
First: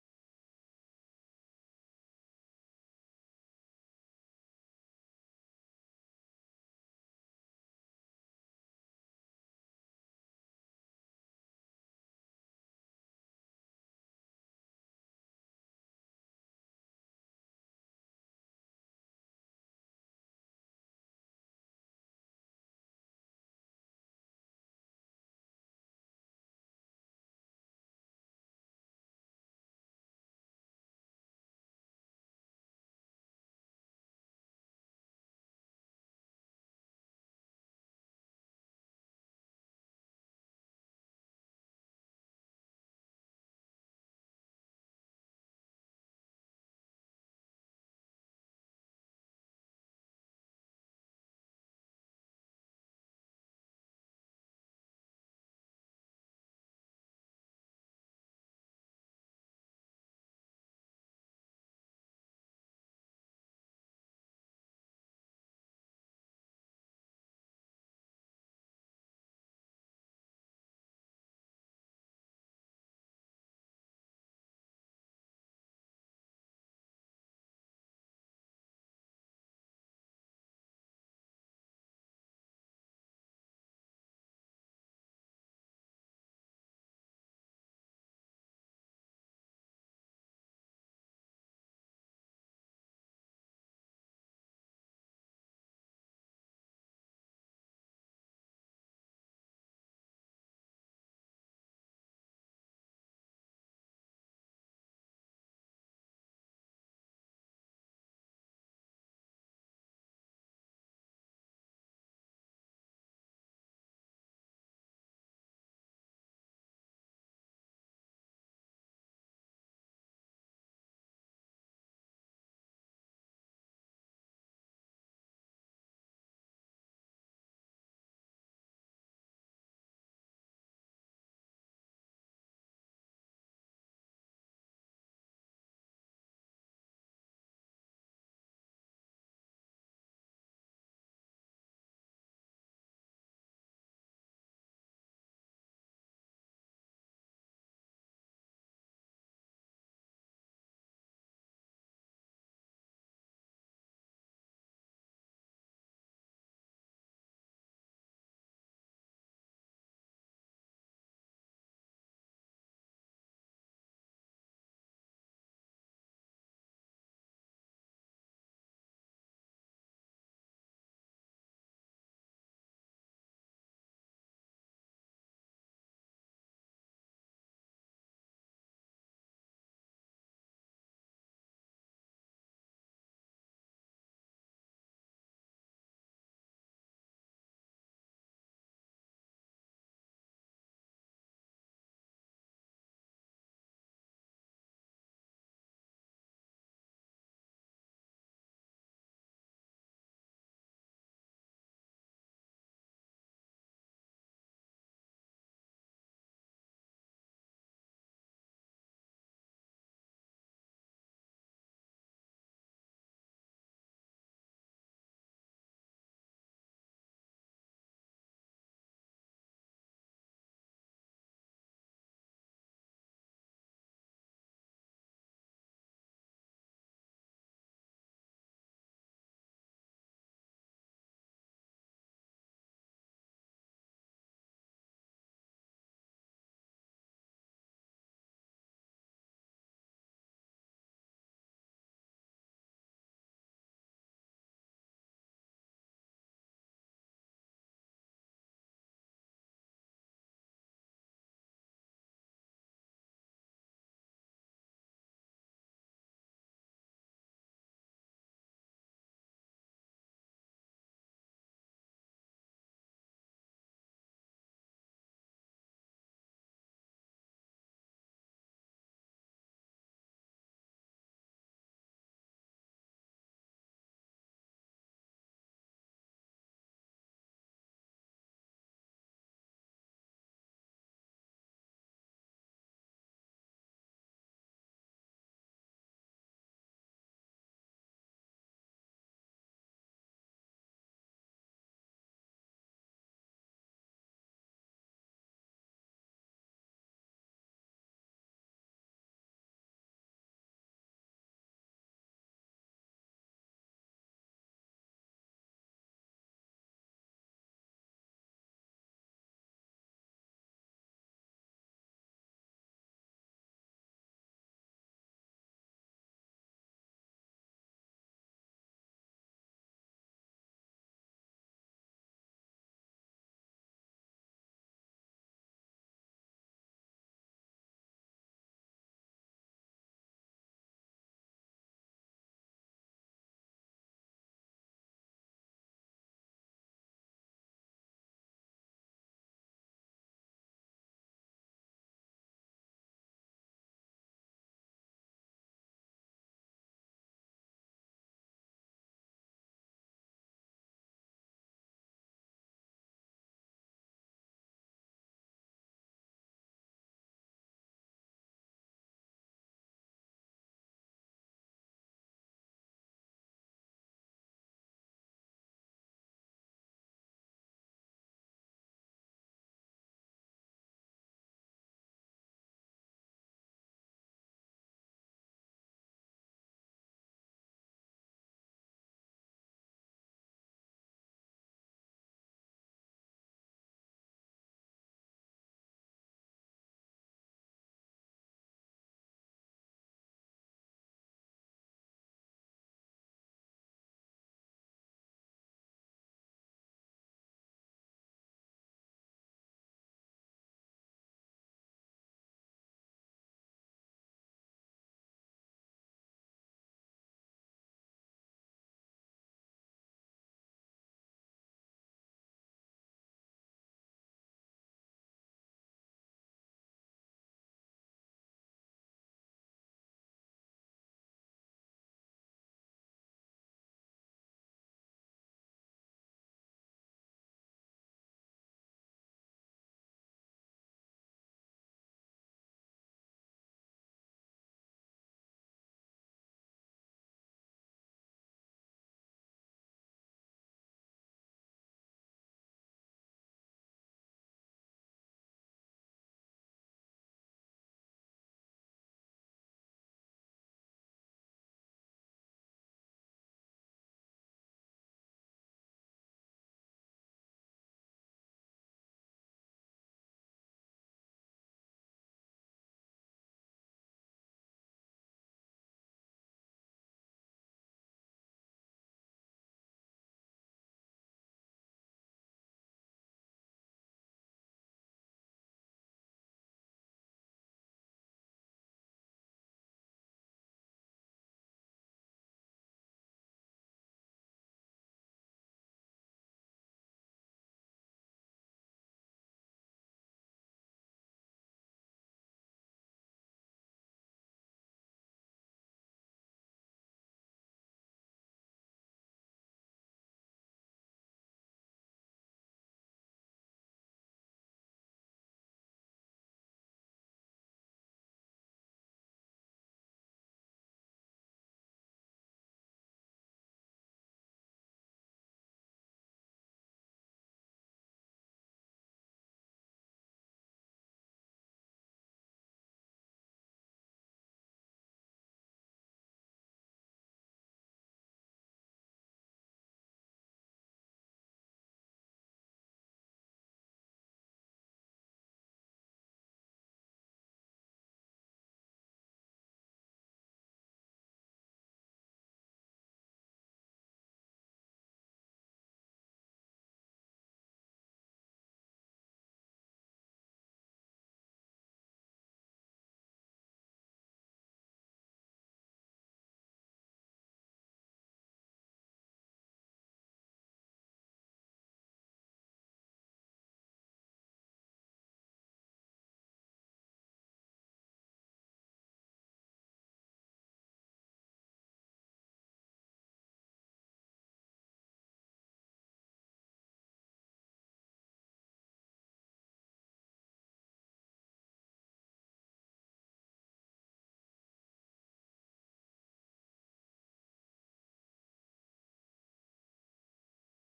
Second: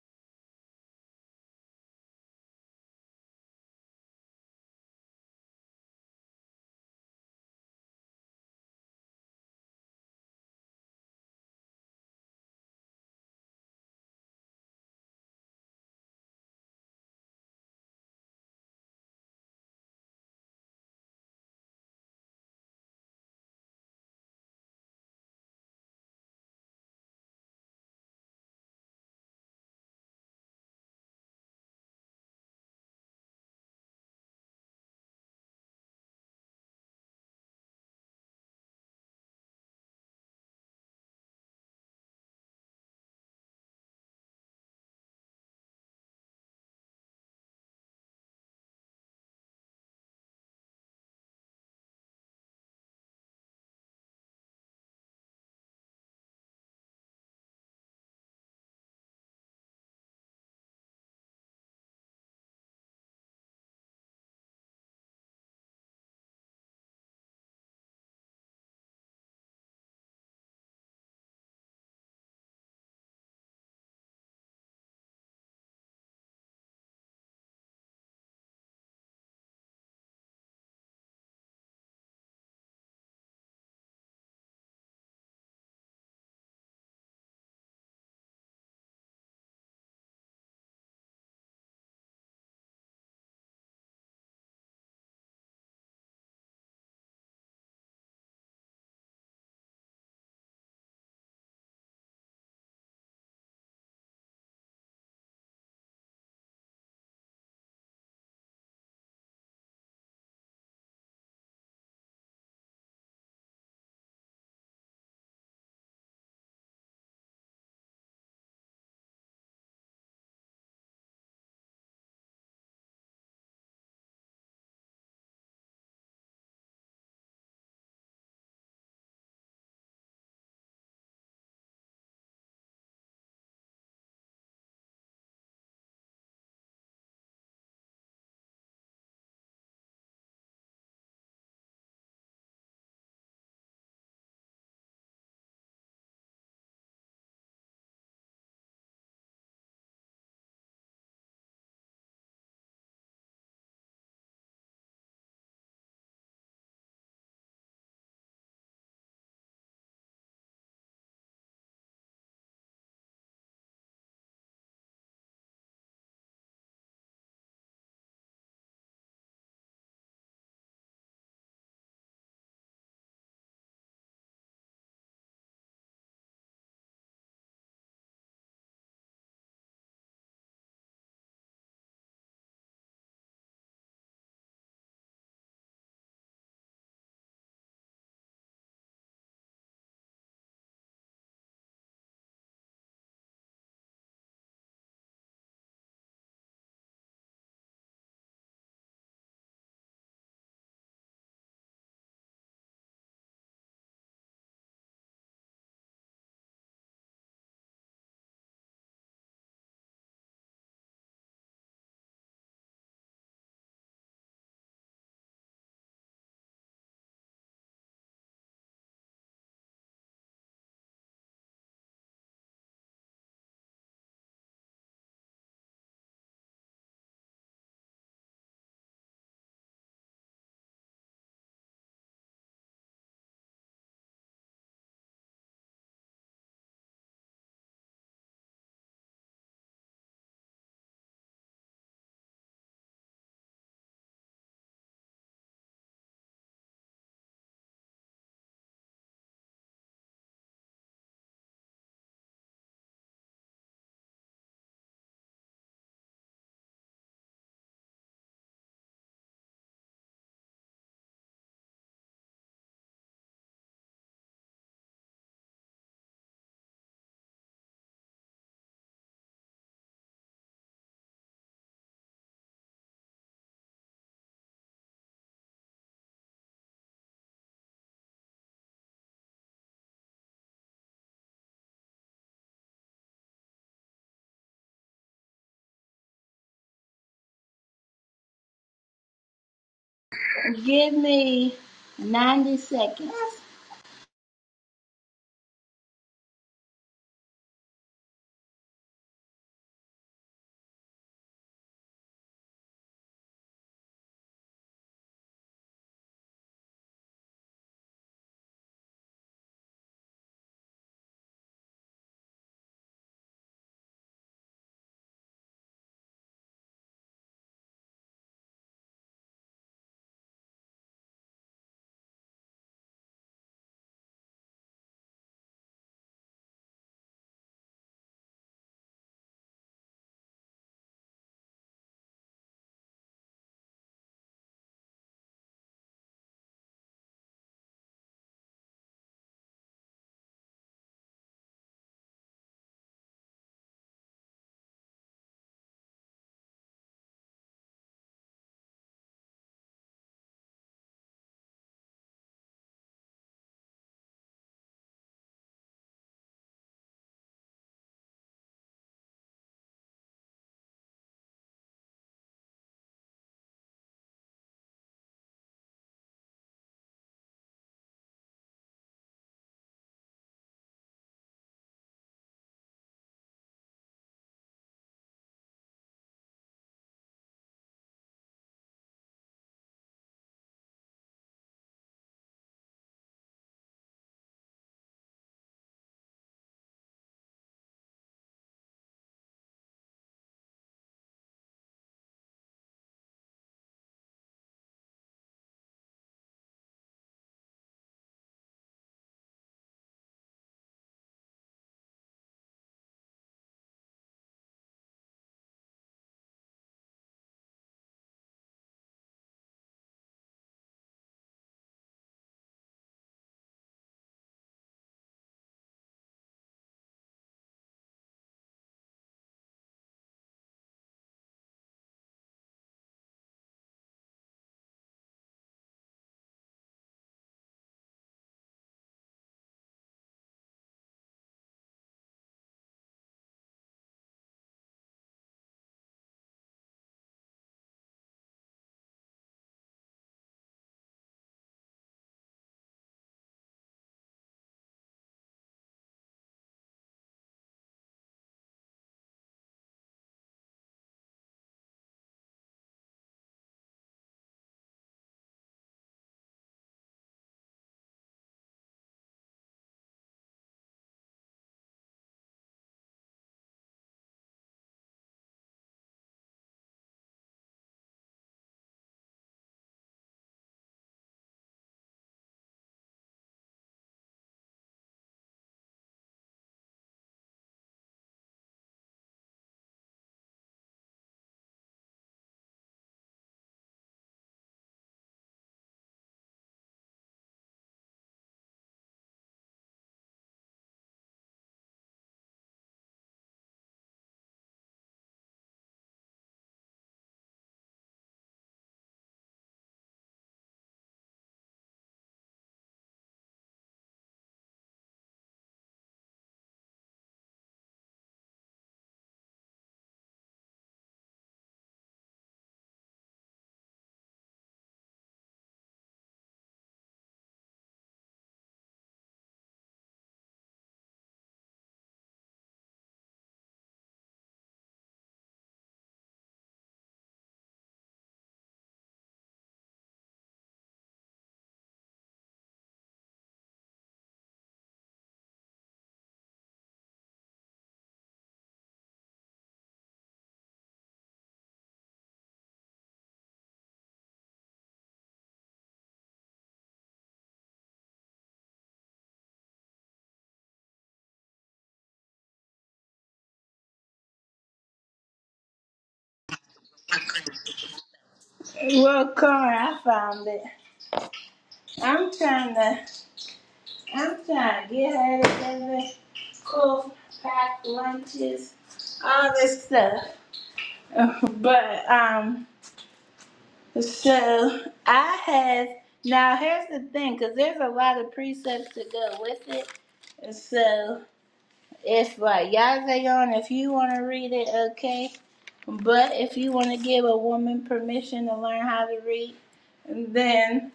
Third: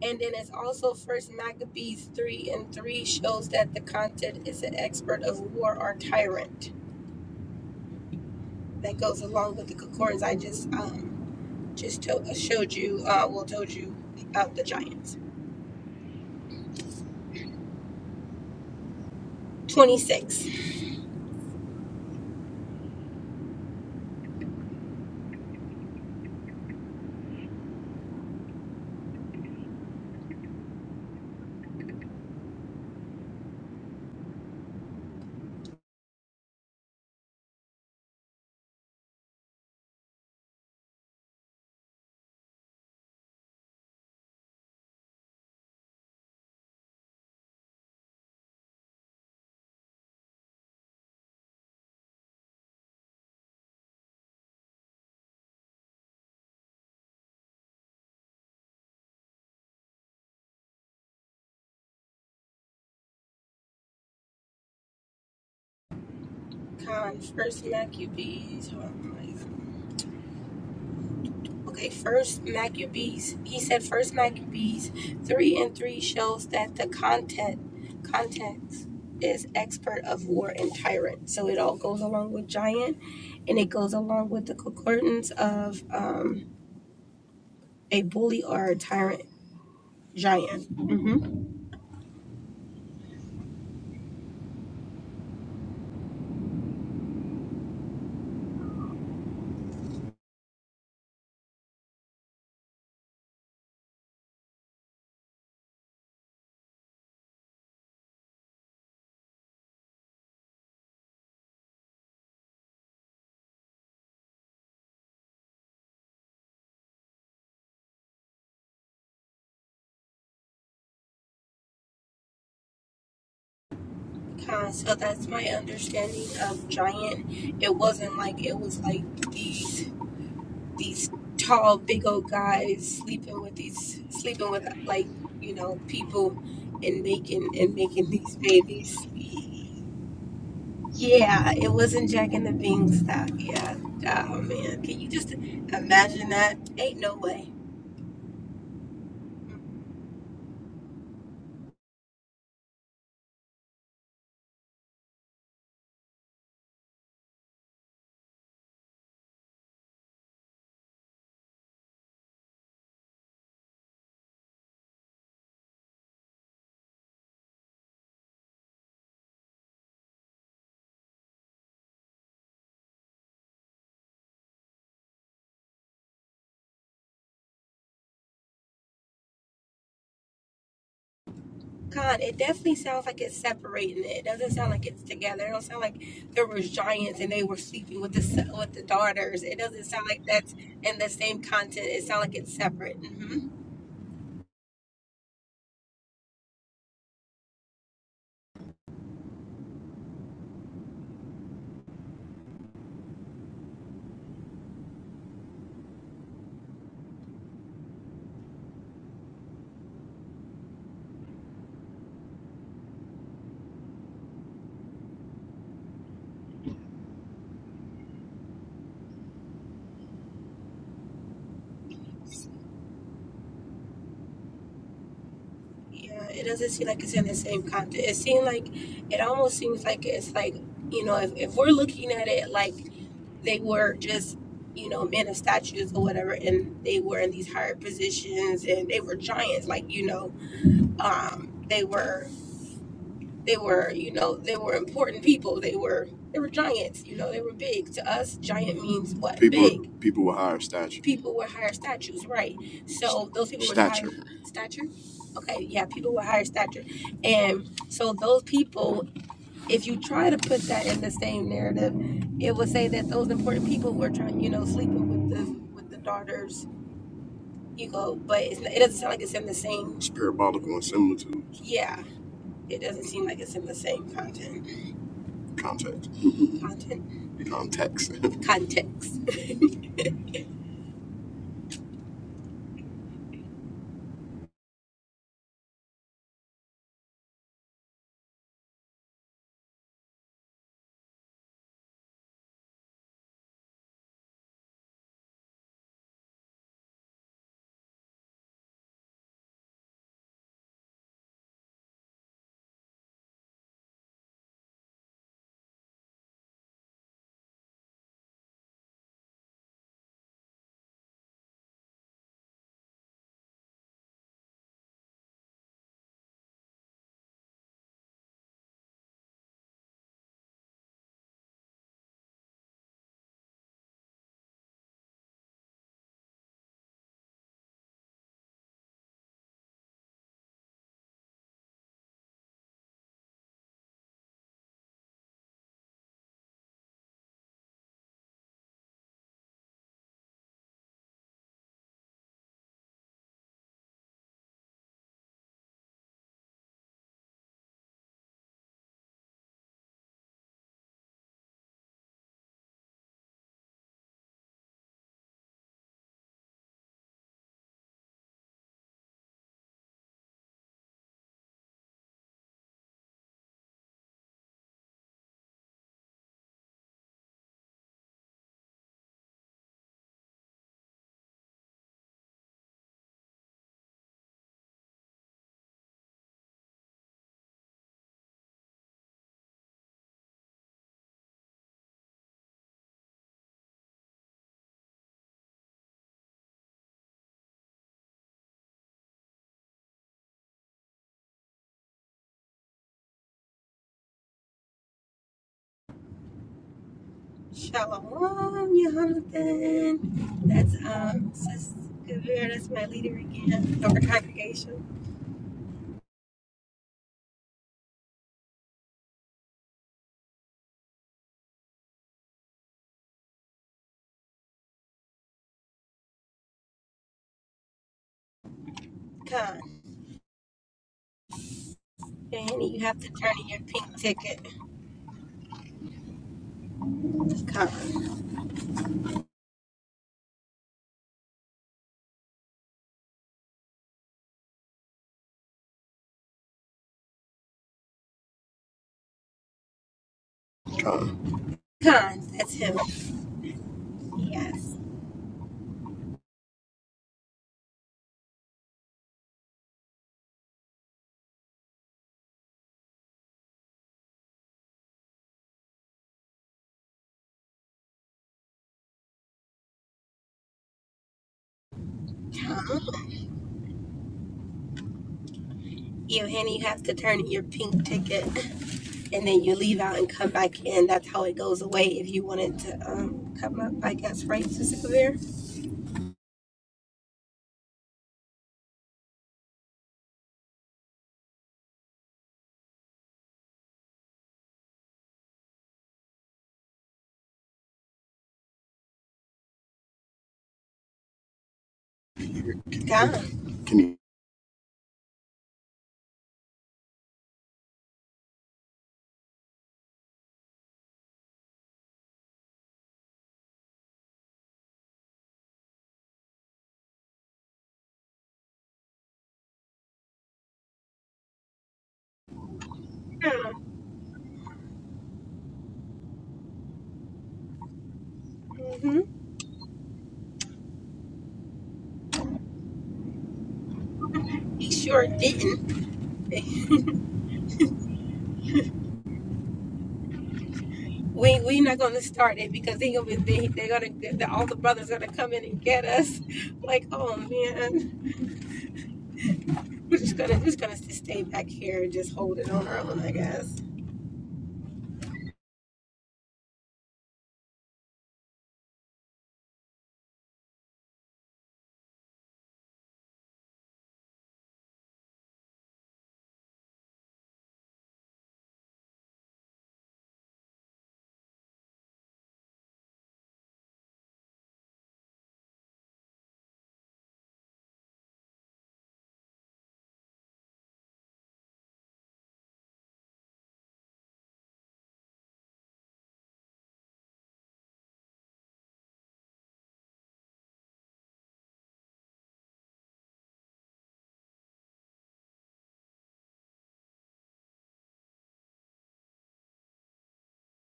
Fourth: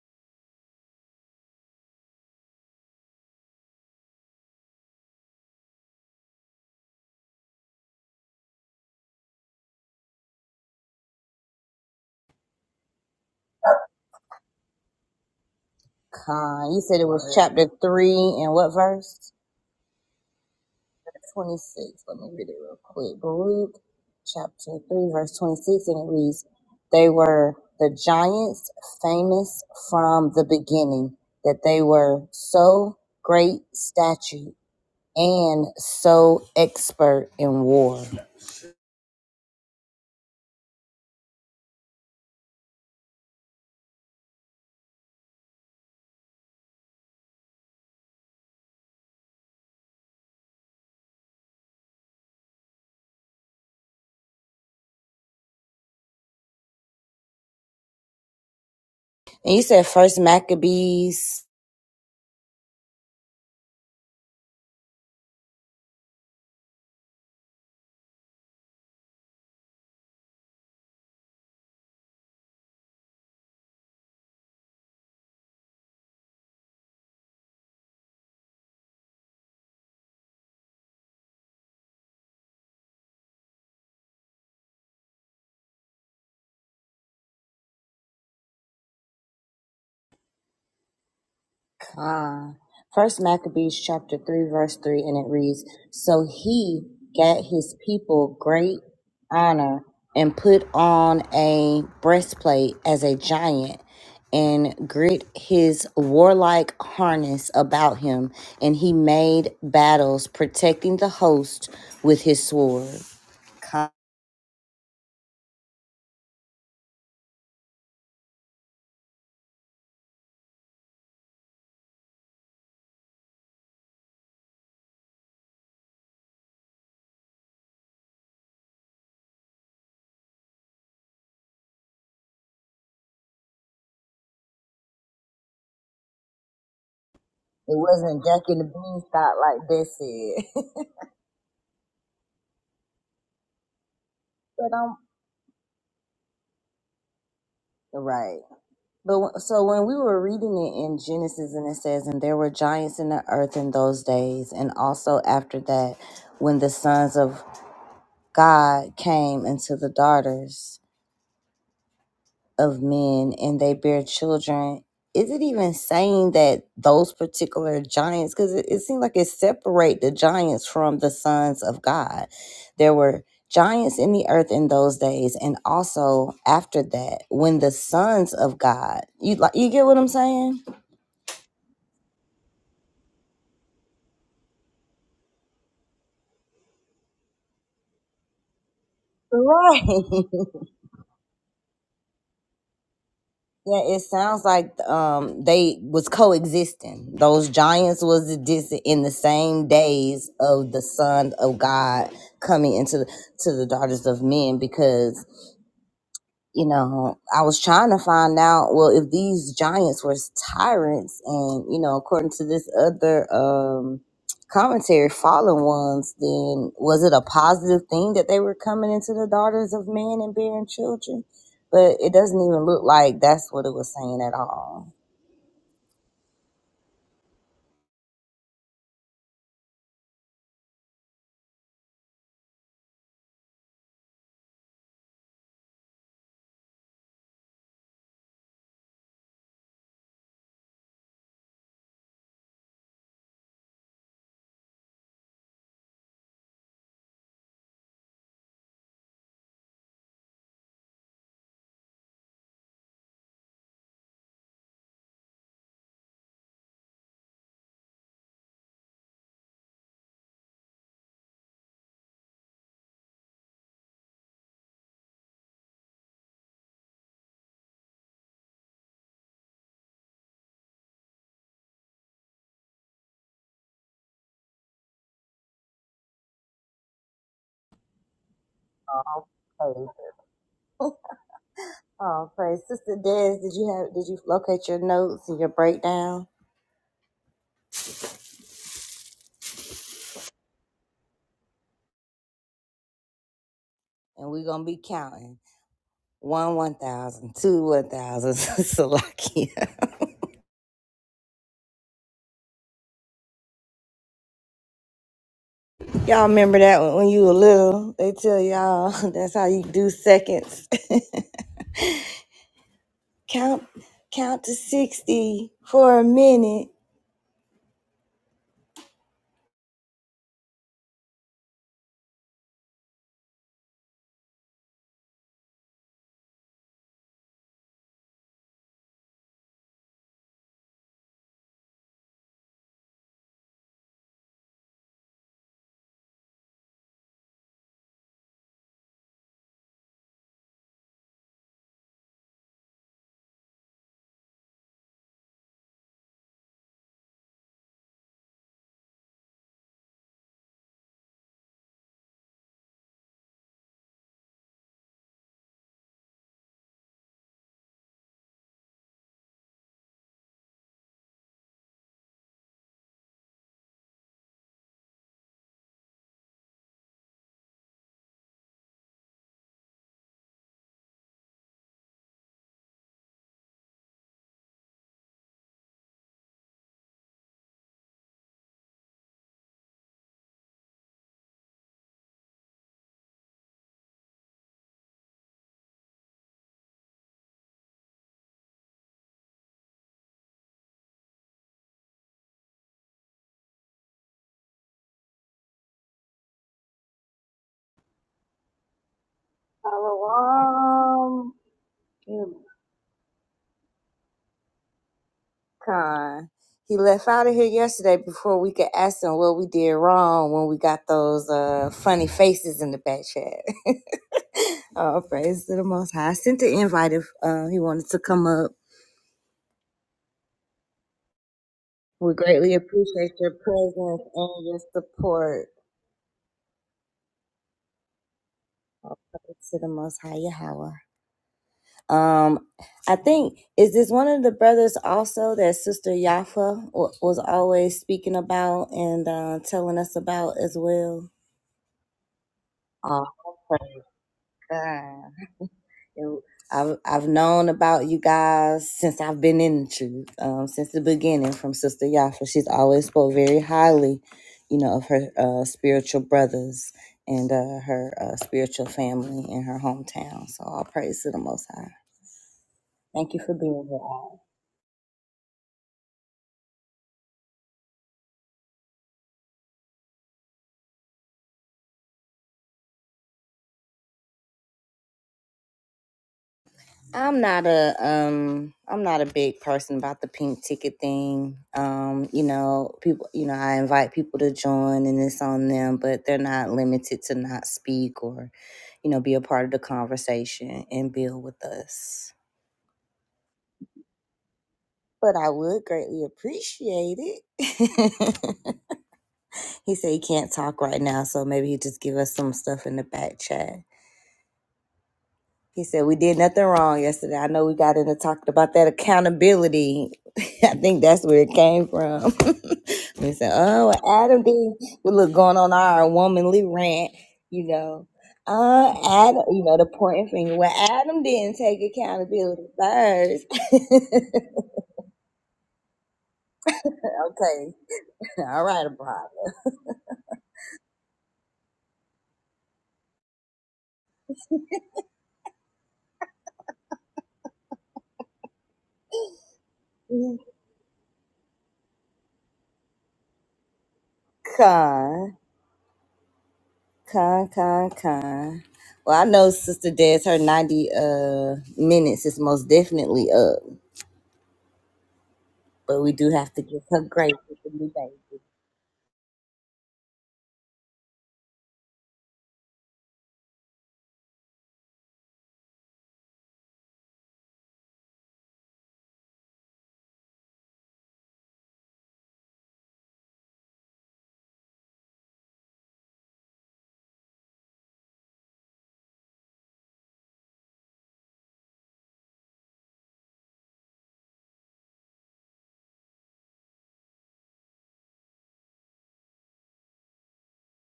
[SPEAKER 2] And then it's also First Maccabees 3 and 3 shows that the content is an expert of war or tyrant. That goes along with the concordance I just um, just to- uh, showed you, uh, well, told you about the Giants.
[SPEAKER 1] Con, you said it was chapter three and what verse?
[SPEAKER 2] 26.
[SPEAKER 1] Twenty six. Let me read it real quick. Baruch chapter three, verse twenty six, and it reads, "They were the giants, famous from they were so expert in war." And you said First Maccabees,
[SPEAKER 2] Con First Maccabees. oh my Okay, first Maccabees. He said first Maccabees three and three shows that the content context is expert of war and tyrant. So it all goes along with giant and it goes along with the concordance of um, a bully or a tyrant giant.
[SPEAKER 1] First Maccabees chapter three, verse three, and it reads. "He with great honor and put on a breastplate as a giant and grit his warlike harness about him and he made battles protecting the host with his sword. Con-
[SPEAKER 2] Uh, so that's my understanding of giant. It wasn't like it was like these these tall, big old guys sleeping with these sleeping with like you know people and making and
[SPEAKER 1] It
[SPEAKER 2] making
[SPEAKER 1] wasn't
[SPEAKER 2] these
[SPEAKER 1] Jack and the
[SPEAKER 2] babies.
[SPEAKER 1] Beanstalk like this said.
[SPEAKER 2] Yeah, it wasn't Jack and the Beanstalk. Yeah. Oh man, can you just imagine that? Ain't no way.
[SPEAKER 1] their children is it even saying that those particular giants because it, it seemed like it separate the giants from the sons of god there were giants in the earth in those days and also after that when the sons of god you like you get what i'm saying
[SPEAKER 2] Con, it definitely sounds like it's separating. It doesn't sound like it's together. It don't sound like there was giants and they were sleeping with the s- with the daughters. It
[SPEAKER 1] right
[SPEAKER 2] doesn't sound like that's in the same content. It sounds like it's separate. hmm
[SPEAKER 1] yeah it sounds like um they was coexisting those giants was dis- in the same days of the son of god coming into the to the daughters of men because you know, I was trying to find out, well, if these giants were tyrants and, you know, according to this other um commentary, fallen ones, then was it a positive thing that they were coming into the daughters of men and bearing children? But it doesn't even look like that's what it was saying at all.
[SPEAKER 2] Yeah, it doesn't seem like it's in the same context. It seems like it almost seems like it's like you know if, if we're looking at it like they were just you know men of statues or whatever, and they were in these higher positions and they were giants, like you know um, they were they were you know they were important people they were they were giants you know they were big to us giant means what People big people with higher stature. people with higher statues right so those people stature. with high Stature. stature okay yeah people with higher stature and so those people if you try to put that in the same narrative it would say that those important people were trying you know sleeping with the with the daughter's ego but it's, it doesn't sound like it's in the same It's parabolical and similar to yeah it doesn't seem like it's in the same content Context. Content. Context. Context.
[SPEAKER 1] Oh, praise. Oh, praise. Sister Des, did you have did you locate your notes and your breakdown?
[SPEAKER 3] Give me 90 seconds.
[SPEAKER 1] And we're gonna be counting. One one thousand, two one thousand, Salaki. Y'all remember that one when you were little? They tell y'all that's how you do seconds. count, count to sixty for a minute.
[SPEAKER 2] Shalom, Jonathan. That's um,
[SPEAKER 1] Um,
[SPEAKER 2] Sis Kavir. That's my leader again of the congregation.
[SPEAKER 1] con. He left out of here yesterday before we could ask him what we did wrong when we got those uh funny faces in the back chat. oh, praise to the Most High! I sent the invite if uh, he wanted to come up.
[SPEAKER 2] Con.
[SPEAKER 1] We greatly
[SPEAKER 2] And you have to
[SPEAKER 1] appreciate your
[SPEAKER 2] turn in your pink
[SPEAKER 1] presence
[SPEAKER 2] ticket.
[SPEAKER 1] and your support.
[SPEAKER 2] Con.
[SPEAKER 1] Oh, praise to the Most High Yahweh. Um, I think is this one of the brothers also that Sister Yafa wa- was always speaking about and uh, telling us about as well.
[SPEAKER 2] Con. Con. That's him.
[SPEAKER 1] Oh my
[SPEAKER 2] Yes.
[SPEAKER 1] God! It- I've I've known about you guys since I've been in the truth, um, since the beginning from Sister Yafa. She's always spoke very highly, you know, of her uh, spiritual brothers and uh, her uh, spiritual family in her hometown. So all praise to the Most High.
[SPEAKER 2] Con.
[SPEAKER 1] Thank you for being here.
[SPEAKER 2] You and you have to turn in your pink ticket, and then you leave out and come back in. That's how it goes away if you wanted to um, come up. I guess right, Sis Kavir.
[SPEAKER 1] and build with us.
[SPEAKER 2] Con. Can you
[SPEAKER 1] But I would greatly appreciate it. he said he can't talk right now, so maybe he just give us some stuff in the back chat. He said we did nothing wrong yesterday. I know we got into talking about that accountability. I think that's where it came from. we said, "Oh, well, Adam did. we look going on our womanly rant, you know." Uh,
[SPEAKER 2] Mm-hmm.
[SPEAKER 1] Adam, you know the pointing finger. Well, Adam didn't take accountability first.
[SPEAKER 2] He sure didn't.
[SPEAKER 1] okay, All right, Bob.
[SPEAKER 2] We we're not gonna start it because they gonna be they, they're gonna the, all the brothers gonna come in and get us. Like oh man, we're just gonna we're just gonna just stay back here and just hold it on our own, I guess.
[SPEAKER 1] Con, con, con, con. Well, I know Sister Des, her 90 uh, minutes is most definitely up, but we do have to give her grace with the new baby.
[SPEAKER 3] Well, Connor, I found it. I'm trying to, I'm trying to get her together, cook, pack lunches, all this stuff. But, um, so I have, now here's the thing, because there's a lot of precepts to go with it. So if, like, you on, if you want to read it, okay. But if you want to give a woman permission to learn how to read, then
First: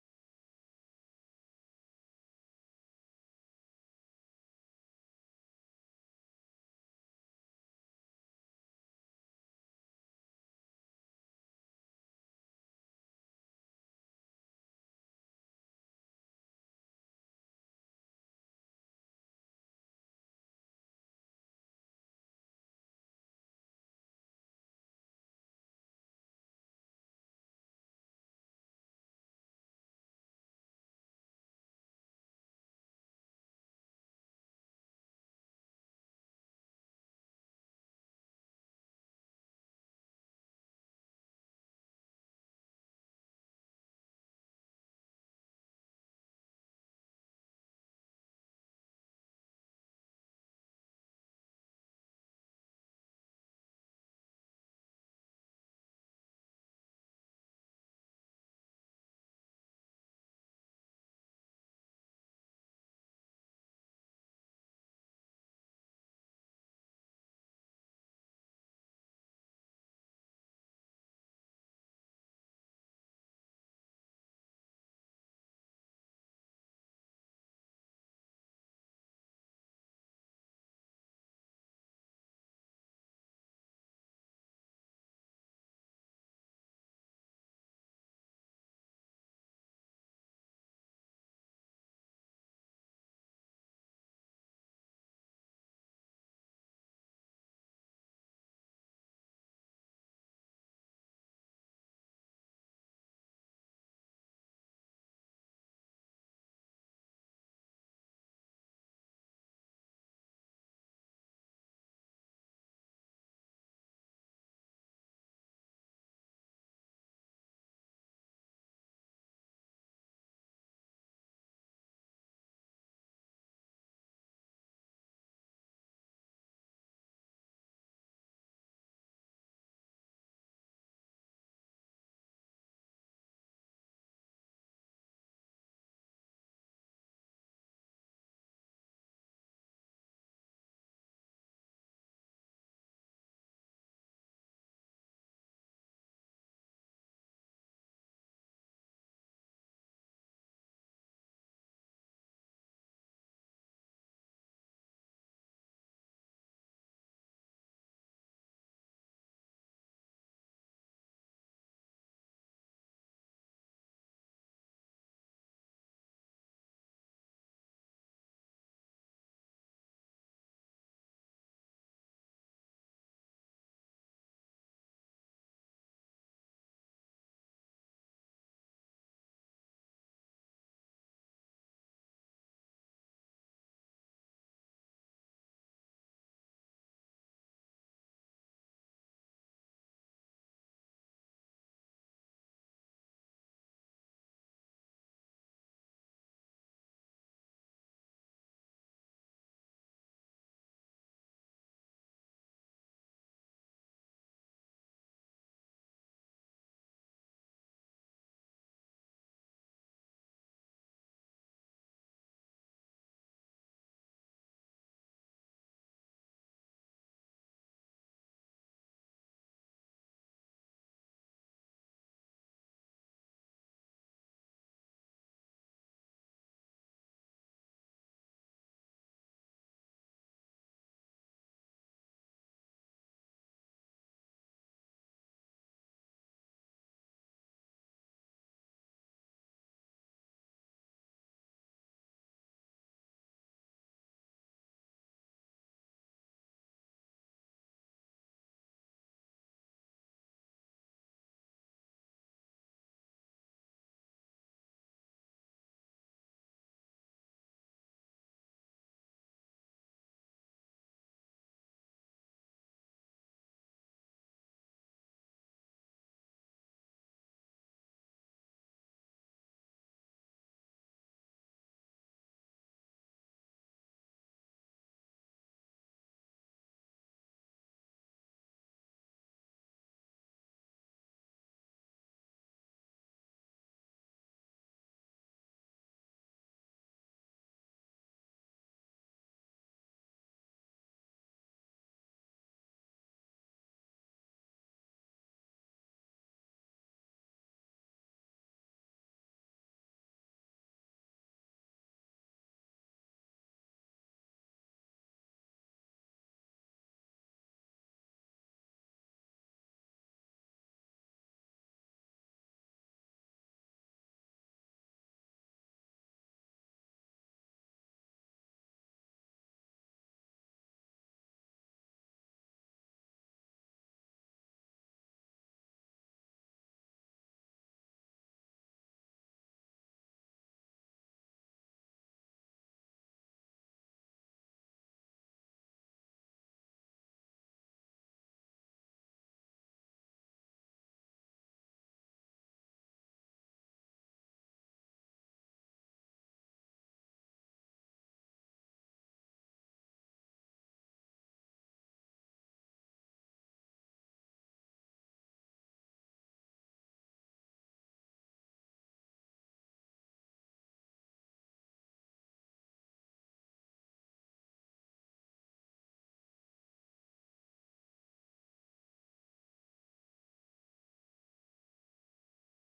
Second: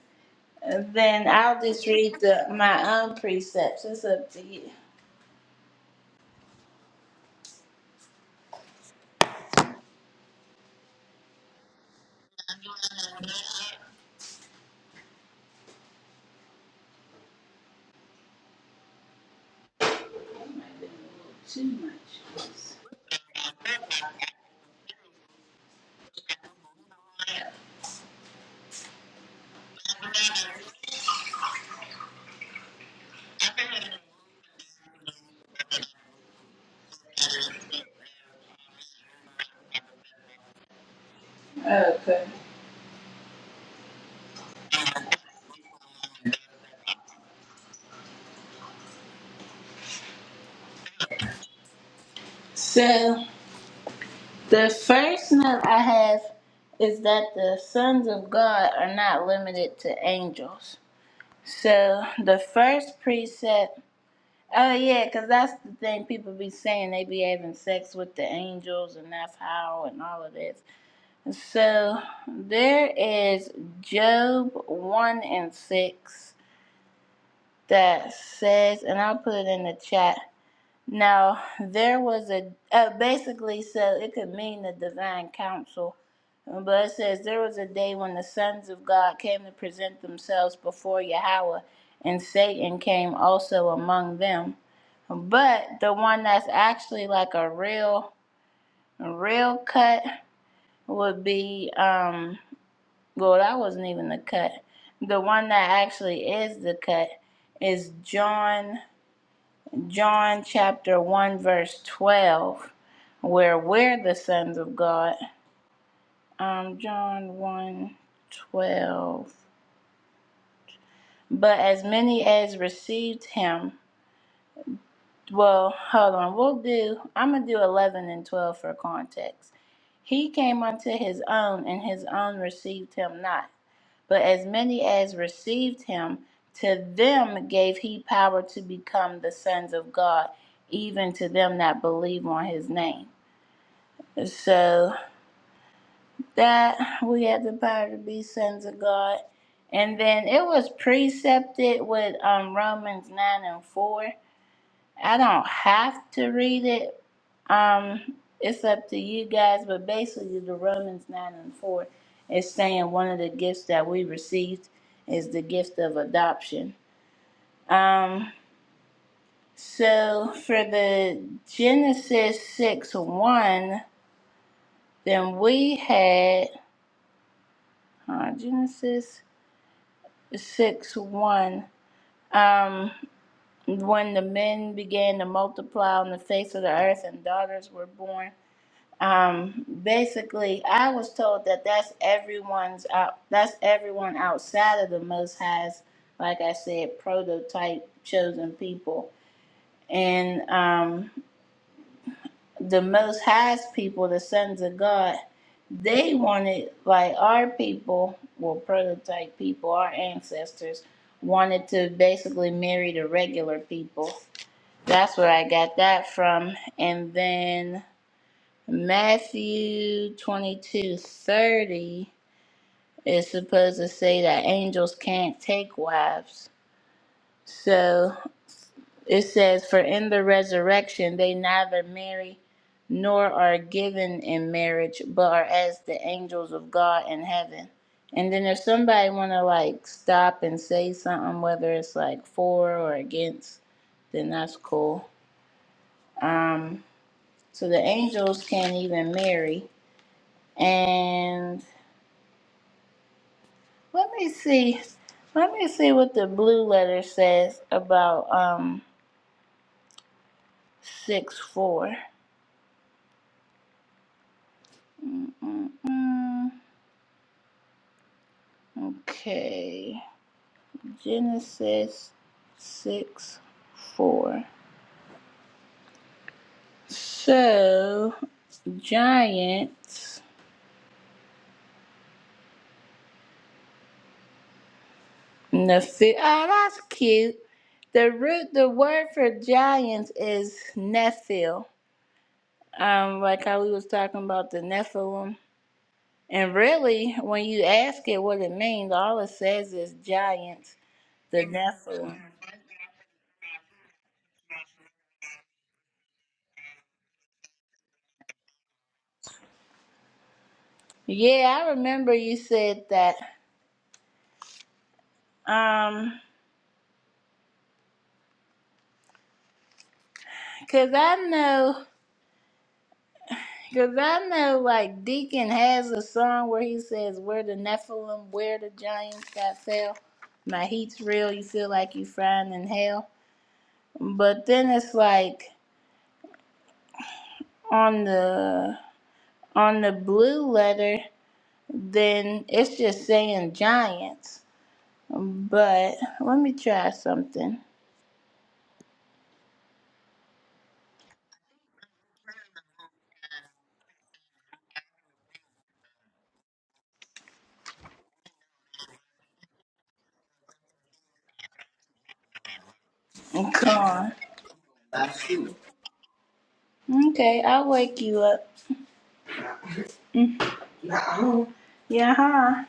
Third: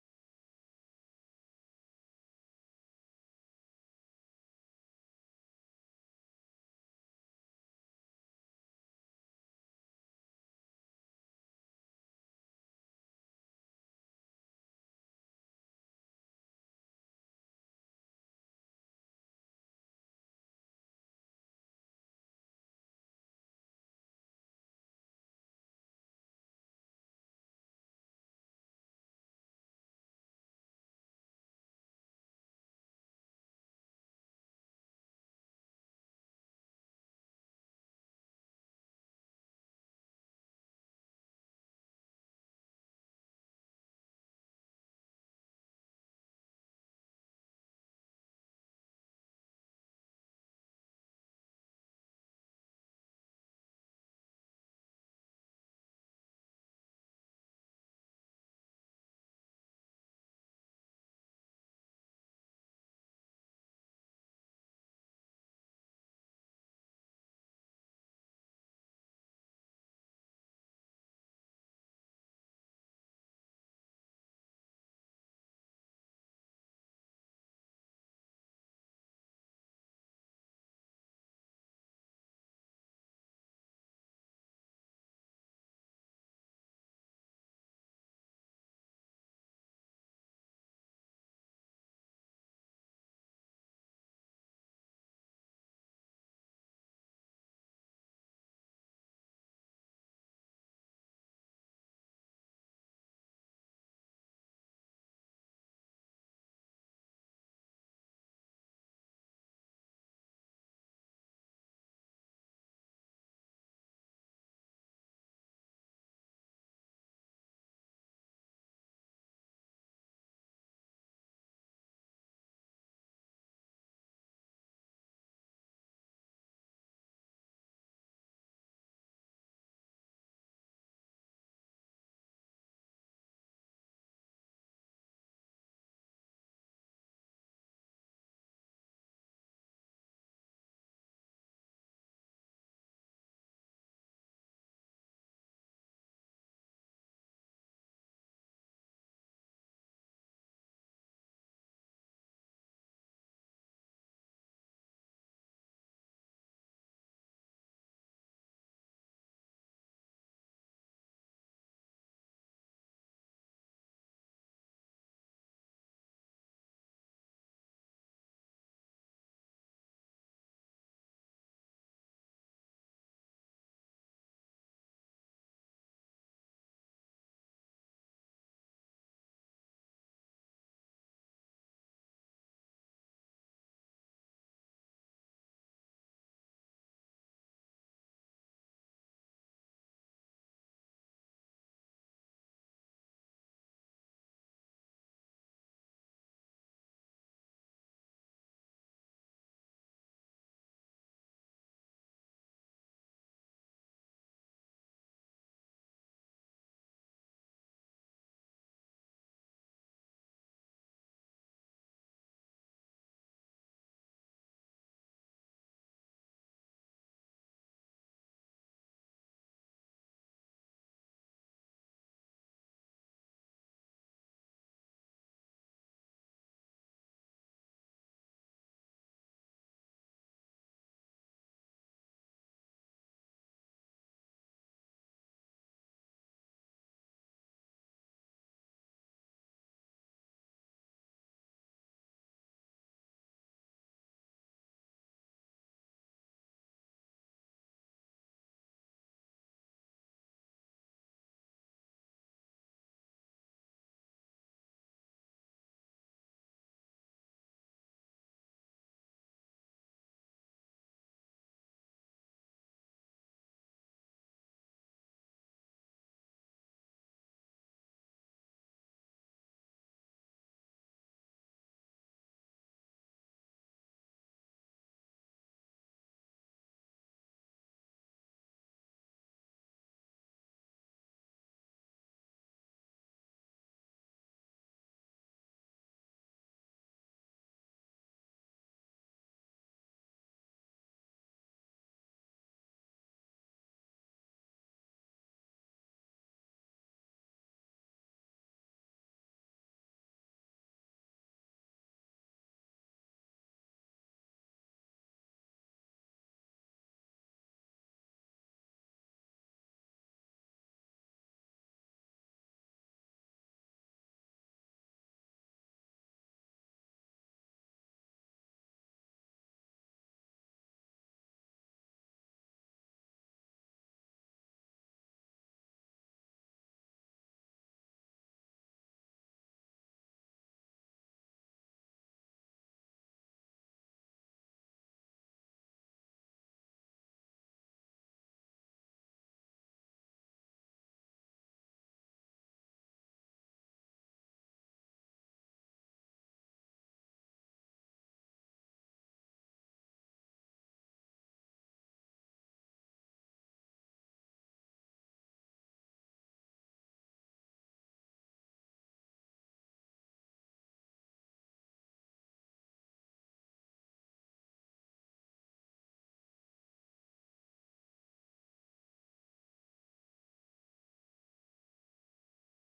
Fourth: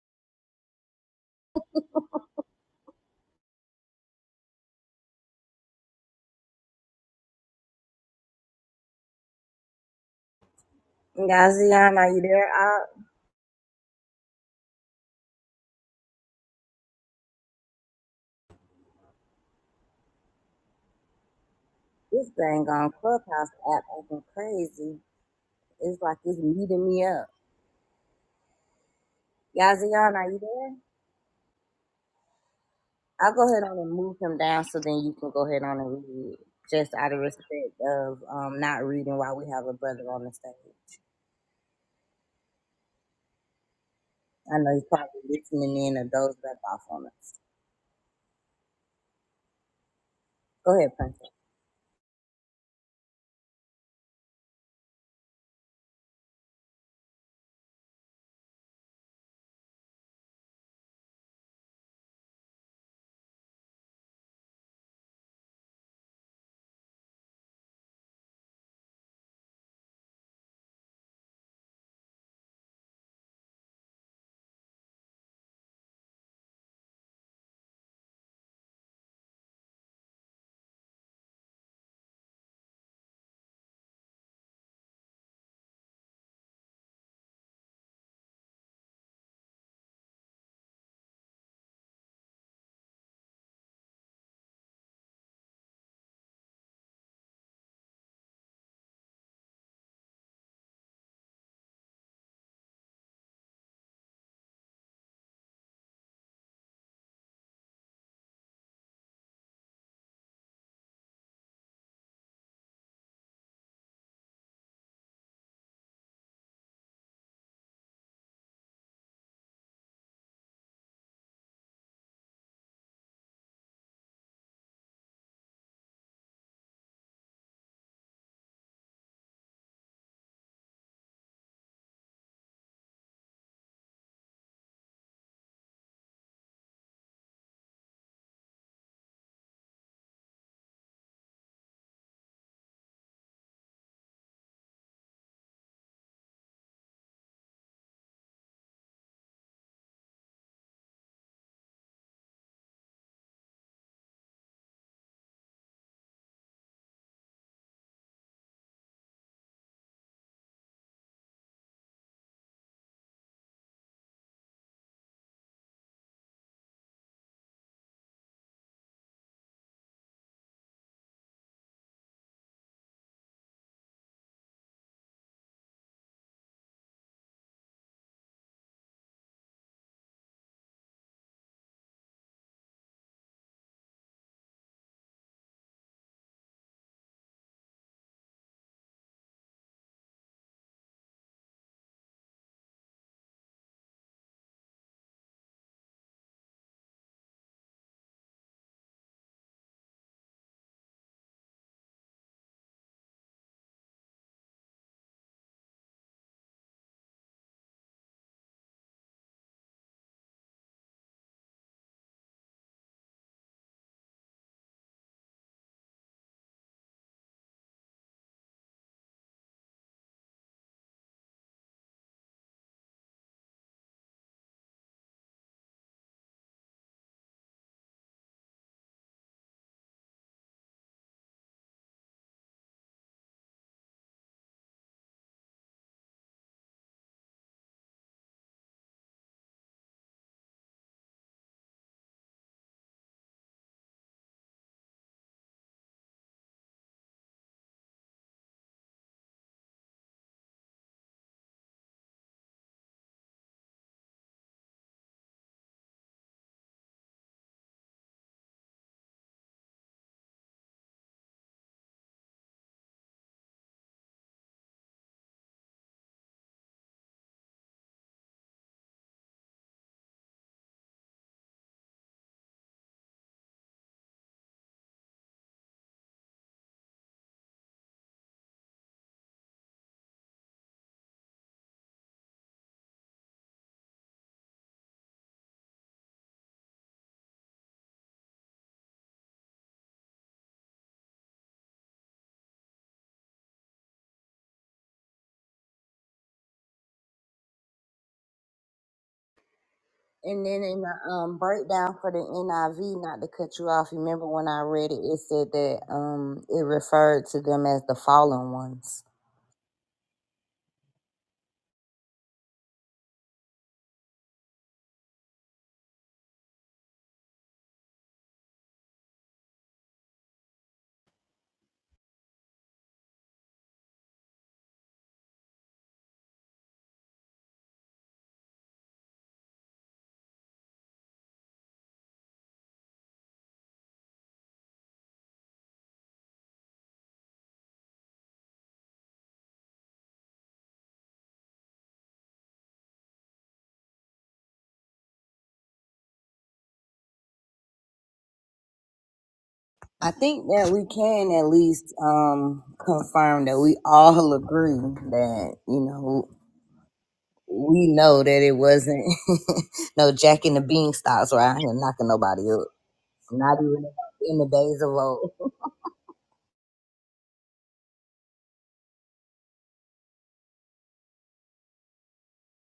[SPEAKER 3] then I'll just read the, my own precepts. It's up to you.
[SPEAKER 1] Gazian, are you there? I,
[SPEAKER 3] Too
[SPEAKER 1] this
[SPEAKER 3] much.
[SPEAKER 1] thing on Clubhouse app acting crazy. It's like it's meeting me up. Gazian, are you there? I'll go ahead on and move him down so then you can go ahead on and read it. Just out of respect of um, not reading while we have a brother on the stage. I know you're probably listening in or dozed back off on us. Go ahead, Princess.
[SPEAKER 3] So the first note I have is that the sons of God are not limited to angels. So the first precept. Oh yeah, because that's the thing people be saying they be having sex with the angels and that's how and all of that So there is Job 1 and 6 that says, and I'll put it in the chat. Now, there was a, uh, basically, so it could mean the divine counsel, but it says, There was a day when the sons of God came to present themselves before Yahweh, and Satan came also among them. But the one that's actually like a real, real cut would be. um Well, that wasn't even the cut. The one that actually is the cut is John John chapter 1 verse 12 where we're the sons of God. Um John one 12. But as many as received him, well, hold on. We'll do I'm going to do 11 and 12 for context. He came unto his own and his own received him not. But as many as received him, to them gave he power to become the sons of God, even to them that believe on his name. So that we have the power to be sons of God. And then it was precepted with um, Romans 9 and 4 I don't have to read it. Um, it's up to you guys, but basically the Romans nine and four is saying one of the gifts that we received is the gift of adoption. Um, so for the Genesis six one, then we had uh, Genesis six one. Um, when the men began to multiply on the face of the earth and daughters were born Um, basically, I was told that that's everyone's out. That's everyone outside of the Most High's, like I said, prototype chosen people, and um, the Most High's people, the sons of God. They wanted like our people, well, prototype people, our ancestors wanted to basically marry the regular people. That's where I got that from, and then. Matthew 22 30 is supposed to say that angels can't take wives. So it says, For in the resurrection they neither marry nor are given in marriage, but are as the angels of God in heaven. And then if somebody want to like stop and say something, whether it's like for or against, then that's cool. Um, so the angels can't even marry. And Let me see. Let me see what the blue letter says about um six four. Mm-mm-mm. Okay, Genesis six four. So giants. Nephi- oh, that's cute. The root, the word for giants is Nephil. Um, like how we was talking about the Nephilim. And really, when you ask it what it means, all it says is giants,
[SPEAKER 1] In the um,
[SPEAKER 3] the
[SPEAKER 1] breakdown for
[SPEAKER 3] Nephilim.
[SPEAKER 1] the NIV, not to cut you off, remember when I read it, it said that um, it referred to them as the fallen ones.
[SPEAKER 3] Yeah, I remember you said that. Um, 'cause I know, cause I know, like Deacon has a song where he says, "Where the Nephilim, where the giants that fell, my heat's real. You feel like you frying in hell." But then it's like on the on the blue letter, then it's just saying giants. But let me try something.
[SPEAKER 1] I think that we can at least um, confirm that we all agree that, you know, we know that it wasn't no Jack and the Beanstalks were out here knocking nobody up. Not even
[SPEAKER 3] Con.
[SPEAKER 1] in the days of old.
[SPEAKER 3] Okay, I'll wake you up. Oh, Yeah, huh?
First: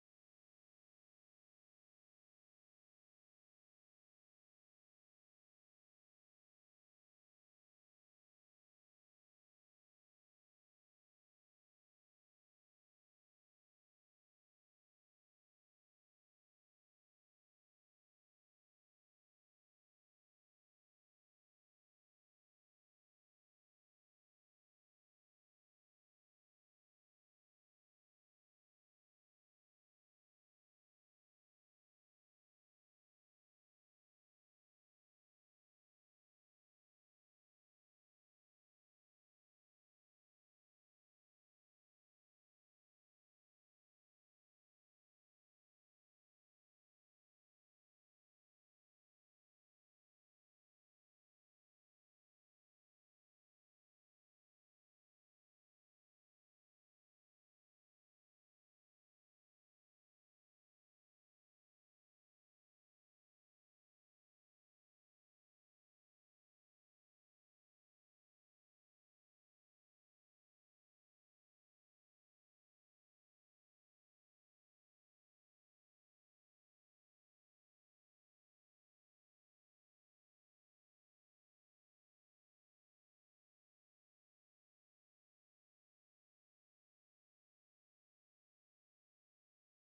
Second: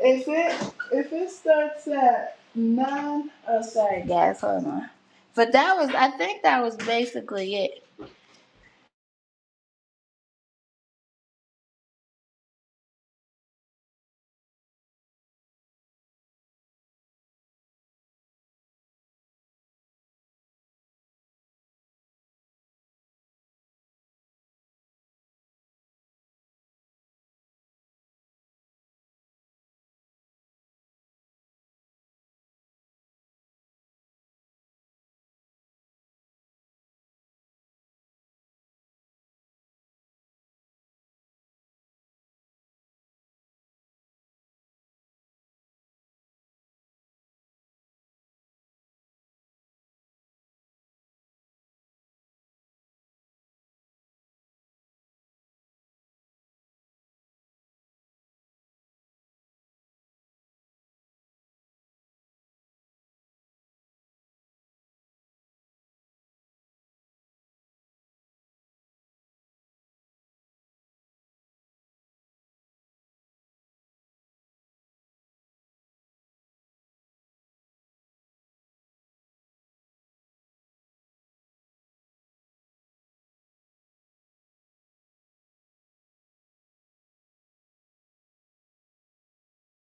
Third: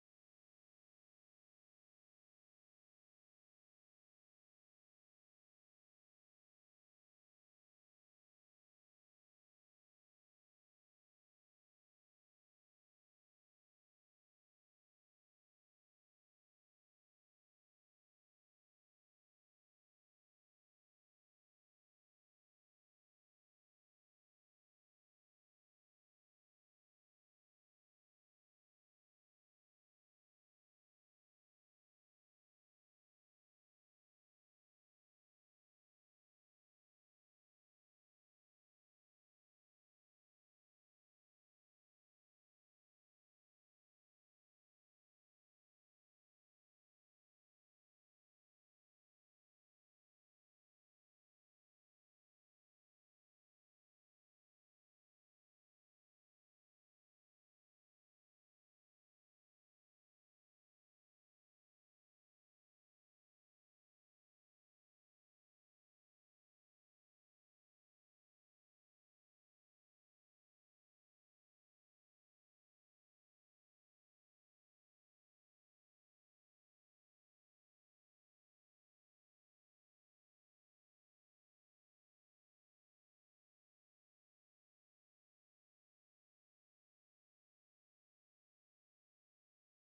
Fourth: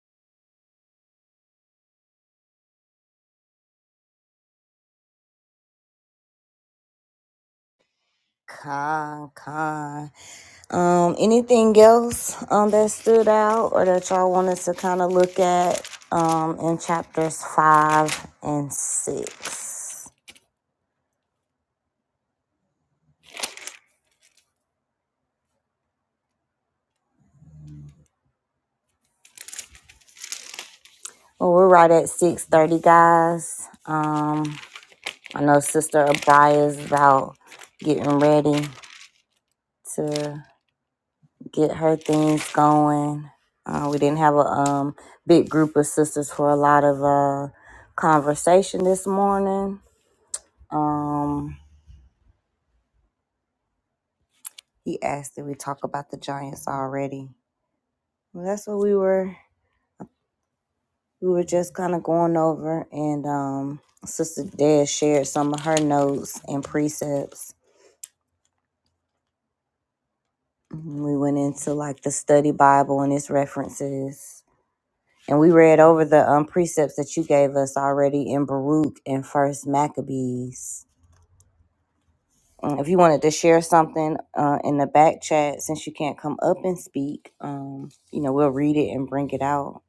[SPEAKER 3] if it if it starts at nine, oh sorry guys, hold on. But that was, I think that was basically it.
[SPEAKER 1] Con, con. Um, anything else um that stood out or that y'all wanted to kind of look at um in chapters five and six? I know sister is ready to get her things going. Uh, we didn't have a um big group of sisters for a lot of uh conversation this morning. Um, he asked if we talk about the Giants already. Well, that's what we were. we were just kind of going over and um sister dad shared some of her notes and precepts we went into like the study bible and its references and we read over the um, precepts that you gave us already in baruch and first maccabees Um, if you wanted to share something uh, in the back chat since you can't come up and speak um, you know we'll read it and bring it out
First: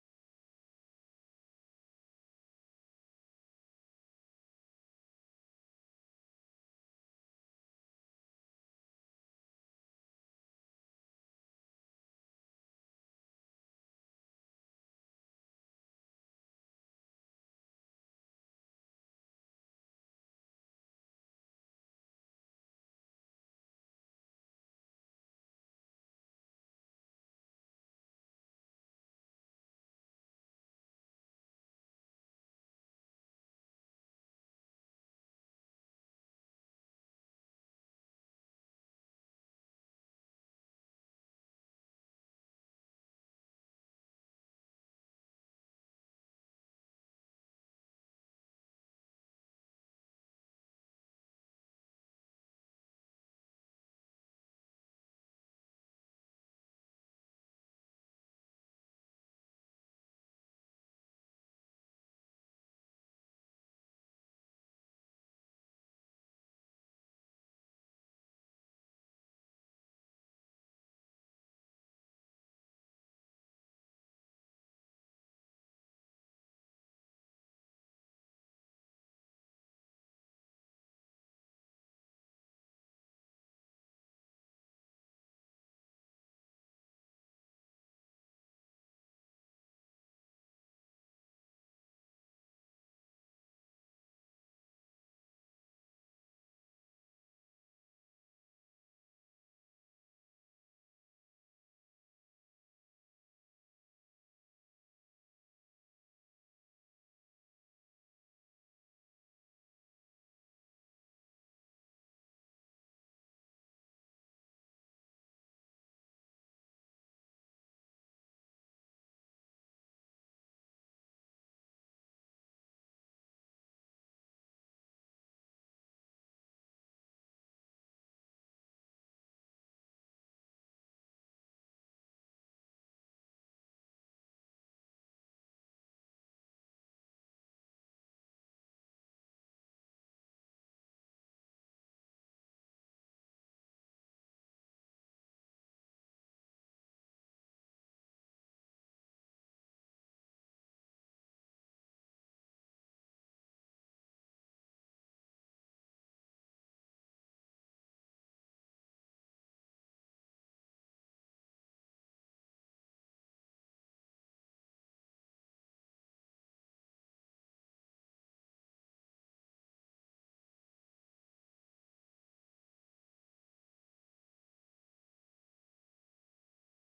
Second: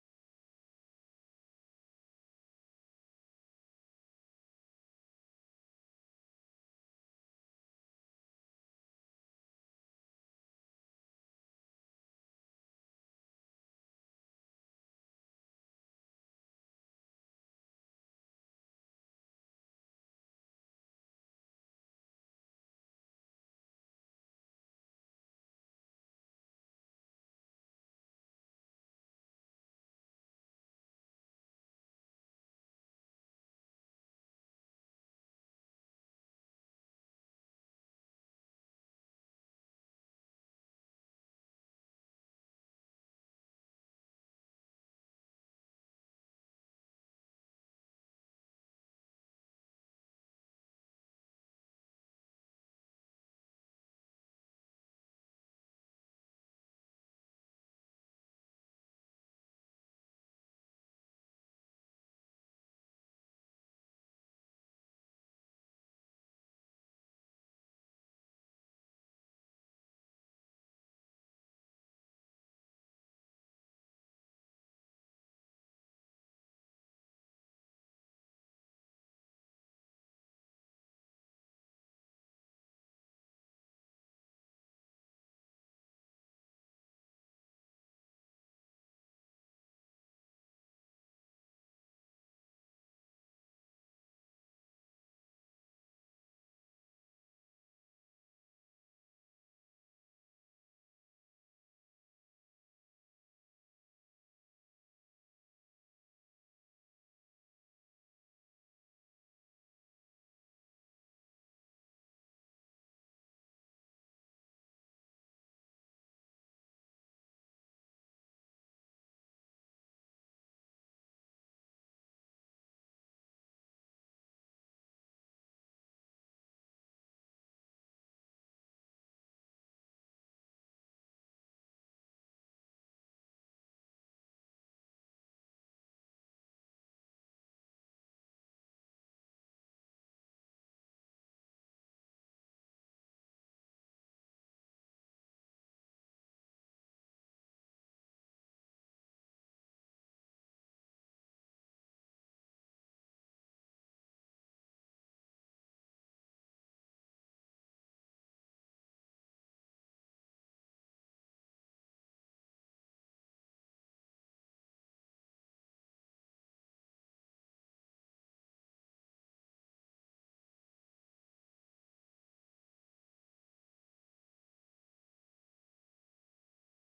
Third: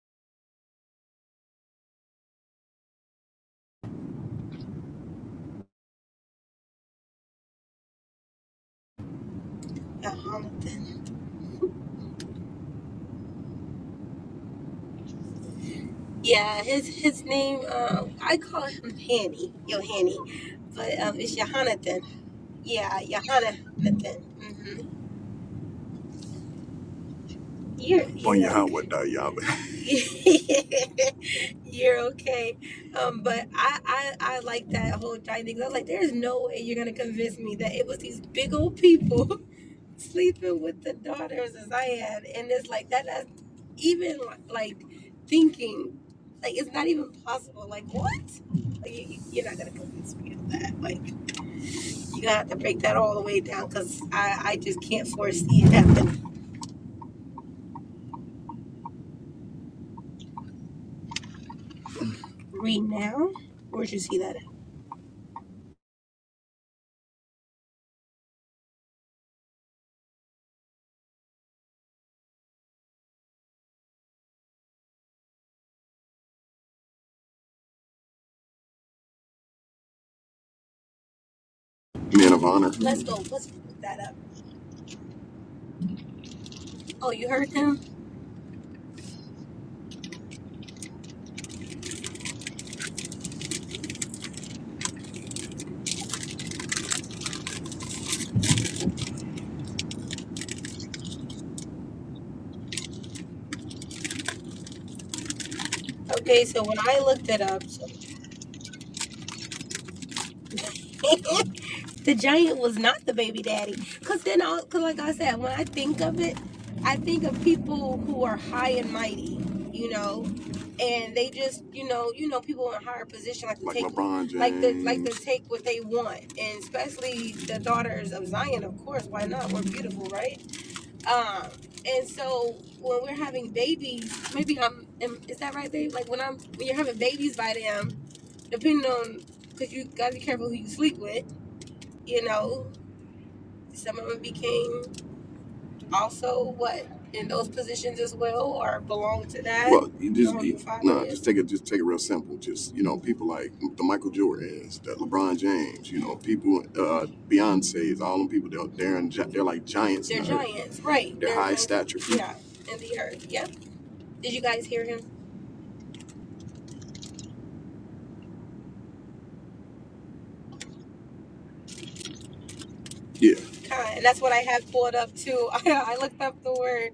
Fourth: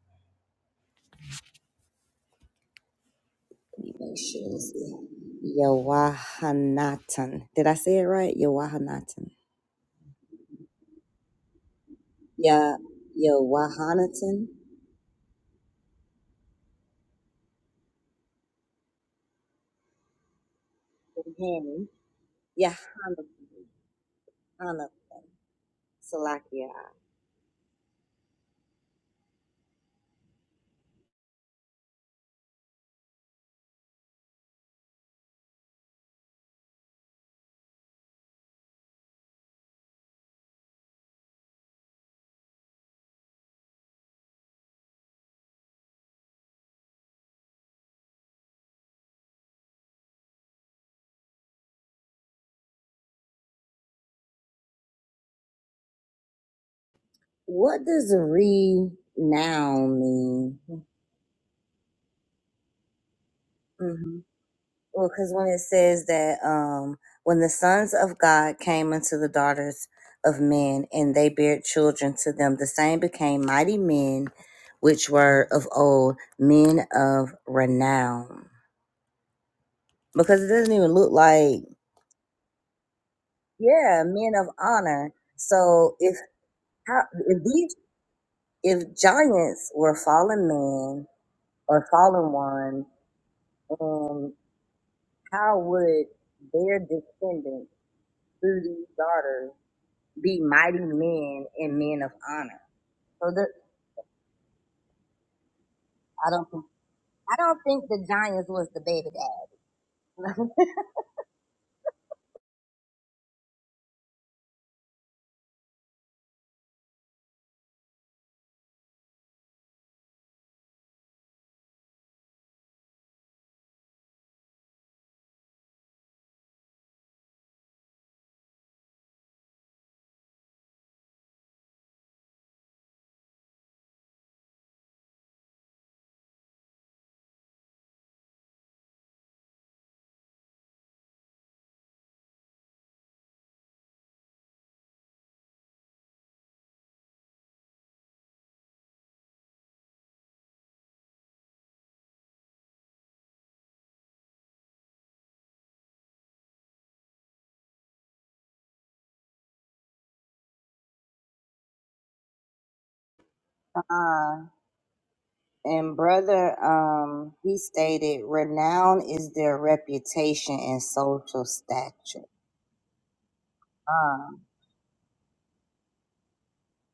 [SPEAKER 1] Let me make sure it's Yowahanatan. Did I say it right? Yowahanatan
[SPEAKER 2] Um,
[SPEAKER 1] Ya Yohanatan,
[SPEAKER 2] yeah, his his name um I call him Hanny, Yo Hanny, but um it's Yohanathan.
[SPEAKER 1] Yohanatan
[SPEAKER 2] Yeah, Yohanathan. Mm-hmm.
[SPEAKER 1] Salakia.
[SPEAKER 2] You're on your highway, dog, y'all. okay. you're okay. Um, but I, I I like that whole giant thing. I was like, there's no way you're gonna convince me that it was these big old people sleeping with the daughters as I had, and it's like that. That's even like thinking, like it's not even possible. Like what? Like, you, you're not gonna convince me of that. Like you gotta have to break that all the way down because I I just can't foresee it happening.
[SPEAKER 1] What does "renown" mean?
[SPEAKER 2] Read now. Where'd you see
[SPEAKER 1] hmm
[SPEAKER 2] that?
[SPEAKER 1] Well, because when it says that um, when the sons of God came unto the daughters of men, and they bare children to them, the same became mighty men, which were of old men of renown. Because it doesn't even look like
[SPEAKER 2] Man of honor. Let's go. Let's look that
[SPEAKER 1] yeah,
[SPEAKER 2] up.
[SPEAKER 1] men of honor. So if how,
[SPEAKER 2] Oh, you
[SPEAKER 1] if
[SPEAKER 2] heard
[SPEAKER 1] these
[SPEAKER 2] him?
[SPEAKER 1] if giants were fallen men or fallen ones, and how would their descendants through these daughters be mighty men and men of honor? So the, I
[SPEAKER 2] Okay,
[SPEAKER 1] don't think
[SPEAKER 2] so when I looked
[SPEAKER 1] I
[SPEAKER 2] it
[SPEAKER 1] don't
[SPEAKER 2] up,
[SPEAKER 1] think
[SPEAKER 2] so
[SPEAKER 1] the giants was the baby dad.
[SPEAKER 2] the giant was not the baby daddy. Cause then, I, cause like I said, when I think of it, I think of people who are high and mighty, you know, and they just, you know, you know, people in higher position like to Like take, LeBron James. like the like to take what they want, and especially the daughters of Zion, of course. Why not? We're beautiful, right? Um, and so when we're having babies, maybe I'm am, is that right, babe? Like when I'm when you're having babies by them, depending on because you gotta be careful who you sleep with. You know, some of them became also what in those positions as well or belong to that? Well, you just Someone you, you follow no, with? just take it. Just take it real simple. Just you know, people like the Michael Jordans, the LeBron James. You know, people, uh, Beyonce's, all them people. They're they're, in, gi- they're like giants They're in the earth. giants, right? They're They're high like stature people. yeah, in the earth. Yep. Did you
[SPEAKER 1] Uh,
[SPEAKER 2] guys hear him?
[SPEAKER 1] and brother, um, he stated, renown is their reputation and social stature.
[SPEAKER 2] Yeah. Con. And that's
[SPEAKER 1] Uh,
[SPEAKER 2] what I had pulled up too. I looked up the word.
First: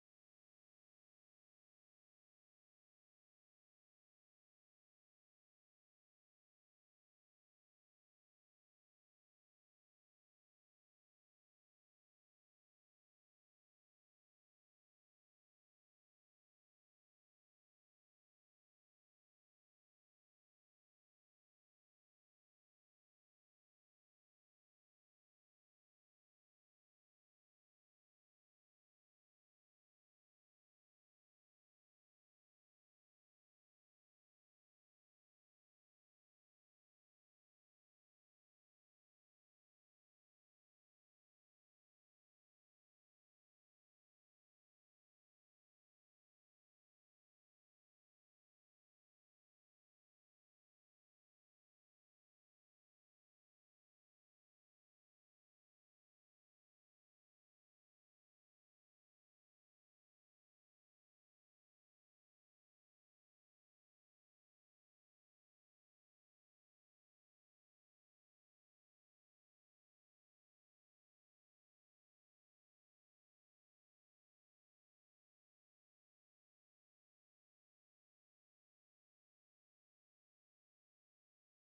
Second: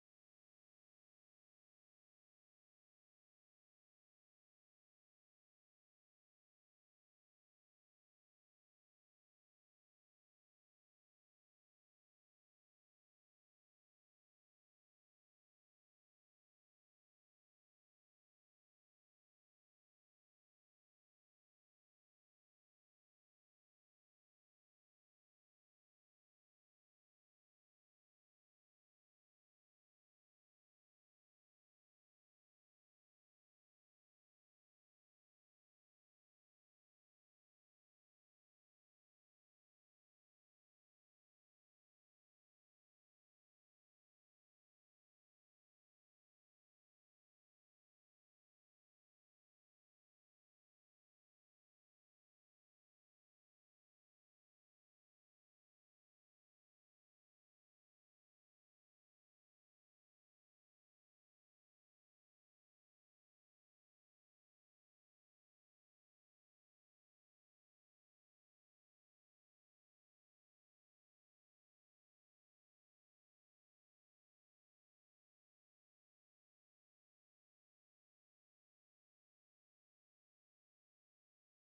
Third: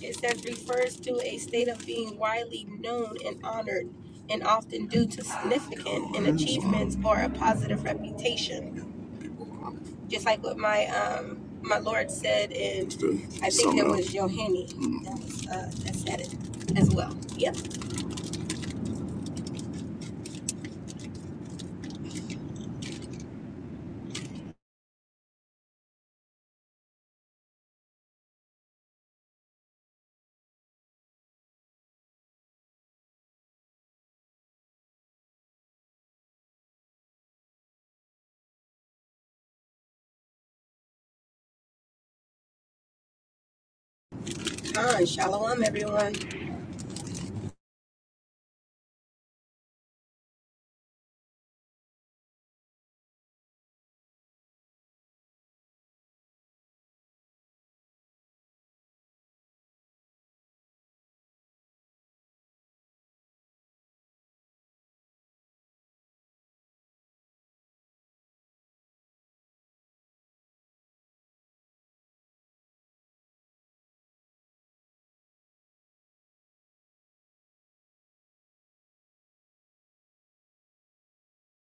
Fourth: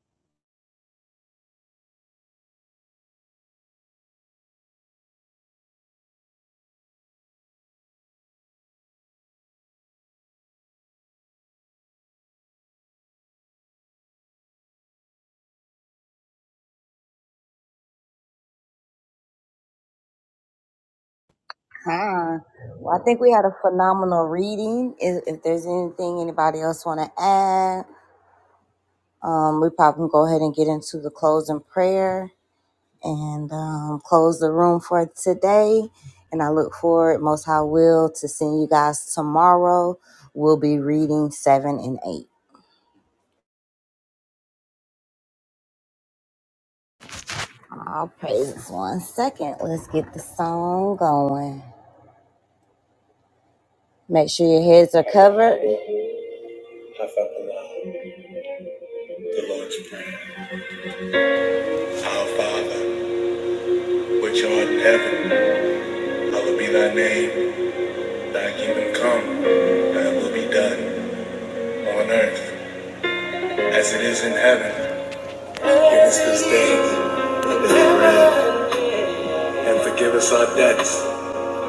[SPEAKER 2] It says refers to a state of being widely known and honored, and often due to significant in achievements or a positive reputation. Just like what my um my Lord said, and I think it was Yohani Mm. that was uh, that said it as well. Yep.
[SPEAKER 1] Hi. Well, I think we had a phenomenal reading. If, if there's anything anybody else want to add, um, we probably can go ahead and get into the closing prayer and um, close the room for today. And I look forward, most high will, to seeing you guys tomorrow. We'll be reading seven and eight.
[SPEAKER 2] Con. Shalom, everyone.
[SPEAKER 1] Owen. The Lord's Prayer. Our Father, which art in heaven, hallowed be thy name. Thy kingdom come, thy will be done on earth as it is in heaven. Give us this day our bread, and forgive us our debts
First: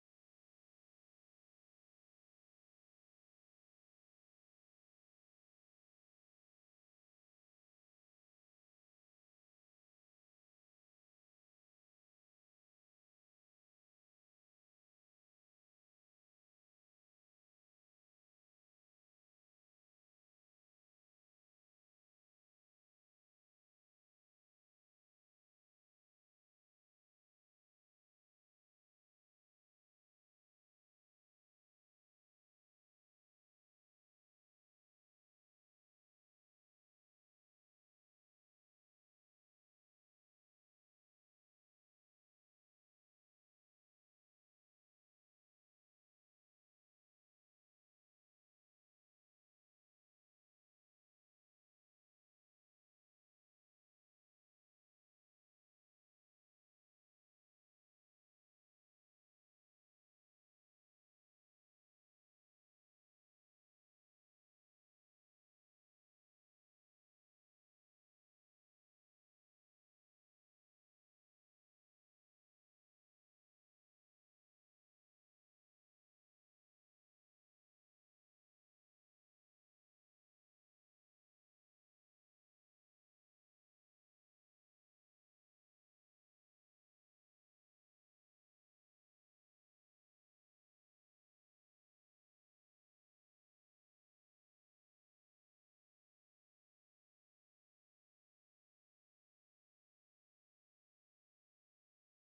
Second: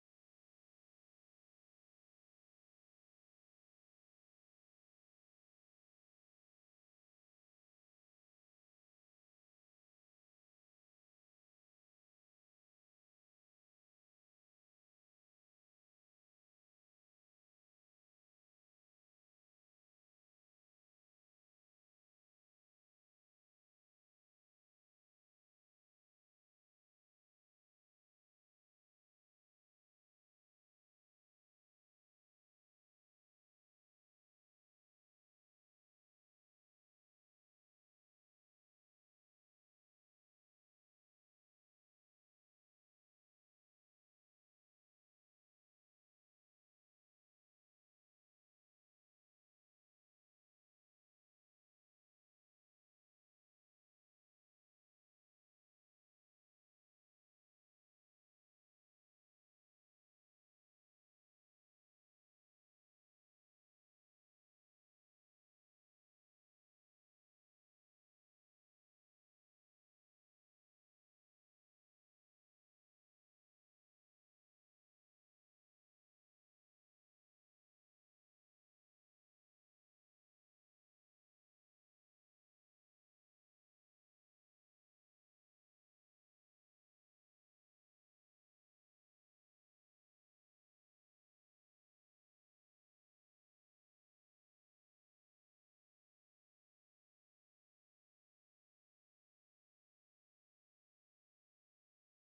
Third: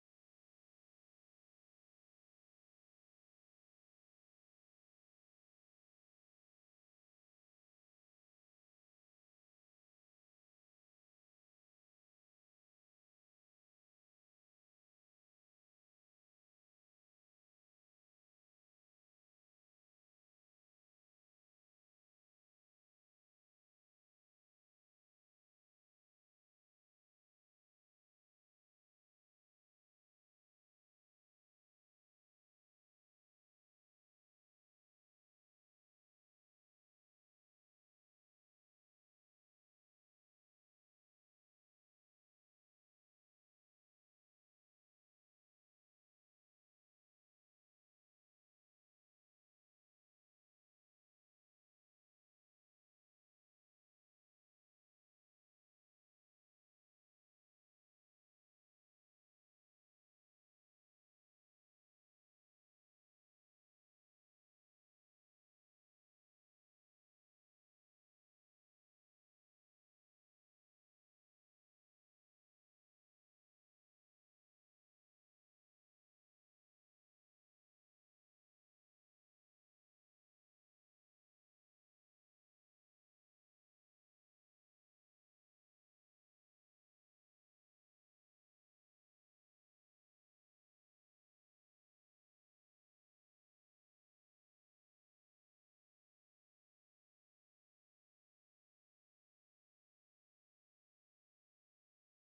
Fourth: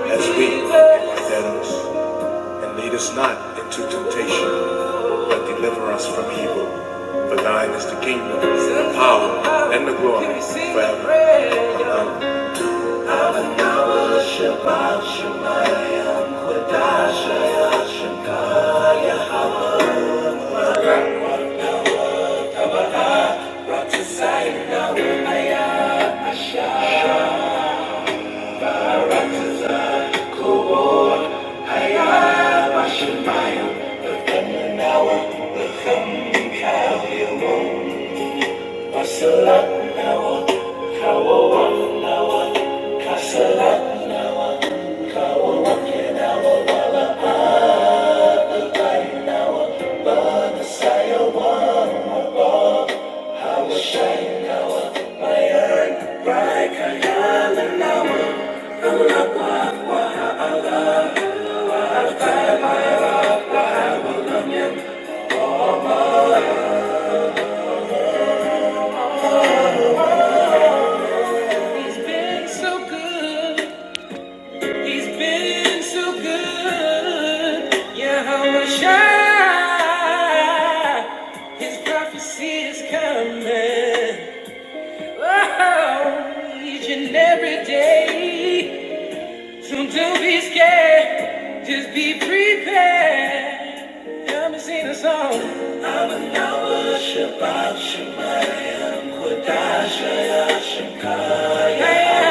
[SPEAKER 1] as we forgive our debtors. And lead us not into temptation, but deliver us from evil. For thine is the kingdom, the power, and the glory forever. Amen. He's been so good. He's been so good. Yeah, how much I His prophecy is coming. Oh, each and every day. So don't be scared. Just be prepared. I'ma sing a song. I'm a Noah Shabbat Shemayim Kodashaya Shemkaya.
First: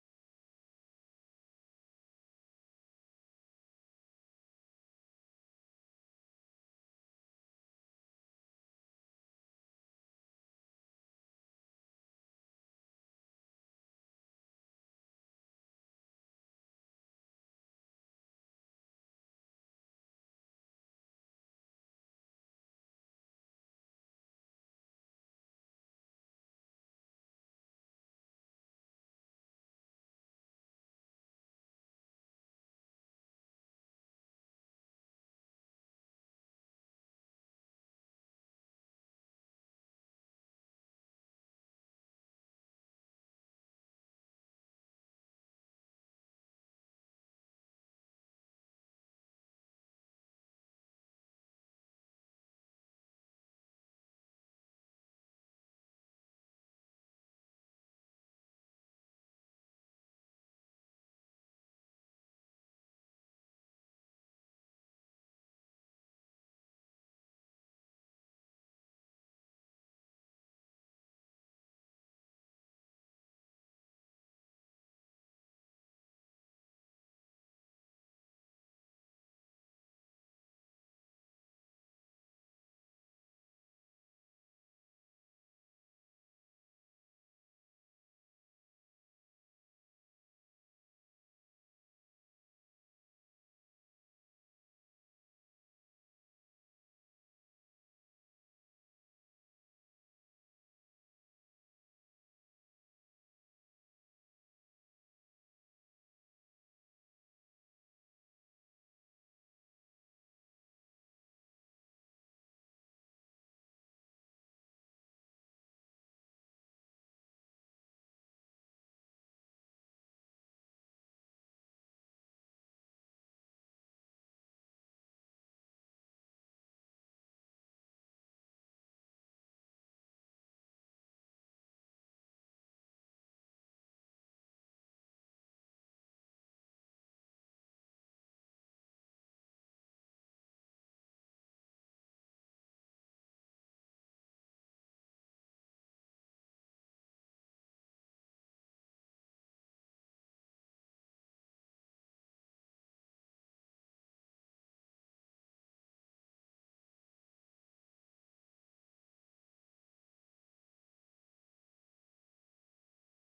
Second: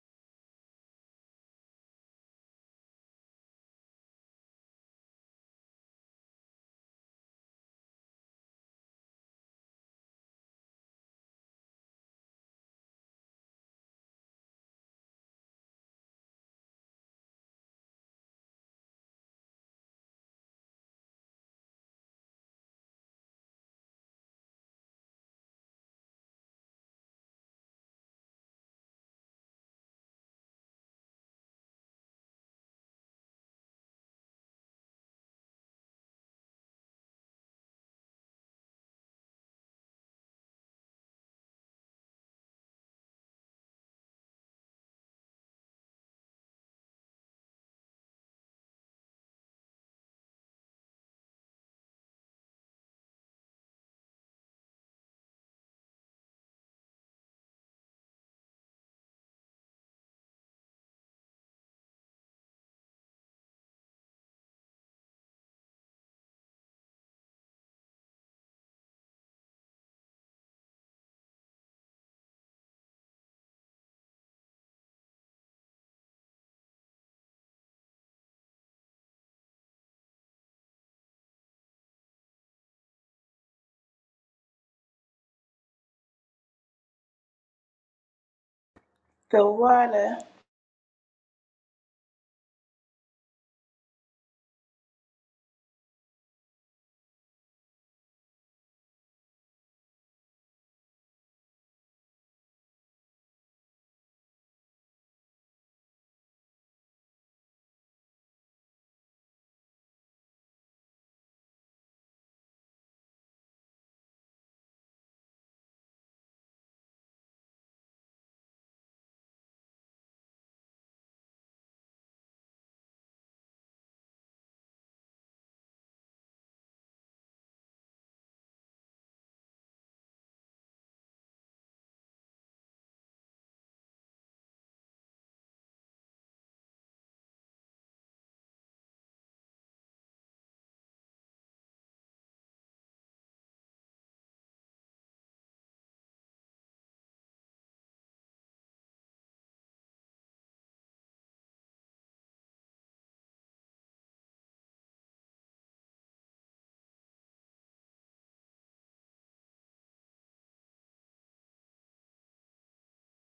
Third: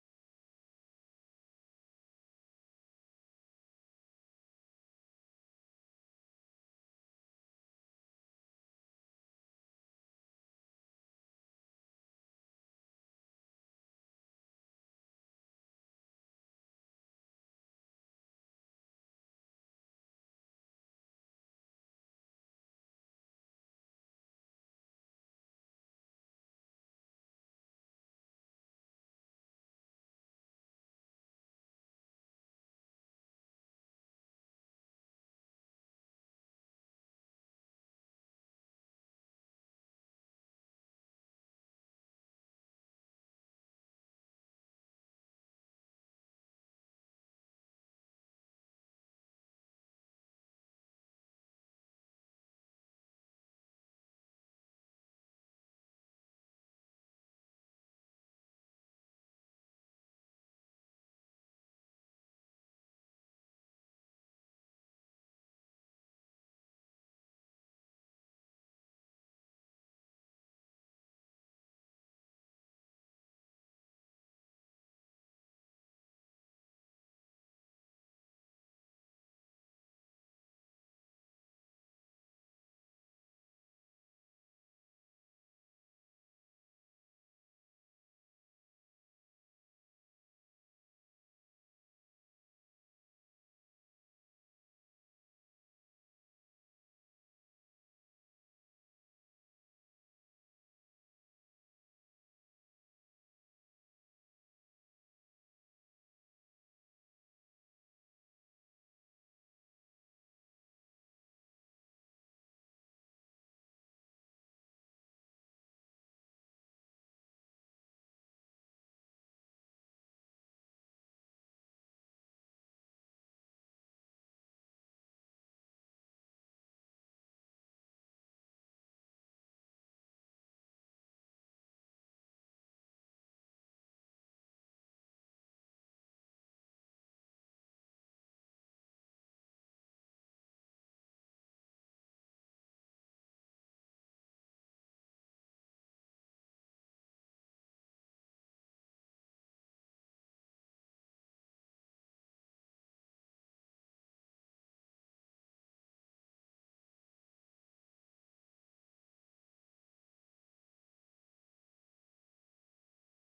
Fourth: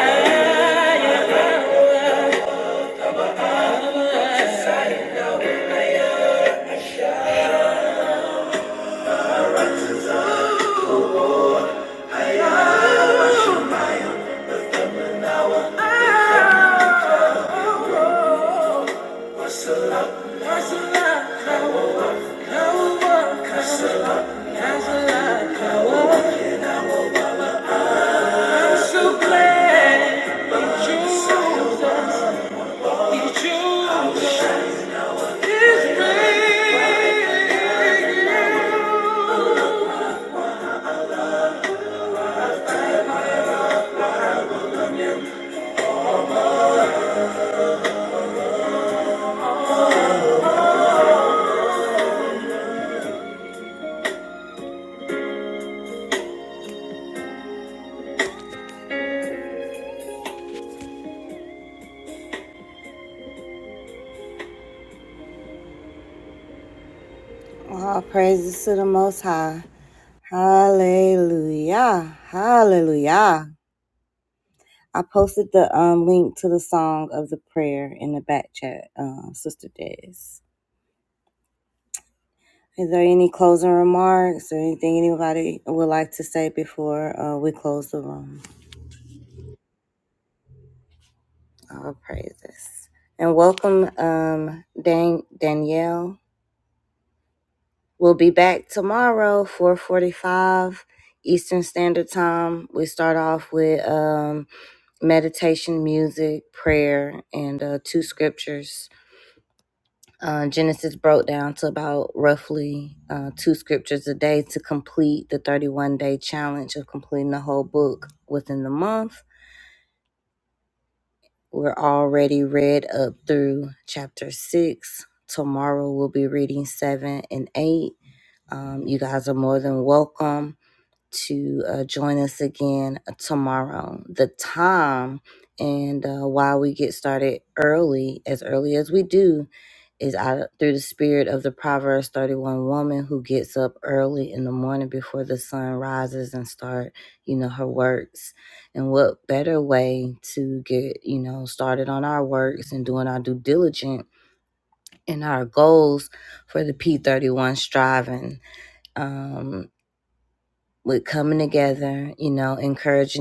[SPEAKER 1] All praises to the Most High. Hallelujah. Hallelujah. I posted the um, link to the song of the prayer in the back chat, uh, Sister Des. Is there any closing remarks or anything anybody would like to say before uh, we close the room?
[SPEAKER 3] The water.
[SPEAKER 1] All praises. And welcome, um, Dan- Danielle. We'll be back tomorrow, 445 Eastern Standard Time. We start off with um, meditation, music, prayer, and uh, two scriptures. And uh, why we get started early, as early as we do, is out through the spirit of the Proverbs 31 woman who gets up early in the morning before the sun rises and start, you know, her works. And what better way to get, you know, started on our works and doing our due diligence and our goals for the P31 striving. Um, with coming together, you know, encouraging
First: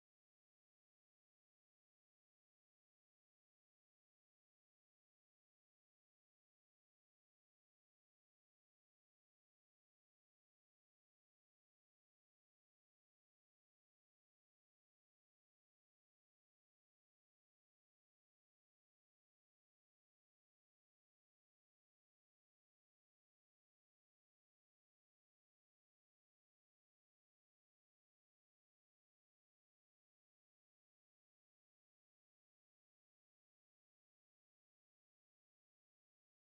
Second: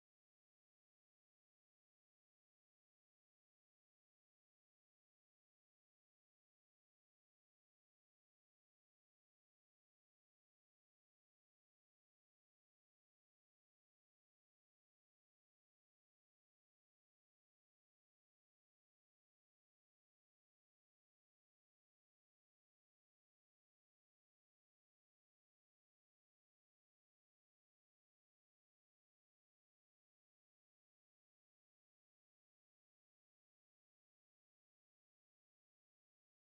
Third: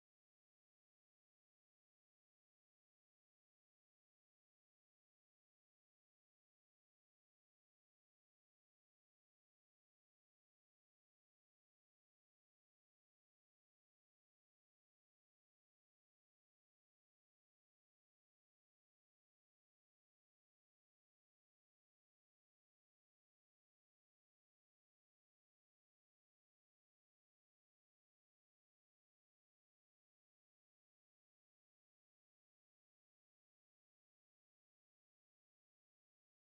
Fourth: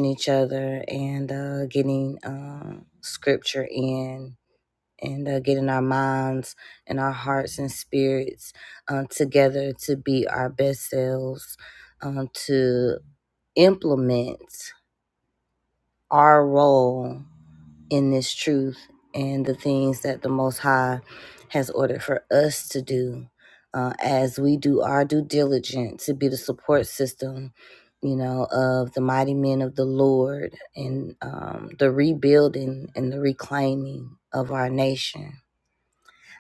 [SPEAKER 1] system, you know, of the mighty men of the Lord and um, the rebuilding and the reclaiming of our nation.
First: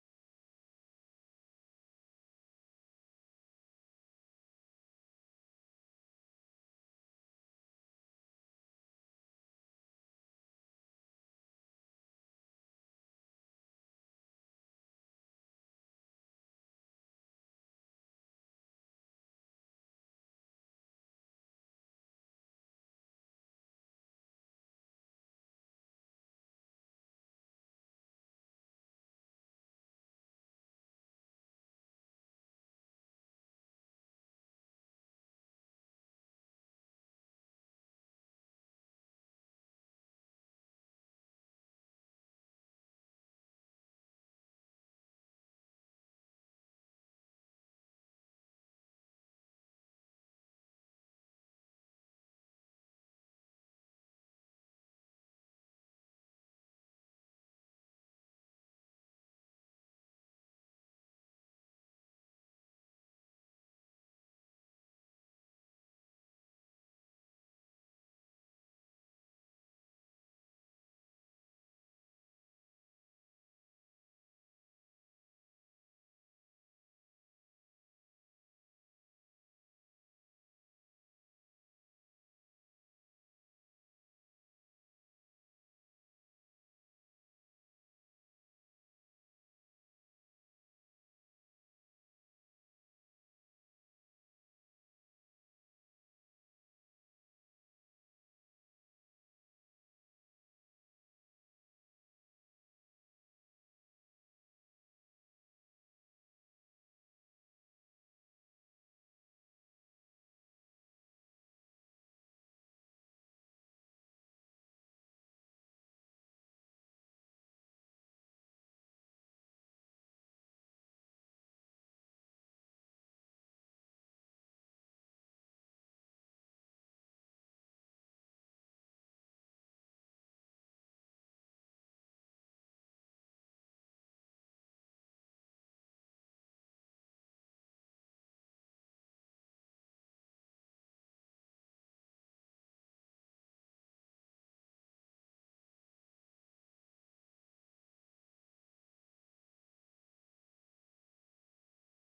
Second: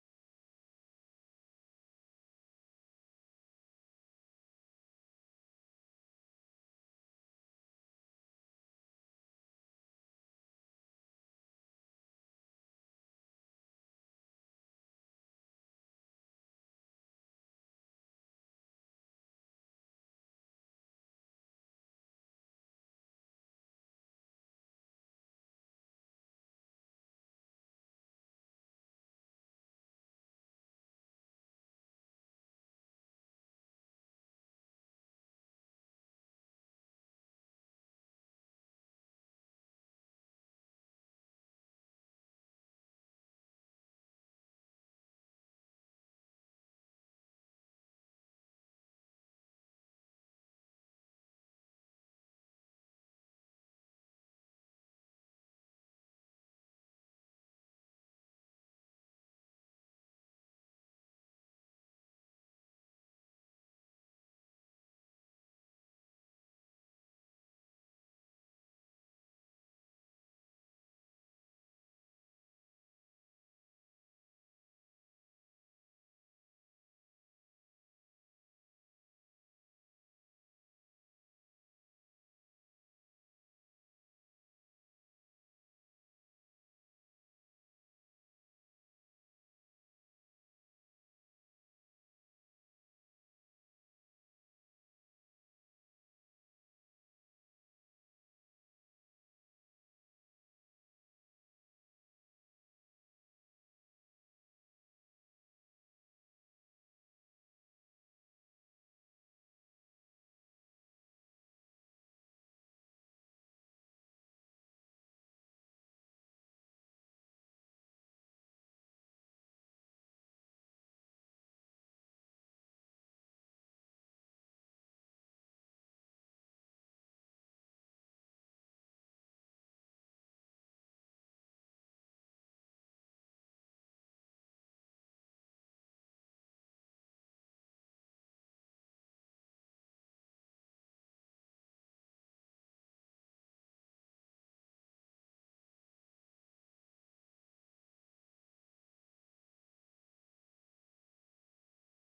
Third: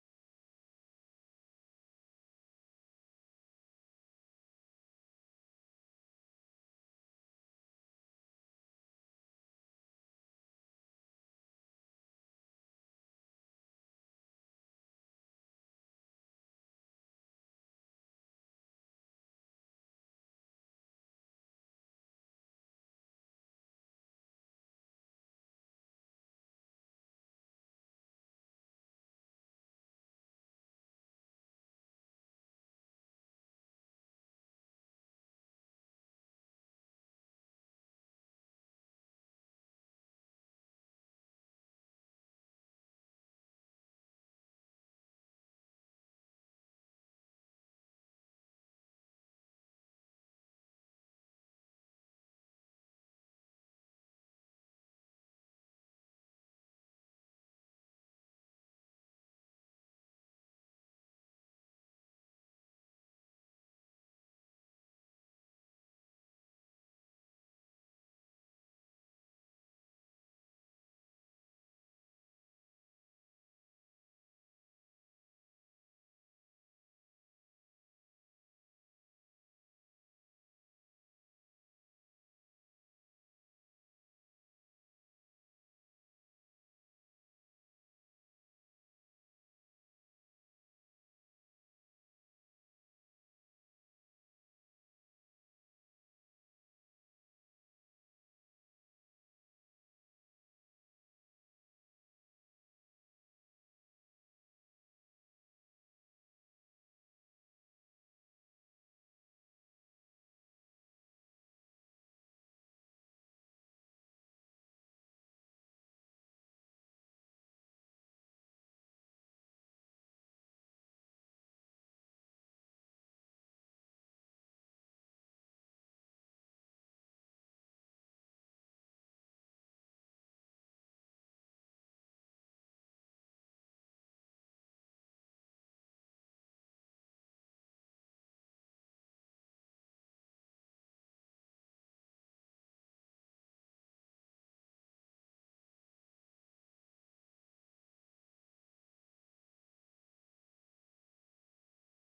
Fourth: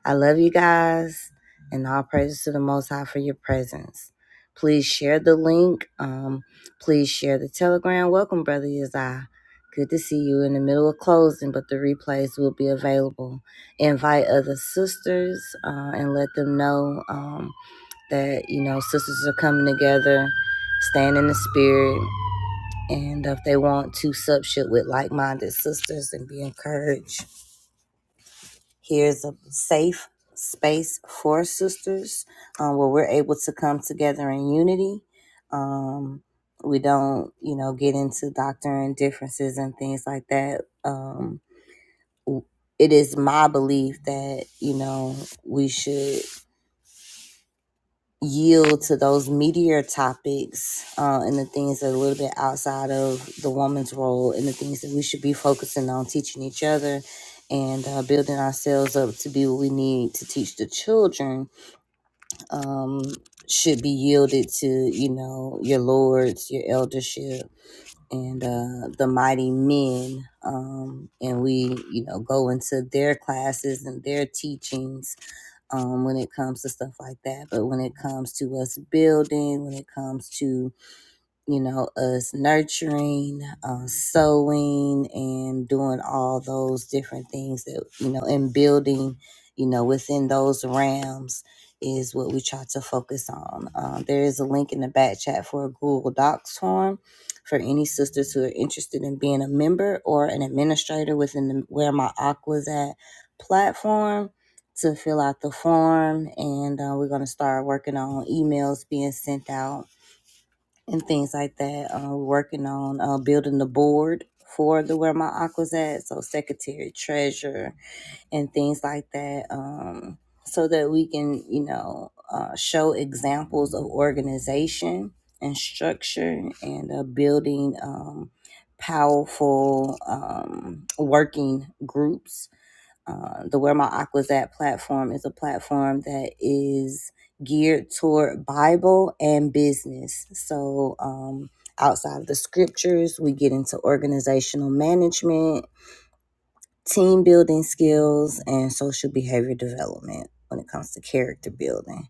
[SPEAKER 1] I love you guys and all praises to the Most High for your presence. Please share the link. Um, please share the telegram. Welcome, Brother Yazai. Good to see you in the middle of closing, but the replays will be available. Invite other sisters uh, and let them know. Um, that you know sisters are coming together staying in the spirit and if they want to sup shit with like-minded sisters and be encouraged here's a safe space for sisters um, where we're able to come together in unity um, we don't you know get into doctrine differences and things like that um, it is my belief that you know we should yield to those meatier topics uh, and the things that are a little bit outside of the woman's role and the things that we should be focusing on teaching each other and uh, building ourselves up to be what we need to teach the children um, should be yielded to you know your lords your eldership and uh, the mighty men um, and we you know go into their classes and their teachings um, when it comes to stuff like that. But when it comes to us building, when it comes to you know, us nurturing, um, sewing, and doing all those different things that, you know, and building, you know, within those realms is what we try to focus on. Um, there is a link in the back chat for a Google Docs form for any sisters who are interested in being a member or an administrator within the Where My Aqua's At platform to fill out the form. And uh, we're going to start working on emails being sent out and things like that. Um, we're working on uh, building the board for the Where My Aqua's at, so secretary, treasurer, and things like that, um, so that we can, you know, uh, show examples of organization and structure and uh, building um, powerful um, working groups uh, the Where My Aqua's At platform is a platform that is geared toward Bible and business. So, um, outside of the scriptures, we get into organizational management, team building skills, and social behavior development when it comes to character building.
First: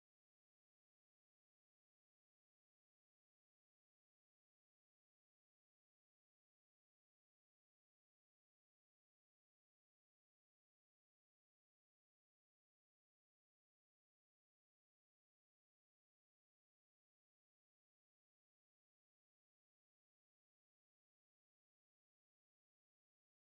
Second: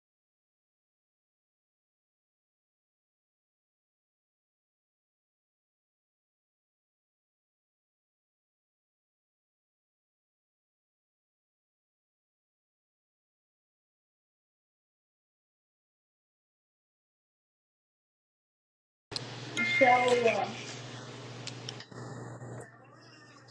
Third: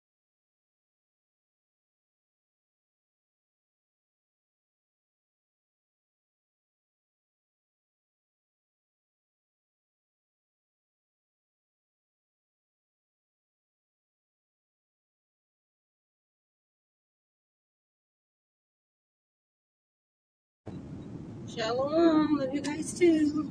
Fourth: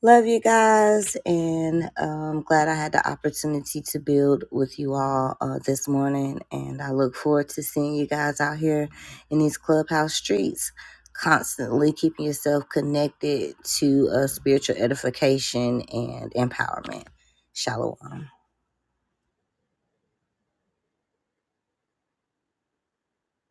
[SPEAKER 1] Love you guys, and um, glad I had the opportunity to build with you all uh, this morning. And I look forward to seeing you guys out here in these clubhouse streets, constantly keeping yourself connected to uh, spiritual edification and empowerment. Shalom.
[SPEAKER 2] Shalom. Love you guys too.